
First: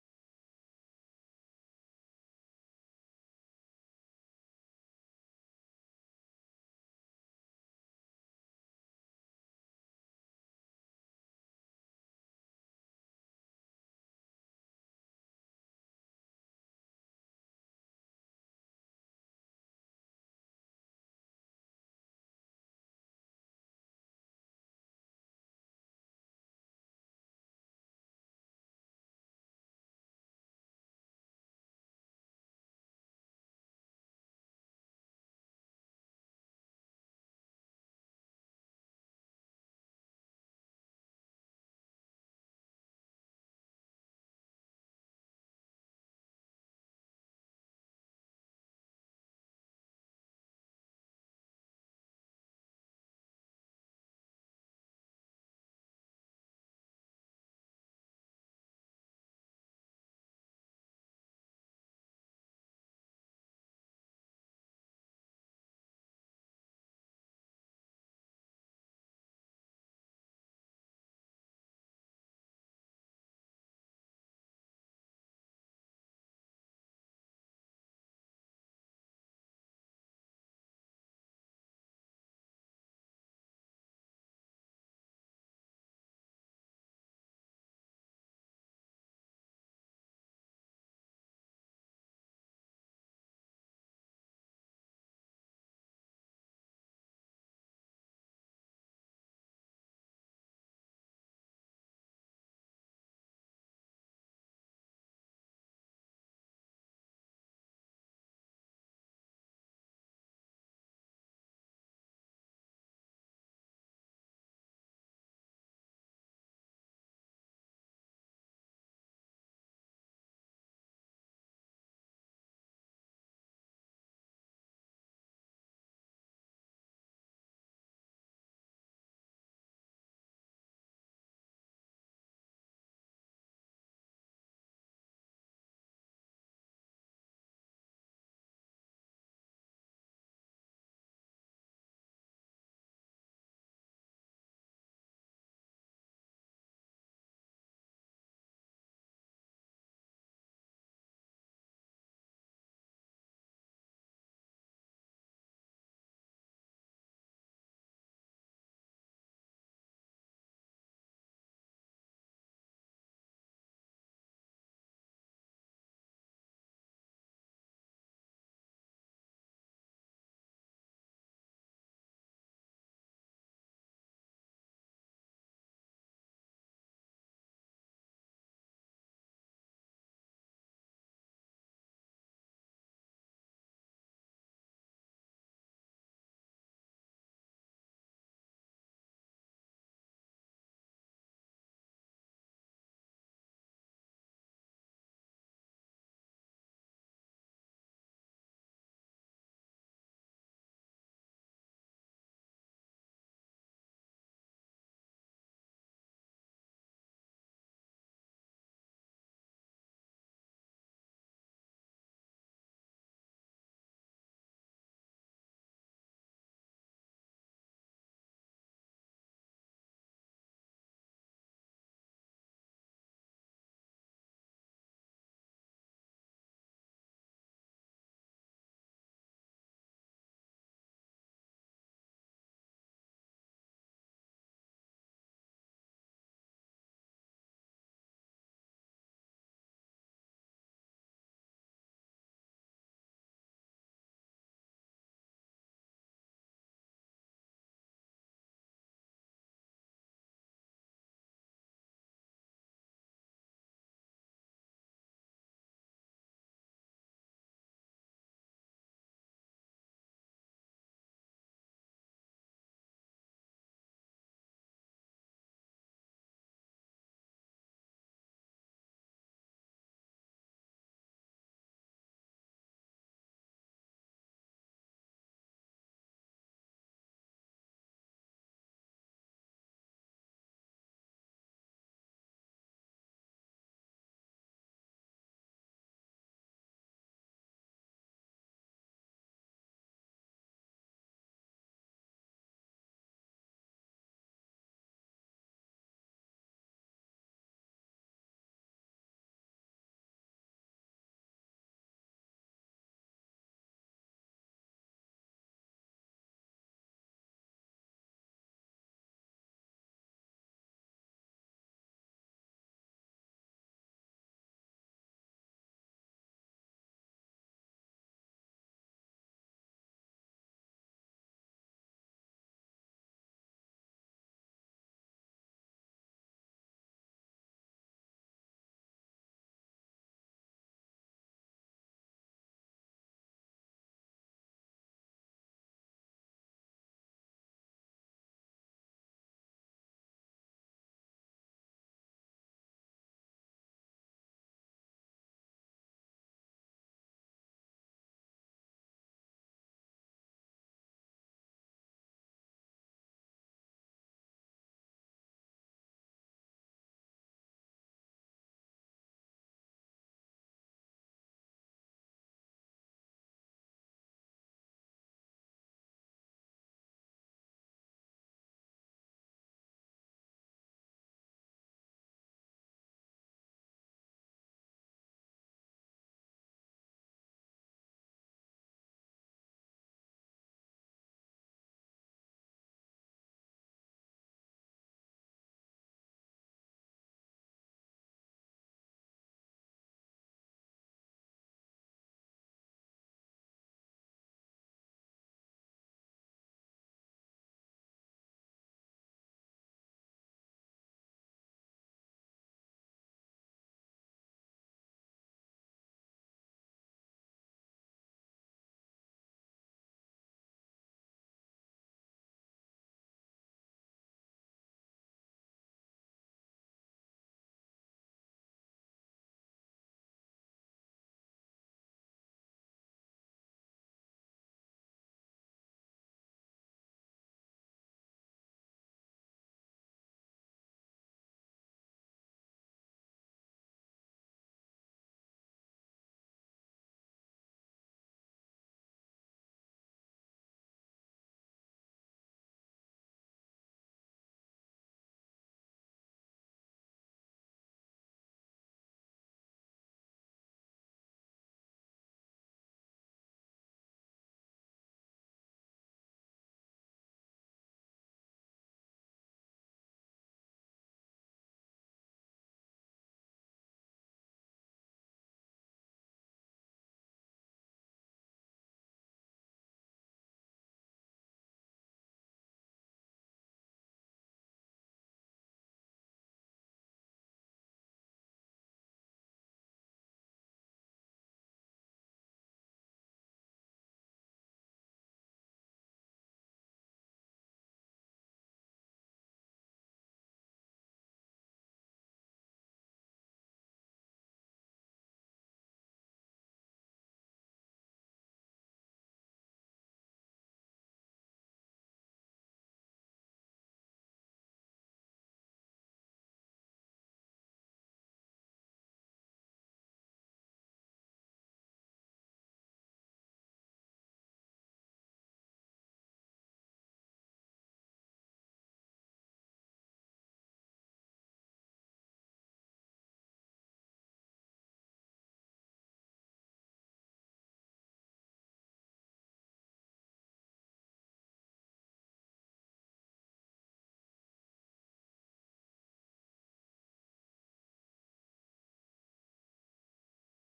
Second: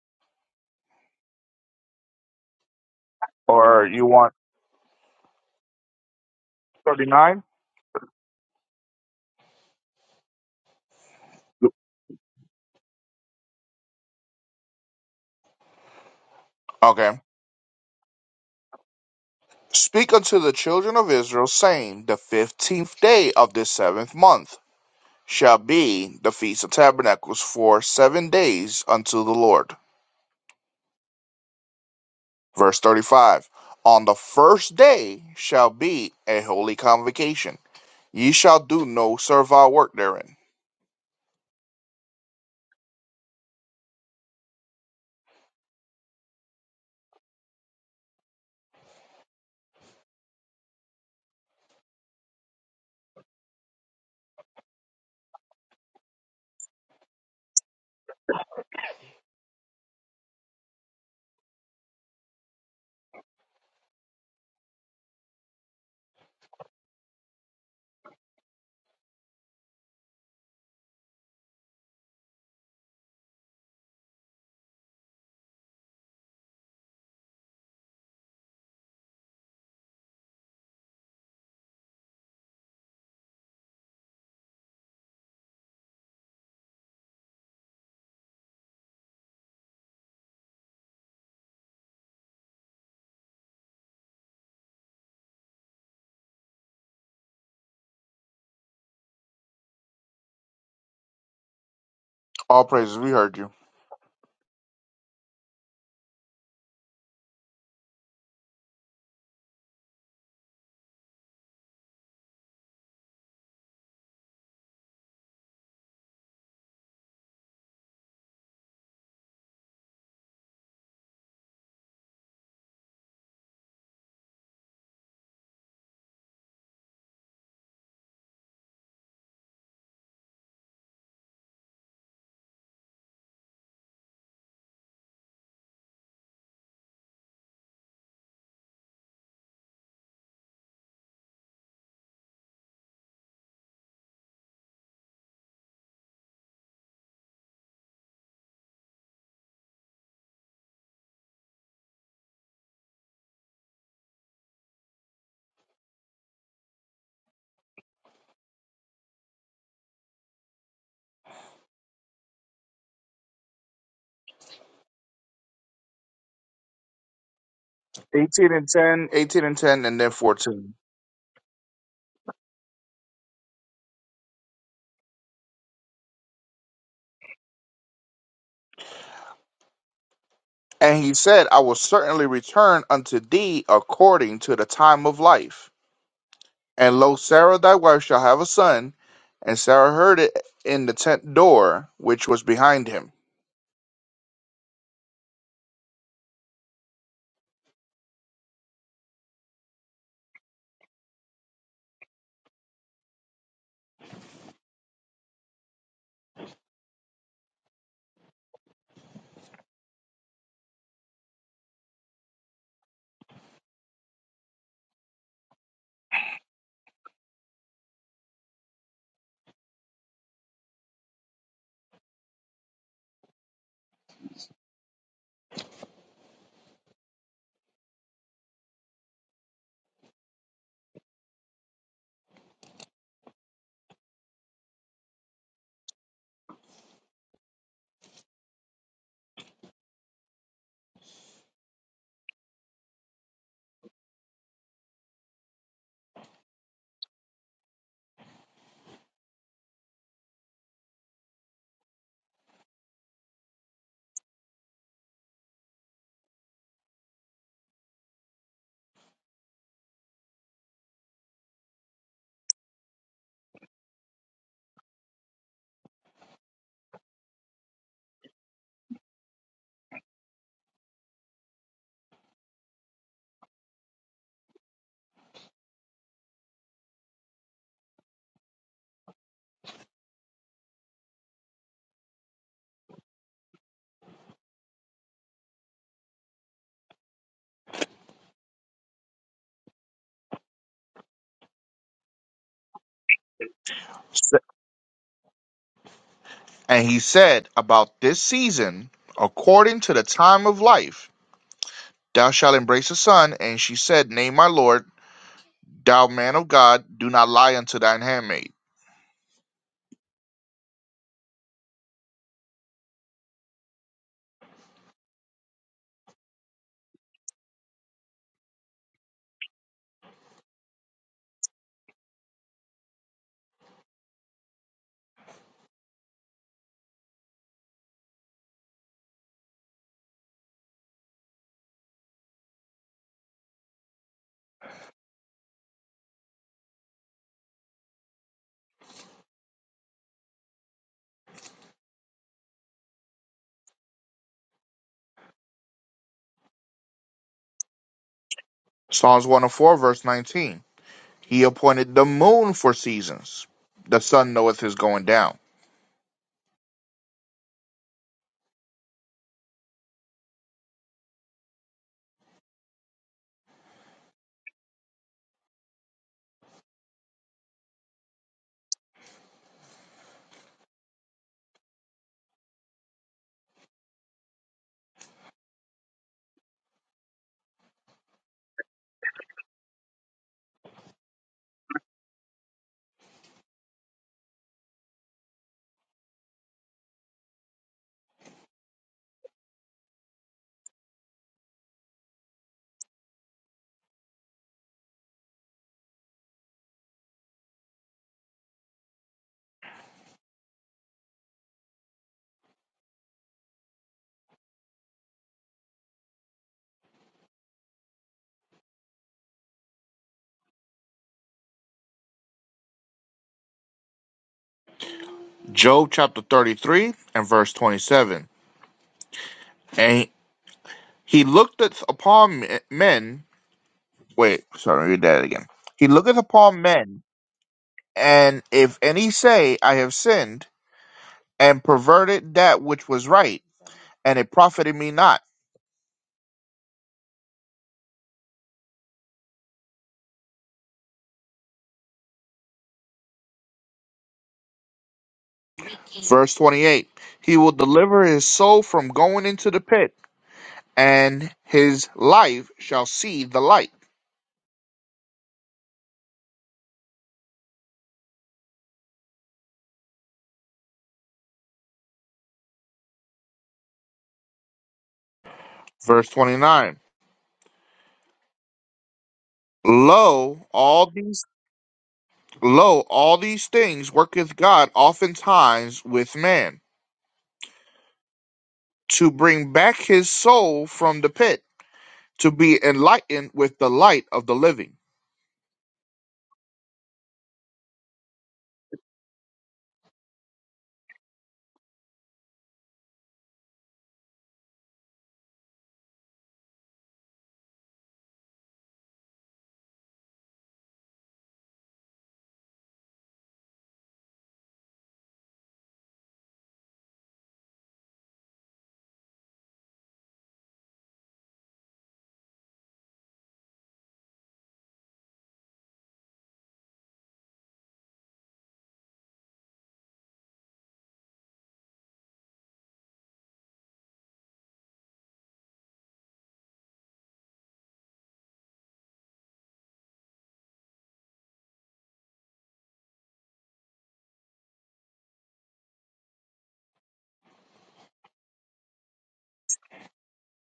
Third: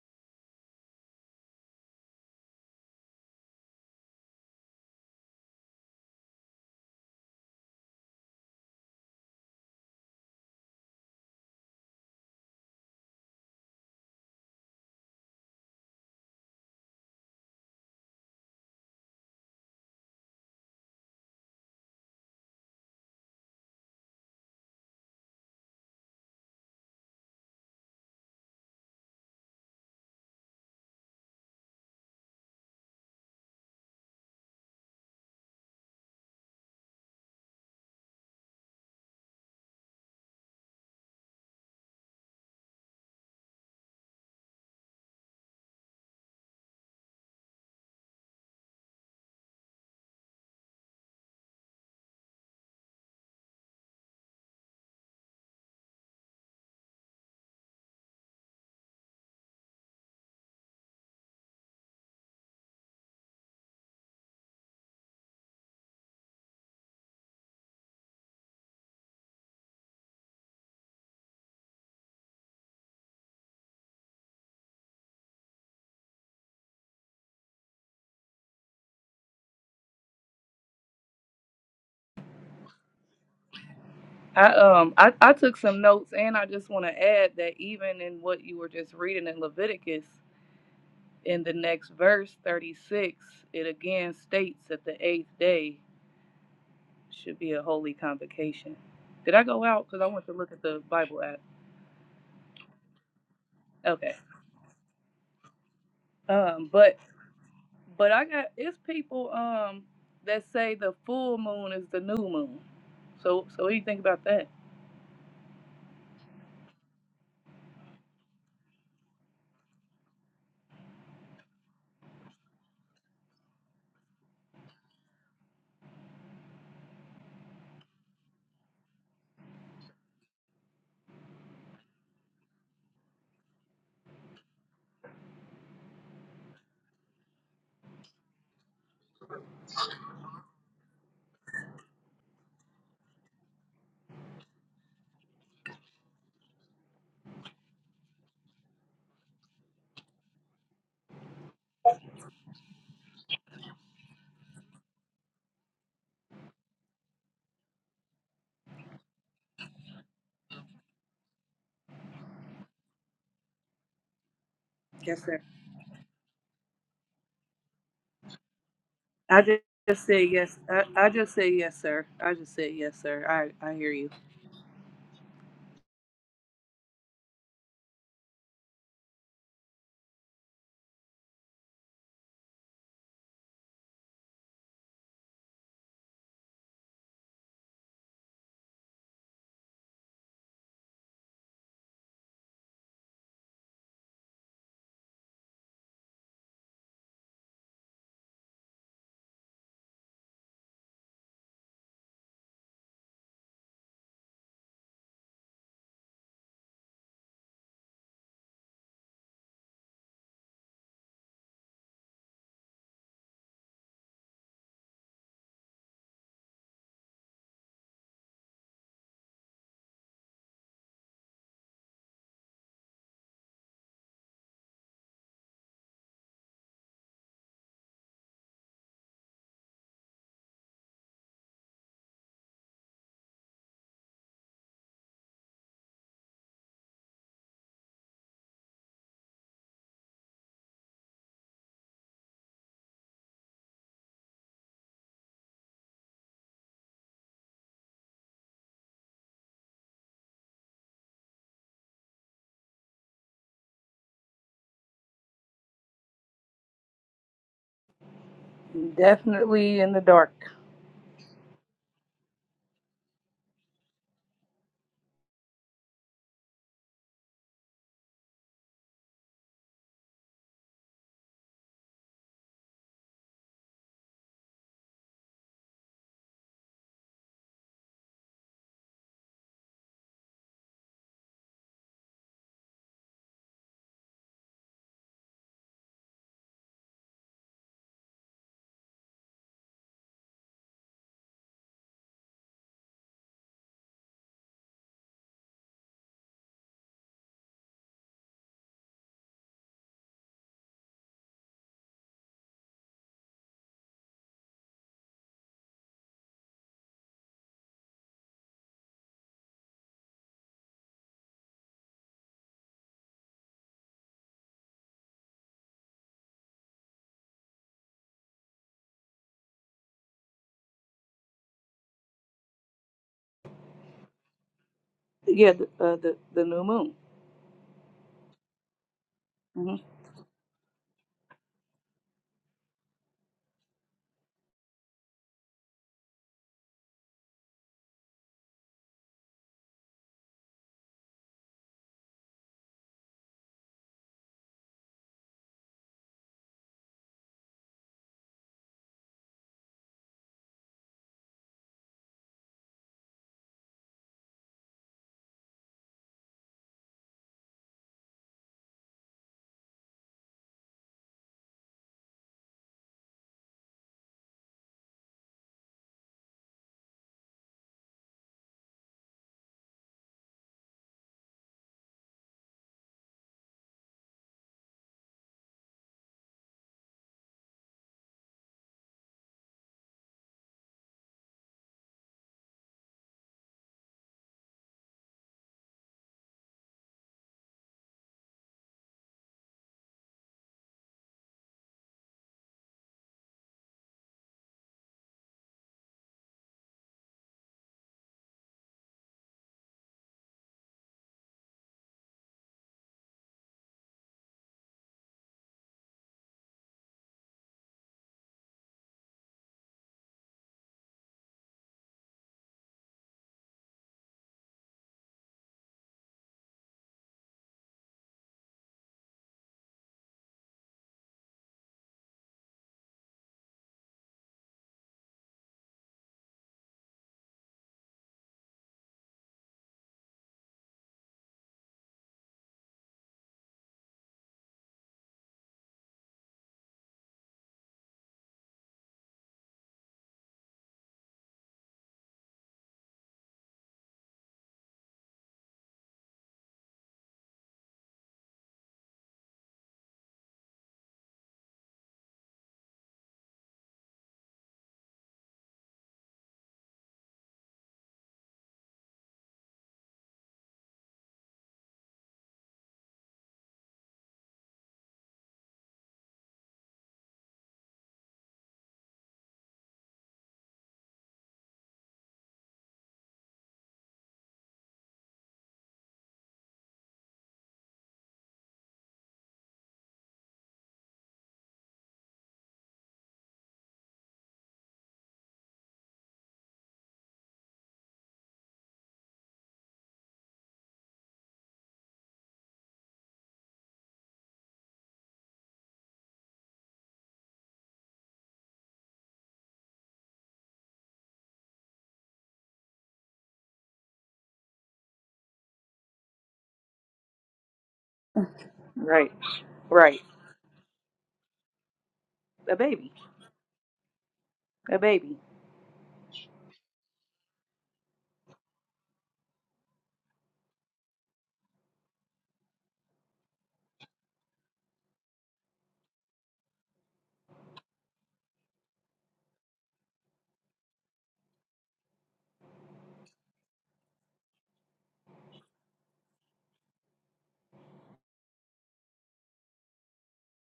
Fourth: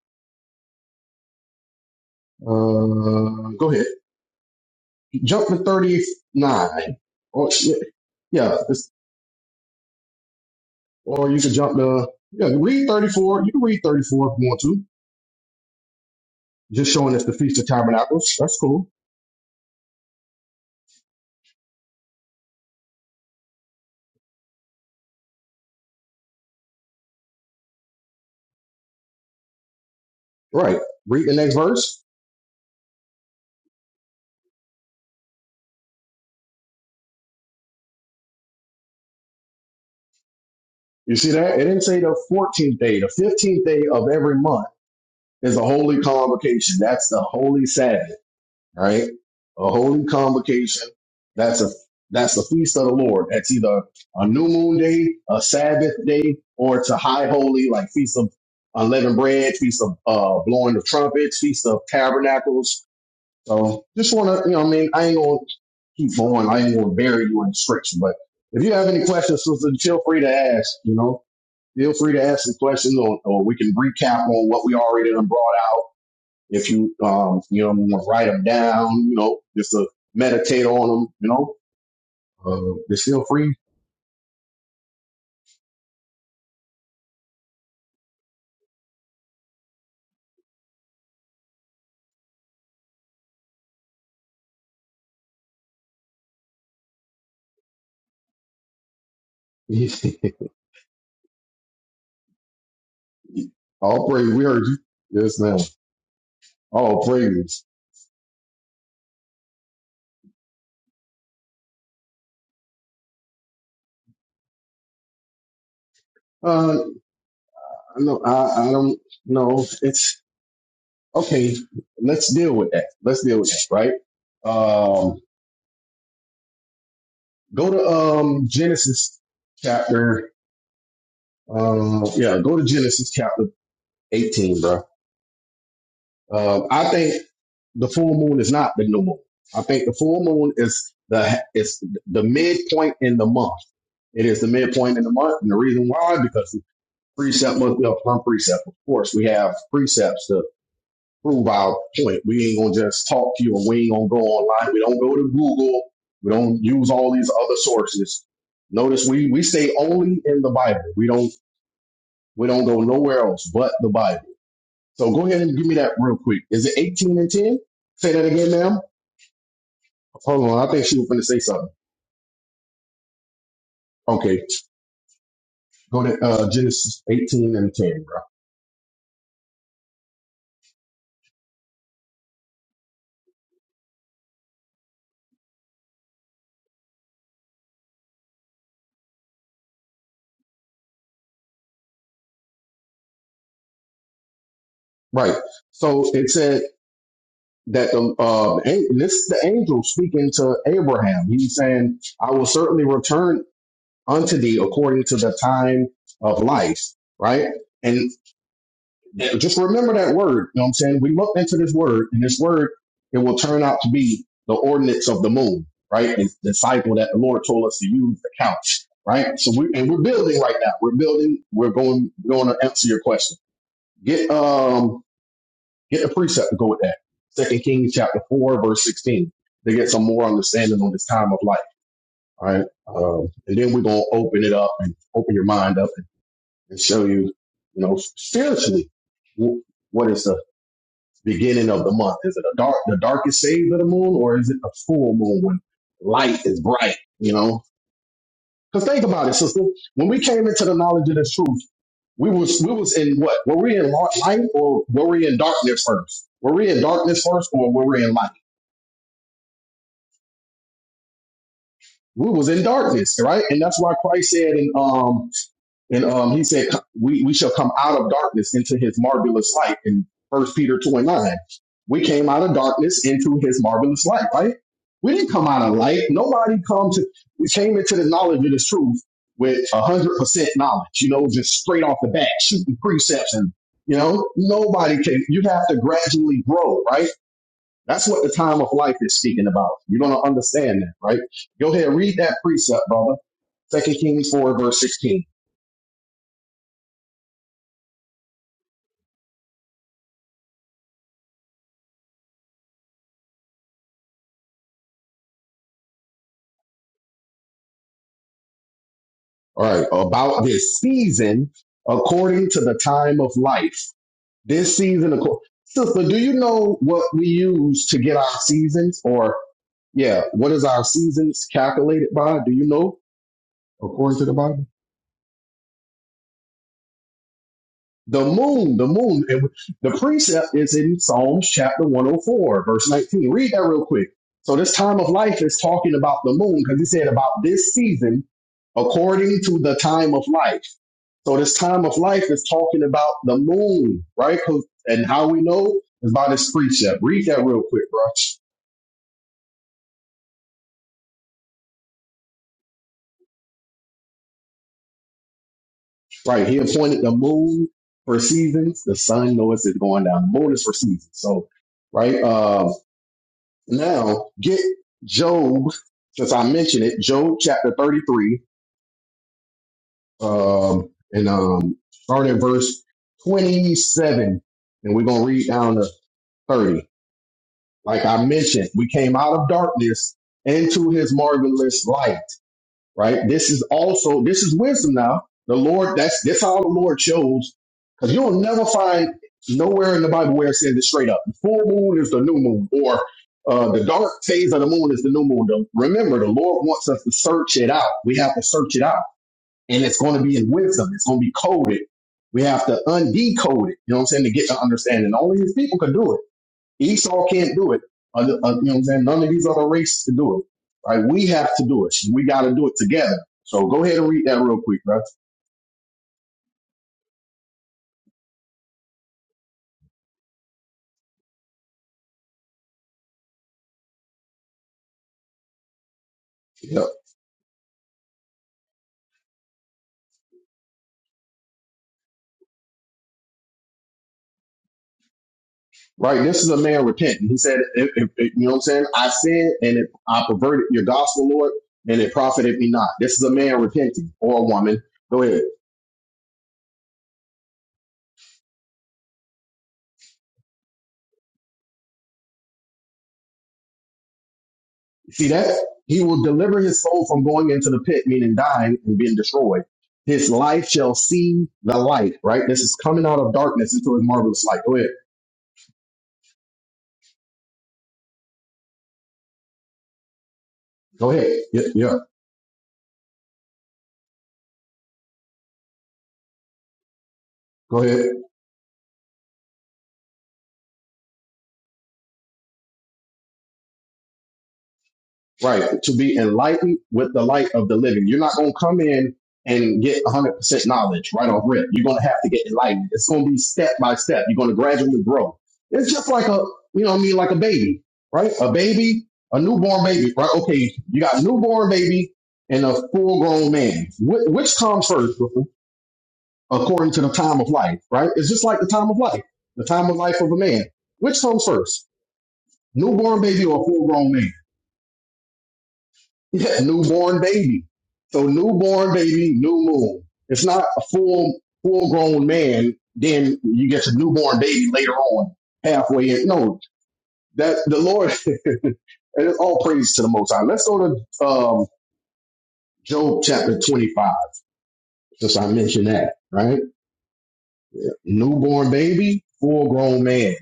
C: Uh, go
B: Or
C: ahead,
B: you want
C: jump to thirty nine.
B: 39?
C: Or yeah, yeah, it's, or you can jump to yeah, read thirty four. You can read thirty four if you want to. Just showing
B: Okay.
C: us the feast of tabernacles. That's cool,
B: Speak unto the children of Israel, saying, The fifteenth day of this seventh month. shall be the Feast of Tabernacles for seven days unto the Lord.
C: right? Read the next verse.
B: Verse 35 On the first day shall be a holy convocation. Ye shall do no servile work therein.
C: You see that? It didn't say the 14th day, the 15th day of every month Is a holy convocation. That's the holy Sabbath, right? A holy convocation. That's a that's the feast of the Lord. That's either a new moon day, a Sabbath day, or it's a high holy, like feast of unleavened bread, feast of uh, blowing the trumpets, feast of tabernacles. So just want to, you know, what I mean, I ain't gonna keep going. I ain't gonna bury you in scripture. But if you have any questions, sister, feel free to ask. You know, feel free to ask some questions, or, or we can recap on what we already done brought out if you um you know want to write them down, you know, just to meditate on them, you know, uh, they're still free.
D: I um I, I took some notes and I just want to add that even in what you were just reading in Leviticus, in the next verse 36, it again states that the eighth day. Should be a holy convocation. Did I go out? Because I
C: (laughs)
D: went to look at the Bible app.
B: All praises, we heard you.
C: All
D: Okay.
C: praise, we heard you. Yes, ma'am.
D: Um, but
C: All praise.
D: but I got it's people um that say the full moon is the new moon. So so what do you think about that?
C: Uh, no, I, I don't know. It's okay. Let's deal with that. Let's deal with that. Right. Um, go to um Genesis chapter. Uh, yeah, go to Genesis chapter eighteen, bro. Uh, I think the full moon is not the new moon. I think the full moon is the is the midpoint in the month. It is the midpoint in the month, and the reason why because the precept must be a firm precept. Of course, we have precepts to prove our point. We ain't gonna just talk to you, and we ain't gonna go online. We don't go to Google. We don't use all these other sources. Notice we we stay only in the Bible. We don't we don't go nowhere else but the Bible. So
D: Yes,
C: go ahead
D: sir.
C: and give me that real quick. Is it 18 and 10? Say that again,
B: 18 and
C: ma'am.
B: ten,
D: I
B: eighteen and
D: just,
B: 10, and
D: just
B: then
D: said
C: Hold
D: yes.
C: on. I
B: 14.
D: I,
C: think she was
D: I
C: going to
D: just
C: say
D: said
C: something.
D: yes, sir. I just said yes, sir. I I hear you.
C: Okay. Go to uh, Genesis 18 and 10, bro.
B: And he said, I will certainly return unto thee according to the time of life. And lo, Sarah thy wife shall have a son. And Sarah heard it in the tent door which was behind him.
C: Right. So it said that the uh, an- this is the angel speaking to Abraham. He's saying, "I will certainly return unto thee according to the time of life." Right. Yeah, Just remember that word. You know what I'm saying? We looked into this word, and this word, it will turn out to be the ordinance of the moon, right? The, the cycle that the Lord told us to use to count, right? So we and we're building right now. We're building, we're going going to answer your question. Get um get the precept to go with that. Second Kings chapter four, verse sixteen, to get some more understanding on this time of life. All right. Um, and then we're gonna open it up and open your mind up and, and show you, you know, spiritually wh- what is the beginning of the month? Is it a dark, the darkest phase of the moon, or is it a full moon when light is bright? You know, because think about it, sister. When we came into the knowledge of the truth, we was we was in what? Were we in li- light or were we in darkness first? Were we in darkness first, or were we in light?
D: Definitely in the dark.
C: We was in darkness, right? And that's why Christ said in um And um, he said, we, we shall come out of darkness into his marvelous light in First Peter 2 and 9. We came out of darkness into his marvelous light, right? We didn't come out of light. Nobody come to, we came into the knowledge of this truth with 100% knowledge, you know, just straight off the bat, shooting precepts and, you know, nobody can, you have to gradually grow, right? That's what the time of life is speaking about. You're going to understand that, right? Go ahead, read that precept, brother. Second Kings 4, verse 16.
B: And he said, About this season, according to the time of life, thou shalt embrace a son. And she said, Nay, my lord, thou man of God, do not lie unto thine handmaid.
C: All right, about this season according to the time of life. This season, acco- sister, do you know what we use to get our seasons? Or yeah, what is our seasons calculated by? Do you know according to the Bible?
D: Yeah, the uh, the, the new moon.
C: The moon, the moon. And
D: hmm
C: the precept is in Psalms chapter 104, verse 19. Read that real quick. So this time of life is talking about the moon because he said about this season according to the time of life. So this time of life is talking about the moon, right? 'Cause- And how we know is by this precept. Read that real quick, bro.
B: Psalms 104, verse 19. He appointed the moon for seasons. The sun knoweth his going down.
C: Right. He appointed the moon for seasons. The sun knows it's going down. The moon is for seasons. So, right. Uh, now get Job, since I mentioned it, Job chapter 33, um, and, um, start at verse 27 and we're going to read down to 30. Like I mentioned, we came out of darkness into his marvelous light, right? This is also, this is wisdom now. The Lord, that's, that's how the Lord chose. Cause you'll never find nowhere in the Bible where it says it straight up. The full moon is the new moon or uh, the dark phase of the moon is the new moon. The- Remember, the Lord wants us to search it out. We have to search it out. And it's going to be in wisdom. It's going to be coded. We have to undecode it. You know what I'm saying? To get the understanding. Only his people could do it. Esau can't do it. Other, uh, you know what I'm saying? None of these other races can do it. Right? We have to do it. We got to do it together. So go ahead and read that real quick, bro.
B: Job chapter 33 and verse 27. And he looketh upon men. Wait, sorry, read that again. He looketh upon
C: Yeah.
B: men, and if any say, I have sinned, and perverted that which was right, and it profited me not.
C: Right. This is a man repenting. He said, if, if, if- you know what I'm saying? I sinned and it, I perverted your gospel, Lord, and it profited me not. This is a man repenting or a woman. Go ahead.
B: Verse 28 He will deliver his soul from going into the pit, and his life shall see the light.
C: See that? He will deliver his soul from going into the pit, meaning dying and being destroyed. His life shall see the light, right? This is coming out of darkness into his marvelous light. Go ahead.
B: Verse 29 Lo, all
C: Go
B: these
C: ahead. Yeah. yeah.
B: lo, all these things worketh God oftentimes with man,
C: Go ahead.
B: to bring back his soul from the pit, to be enlightened with the light of the living.
C: Right. To be enlightened with the light of the living. You're not going to come in and get 100% knowledge right off rip. You're going to have to get enlightened. It's going to be step by step. You're going to gradually grow. It's just like a, you know what I mean, like a baby, right? A baby, a newborn baby, right? Okay. You got a newborn baby and a full grown man. Wh- which comes first according to the time of life, right? It's just like the time of
D: Right,
C: life, the time of
D: right.
C: life of a man. Which comes first?
D: A baby,
C: Newborn baby or full grown man?
D: a baby.
C: Yeah, newborn baby. So newborn baby, new moon. It's not a full full grown man. Then you get to newborn baby later on, halfway in. No, that the Lord. (laughs) and it's all praise to the Most High. Let's go to um, Job chapter twenty five, since I mentioned that. Right, Yeah. newborn baby, full grown man.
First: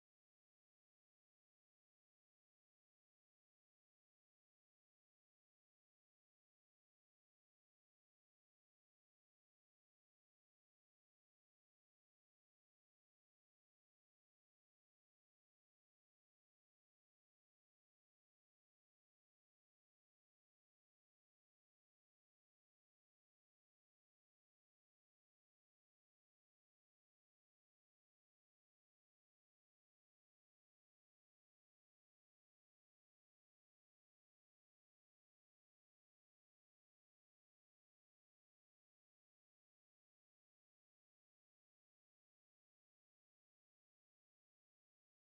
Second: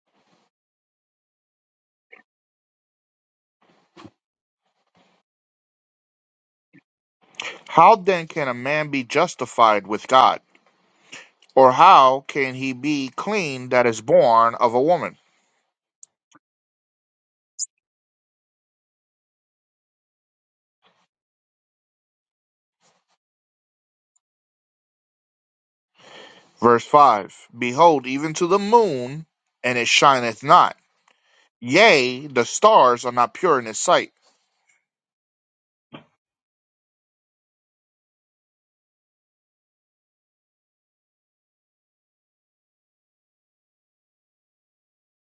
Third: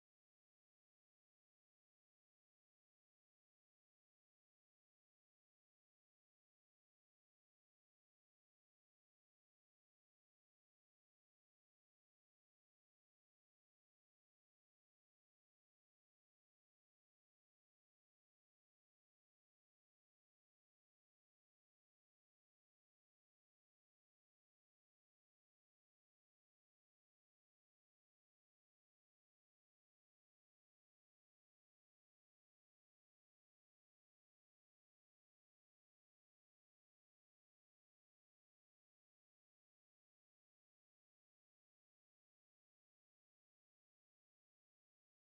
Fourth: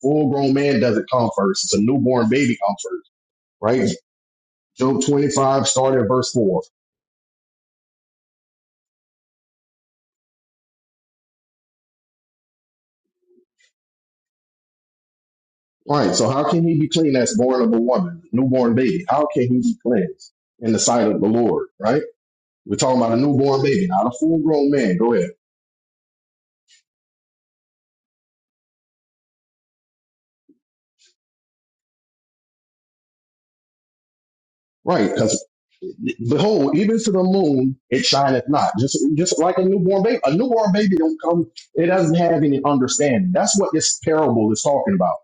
C: Full grown man doesn't come first. It's a newborn baby come first. Right. Job twenty five, starting at verse four.
B: How then can a man be justified with God? Or how can he be clean that is born of a woman?
C: Right. So how can he be clean that's born of a woman, newborn baby? How can he be cleansed in the sight of the Lord? Right. We're talking about a newborn baby, not a full grown man. Go ahead.
B: Verse 5 Behold, even to the moon, and it shineth not. Yea, the stars are not pure in his sight.
C: Right. Because behold, even to the moon it shineth not. Just just like a newborn baby. A newborn baby don't come. It doesn't have any understanding. That's what this parable is talking about.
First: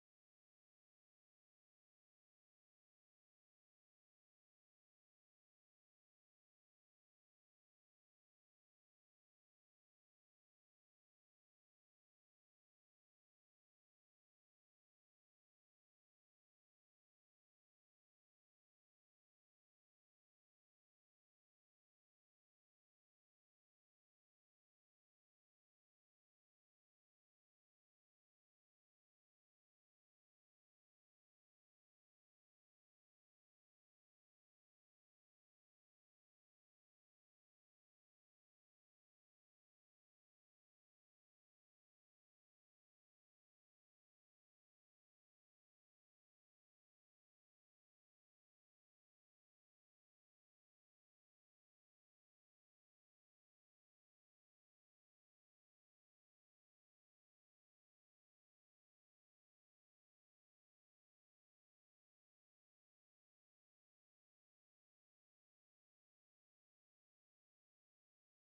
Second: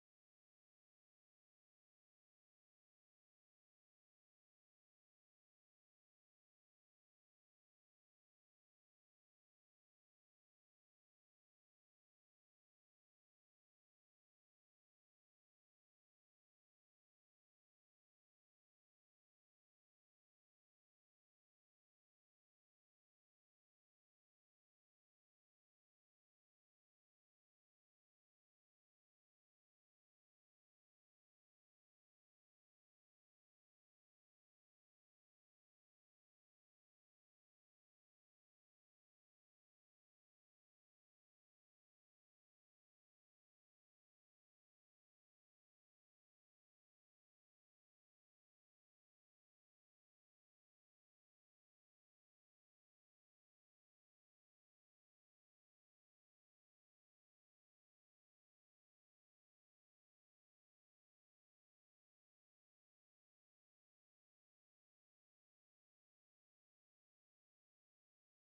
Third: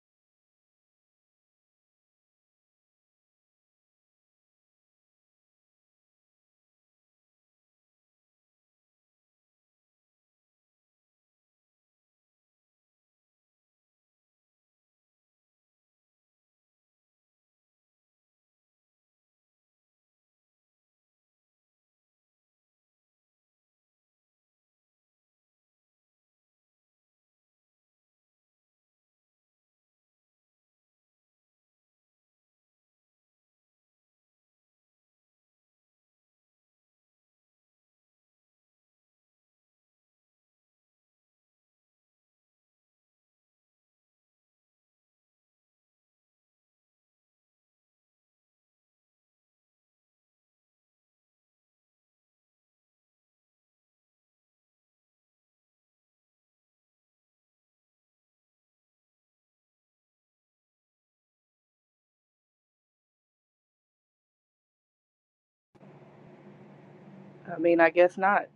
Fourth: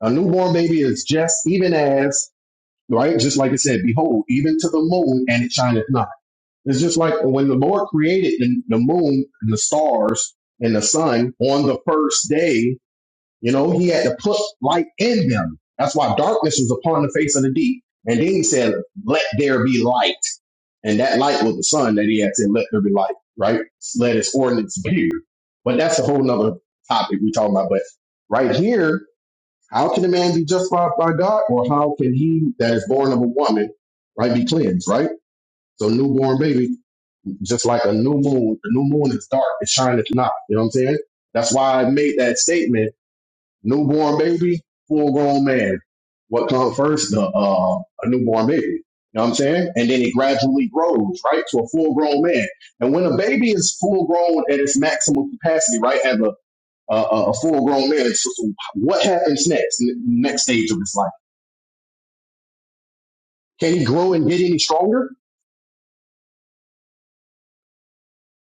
C: A newborn baby is just even as right. Just like it said, behold, even to the moon and it shineth not It's just like when the Lord created the, the moon and the stars and the sun on the first day, you know, he had to put light in them. That's why darkness was upon the face of the deep. And then he said, let there be light. And that light was the sun that he had said, let there be light, right? Let its ordinance appear. But that's a whole nother topic we're talking about. But right here, how can a man be justified by God or how can he that is born of a woman, right, be cleansed, right? So newborn baby just like a new moon. The new moon is dark. It shineth not. You know what I'm saying? That's why I made that statement. Newborn baby, full grown man. What comes first? The uh, a newborn baby. You know what I'm saying? And then it gradually grows, right, to a full grown man. And when a baby is full grown at its maximum capacity, right, as a a, a full grown man, so, so what happens next? n- Next stage of his life? Can he grow and get any stronger?
D: I mean, I guess not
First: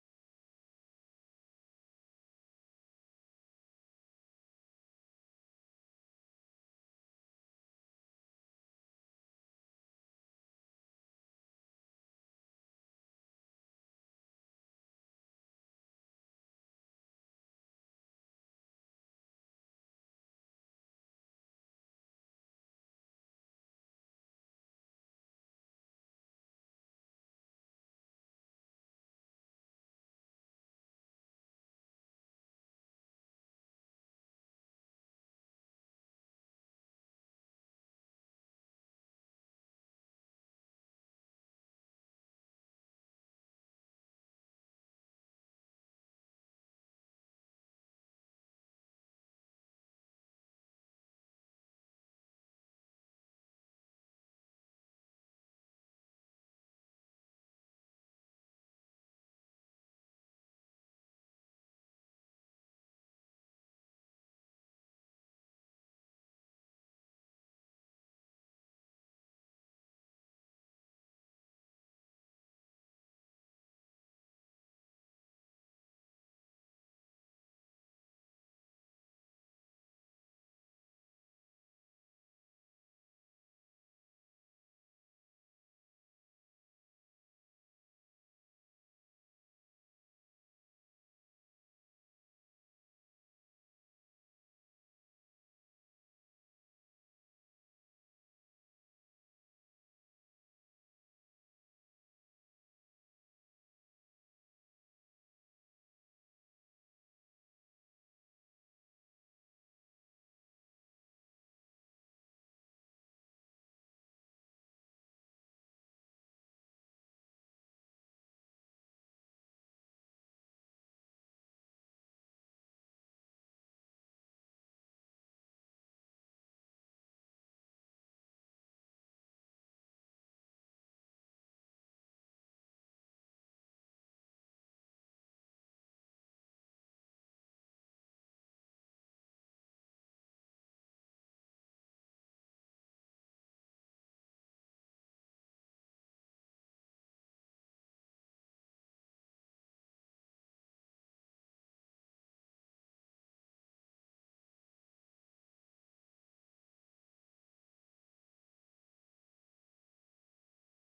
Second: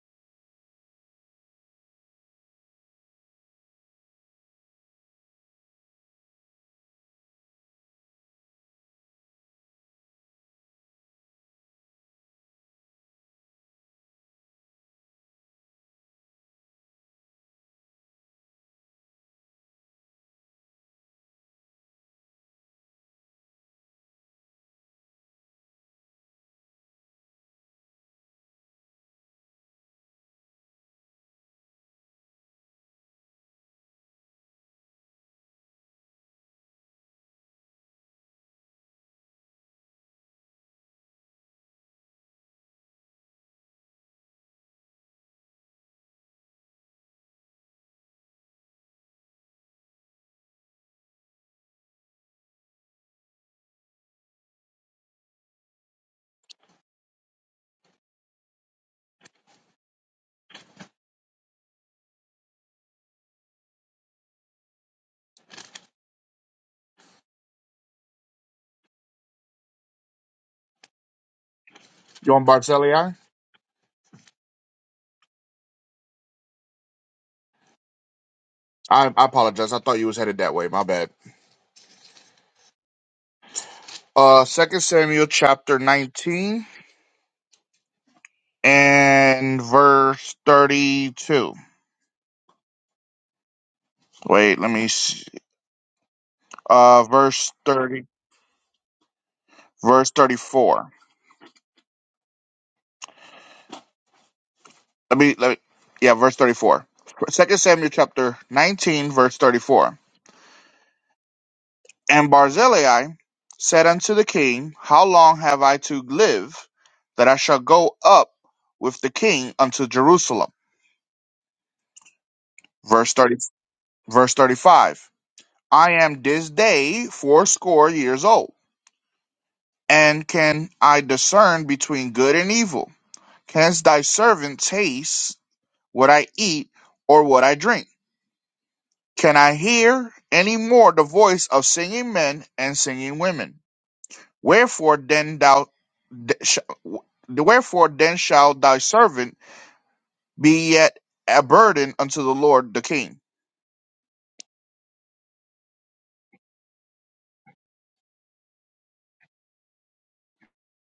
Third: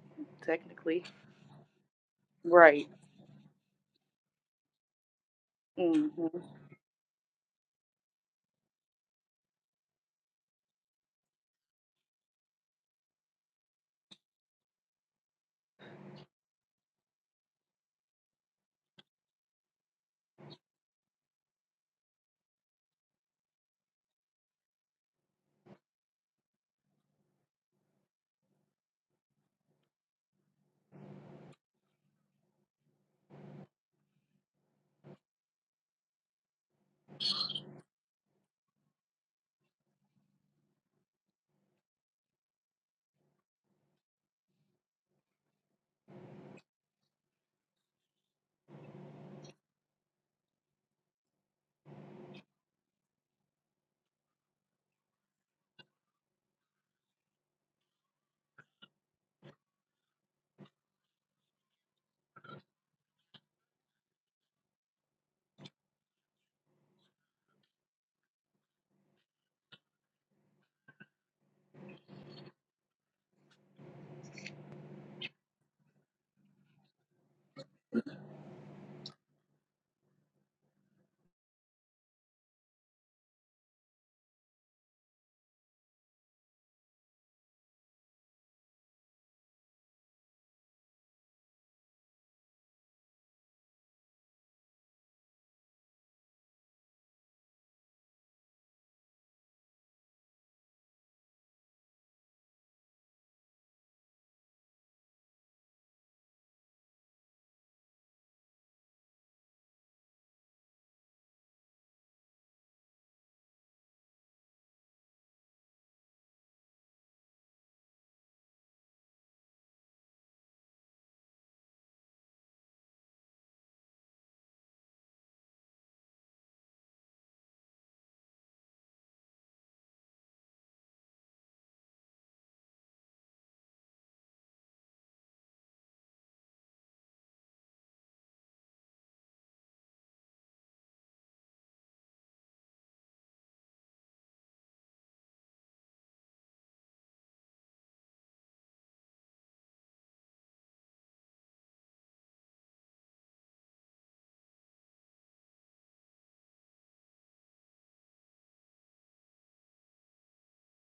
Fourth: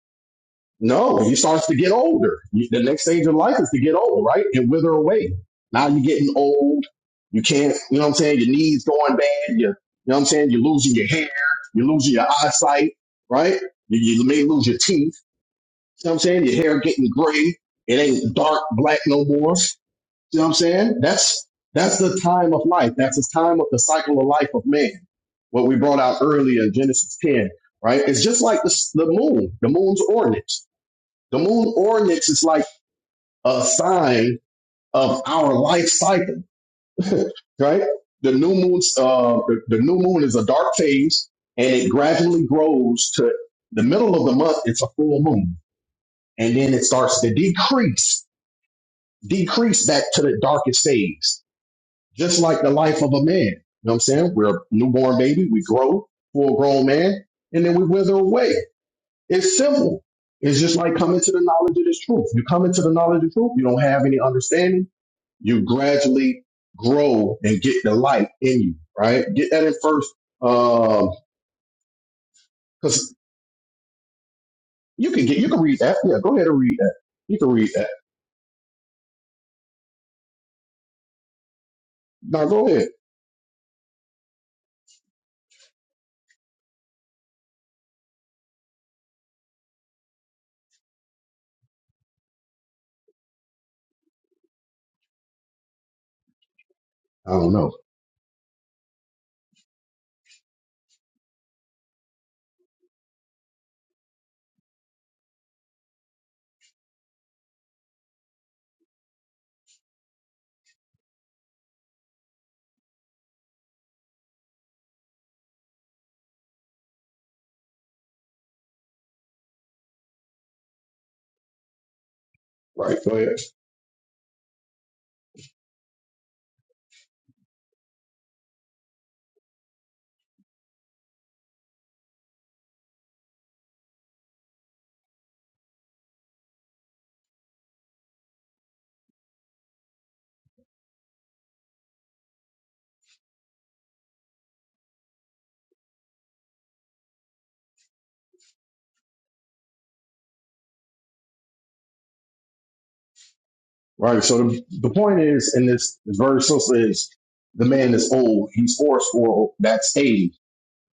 D: technically.
C: No, you starts to get older. You,
D: Right.
C: the next stage of life is to get old, right? And wither away. Now you're
D: hmm
C: getting old. You can't, you know what I'm saying? Your knees going bad. You, you know what I'm saying? You're losing your hair. You're losing your eyesight, right? You, you may lose your teeth. You know what I'm saying? Your hair getting gray. It ain't dark black no more. You know what I'm saying? That's, that's the time of life. That's the time of the cycle of life of man. What we brought out earlier in Genesis 10, right? It's just like the, s- the moon, the moon's ordinance the moon oryx is like a sign of our life cycle, (laughs) right? The new moon's uh, the, the new moon is a dark phase, and it gradually grows to the middle of the month. It's a full moon, and then it starts to decrease, decrease back to the darkest phase, just like the life of a man. You know what I'm saying? We're a newborn baby, we grow, full grown man, and then we wither away. It's simple. It's just like coming to the knowledge of this truth. You come into the knowledge of truth, you don't have any understanding. You gradually grow and get the light in you, right? Get that in first, because
B: You on Barzillai?
C: you can get you can read that. Yeah, go ahead and read that. You can read that.
B: I, I apologize. I thought you was headed that way. My bad.
C: Now go ahead.
B: Uh, Second Samuel chapter 19 and verse 32. Wait, let me see. Uh,
C: I don't
B: verse
C: know.
B: 30, verse 34. Let me, let me, yeah, verse 34. Second Samuel chapter 19, verse 34. And Barzillai said unto the king, How long have I to live, that I shall go up with the king unto Jerusalem?
C: Right,
B: Verse
C: go ahead.
B: thirty, verse thirty-five. I am this day fourscore years old, and can I discern between good and evil? Canst thy servant taste what I eat or what I drink? Can I hear any more the voice of singing men and singing women? Wherefore then thou, th- sh- w- wherefore then shall thy servant be yet a burden unto the Lord the King.
C: Right. So the, the point is in this, this verse also is the man is old. He's fourscore. That's age.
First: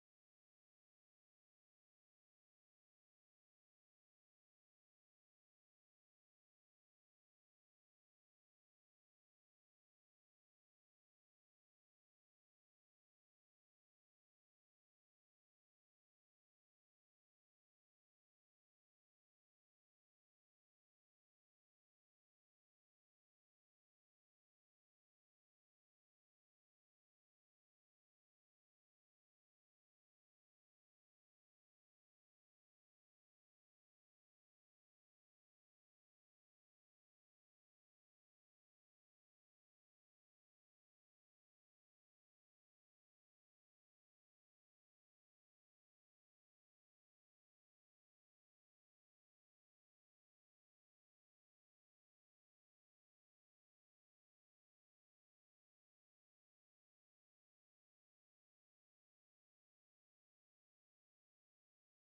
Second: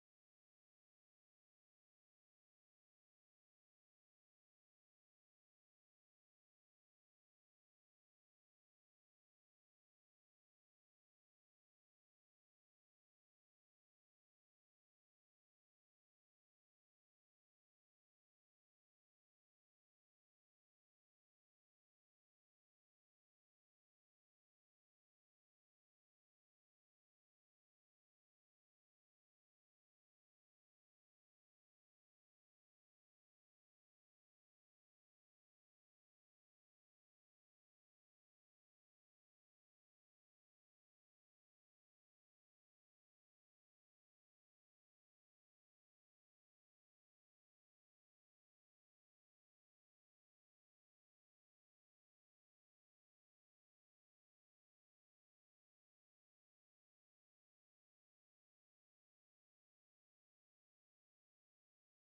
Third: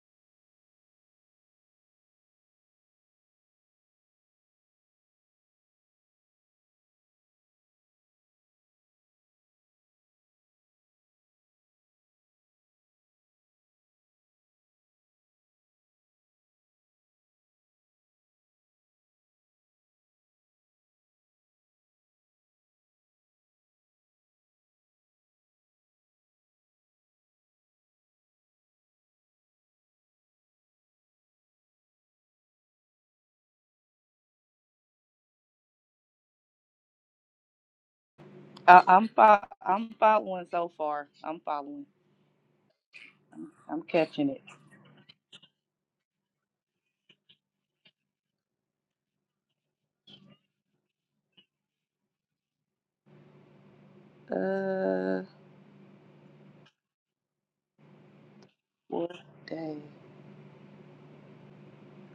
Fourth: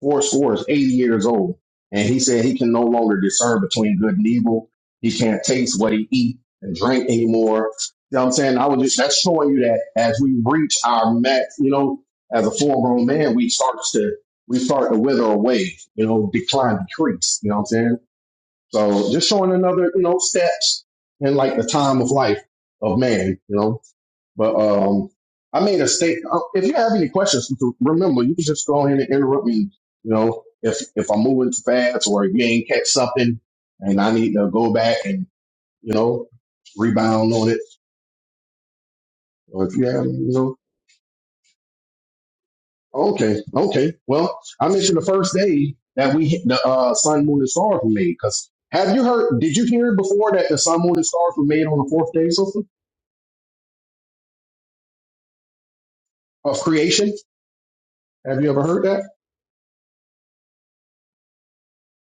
C: four scores, 80 years old. And he said he can no longer discern between good and evil. He can't taste what he eat and drink anymore. You know what I'm saying? I was just, that's showing you that as we reach our max, you know, as a full grown man, we starts to, we start to wither away, you know, decline, decrease. You know what I'm saying? So just showing another, you know, steps in like the time of life of man, you know? But um, I made a state. uh, If you have any questions, remember you can just go ahead and interrupt me. You know, if if I'm moving too fast or you ain't catch something, and I need to go back and you know rebound on it,
D: I, I'm fo-
C: or if you
D: I'm
C: have, you
D: following
C: know,
D: so far. I'm following.
C: okay,
D: I'm
C: okay.
D: catching
C: Well,
D: it.
C: I mentioned the first day that we the uh, sun, moon, and stars were made. Because have you heard? Did you hear before that the sun, moon, and stars were made on the fourth day of,
D: Uh,
C: of creation? Have you ever heard that?
D: what day?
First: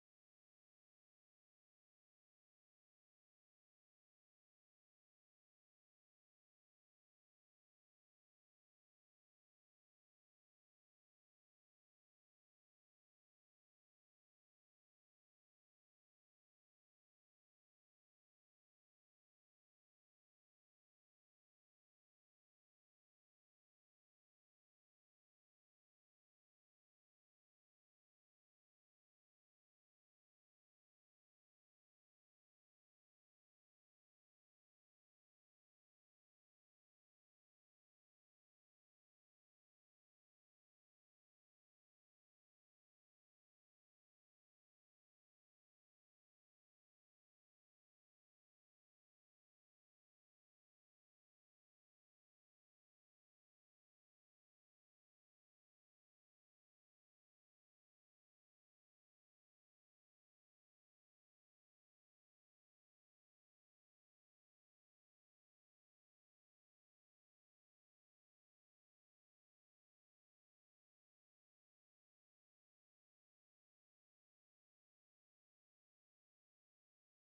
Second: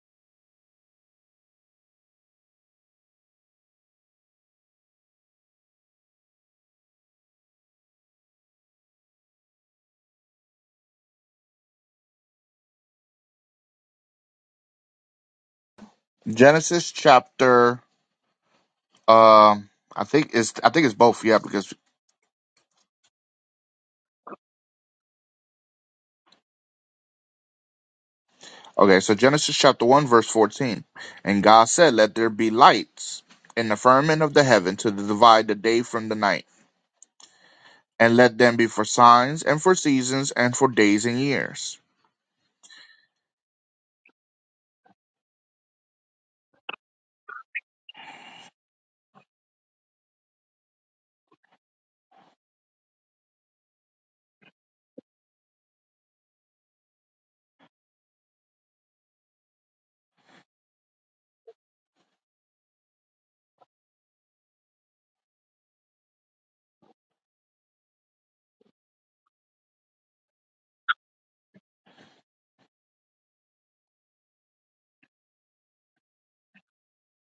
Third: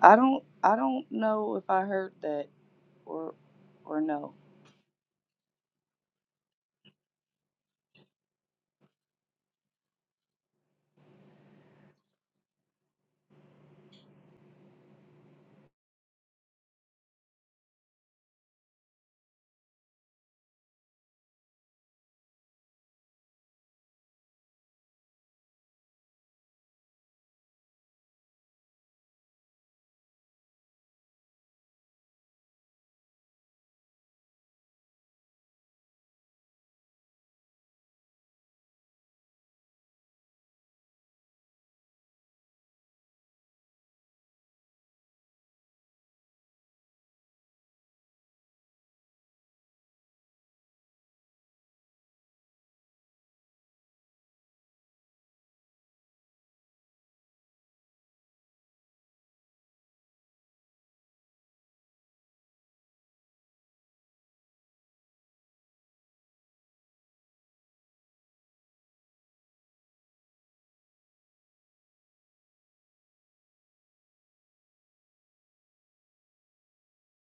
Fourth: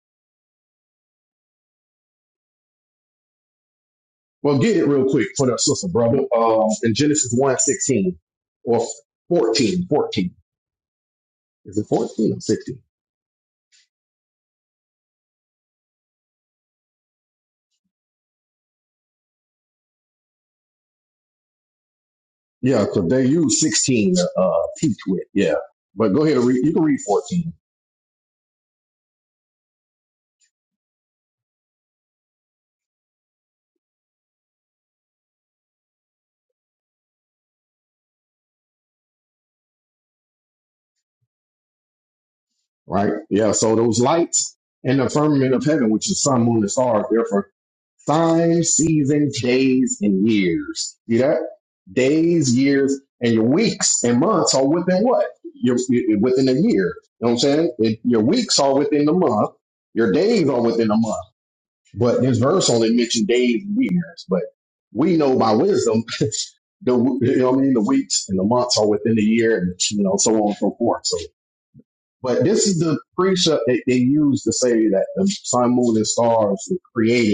D: I don't I don't know if I heard that or or no.
C: Well, get it real quick for the sister, brother. Um, in Genesis one sixteen or 14, 14 Is it 14 or 16?
B: Genesis chapter, um, I think it's I think it's both, yeah, because
C: Yeah, because they use 16 to uh, teach with. Yeah. But go ahead and read. You can read 14,
B: okay, so Genesis chapter one verse fourteen, and God said, "Let there be lights in the firmament of the heaven to divide the day from the night, and let them be for signs and for seasons and for days and years."
C: right? Yeah. So those lights in the firmament of heaven, which is sun, moon, and stars, therefore Times, seasons, days, and years. See that? Days, years, and your weeks and months are within what? Your your- within a year. You know what I'm saying? It, your weeks are within the month. Your days are within a month. But this verse only mentioned days and years. But we know by wisdom (laughs) the you know what I mean the weeks and the months are within the year and you know so on and so forth. So, but this is the precept that they use to say that the sun, moon, and stars were created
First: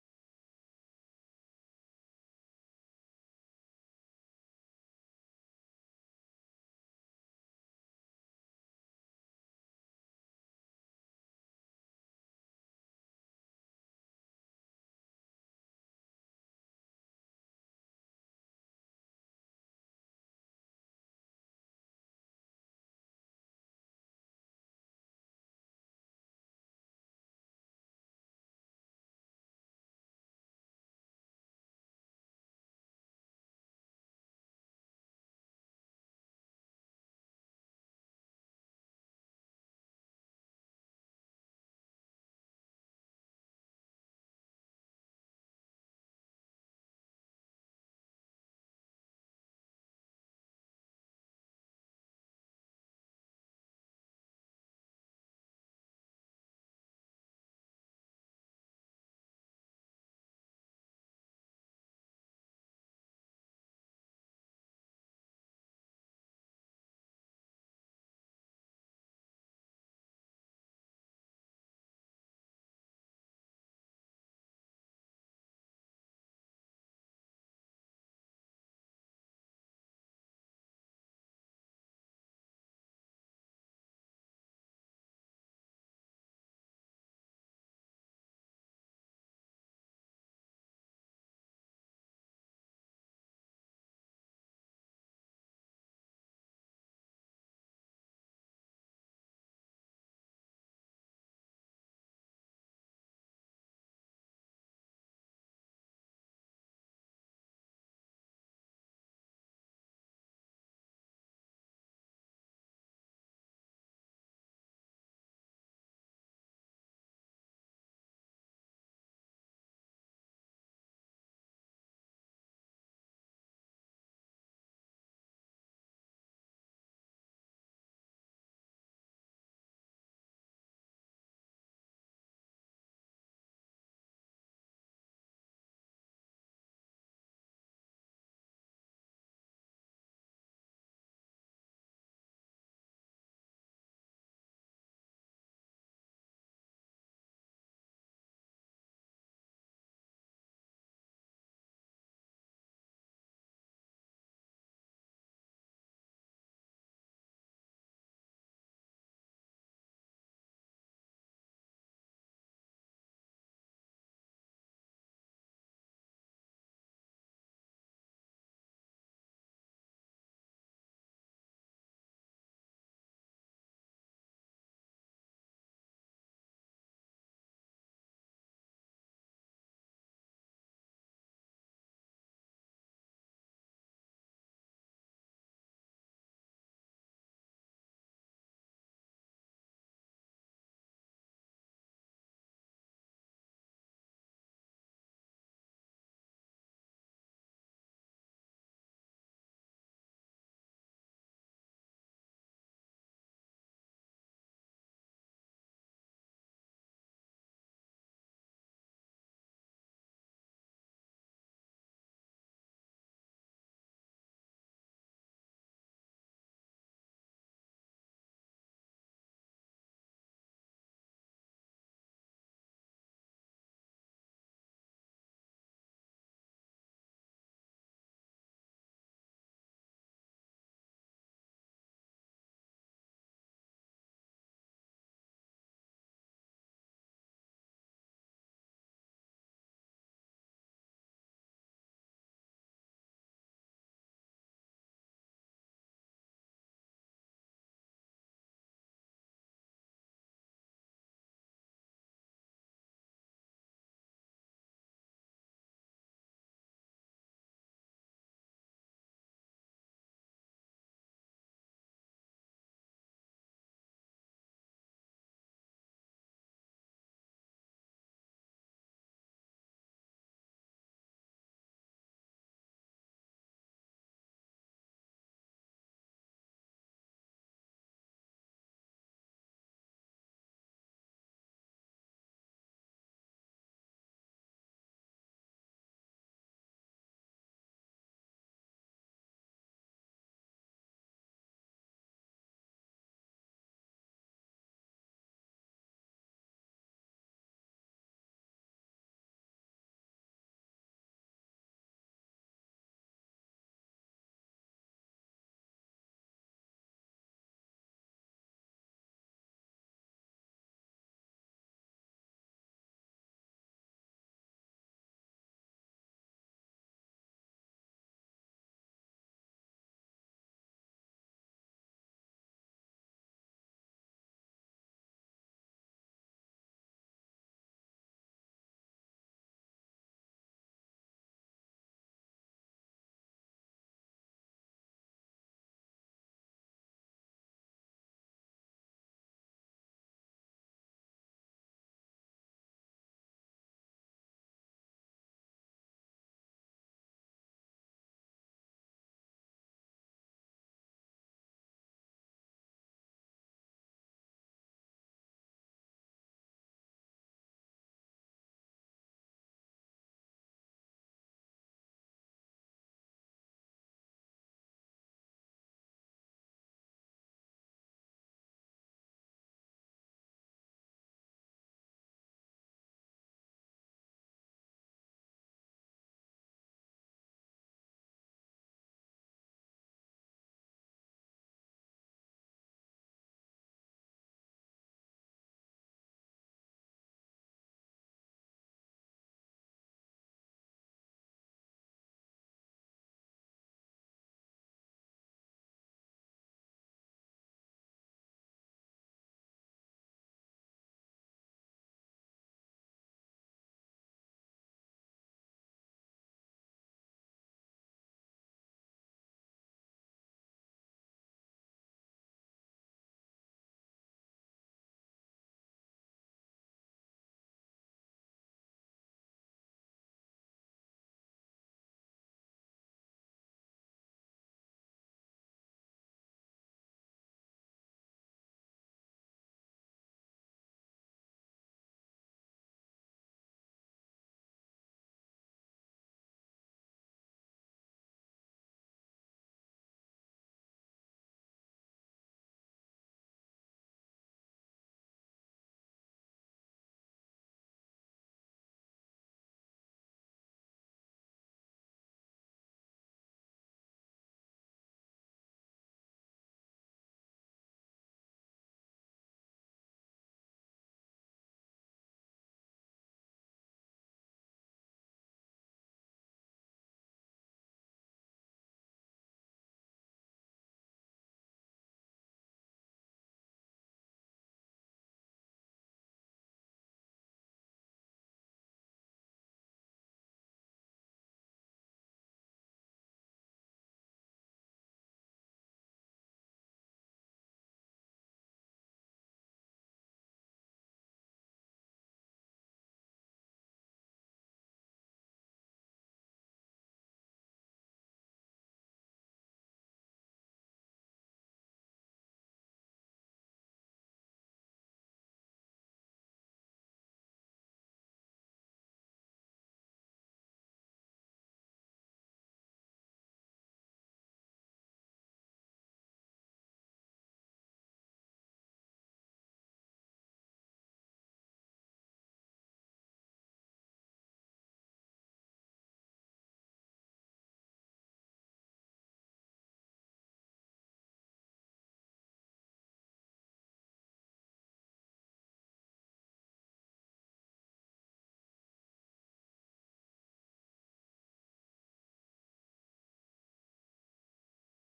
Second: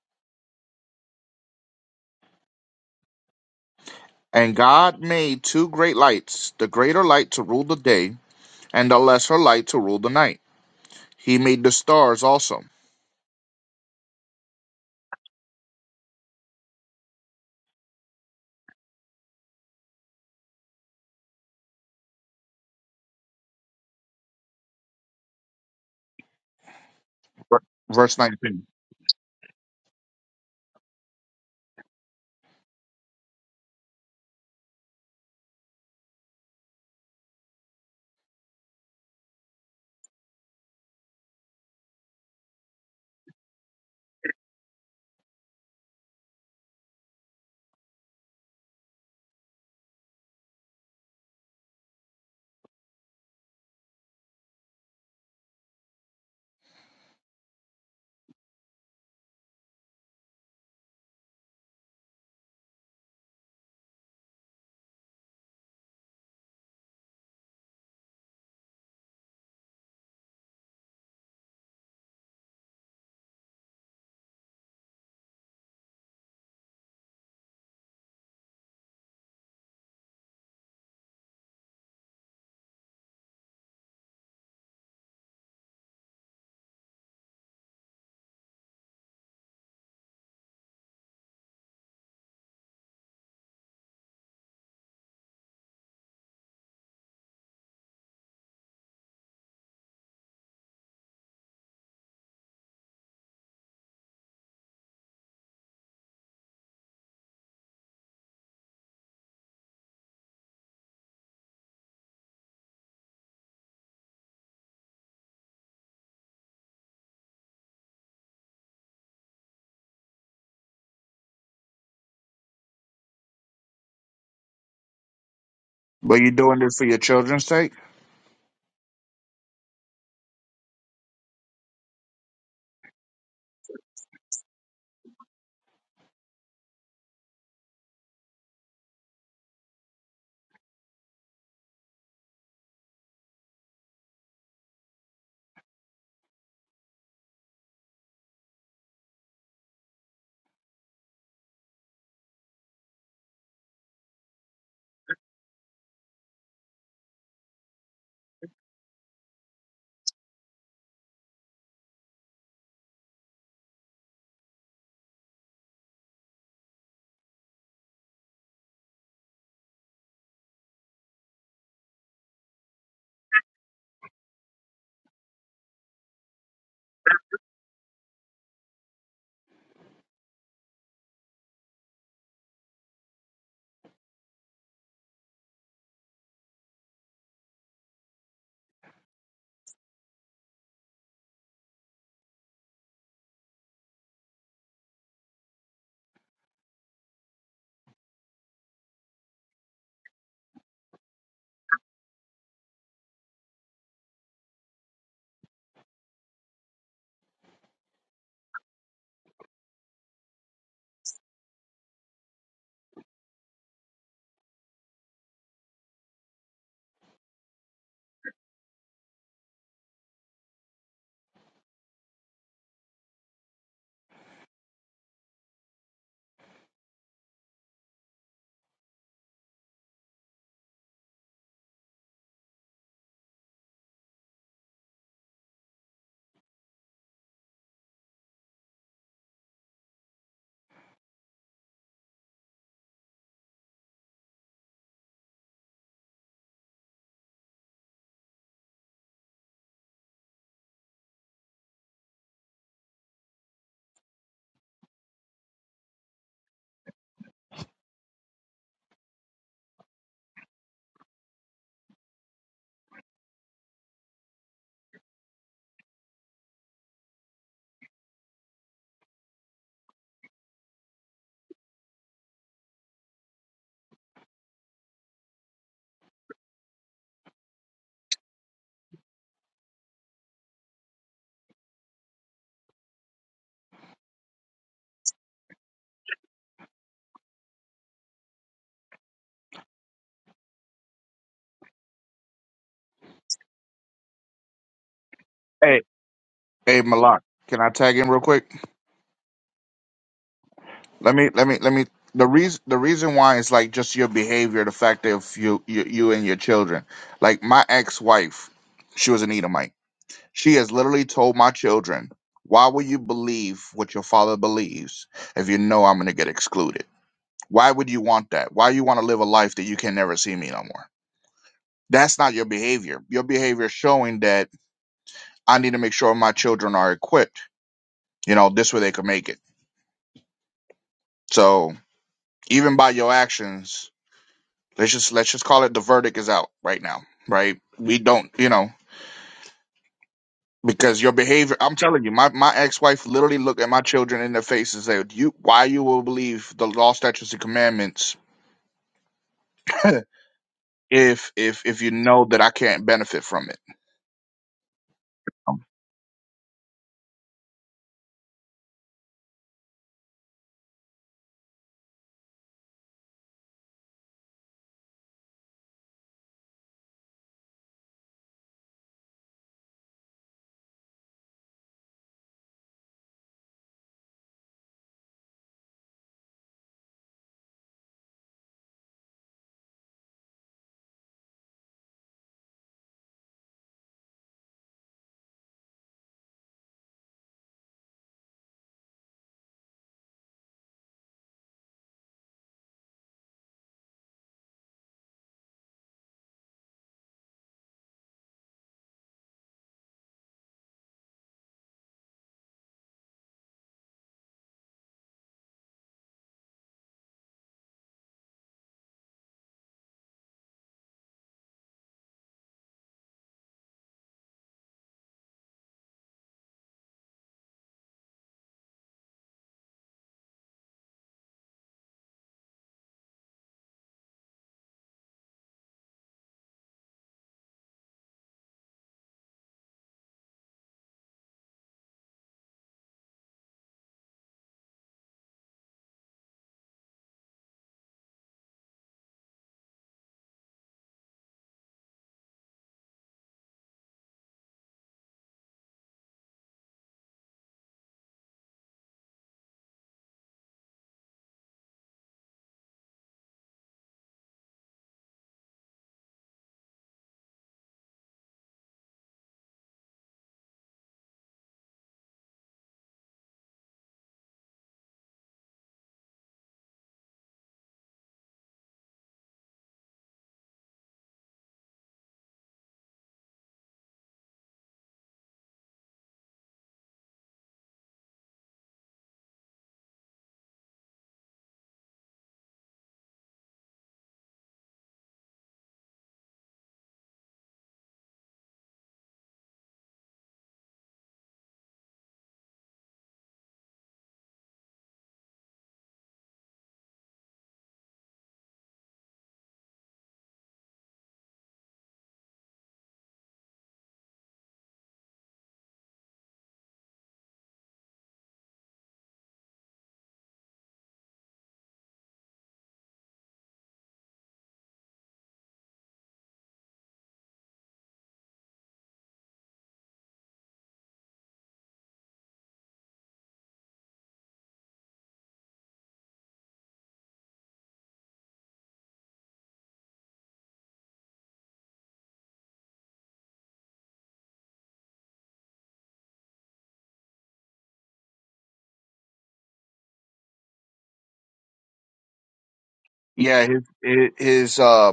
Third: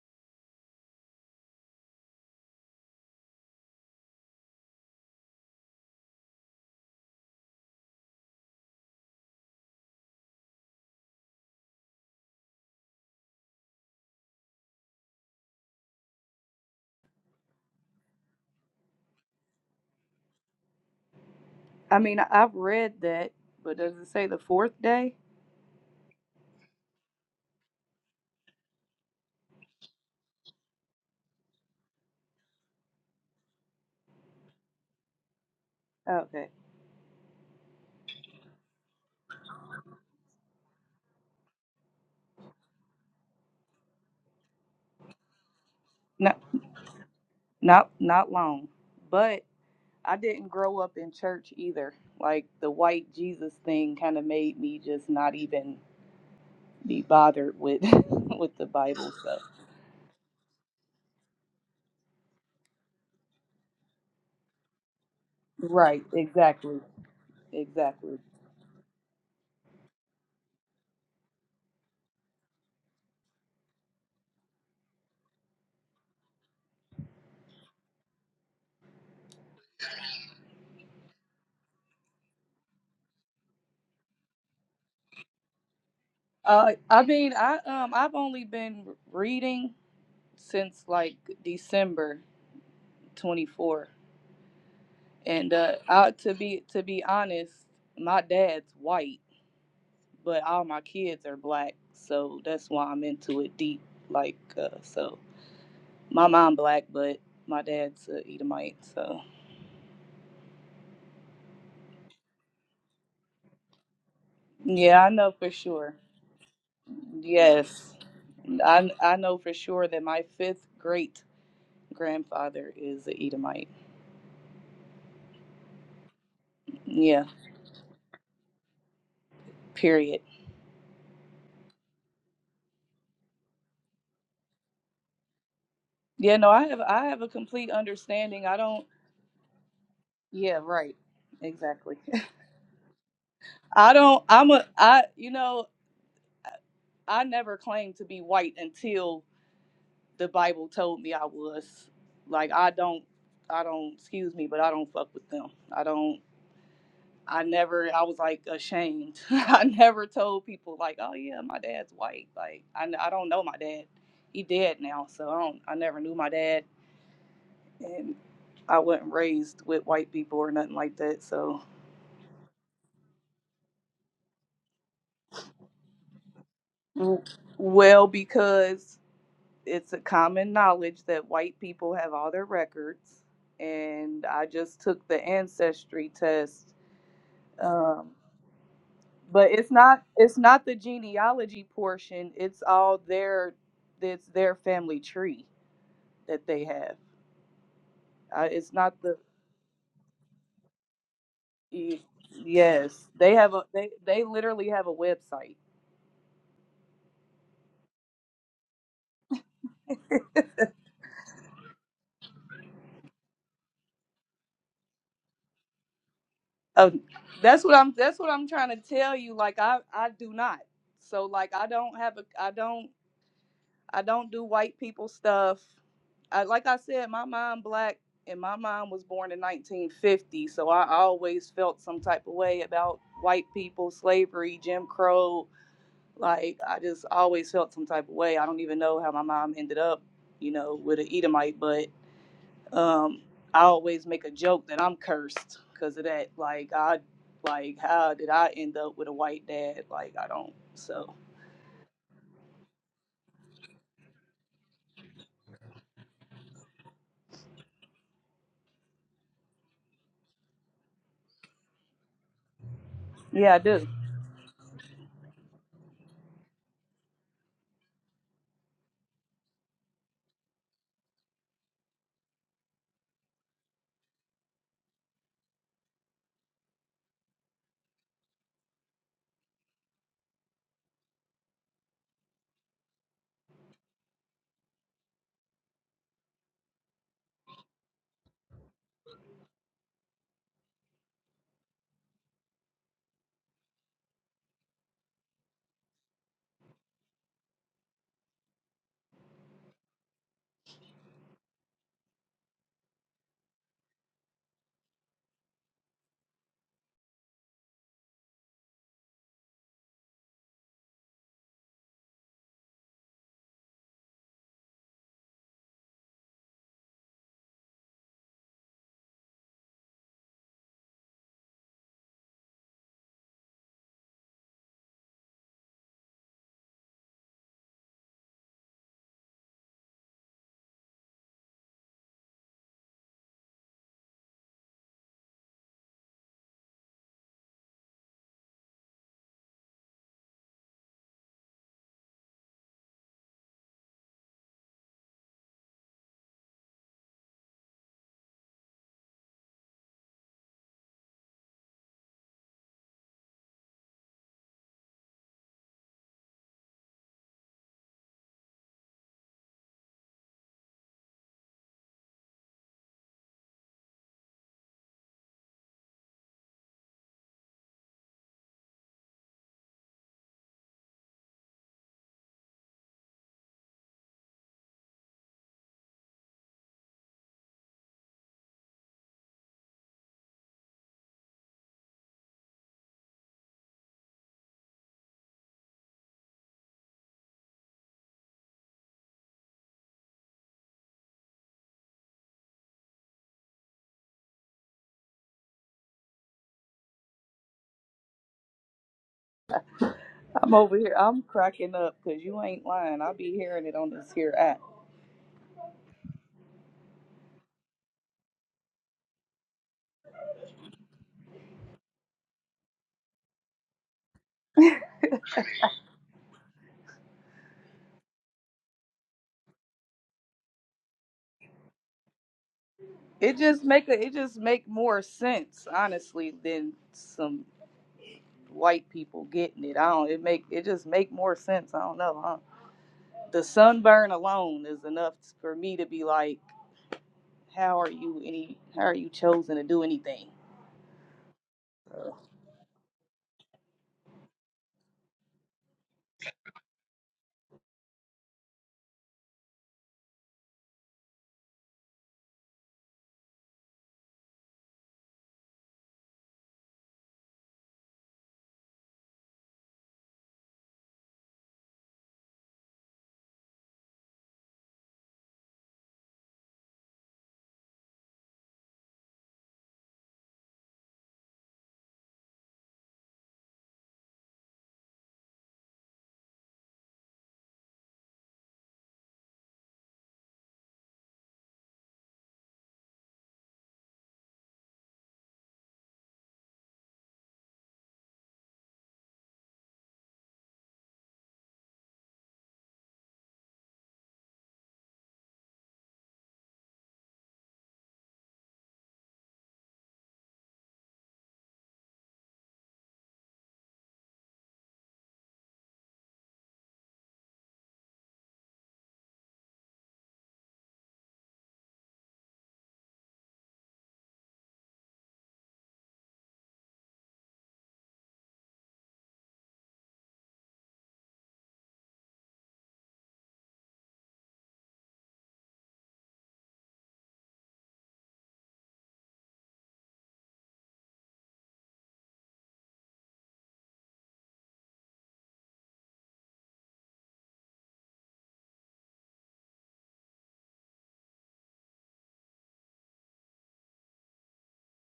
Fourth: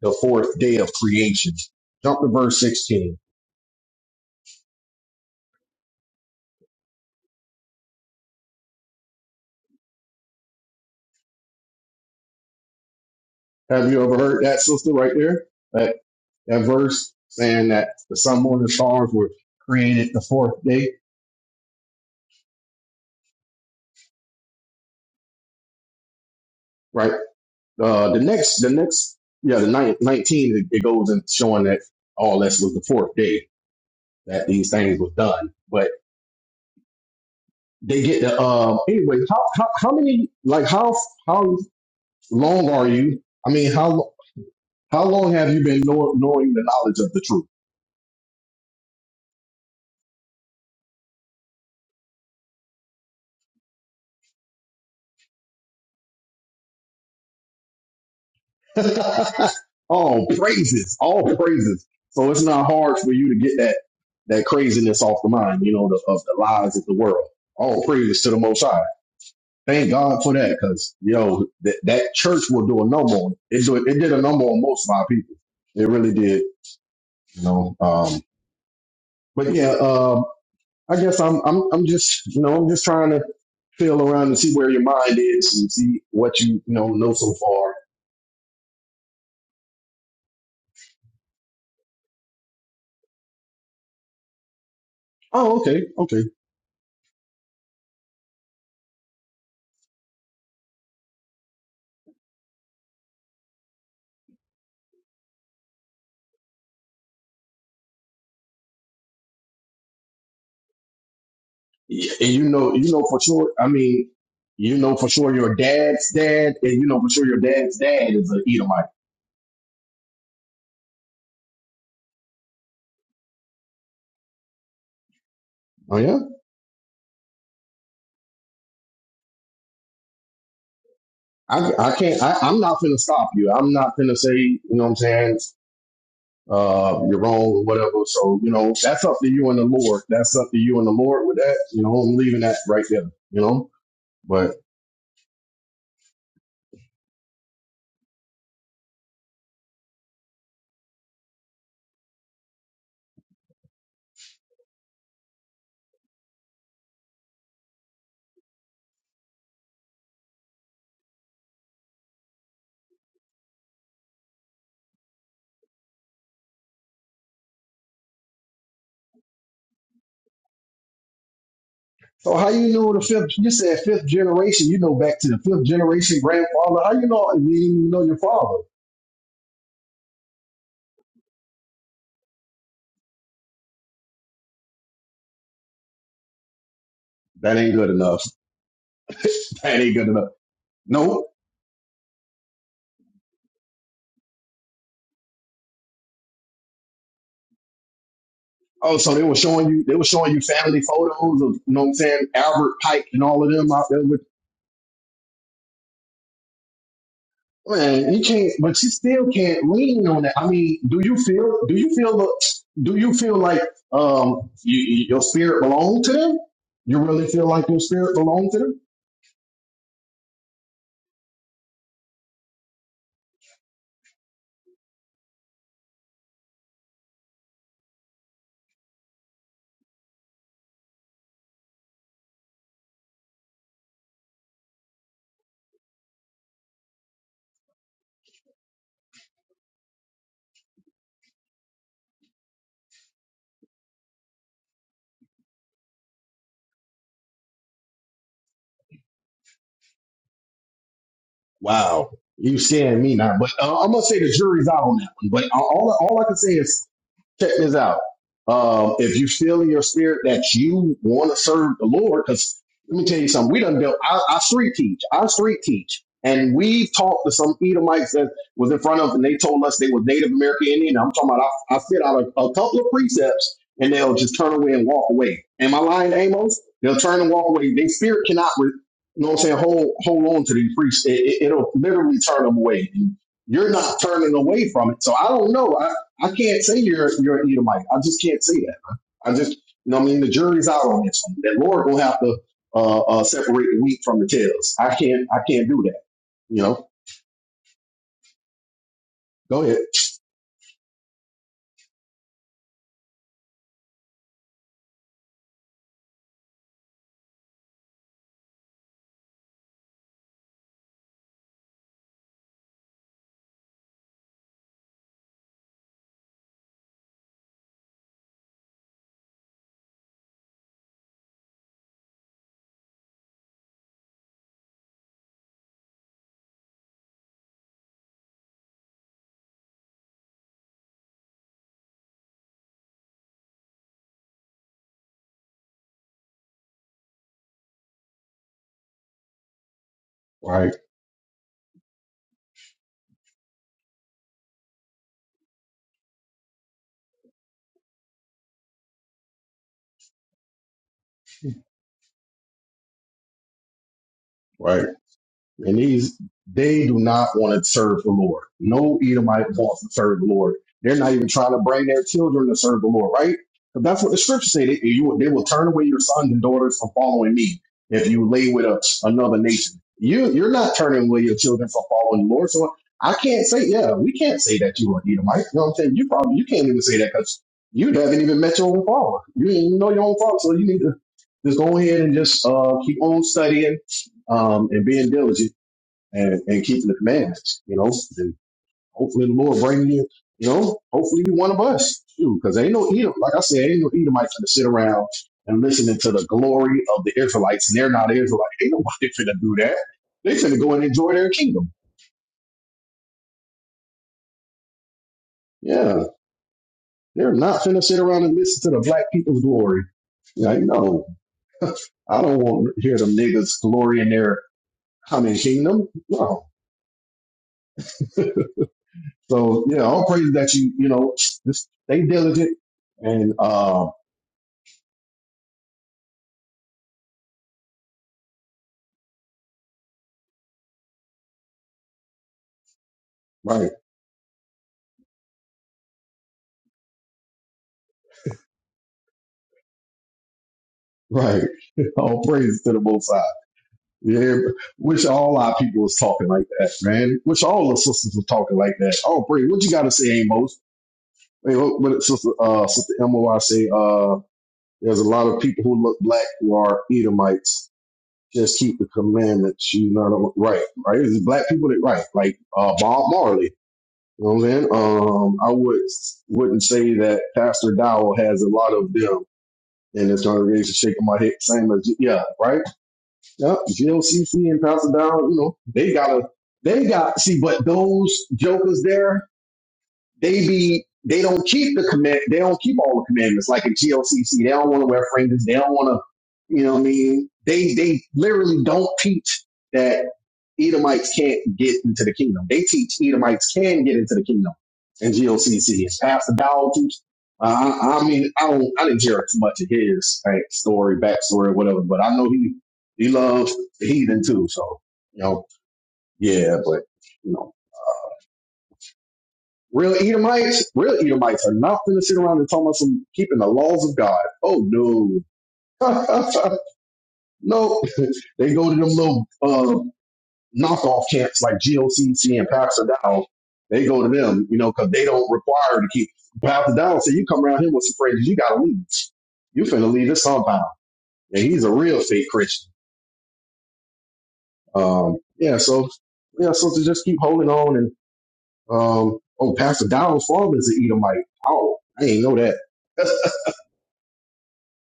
C: the fourth day of creation. Jump to verse 16.
B: And God made two great lights, the greater light to rule the day and thou lest her light to rule the night. He made the stars also.
C: Have you ever heard that, sister, right there? That, that verse saying that the sun, moon, and stars were created the fourth day,
D: I mean I, I've read that, but does it say the fourth day?
C: right?
B: Ver-
C: Uh,
B: Verse
C: the next,
B: 19.
C: the next, yeah, the ninth, 19, it, it goes in showing that all this was the fourth day that these things were done. But
D: Okay.
C: they get the, um, anyway, how, how, how many, like, how, how long are you? I mean, how, how long have you been know,
D: Not
C: knowing the knowledge of the truth?
D: not not long, but I didn't grow up in church either. Like the white Jesus thing kind of made me just not even be bothered with (laughs) with the Bible stuff.
C: (laughs) all praises, all praises. So it's not hard for you to get that that craziness off the mind, you know, the,
D: Right.
C: of the lies
D: Exactly.
C: of the world. All
D: Exactly.
C: praises to the Most High. Thank God for that, because you know that that church will do a number on it. It, do, it did a number on most of our people. It really did, you know. Um, but yeah, um, I guess I'm I'm I'm just you know I'm just trying to feel around and see where your mind is and see what you
D: Uh,
C: you know
D: I
C: know
D: mean,
C: so
D: I
C: far.
D: um, I've only been reading since like December twenty four, and
C: Oh,
D: uh,
C: okay,
D: I,
C: okay.
D: to be to be honest, my dad's white, but all my kids are black, so that's why I'm into it deep. Like, uh, so my mom black, but my dad's uh, Edomite, so
C: Yeah, and you know, you know for sure. I mean, you know
D: yeah,
C: for
D: I know
C: sure
D: for
C: your
D: sure.
C: dad's dad, and you know for sure your dad's
D: Yes,
C: dad is an Edomite.
D: I I know for sure that my fifth great grandfather is a Edomite.
C: Oh yeah,
B: But you doing this for your
D: Yeah.
B: children's sake?
D: Period.
C: I, I can't. I, I'm not gonna stop you. I'm not gonna say you know what I'm saying.
D: Yeah, no, I have
C: Uh,
D: I
C: you're
D: have a
C: wrong or
D: complete
C: whatever. So
D: understanding.
C: you
D: I
C: know
D: don't
C: that's up to you and the Lord. That's up to
D: yeah,
C: you and the
D: right.
C: Lord with that. You know,
D: Exactly.
C: I'm leaving that right there. You know,
D: (laughs) I don't I'm
C: but.
D: a I you know, I never claimed to be white until the Bible told me I was. Like I don't I don't excuse me, but I don't fuck with them. I don't I never I was like ashamed. (laughs) I never told people like, "Oh yeah, my dad's white." Like I n- I don't know my dad. He dead now, so I don't I never knew my dad and I wasn't raised with white people or nothing like that. So,
C: So how you know the fifth? You said fifth generation. You know back to the fifth generation grandfather. How you
D: Mm.
C: know you didn't even know
D: well,
C: your father?
D: because it's a common knowledge that white people have all their records, and I just took the ancestry test.
C: That ain't good
D: Um,
C: enough. (laughs)
D: but it's
C: That ain't
D: not
C: good enough.
D: it's not the
C: Nope.
D: genealogy portion. It's all their it's their family tree that they have. Uh, it's
C: Oh,
D: not
C: so
D: the
C: they were showing you they were showing you family photos of you know what I'm
D: y-
C: saying, Albert Pike
D: yes
C: and
D: they
C: all of
D: have a
C: them out
D: they
C: there with
D: they literally have a website
C: man, you can't but you still can't lean on that. I mean, do you feel do you feel the do you feel like um you, your spirit belonged to them?
D: Oh,
C: You really feel
D: that's
C: like
D: what
C: your
D: I'm.
C: spirit
D: That's what I'm
C: belonged to them?
D: trying to tell you. Like I, I do not. So like I don't have a. I don't. I don't do white people stuff. I, like I said, my mom black, and my mom was born in 1950. So I always felt some type of way about white people, slavery, Jim Crow. Like I just always felt some type of way. I don't even know how my mom ended up, you know, with an Edomite, but. Um, I always make a joke that I'm cursed because of that. Like I, like how did I end up with a white dad? Like I don't. So
C: Wow, you seeing me now? But uh, I'm gonna say the jury's out on that one. But all all all I can say is check this out. Um, if you feel in your spirit that you want to serve the Lord, because let me tell you something,
D: yeah, I
C: we done
D: do.
C: built. I, I street teach. I street teach, and we talked to some Edomites that was in front of, us, and they told us they were Native American Indian. I'm talking about. I, I fit out a, a couple of precepts, and they'll just turn away and walk away. Am I lying, Amos? They'll turn and walk away. Their spirit cannot. You know what I'm saying? Hold hold on to these priests. It, it, will literally turn them away. And You're not turning away from it. So I don't know. I, I can't say you're you're an Edomite. I just can't say that. I just you know what I mean the jury's out on this one. That Lord will have to uh, uh, separate the wheat from the tails. I can't I can't
B: Hey,
C: do that. You
B: hey,
C: know.
B: Malak, can I tag in real quick?
C: Go ahead.
B: Let me, let me, let me. The reason, the reason why is like just your behavior, the fact of you, you, you and your children. Like my ex-wife, she was an Edomite. She has literally told my children, "Why will you believe what your father believes if you know I'm going to get excluded? Why would you want that? Why you want to live a life that you can never see me no more?" that's not your behavior. Your behavior is showing that I need to make sure my children are equipped. You know, this way they can make it. So even by your actions, let's just let's just call it the verdict is out right now, right? We don't, you know,
C: Right.
B: because your behavior. I'm telling you, my my ex wife literally looked at my children in the face and said, "You, why you will believe the law, statutes, and commandments (laughs) if if if you know that I can't benefit from it."
C: Right.
B: Um,
C: And these, they do not want to serve the Lord. No Edomite wants to serve the Lord. They're not even trying to bring their children to serve the Lord, right? But that's what the scripture say. They, you, they will turn away your sons and daughters from following me if you lay with a, another nation. You, you're not turning away your children from following the Lord. So I can't say, yeah, we can't say that you are Edomite. You know what I'm saying? You probably, you can't even say that because you haven't even met your own father. You didn't even know your own father. So you need to just go ahead and just, uh, keep on studying um, and being diligent and, and keeping the commandments, you know. And hopefully the Lord bring you, you know, hopefully you one of us. too, Because ain't no Edom, like I said, ain't no Edomite to sit around and listening to the glory of the Israelites, and they're not Israelites. Ain't nobody (laughs) finna do that. They
D: I'm
C: finna go
D: over
C: and
D: here.
C: enjoy
D: I'm
C: their kingdom.
D: cracking up because you ain't lying. I be hearing it on this here app.
C: Yeah. They're not finna sit around and listen to the black people's glory. Like, no, I don't want to hear them niggas glory in their coming kingdom. No. So yeah, all praise that you, you know, just stay diligent and
D: It just
C: uh
D: make a, it just make more sense honestly than some white people getting it. I don't. It make it just make more sense. I don't know. Huh? The
C: right.
D: sunburn alone is enough for me to be like, how are you any? How are you chosen to do anything?
C: Right. (laughs) All praise to the Most High. Yeah, wish all our people was talking like that, man. Wish all the sisters were talking like that. Oh, praise. What you got to say, Amos? Hey, what, what did sister, uh, sister MOI say? Uh, there's a lot of people who look black who are Edomites. Just keep the commandments. You know, what right, right. It's black people that right, like uh, Bob Marley. You know what I'm saying? Um, I would wouldn't say that Pastor Dowell has a lot of them in his congregation shaking my head, same as yeah, right Yeah, GOCC and Pastor Down, you know, they gotta, they got, see, but those jokers there, they be, they don't keep the command, they don't keep all the commandments like in GOCC. They don't want to wear fringes. They don't want to, you know what I mean? They, they literally don't teach that Edomites can't get into the kingdom. They teach Edomites can get into the kingdom in GOCC. It's Pastor Dowell teach. Uh, I, I mean, I don't, I didn't hear too much of his like, story, backstory, whatever, but I know he, he loves the heathen too. So, you know, yeah, but, you know, real Edomites, real Edomites are not going to sit around and talk about some keeping the laws of God. Oh, no. (laughs) no, (laughs) they go to them little uh, knockoff camps like GOCC and Pastor Dow, they go to them, you know, because they don't require to keep Pastor Dow. So you come around here with some phrases, you got to leave. You finna leave this compound. And he's a real fake Christian. Um, yeah, so, yeah, so to just keep holding on and, um, oh, Pastor Dow's father is an Edomite. Oh, I ain't know that.
B: Yeah, his his uh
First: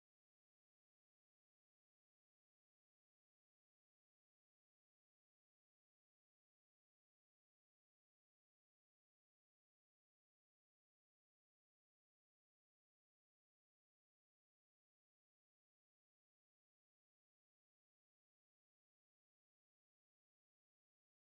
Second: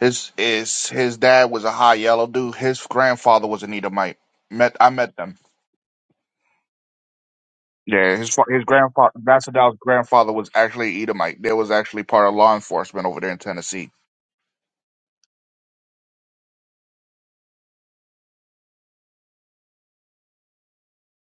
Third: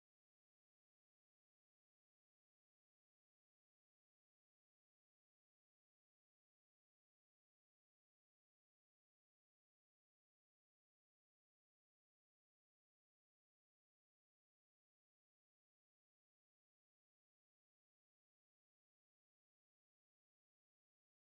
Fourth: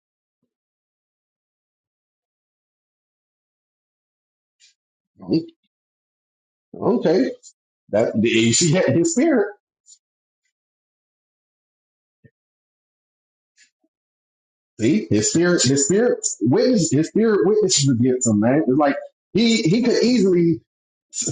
B: His is his dad was a high yellow dude. His grandfather was an Edomite. Met I met them.
C: Mm, Okay. That,
B: Yeah, his fa-
C: you
B: his
C: see that in
B: grandfather
C: his spirit.
B: Vassadal's grandfather was actually Edomite. They was actually part of law enforcement over there in Tennessee.
C: See, his spirit, his spirit witness, his spirit witnesses against him, man. It's like he he could easily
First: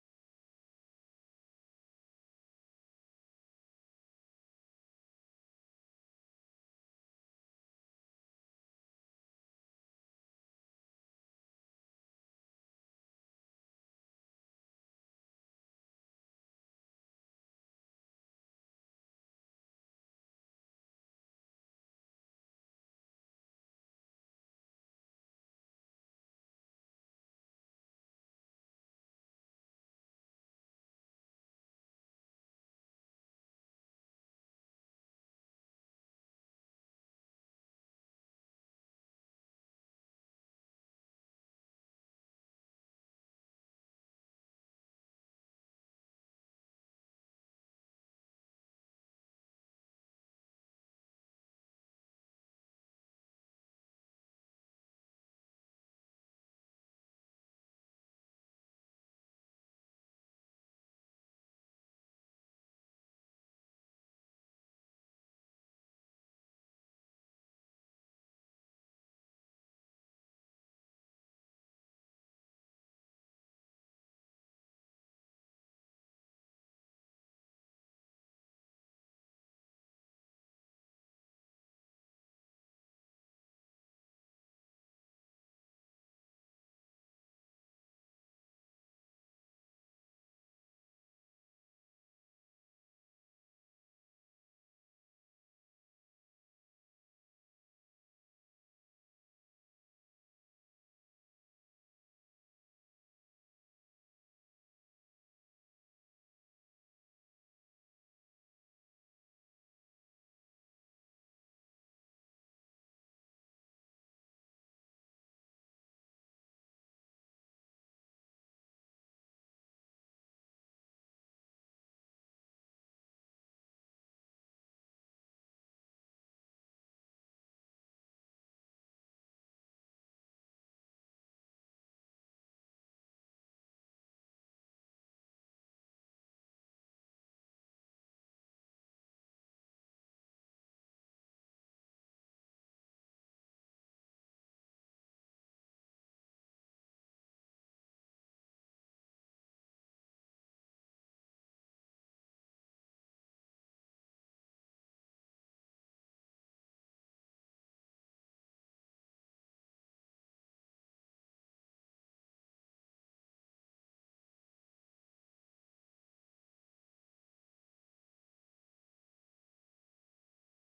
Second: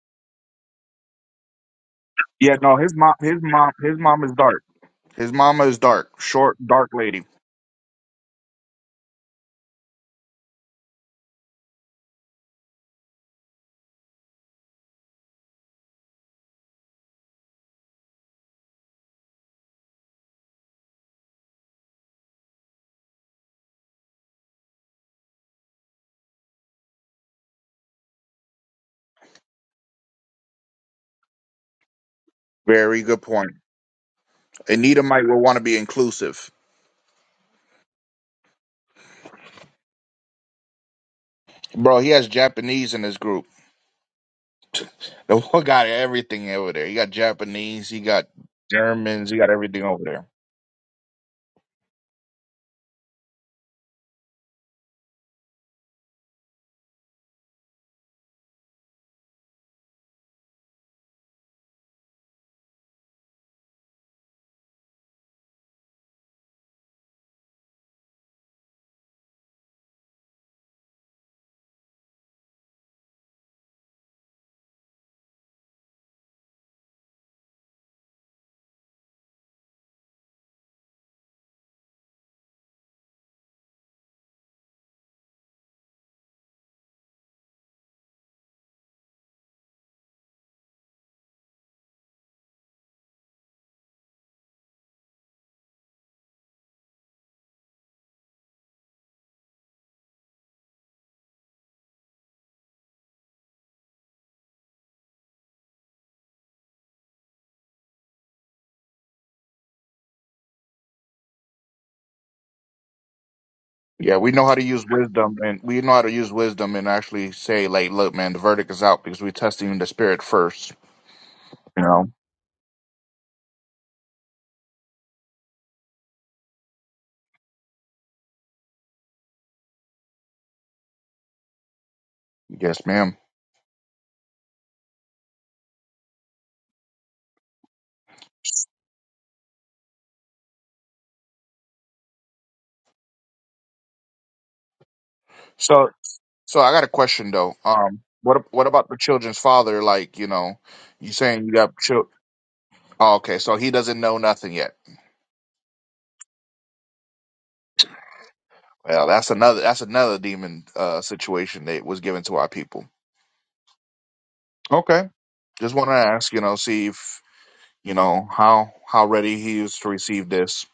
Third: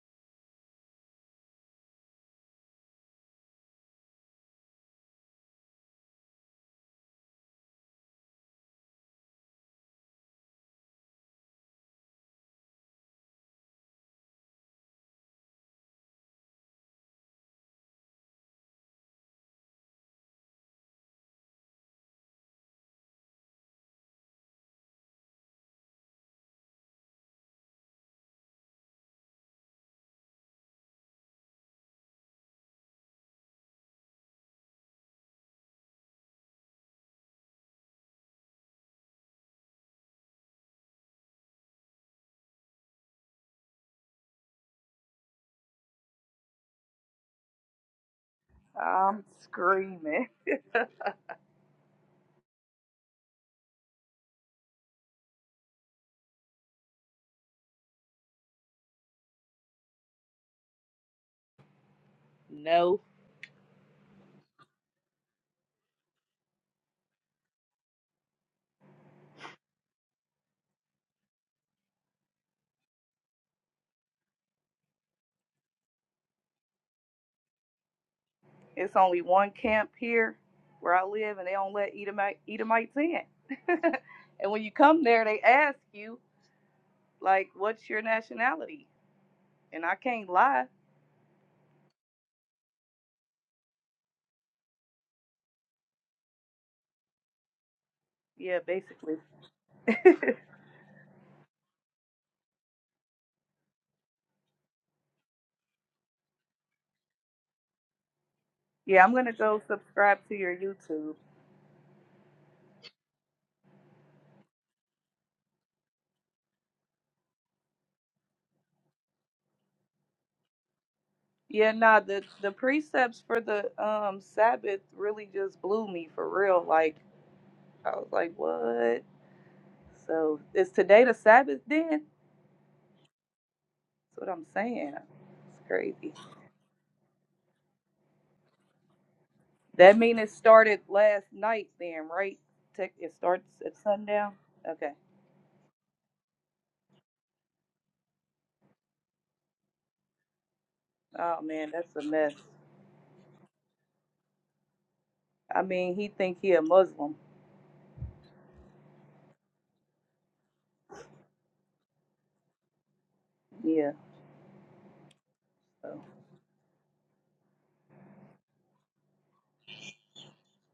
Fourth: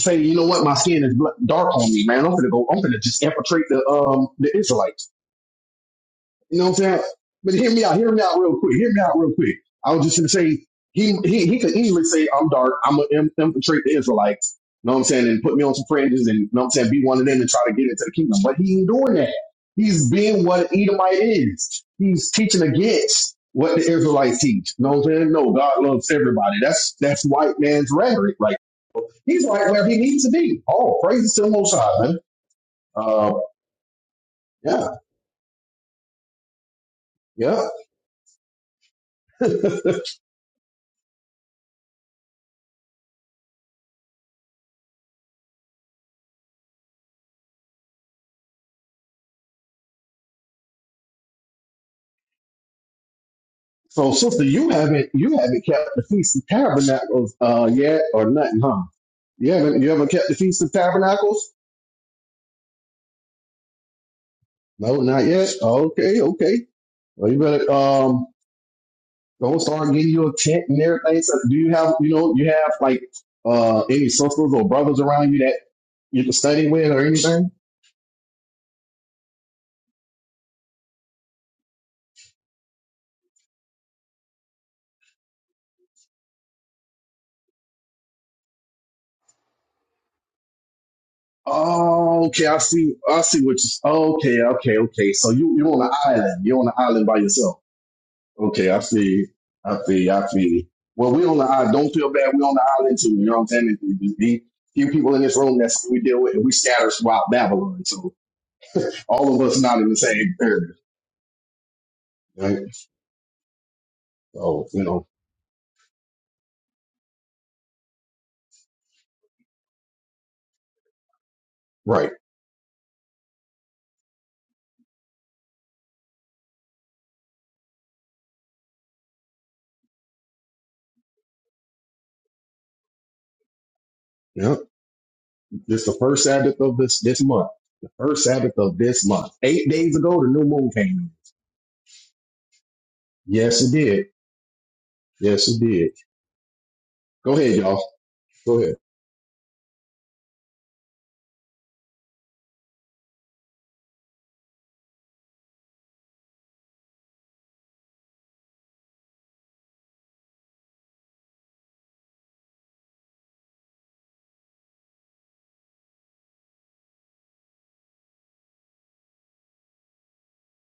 C: say, you know what, my skin is dark on me, man. I'm gonna
B: Yeah,
C: go,
B: no,
C: I'm
B: his
C: gonna
B: mom
C: just
B: his
C: infiltrate
B: mom
C: the
B: his mom
C: um
B: is
C: the
B: dark.
C: Israelites.
B: His mama is dark, short,
C: You know what I'm
B: dark
C: saying?
B: lady.
C: But hear me out. Hear me out real quick. Hear me out real quick. I was just gonna say he he he could easily say I'm dark. I'm gonna infiltrate the Israelites. You know what I'm saying? And put me on some fringes and you know what I'm saying be one of them and try to get into the kingdom. But he ain't doing that. He's being what an Edomite is. He's teaching against what the Israelites teach. You know what I'm saying? No, God loves everybody. That's that's white man's rhetoric. Like he's right where he needs to be. Oh, praises to the Most High, man.
B: Very good
C: Uh,
B: point. An
C: yeah,
B: Edomite will want to be inclusive.
C: yeah.
B: Bro, he has Japanese in his group. (laughs) The one got everything over there. He got Japanese, he got
D: I'm
B: Germans, he got everything over there.
D: screaming.
C: So, sister, you haven't you haven't kept the feast of tabernacles uh yet or nothing, huh? You haven't you haven't kept the feast of tabernacles?
D: No.
C: No, not yet. Okay, okay. Well, you better um go start getting you a tent and everything. So, do you have you know you have like uh any sisters or brothers around you that you can study with or anything?
D: It's only one camp here where I live, and they don't let Edomite, Edomites in. (laughs) and when you come there, they ask you, like, what's your nationality? And I can't lie.
C: Oh, okay. I see. I see what you. Okay, okay, okay. So you you're on an island. You're on an island by yourself.
D: Yeah,
C: Okay, I
D: basically.
C: see. I
D: (laughs)
C: see. I see. Well, we on the island. Don't feel bad. We on the island too. You know what I'm saying? There's a Few people in this room that's we deal with, and we scatter throughout Babylon. So
D: yeah, I'm gonna
C: all of us
D: go
C: not in the
D: subscribe to
C: same
D: your
C: area,
D: YouTube.
C: right?
B: Yeah, we know how to
C: So you
B: use
C: know,
B: wisdom, and we know how to use wisdom and actually say, like, look, man, the verdict is out because we testing in the spirit first.
D: Yeah,
B: You
D: nah,
B: know?
C: right?
D: the the precepts for the um Sabbath really just blew me for real. Like I was like, what? So is today the Sabbath then? That's
B: Yes, ma'am.
D: what I'm
C: Yeah.
D: saying. It's
C: This the
D: crazy.
C: first Sabbath of this this month. The first Sabbath of this month. Eight days
D: That mean
C: ago, the
D: it
C: new moon
D: started
C: came in.
D: last night then, right? Tech it starts
C: Yes, it
D: at
C: did.
D: sundown? Okay.
C: Yes, it
B: So,
C: did.
B: so I got a question
C: Go
B: though.
C: ahead, y'all.
B: Um, what
C: Go
B: what
C: ahead.
B: about the children's father? Like, you know, you
D: Oh
B: saying you
D: man,
B: got
D: that's a
B: chil-
D: mess.
B: oh, okay, so he doesn't know nothing yet.
D: I mean he think he a Muslim.
B: Well, that's another that's another demon uh situation that was given to our people.
D: Yeah.
B: Okay, just want to
D: So
B: ask, you know, see if you know how how ready he is to receive this.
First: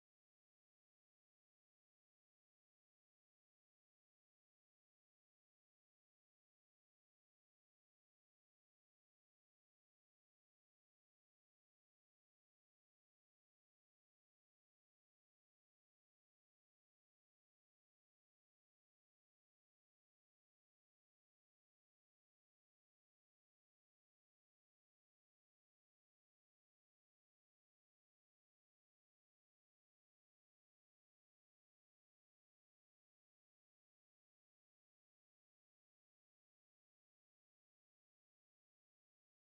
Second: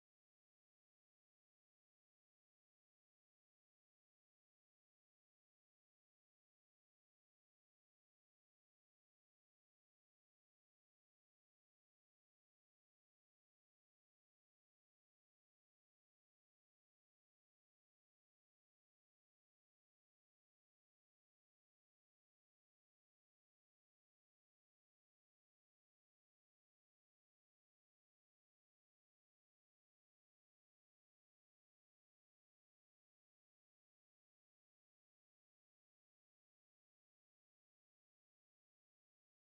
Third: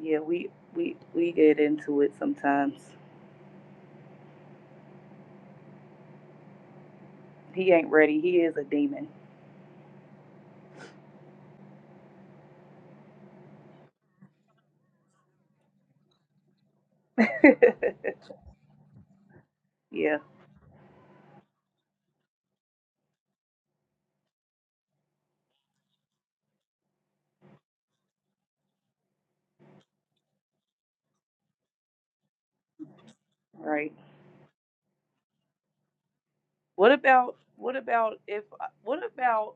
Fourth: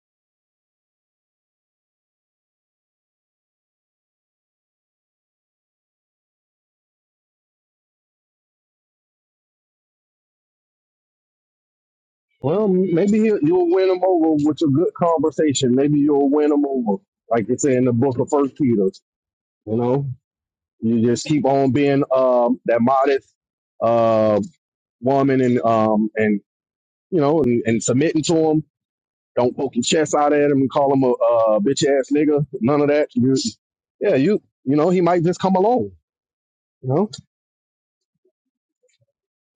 D: yeah, we we we get into it sometimes. He ain't ready. He is a demon.
C: Well, maybe he'll, you'll win him over with a good conversation. Maybe you'll win him over,
D: (laughs)
C: like it's in the book of First Peter. You know,
D: yeah,
C: you just keep on being um, that modest uh, woman, and um, and you know, and, and submitting to him. Don't poke your chest out at him and call him a, uh bitch ass nigga. None of that. You,
D: right.
C: yeah, you you know, he might just come along. You
D: What
C: know.
D: about what about if what about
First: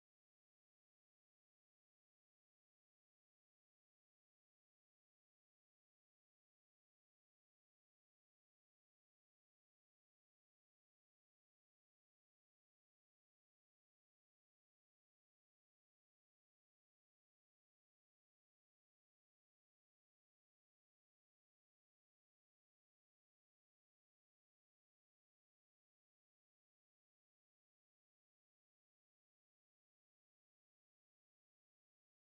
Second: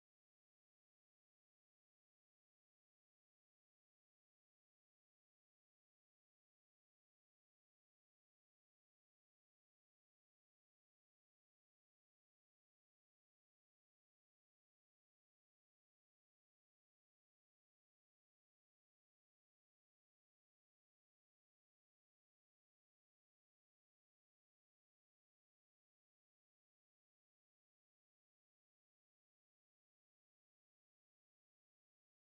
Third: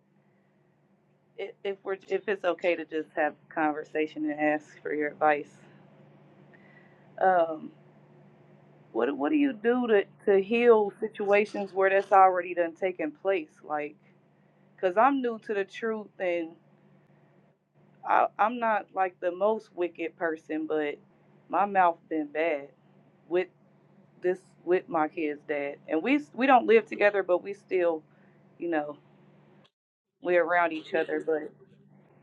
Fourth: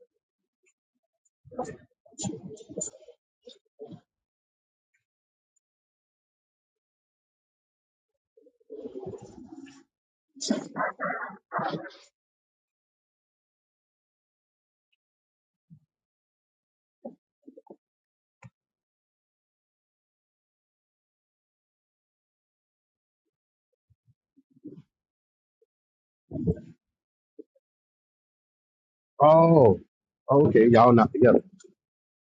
D: i- if we're if it's okay to just have a conversation and ask for your advice? Um What what do you do to to heal situations where that's already done taken place? Like, cause I'm new to the truth, and I I'm not like the most wicked person, but my mouth been bad with this with my kid's dad, and we we don't live together, but we still, you know,
C: Oh,
D: we're
C: okay,
D: around
C: y'all
D: each
C: not
D: other.
C: together.
D: But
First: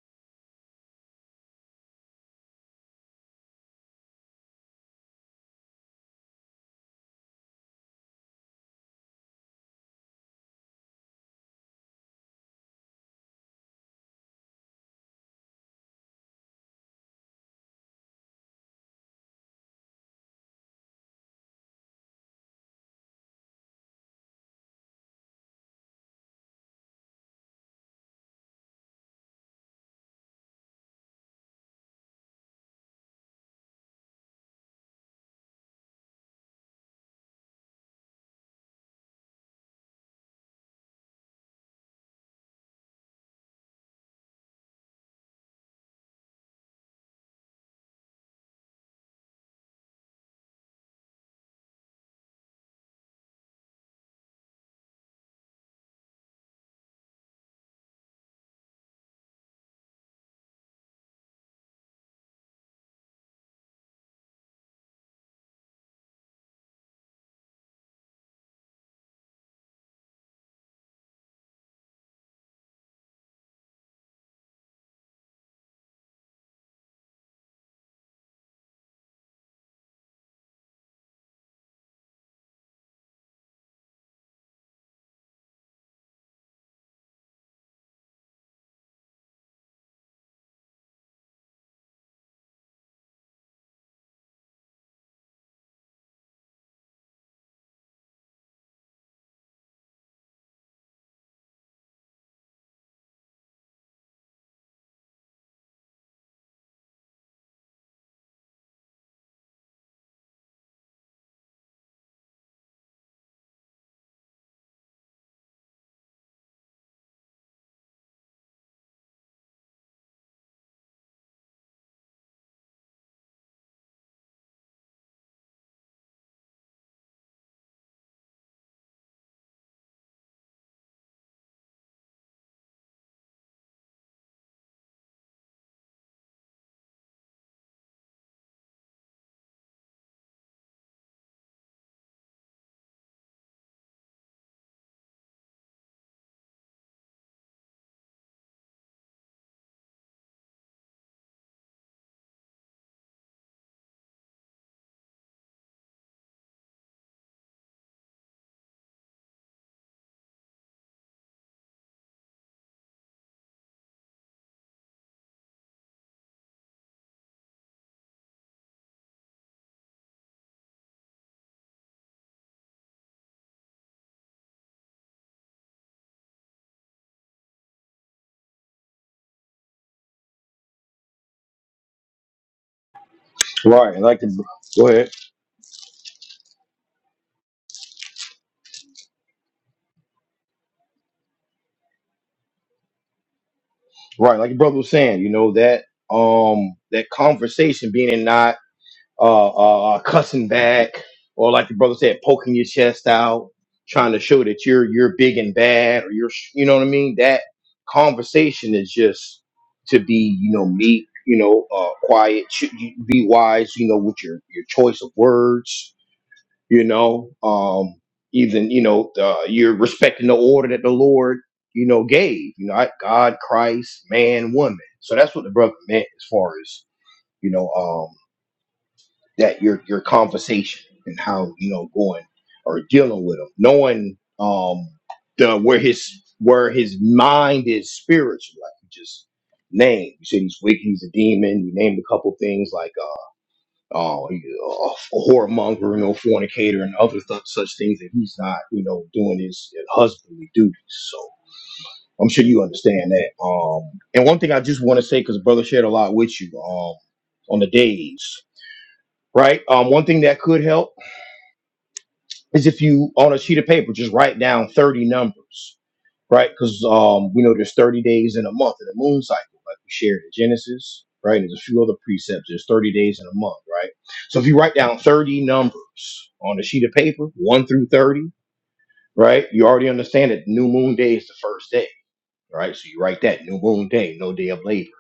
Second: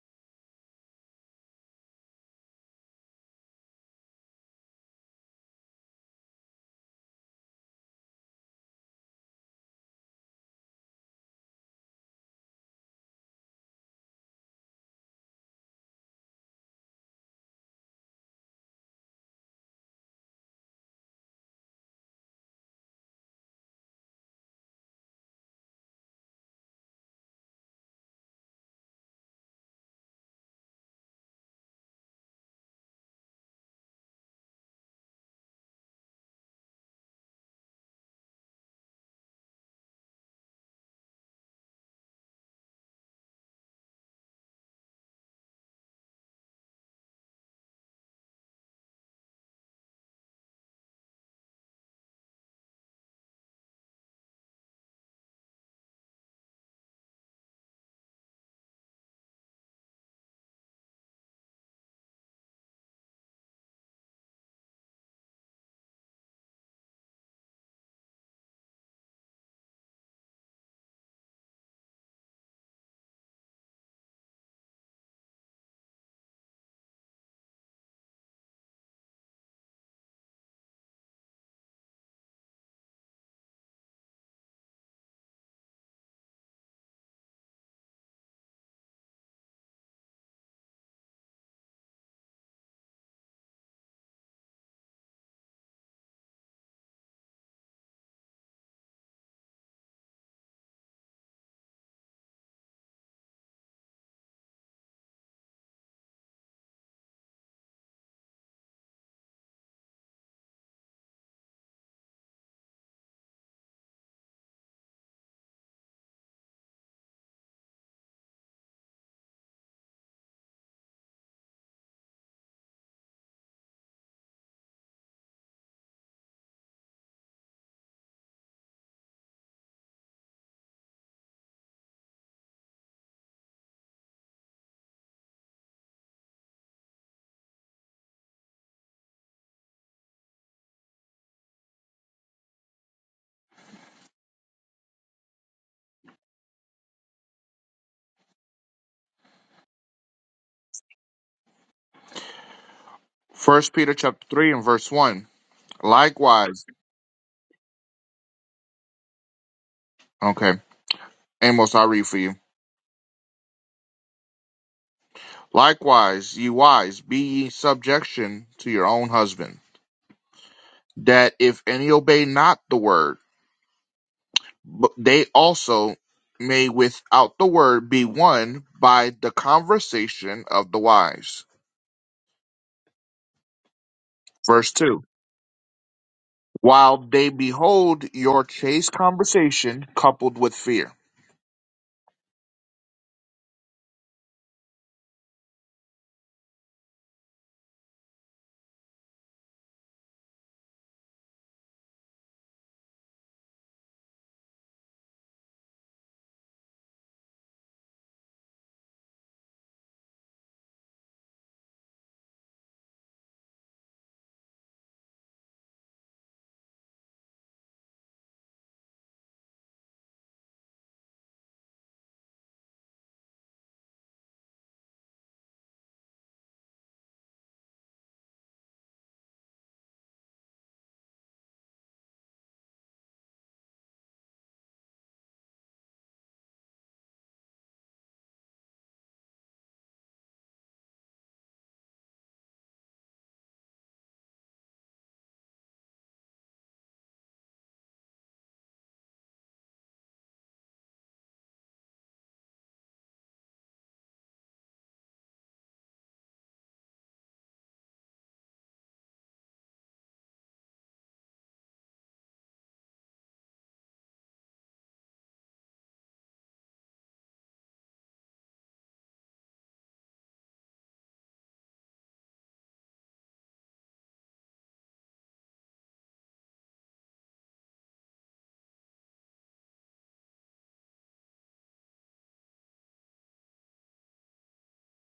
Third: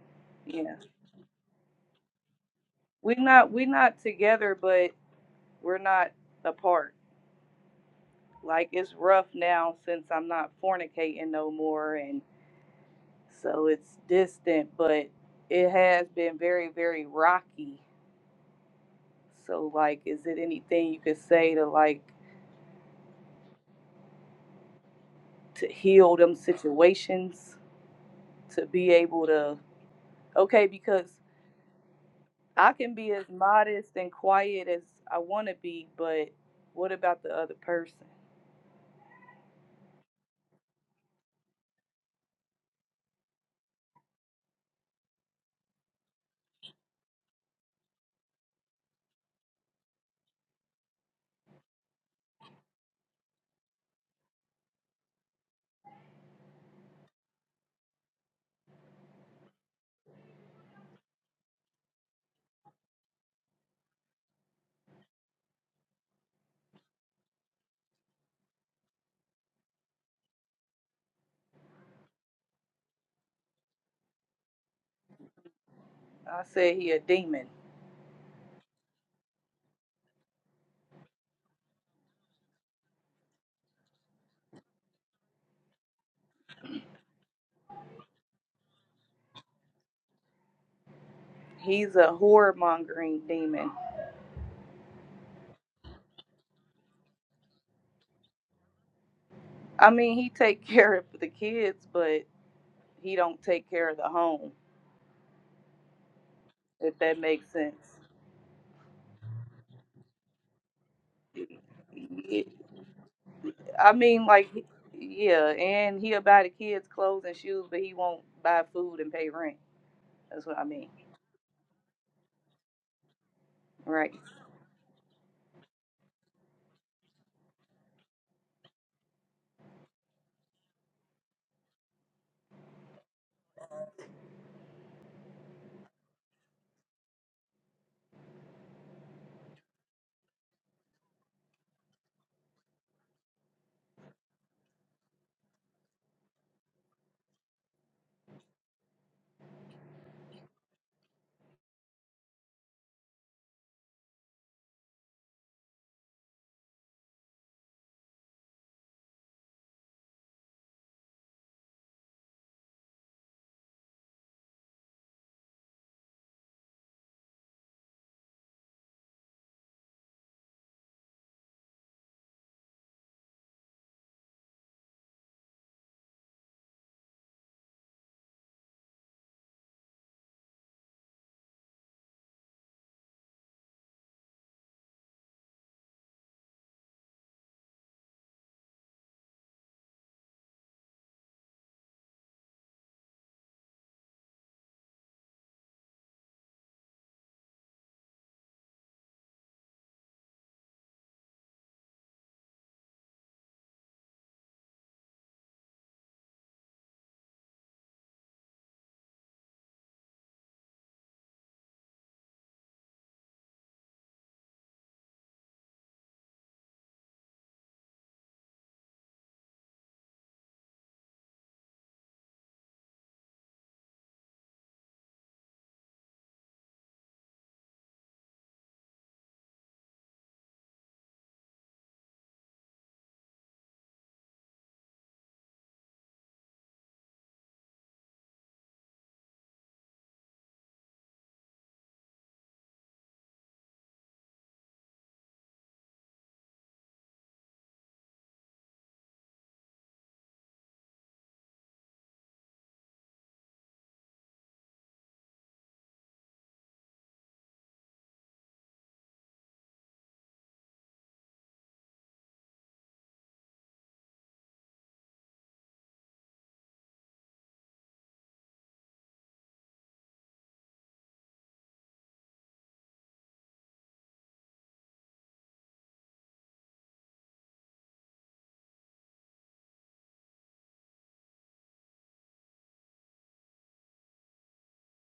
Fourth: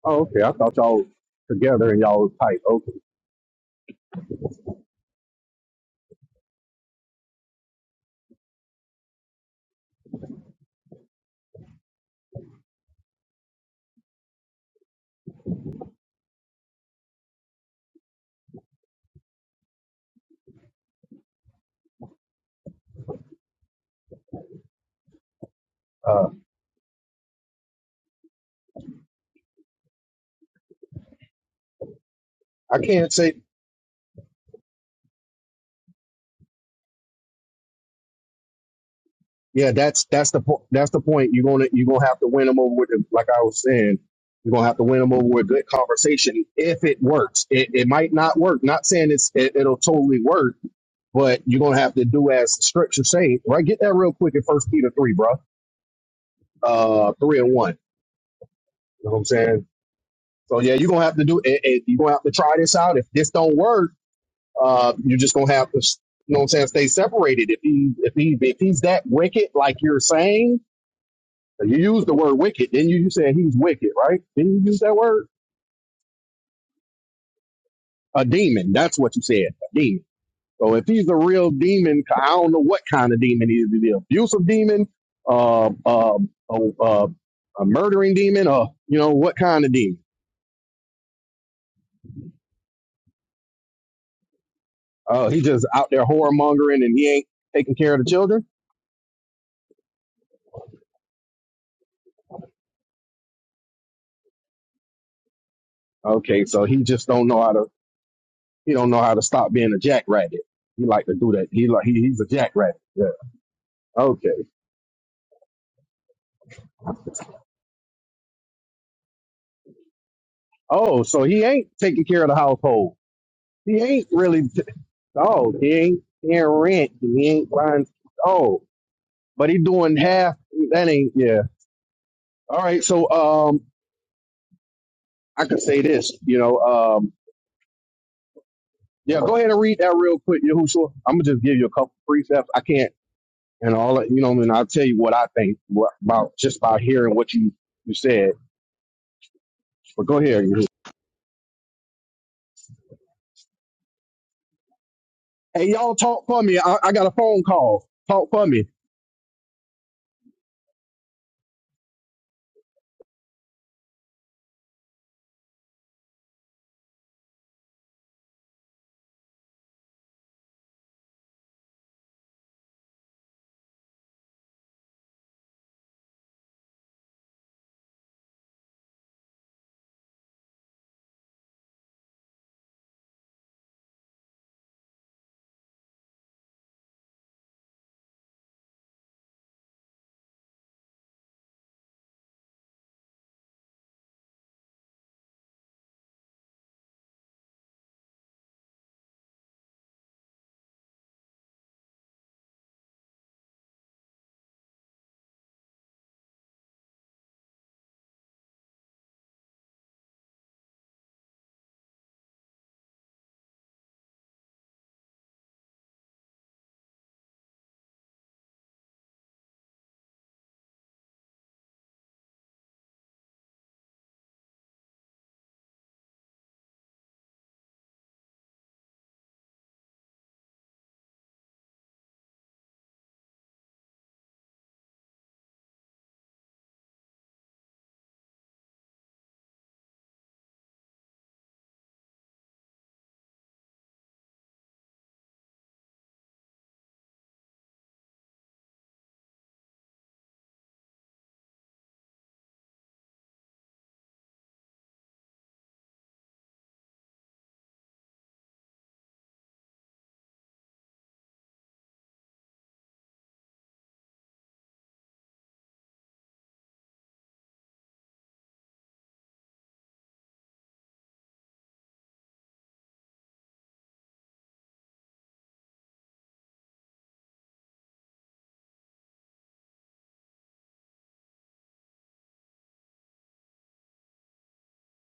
C: Oh, okay, I thought
D: yeah,
C: y'all was together and y'all was tight. Okay,
D: we not we not together, but we're not apart. Like it's rough now since I'm not fornicating no more, and so it's distant, but it has been very, very rocky. So, like, is it anything you could say to like to heal
C: uh,
D: them situations to be able to okay? Because I
C: I
D: can
C: can't
D: be as
C: say
D: modest and quiet as I want to be, but what about the other person?
C: Yeah, that's that's the po- that's the point. You're gonna you're gonna have to win them over with, the, like I was saying, you're gonna have to win them over with good conversation. If it works, it, it might not work. Not saying it's it, it'll totally work, but you're gonna have to do as the scripture say. Right, get that real quick in First Peter three, bro. Uh, three and one. You know what I'm saying? So yeah, you're gonna have to do it. it- You're gonna have to try this out. If this don't work, uh, you're just gonna have to, you know what I'm saying? Stay separated. If he if he if he's that wicked, like you're saying You use the word wicked. Then you, you said he's wicked, right? Didn't you use that word?
D: I said he a demon.
C: A demon. That's what you said. A demon. So if he's a real demon, I don't know what kind of demon he is. Is he an abusive demon? Uh, uh, uh, uh, a murdering demon? Uh, you know, what kind of demon?
D: He's a horror mongering demon.
C: Uh, he just out there whoremongering and he ain't taking care of the children?
D: I mean, he take (laughs) care of the kids, but he don't take care of the home.
C: Okay, so he
D: If
C: just
D: that
C: don't know
D: makes
C: how to,
D: sense.
C: he don't know how to stop being a jackrabbit. He like to do that. He like, he, he's a jackrabbit. Yeah.
D: I mean,
C: Okay.
D: like, he- yeah, and he'll buy the kids clothes and shoes, but he won't buy food and pay rent. That's what I mean,
C: Oh, so he ain't taking care of the household. He ain't
D: right?
C: really sold. He ain't paying rent. He ain't buying Oh, But he doing half. That ain't yeah. All right. So um, I could say this. You know um, yeah. Go ahead and read that real quick, Yahushua. I'm gonna just give you a couple precepts. I can't and all that. You know, and I'll tell you what I think what, about just by hearing what you you said. But go ahead. Yahushua.
B: First Peter chapter three and verse one.
C: Hey, y'all talk for
B: Likewise.
C: me. I, I got a phone call. Talk for me.
B: Okay. Amos, I'll read for you. Likewise, ye wives, be ye subjection to your own husband, that if any obey not the word, they also may without the word be won by the conversation of the wives.
A: Right, and like the
B: Verse
A: go
B: 2.
A: ahead.
B: While they behold your chaste conversation coupled with fear.
A: Right, like your brother was saying, you know that um that conversation being in nine. uh, uh, uh, cussing back, or like the brother said, poking your chest out, trying to show that you're you're big and bad, or you're s- you know what I mean. That conversation is just to be you know meek, you know, uh, quiet, ch- you- be wise, you know, with your your choice of words, you know, um, even you know uh, you're respecting the order that the Lord you know gave, you know, I- God, Christ, man, woman. So that's what the brother meant as far as you know. um, that your your conversation and how you know going or dealing with him, knowing um the where his where his mind is spiritual, like you just named. You said he's wicked, he's a demon. You named a couple things like uh oh he- uh, a whoremonger, you know, fornicator, and other th- such things that he's not you know doing his husbandly duties. So. I'm sure you understand that. Um, and one thing I just want to say, because brother shared a lot with you um, on the days, right? Um, one thing that could help is if you on a sheet of paper just write down 30 numbers right because um we know there's 30 days in a month in the moon cycle like we shared in genesis right and there's a few other precepts there's 30 days in a month right so if you write down 30 numbers on a sheet of paper 1 through 30 right you already understand that new moon day is the first day right so you write that new moon day no day of labor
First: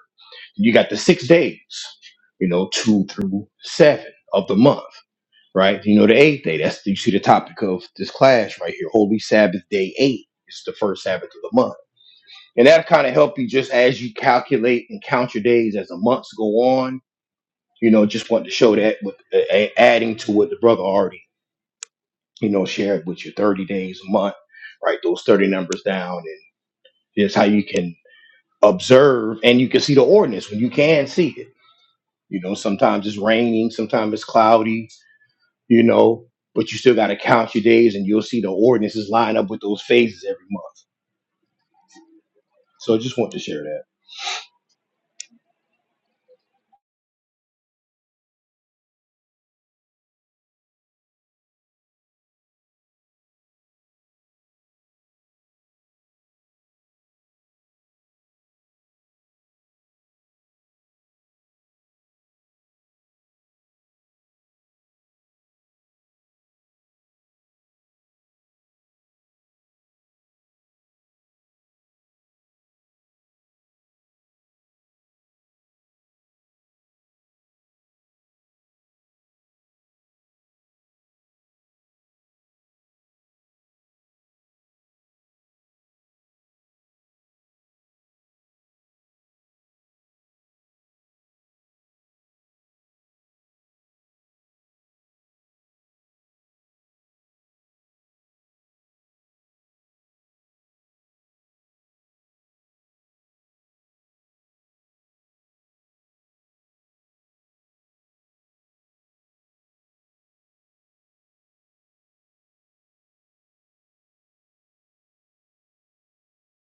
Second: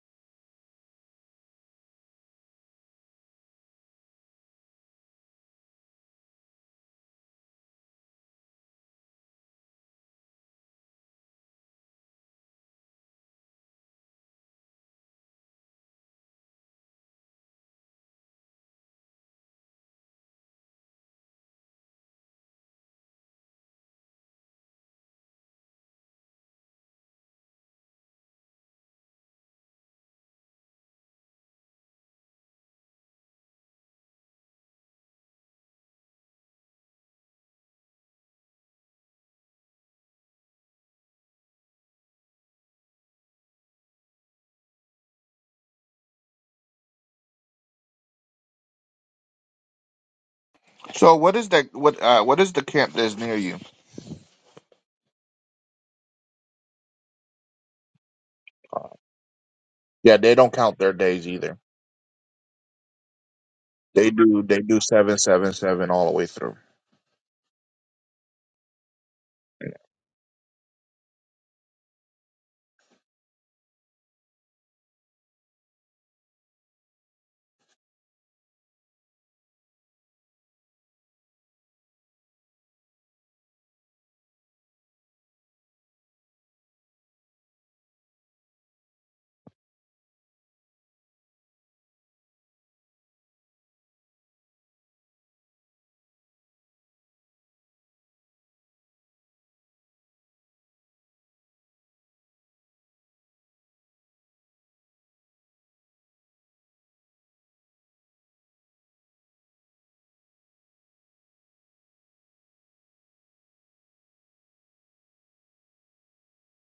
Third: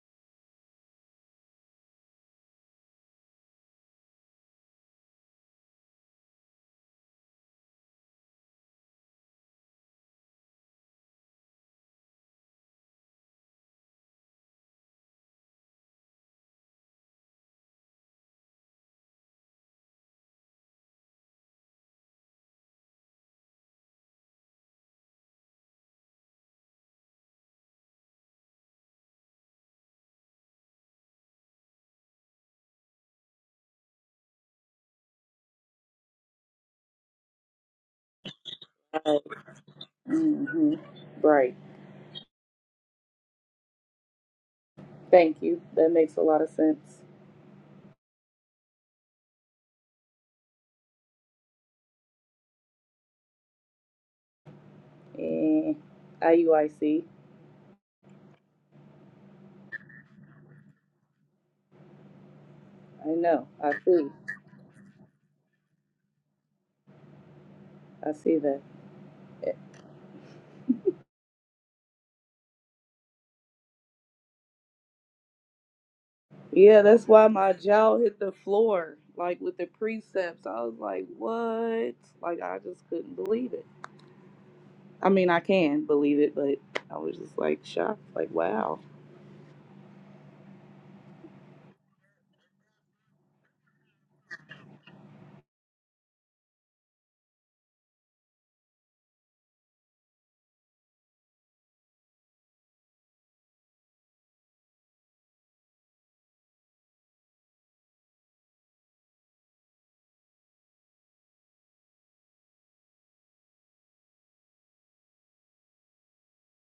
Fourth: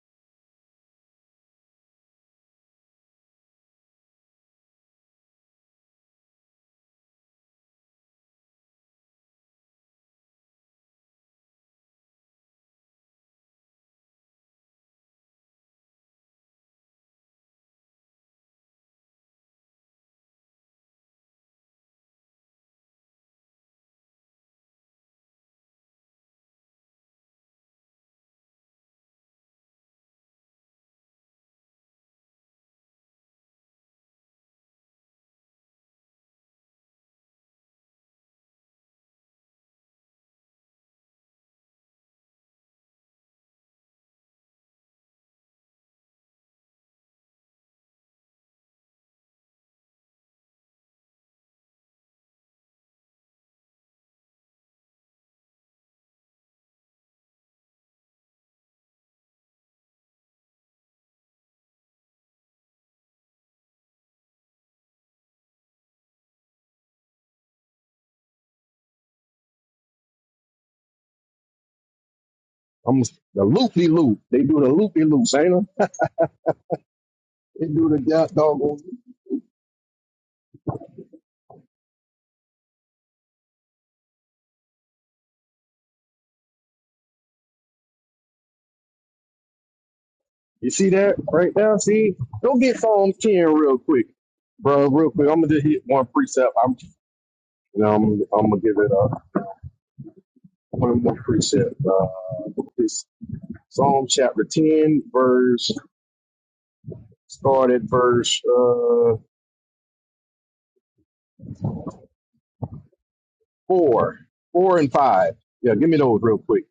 A: you got the six days you know two through seven of the month right? You know, the eighth day. That's you see the topic of this class right here. Holy Sabbath, day eight. It's the first Sabbath of the month, and that'll kind of help you just as you calculate and count your days as the months go on. You know, just want to show that with uh, a- adding to what the brother already you know shared with your thirty days a month, right? Those thirty numbers down, and here's how you can observe and you can see the ordinance when you can see it. You know, sometimes it's raining, sometimes it's cloudy, you know, but you still got to count your days and you'll see the ordinances line up with those phases every
D: hmm
A: month.
D: Right.
A: So I just want to share that.
D: Thank you. That makes a lot of sense.
B: So what is that what uh what is the camp that's near you?
D: And IUIC, I C.
B: Yeah, they don't count their days either.
D: I know. I see.
B: They do they do seven seven seven all the way through.
D: I see that.
C: I'm the loopy loop. They do the loopy loops, ain't them?
D: Yeah, that's why my
C: They do
D: jaw hit
C: the
D: the
C: dog.
D: floor, like with the precepts. I was like, what? Like, I just couldn't believe it. I mean, I can believe it, but I was just like shocked, like, wow.
C: You see that right now? See? Go get Psalms 10 real quick, bro. Real quick. I'm going to just hit one precept. I'm, you know, I'm, I'm going to give it uh, one more precept. Uh, it's Psalm chapter 10, verse, start at verse uh, 4, 4 and 5. Yeah, give me those real quick.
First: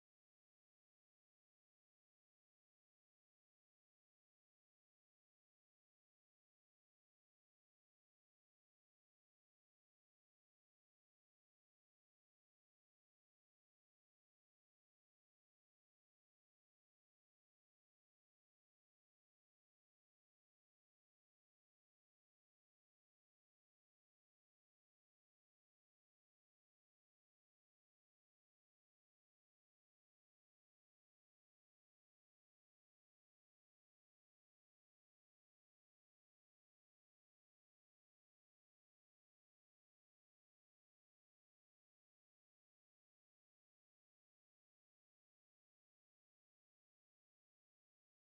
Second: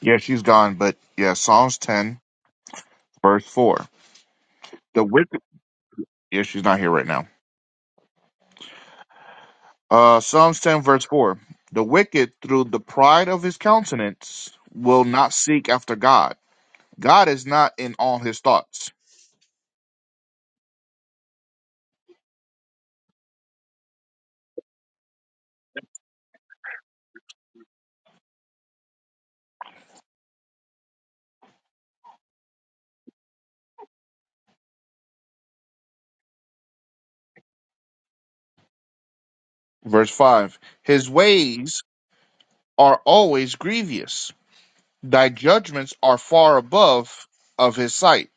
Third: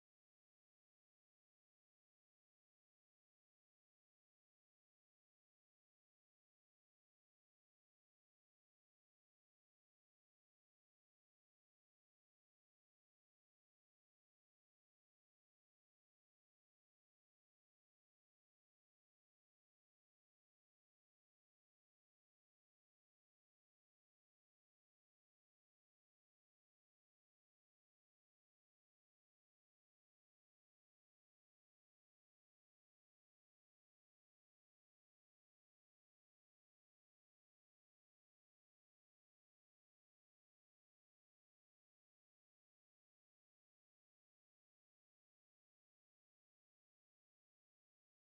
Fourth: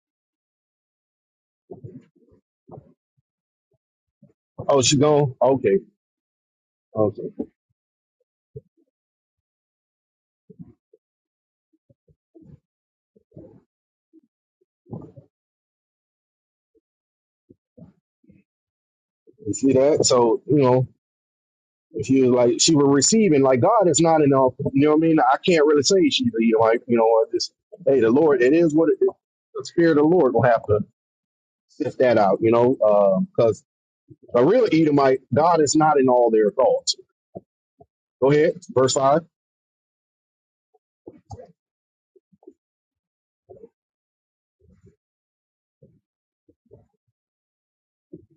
B: Yeah, she's gone, but yeah, Psalms 10, verse 4.
C: Oh, she
B: The
C: gone?
B: wicked,
C: Okay.
B: yeah, she's not here right
C: Okay.
B: now. Uh, Psalms 10, verse 4. The wicked, through the pride of his countenance, will not seek after God. God is not in all his thoughts.
C: You see that? So, you know, She was like, she was receiving, like, God is not enough. You know what I mean? I can't really say she, you know, like, you know, I just, hey, the Lord, it is what it is. The Spirit of the Lord will have to sift that out, you know, because a real Edomite, God is not in all their thoughts. Go ahead, verse 5.
B: Verse 5. His ways are always grievous. Thy judgments are far above of his sight.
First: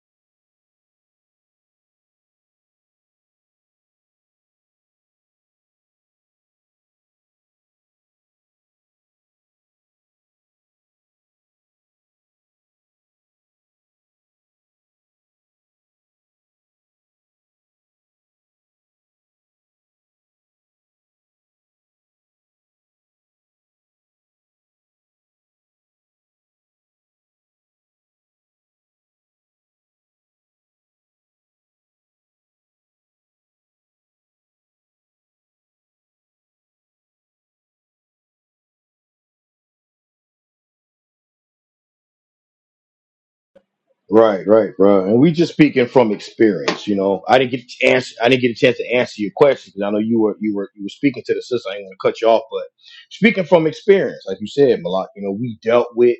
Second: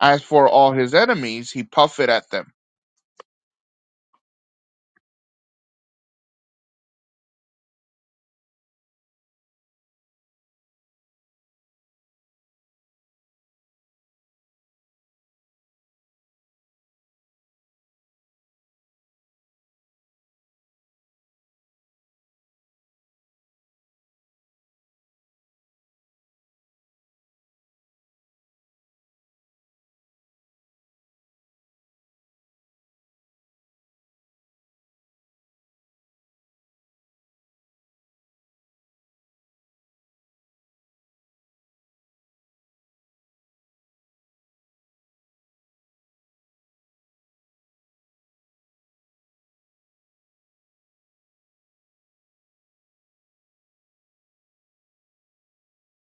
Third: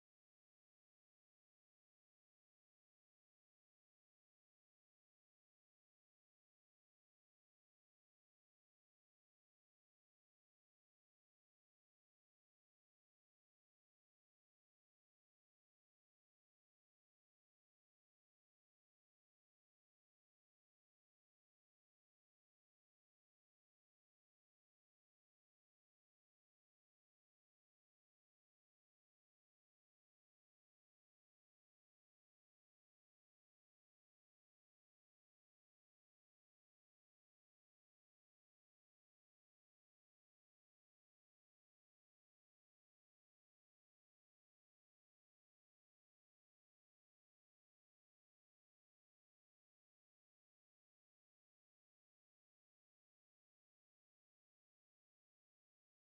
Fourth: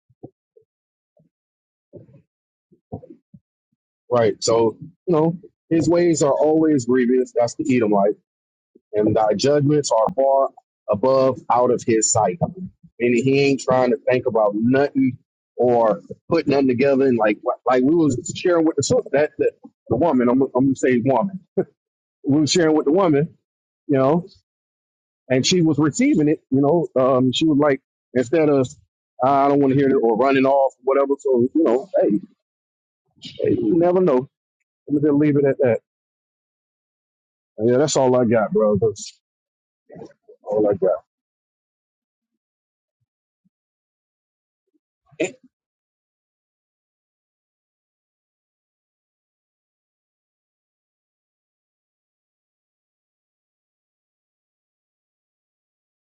B: As for all his enemies, he puffeth at them.
C: Right. So, you know, his ways are always grievous. That's the Edomite. And thy judgments are far above out of his sight. and he ain't trying to think about nothing or put nothing together. And like like we was sharing with the sis- that, that the woman. I'm, I'm gonna say woman. We was sharing with the woman, you know, and she was receiving it. You know, um, she was like instead of I don't want to hear it or running off whatever. So you know, hey, hey, you never know. I'm gonna just leave it at that. Yeah, that's all I got, bro. That's all I got.
A: Right, right, bro. And we
C: And
A: just speaking from experience, you know. I didn't get to answer. I didn't get a chance to answer your question 'cause I know you were you were you were speaking to the sister. I didn't want to cut you off, but speaking from experience, like you said, Malak, you know, we dealt with.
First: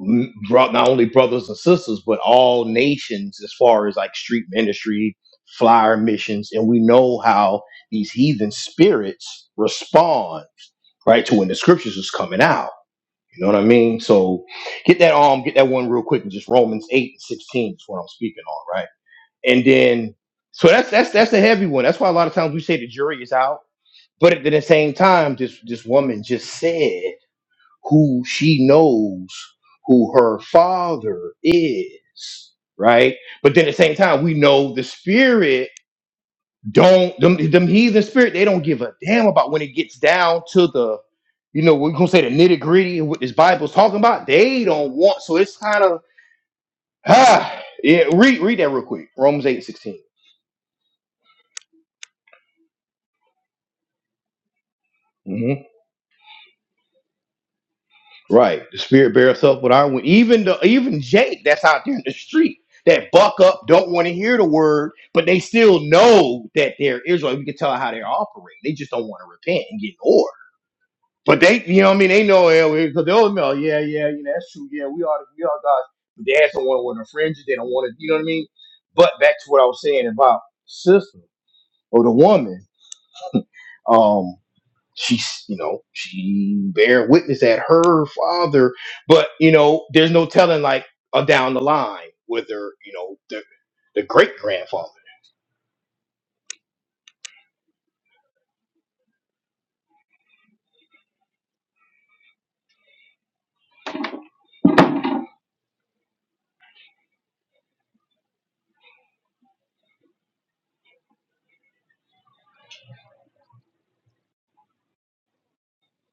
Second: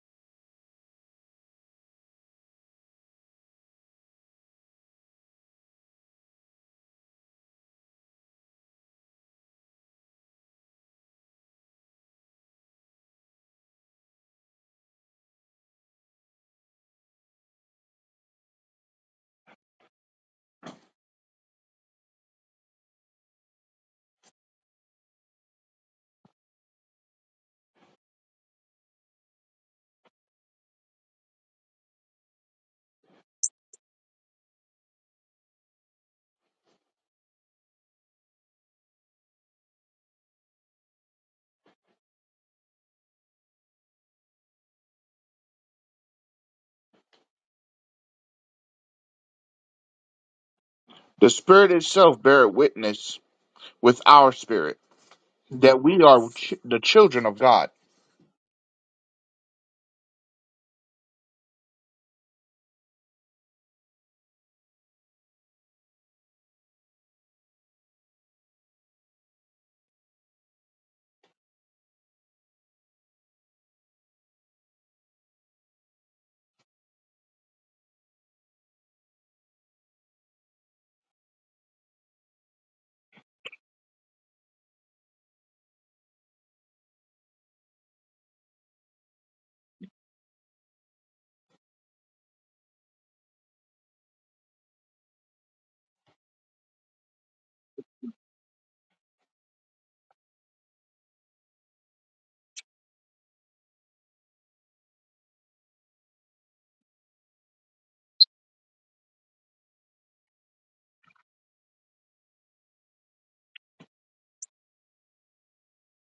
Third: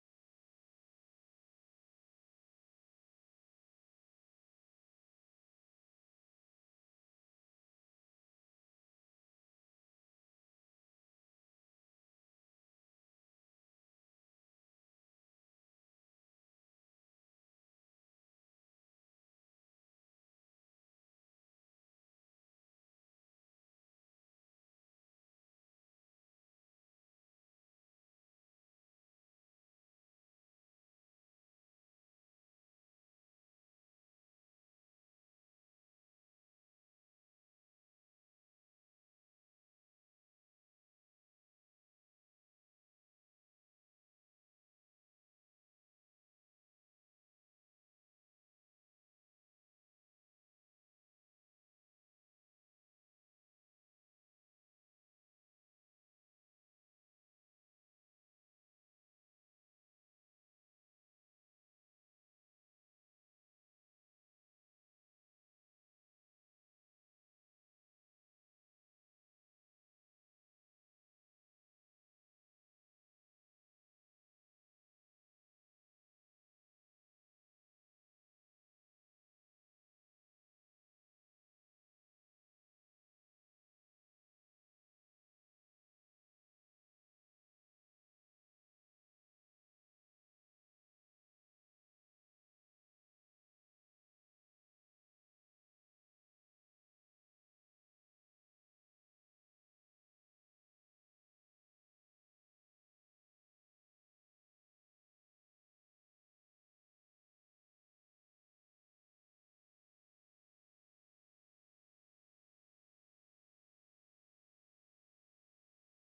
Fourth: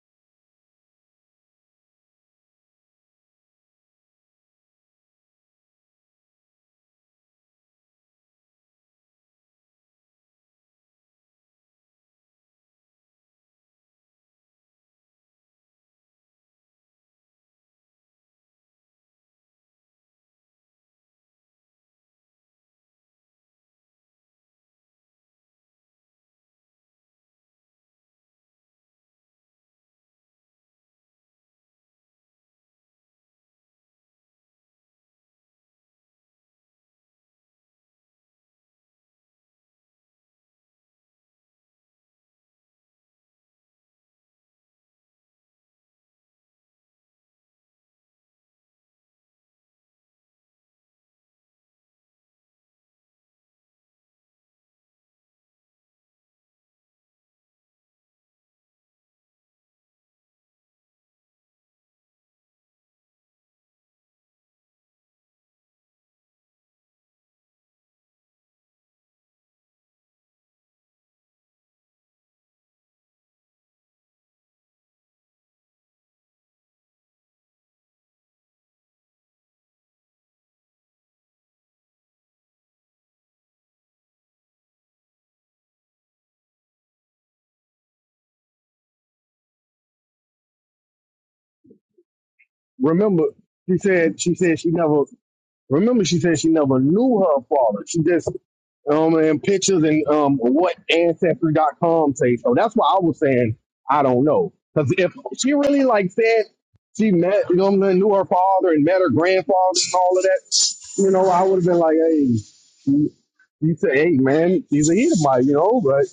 A: n- bro- not only brothers and sisters, but all nations as far as like street ministry, flyer missions, and we know how these heathen spirits respond, right, to when the scriptures is coming out. You know what I mean? So get that um, get that one real quick and just Romans 8 and 16 is what I'm speaking on, right? And then so that's that's that's a heavy one. That's why a lot of times we say the jury is out. But at the same time, this this woman just said who she knows who her father is, right? But then at the same time, we know the spirit don't them them heathen spirit, they don't give a damn about when it gets down to the you know, we're gonna say the nitty-gritty of what this Bible's talking about, they don't want so it's kind of ah (sighs) yeah, read read that real quick. Romans eight sixteen.
B: The Spirit itself beareth witness with our spirit
A: Mm-hmm.
B: that we are ch- the children of God.
A: Right. The spirit bears up with our witness. Even the even Jake that's out there in the street that buck up, don't want to hear the word, but they still know that they're Israel. We can tell how they're operating. They just don't want to repent and get in order. But they, you know what I mean? They know because they'll know, yeah, yeah, you know, that's true. Yeah, we are we are God's but they just don't want to want to infringe it. They don't want to, you know what I mean? But back to what I was saying about sister or the woman. um, she's you know she bear witness that her father but you know there's no telling like uh, down the line whether you know
C: remember,
A: the
C: she
A: the
C: said she
A: great
C: said she
A: grandfather
C: never. Remember, she said she never knew her father. She just um, and pictures and um, what ancestry.com say. So that's why I was saying I don't know because if she really like said she met you know, knew her father and met her grandfather and all of that, you know, I would have been like, hey, you you say, hey man, he's a Edomite, you know, but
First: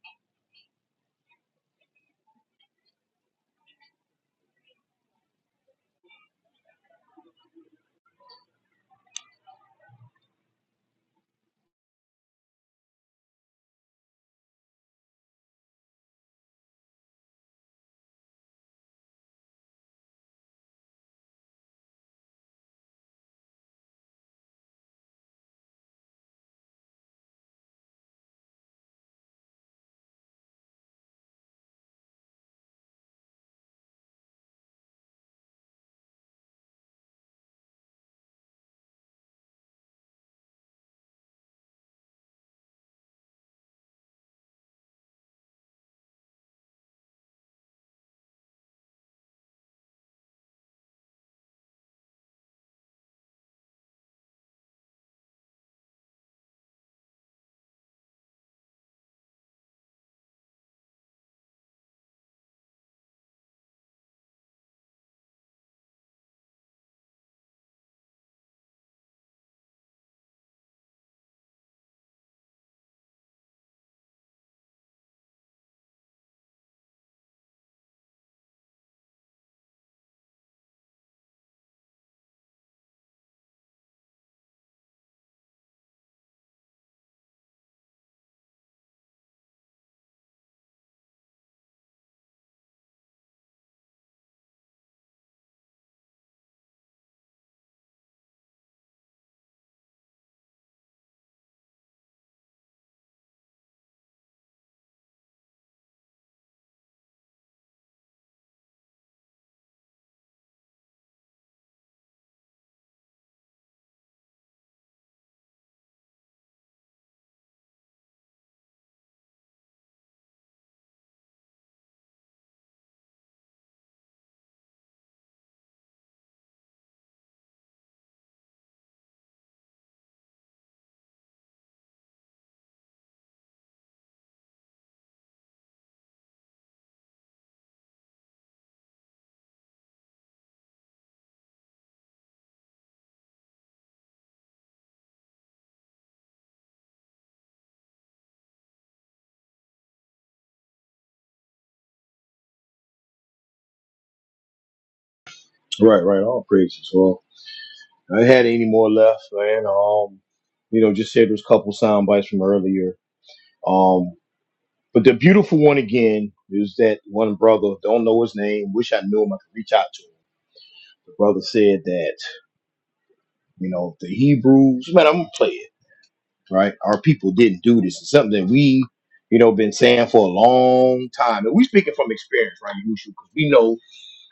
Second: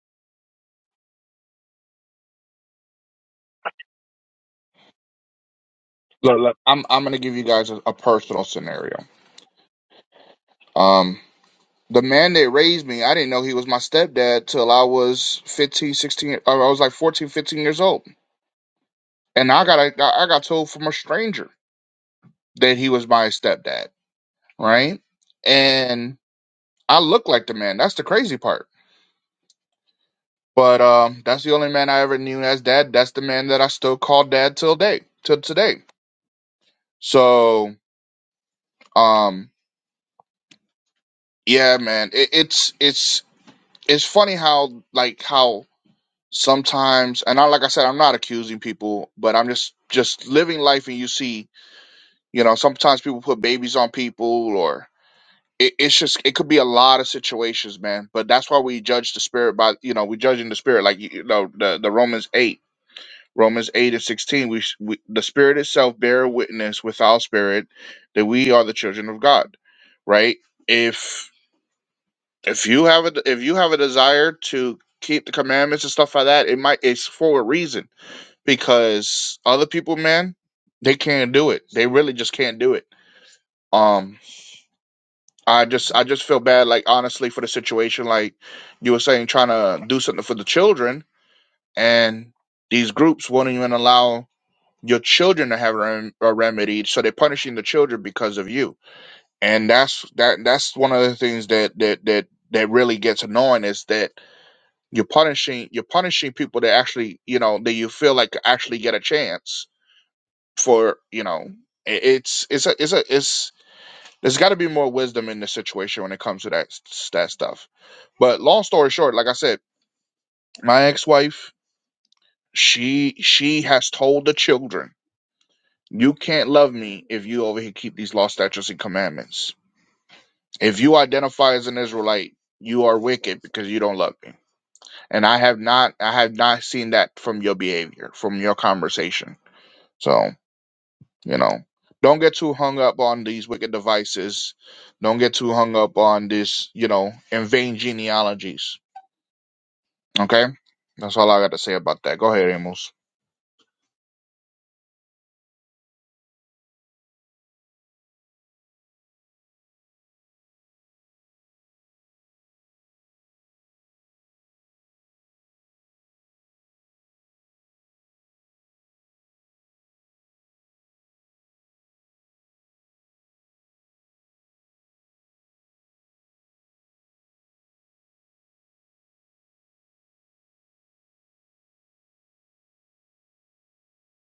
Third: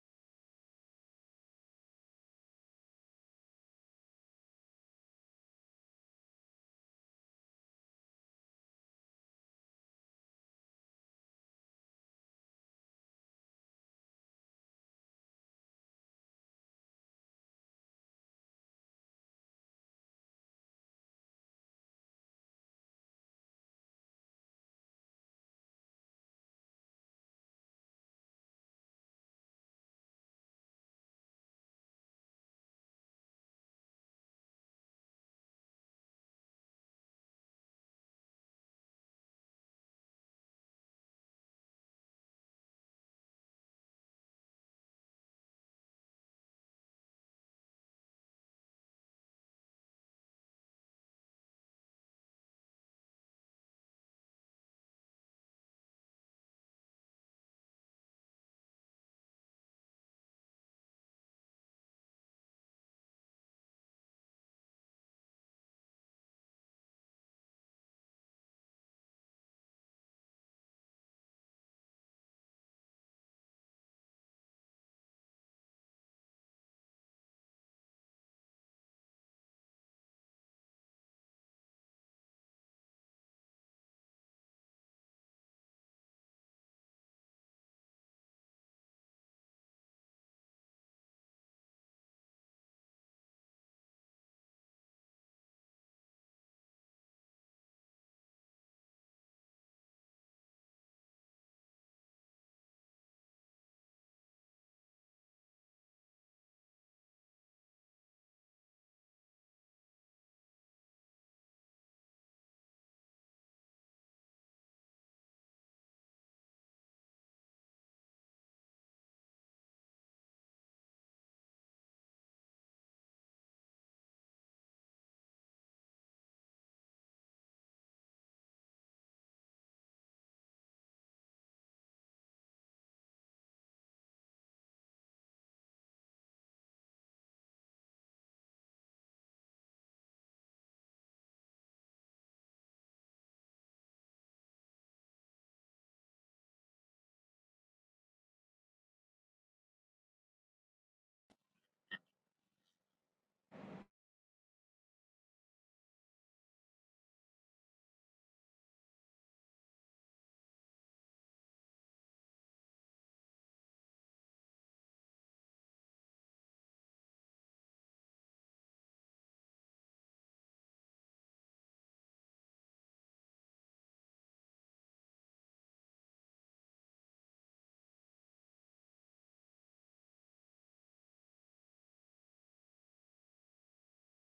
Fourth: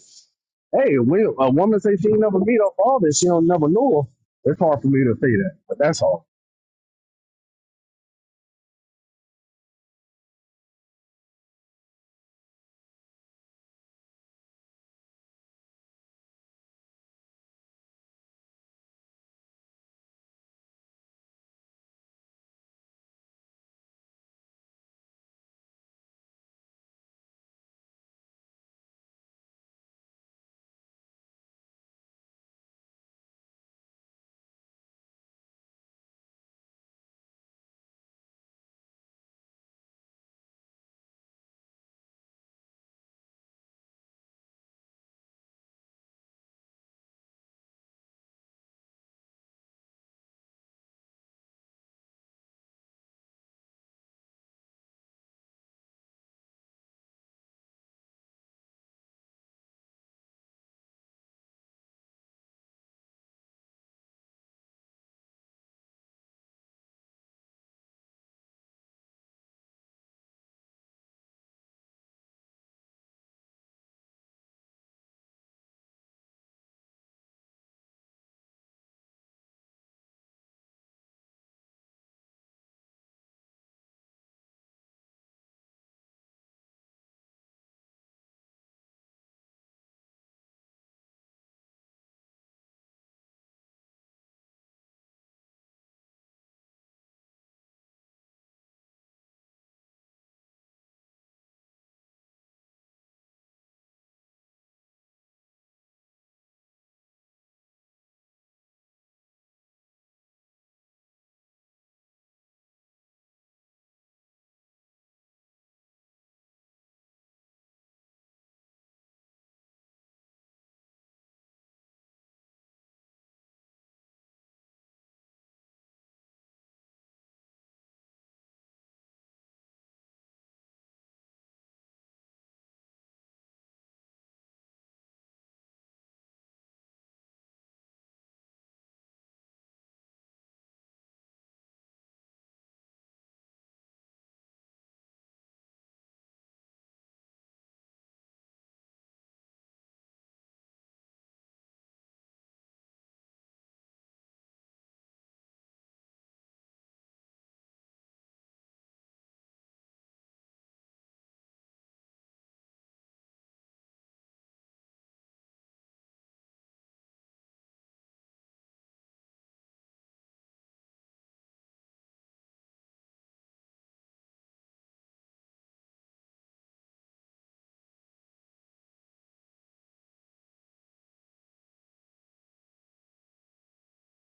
C: hey, we, a woman say she ain't never meet her father, she don't never know her. It's hard for me to say that, but that's all.
B: Look, look, I'm I'm gonna give you guys a, a personal scenario. Um, the man that raised me, I didn't know he was my stepdad till I was 15, 16. uh, I was like 14, 15 years old, and I got I got told from a stranger that he was my stepdad, right? And I look like the man. That's the crazy part. But um, that's the only man I ever knew as dad. That's the man that I still call dad till day till today. So um, yeah, man, it, it's it's it's funny how like how sometimes and I like I said I'm not accusing people, but I'm just just living life and you see, you know, sometimes people put babies on people or it, it's just it could be a lot of situations, man. But that's why we judge the spirit by you know we judge in the spirit like you you know the the Romans eight. Romans 8 and 16, we, sh- we the spirit itself bear witness with our spirit that we are the children of God, right? If if you have a if you have a desire to keep the commandments and stuff like that, it might it's for a reason because other people, man, they can't do it. They really just can't do it. Um, I just I just feel bad, like honestly, for the situation. Like you were saying, trying to do something for the children, and these groups won't even allow your children to have a, rem- a remedy, so they're punishing the children because of you. And that's that that's one of the things that that that that really gets annoying is that You're punishing you're punishing people that actually you know that you feel like actually get a chance for you know i- it's it's a it's a it's there's got to be more wisdom in this situation when it comes to that s- that stuff. But long story short, like I said, my ex-wife she she has told the children, you can't love me if you over here keep these law statutes and commandments. If you identify as an Israelite, you are wicked because you don't love me. And I have not I have not seen that from your behavior, from your conversation So, you know, don't get too hung up on these wicked devices. Don't get too hung up on this, you know, in vain genealogies. Okay? That's all I got to say about that. Go ahead, Amos.
A: Right, right. All praises. Well, I had any more left, man. Um, you know, just said those couple sound bites from earlier. Um, but the beautiful one again is that one brother. Don't know his name. Wish I knew him. I could reach out to him. The brother said that you know the Hebrews. Man, I'm gonna play it. right? Our people didn't do this. It's something that we, you know, been saying for a long time. And we speaking from experience, right, Yahushua? Because we know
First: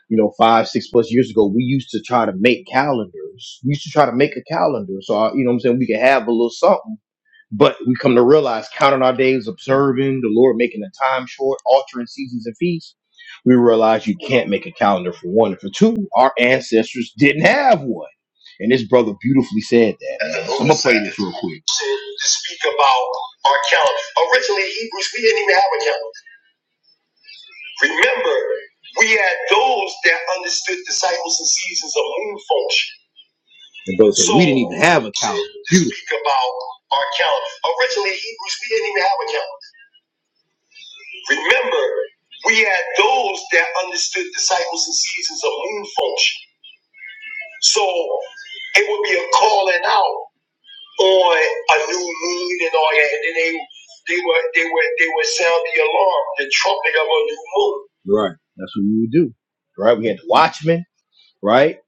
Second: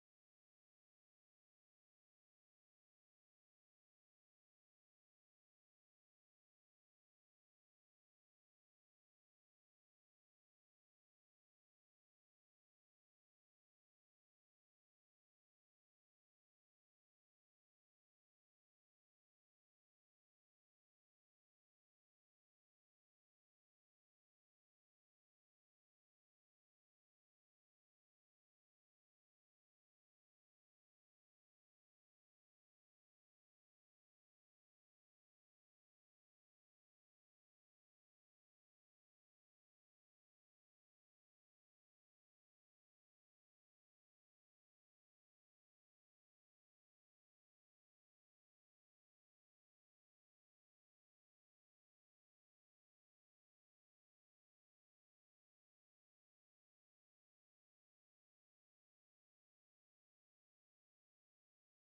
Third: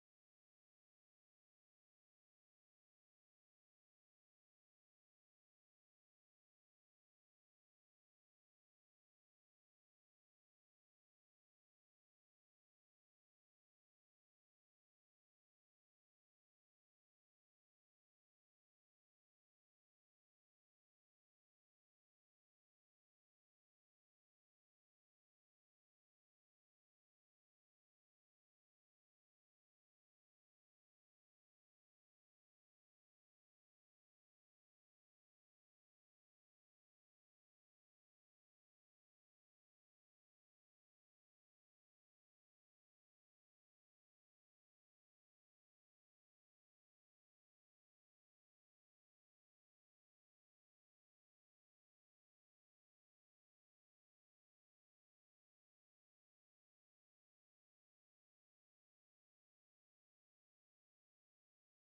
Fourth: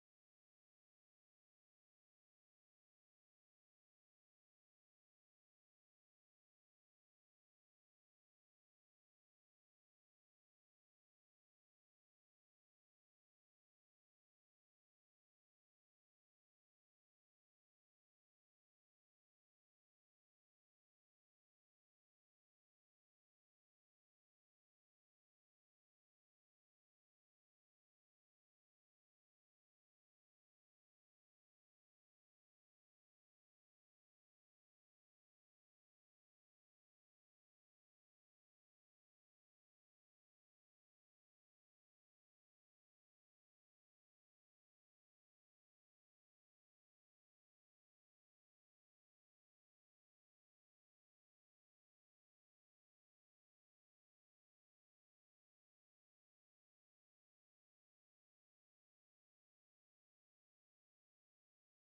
A: you know, five, six plus years ago, we used to try to make calendars. We used to try to make a calendar. So, I, you know what I'm saying? We could have a little something, but we come to realize counting our days, observing the Lord, making the time short, altering seasons and feasts. We realize you can't make a calendar for one. And for two, our ancestors didn't have one. And this brother beautifully said that. man. And the man. I'm going to play this real quick. Said To speak about our calendar. Originally, Hebrews, we didn't even have a calendar. Remember, we had those that understood disciples and seasons of moon function. And those that we didn't even have a calendar. To speak about our calendar. Originally, Hebrews, we didn't even have a calendar. Remember, we had those that understood disciples and seasons of moon function. So it would be a calling out on a new moon and all that, and then they they were they were they would sound the alarm, the trumpet of a new moon. Right. That's what we would do. Right. We had the watchmen. right?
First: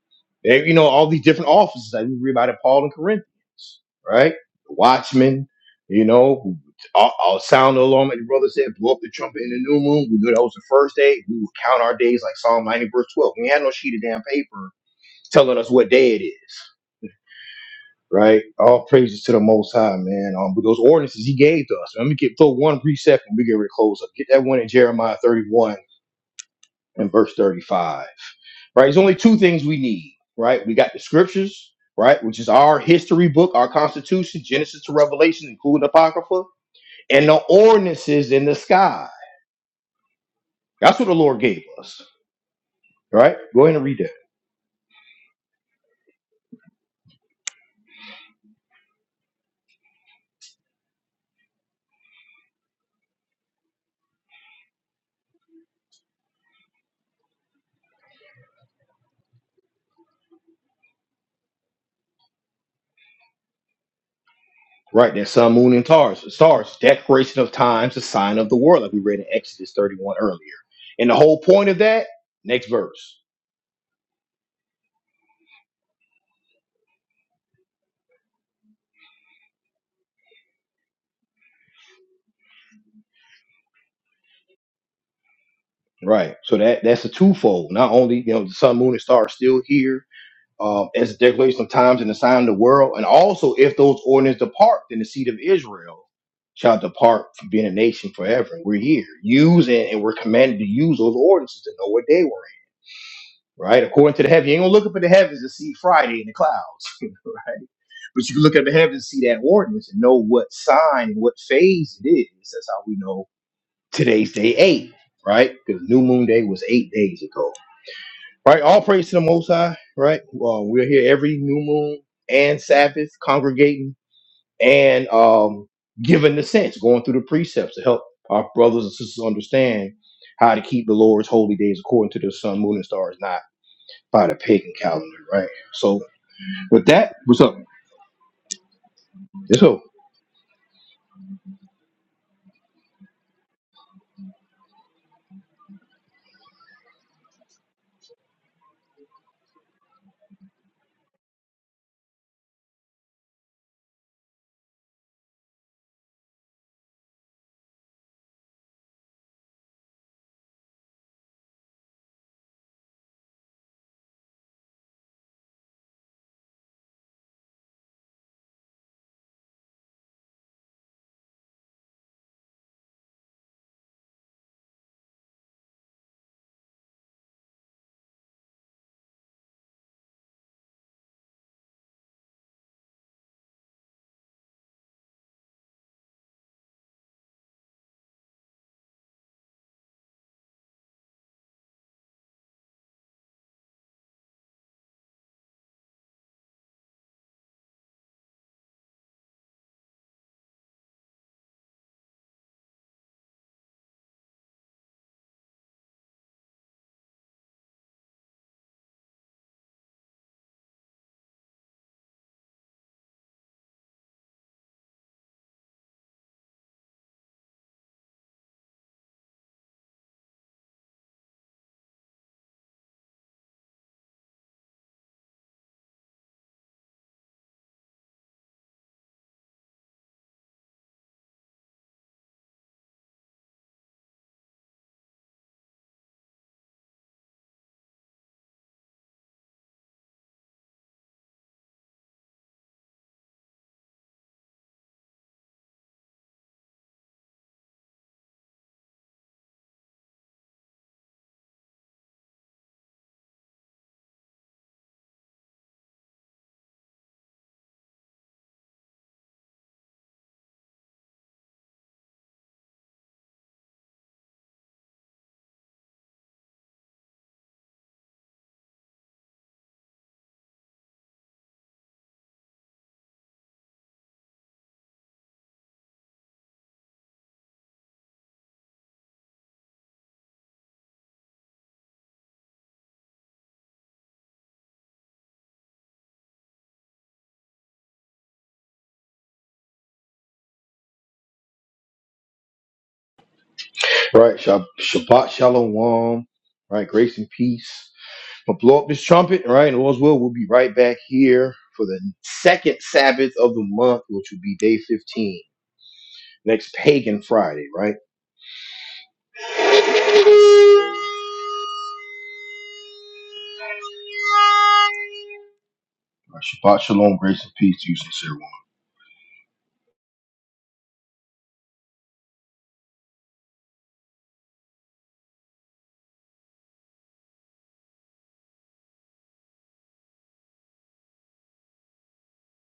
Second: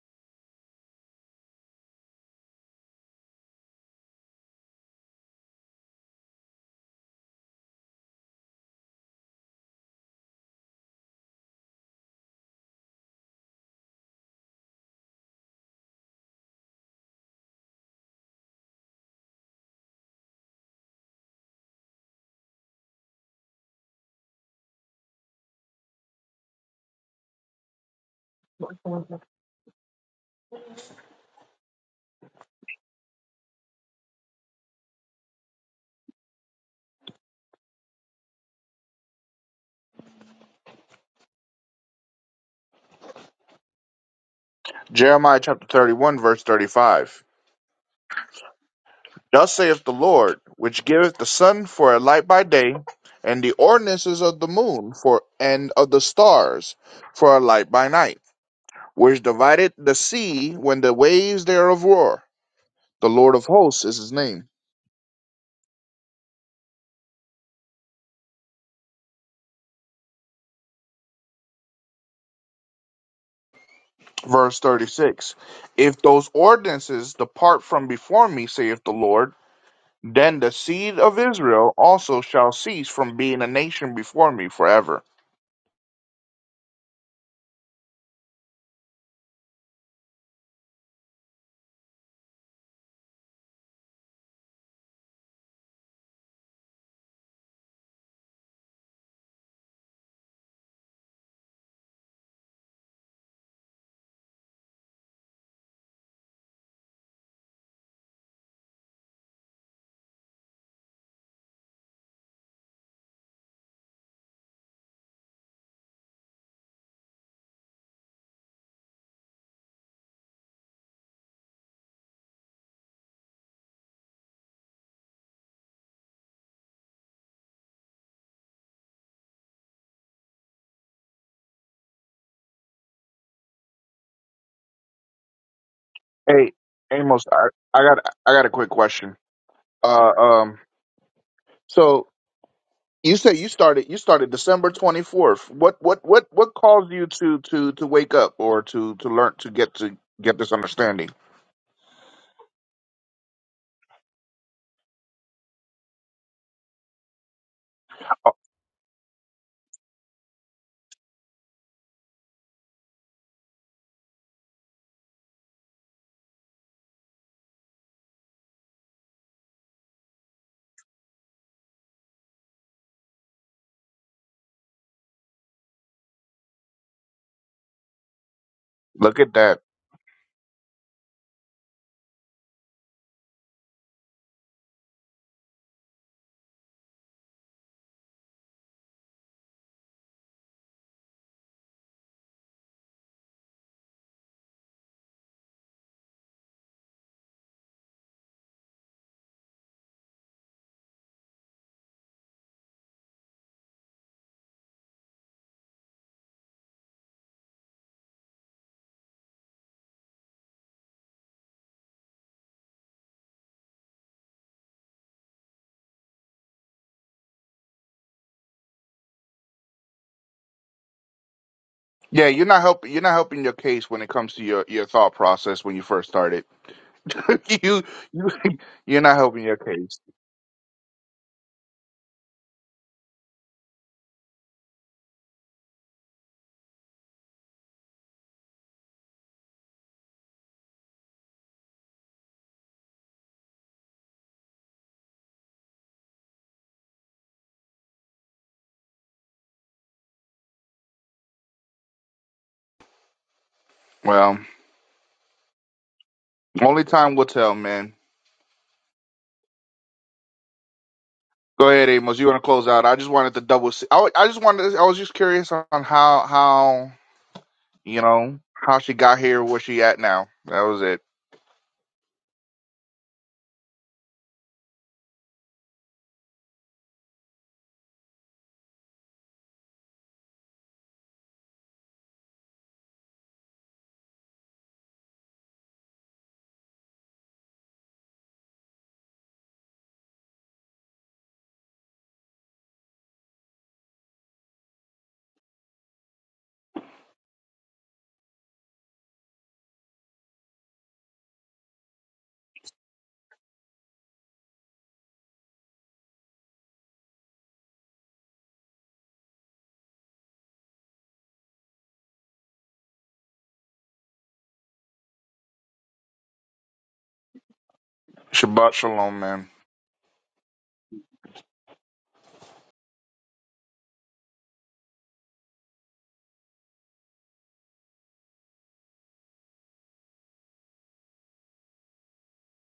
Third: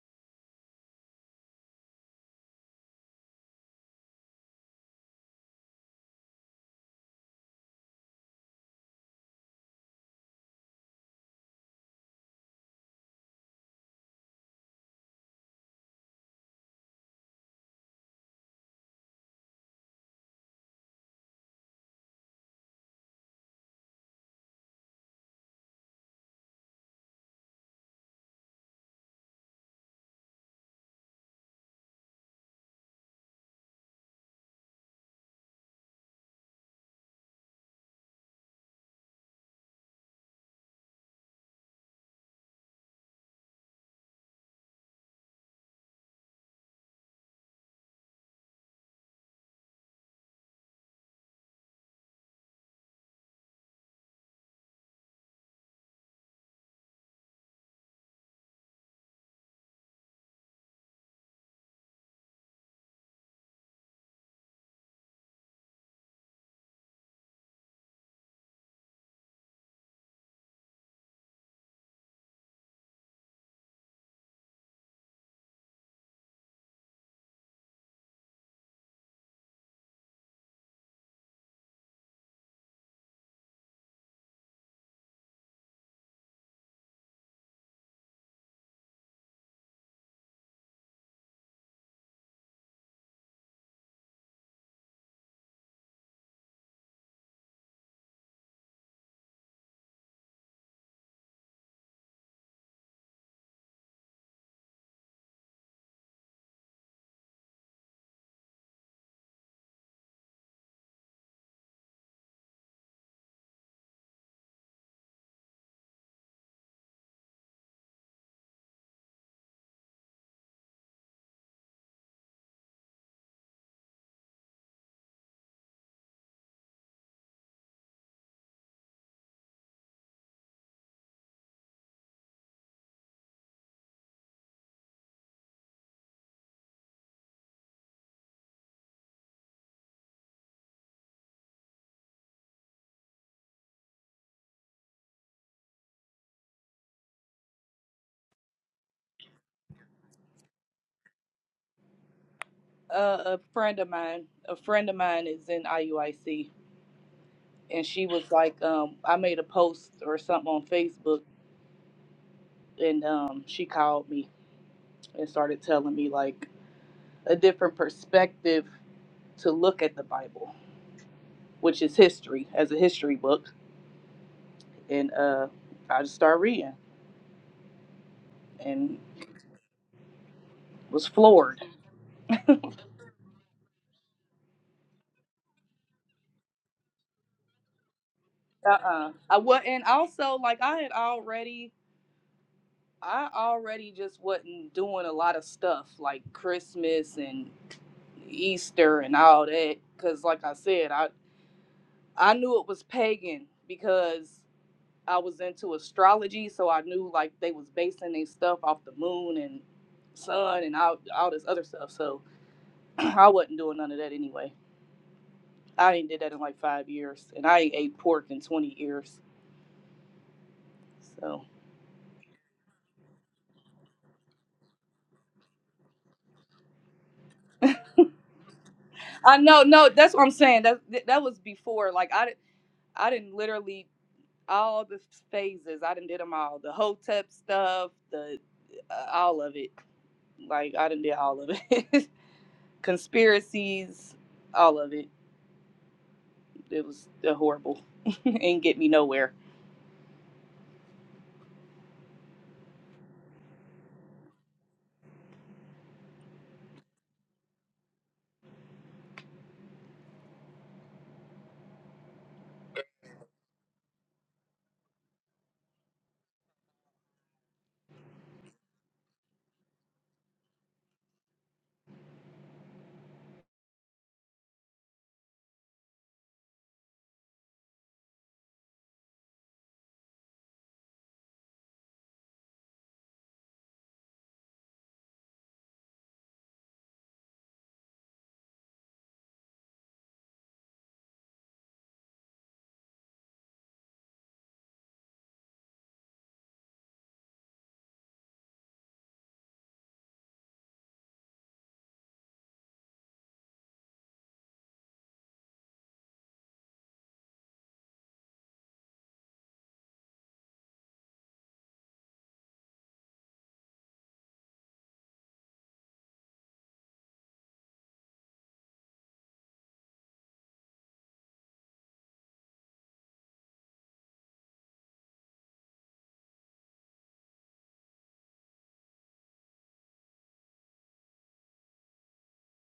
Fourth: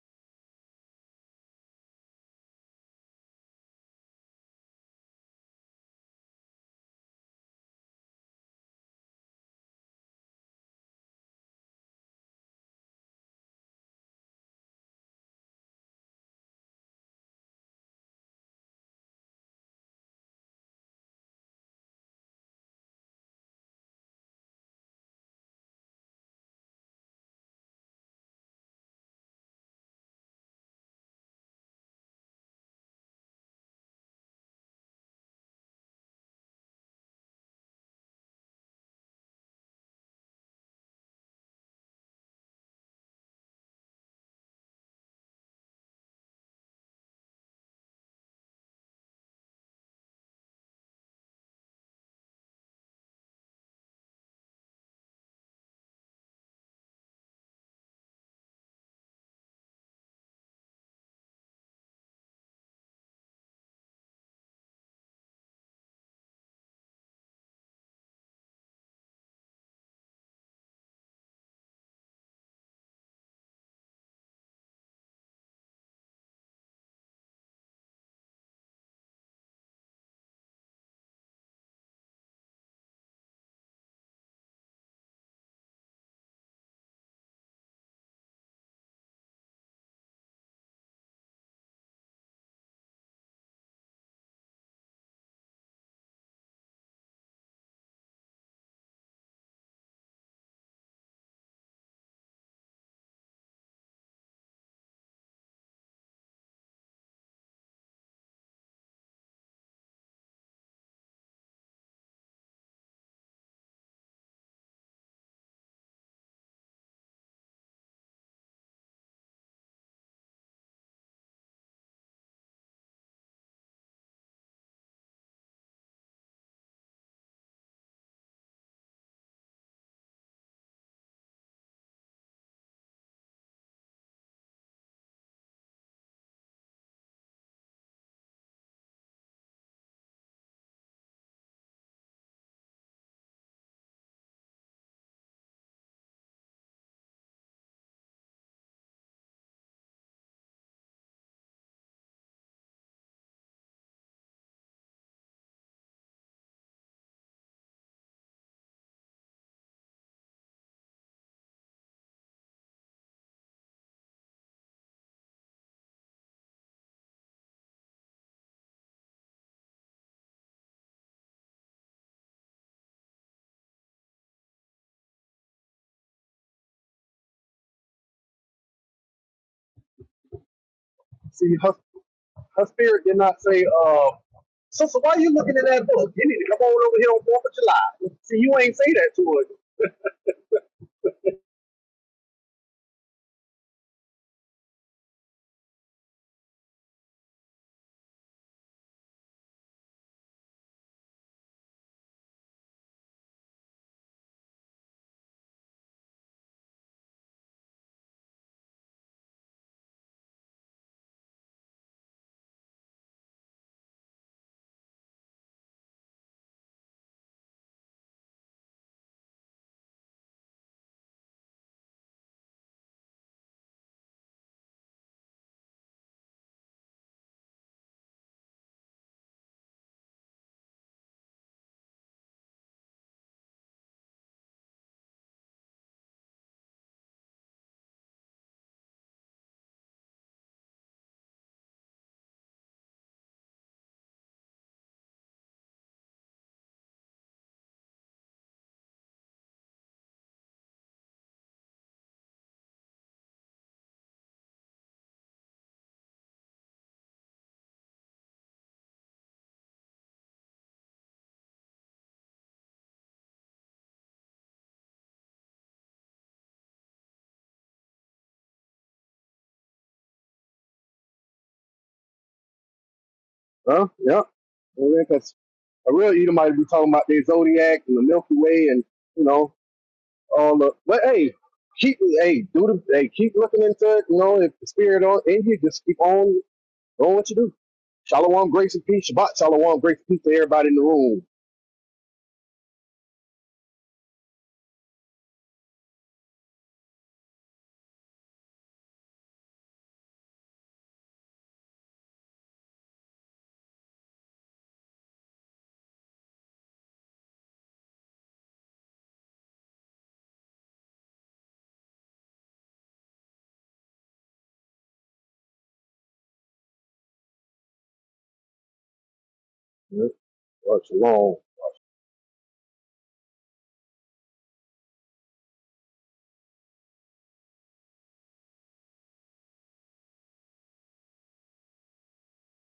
A: They- you know, all these different offices that we read about in Paul and Corinthians, right? The watchmen, you know, who all, all sound the alarm. And the brother said, blow up the trumpet in the new moon. We knew that was the first day. We would count our days like Psalm 90, verse 12. We had no sheet of damn paper telling us what day it is. Right, all praises to the Most High, man. Um, but those ordinances He gave to us. Let me get throw one precept and we get ready to close up. Get that one in Jeremiah thirty-one and verse thirty-five right? There's only two things we need, right? We got the scriptures, right, which is our history book, our constitution, Genesis to Revelation, including Apocrypha, and the ordinances in the sky. That's what the Lord gave us, right? Go ahead and read that.
B: Jeremiah chapter 31, verse 35. Thus saith the Lord, which giveth the sun for a light by day, and the ordinances of the moon for and of the stars for a light by night, which divided the sea when the waves thereof roar. The Lord of hosts is his name.
A: Right, that sun, moon, and stars. Stars, declaration of times, the sign of the world, like we read in Exodus 31 earlier. And the whole point of that, next verse.
B: Verse 36 If those ordinances depart from before me, saith the Lord, then the seed of Israel also shall cease from being a nation before me forever.
A: Right. So that that's a twofold. Not only, you know, the sun, moon, and stars still here, um, as declaration of times and the sign of the world. And also, if those ordinances depart, then the seed of Israel shall depart from being a nation forever. And we're here using and we're commanded to use those ordinances to know what day we're in, right? According to the heaven, you ain't gonna look up at the heavens and see Friday in the clouds, (laughs) right? But you can look at the heavens and see that ordinance and know what sign and what phase it is. That's how we know today's day eight, right? Because New Moon Day was eight days ago Right? All praise to the Most High, right? Well, we're here every new moon and Sabbath congregating and um, giving the sense, going through the precepts to help our brothers and sisters understand how to keep the Lord's holy days according to the sun, moon, and stars, not by the pagan calendar, right? So,
B: Hey,
A: with that,
B: Amos,
A: what's
B: I,
A: up?
B: I got I got a quick question.
A: It's up,
B: Uh, um, so you said you started you started December 24th. What what what what caused you to to to wake up or to to learn to get to get this understanding?
D: Uh, a friend of mine, a friend of mine is in IUIC, and she was like, um, I made a post or something on Facebook, and um, she called me and started telling me like a different perspective to look at the Bible, which is history as a history book, and uh, I just started reading and
B: Look at that.
D: was
C: See,
D: floored.
C: her Her spirit did not say, uh, sister, why are you looking at that book? You need to come on over here on 4th of July. See, you ain't say that
D: Uh-uh. I
C: to
D: wa
C: her.
D: and also like I had already I already just wasn't doing a lot of stuff like Christmas and Easter and all that because, like I said, I I knew it was pagan because I was into astrology, so I knew like they was basing their stuff off the moon and sun and all all this other stuff. So (clears throat) I wasn't doing none of that anyway. I ain't did that in like five years, and I ain't ate pork in twenty years. So
B: Yeah, you're not helping. You're not helping your case when it comes to your, your thought process when you first started. (laughs) you you you're not
D: I
B: helping your
D: know, no,
B: case.
D: that's what I'm saying. That that was before. Like I di- I didn't literally all the phases. I didn't did them all. The hotep stuff, the uh, all of it Like I done did all of it. (laughs) Conspiracies, all of it. It was horrible. (laughs) and get me nowhere.
B: Well, only time will tell, man. Go ahead, Amos. You want to close out? I just wanted to double. See. I, wa- I just wanted. I was just curious on how how you know how she got here, where she at now. That was it.
C: Huh? Yeah. Because a real Edomite be talking about their zodiac and the Milky Way and, you know, all the, but hey, keep, hey, do the, hey, keep looking into it. You know, if the spirit on in you, just keep on doing what you do. Shalom, grace and peace. Shabbat, shalom, grace and peace to everybody in the room.
A: right? Shab- Shabbat Shalom, right? Grace and peace. But blow up this trumpet, all right? And all's well, we'll be right back here for the second Sabbath of the month, which will be day 15 next pagan Friday, right? (laughs) All right, Shabbat shalom, grace and peace to you, sincere one.
B: Shabbat shalom, man.
C: Yeah. Shalom.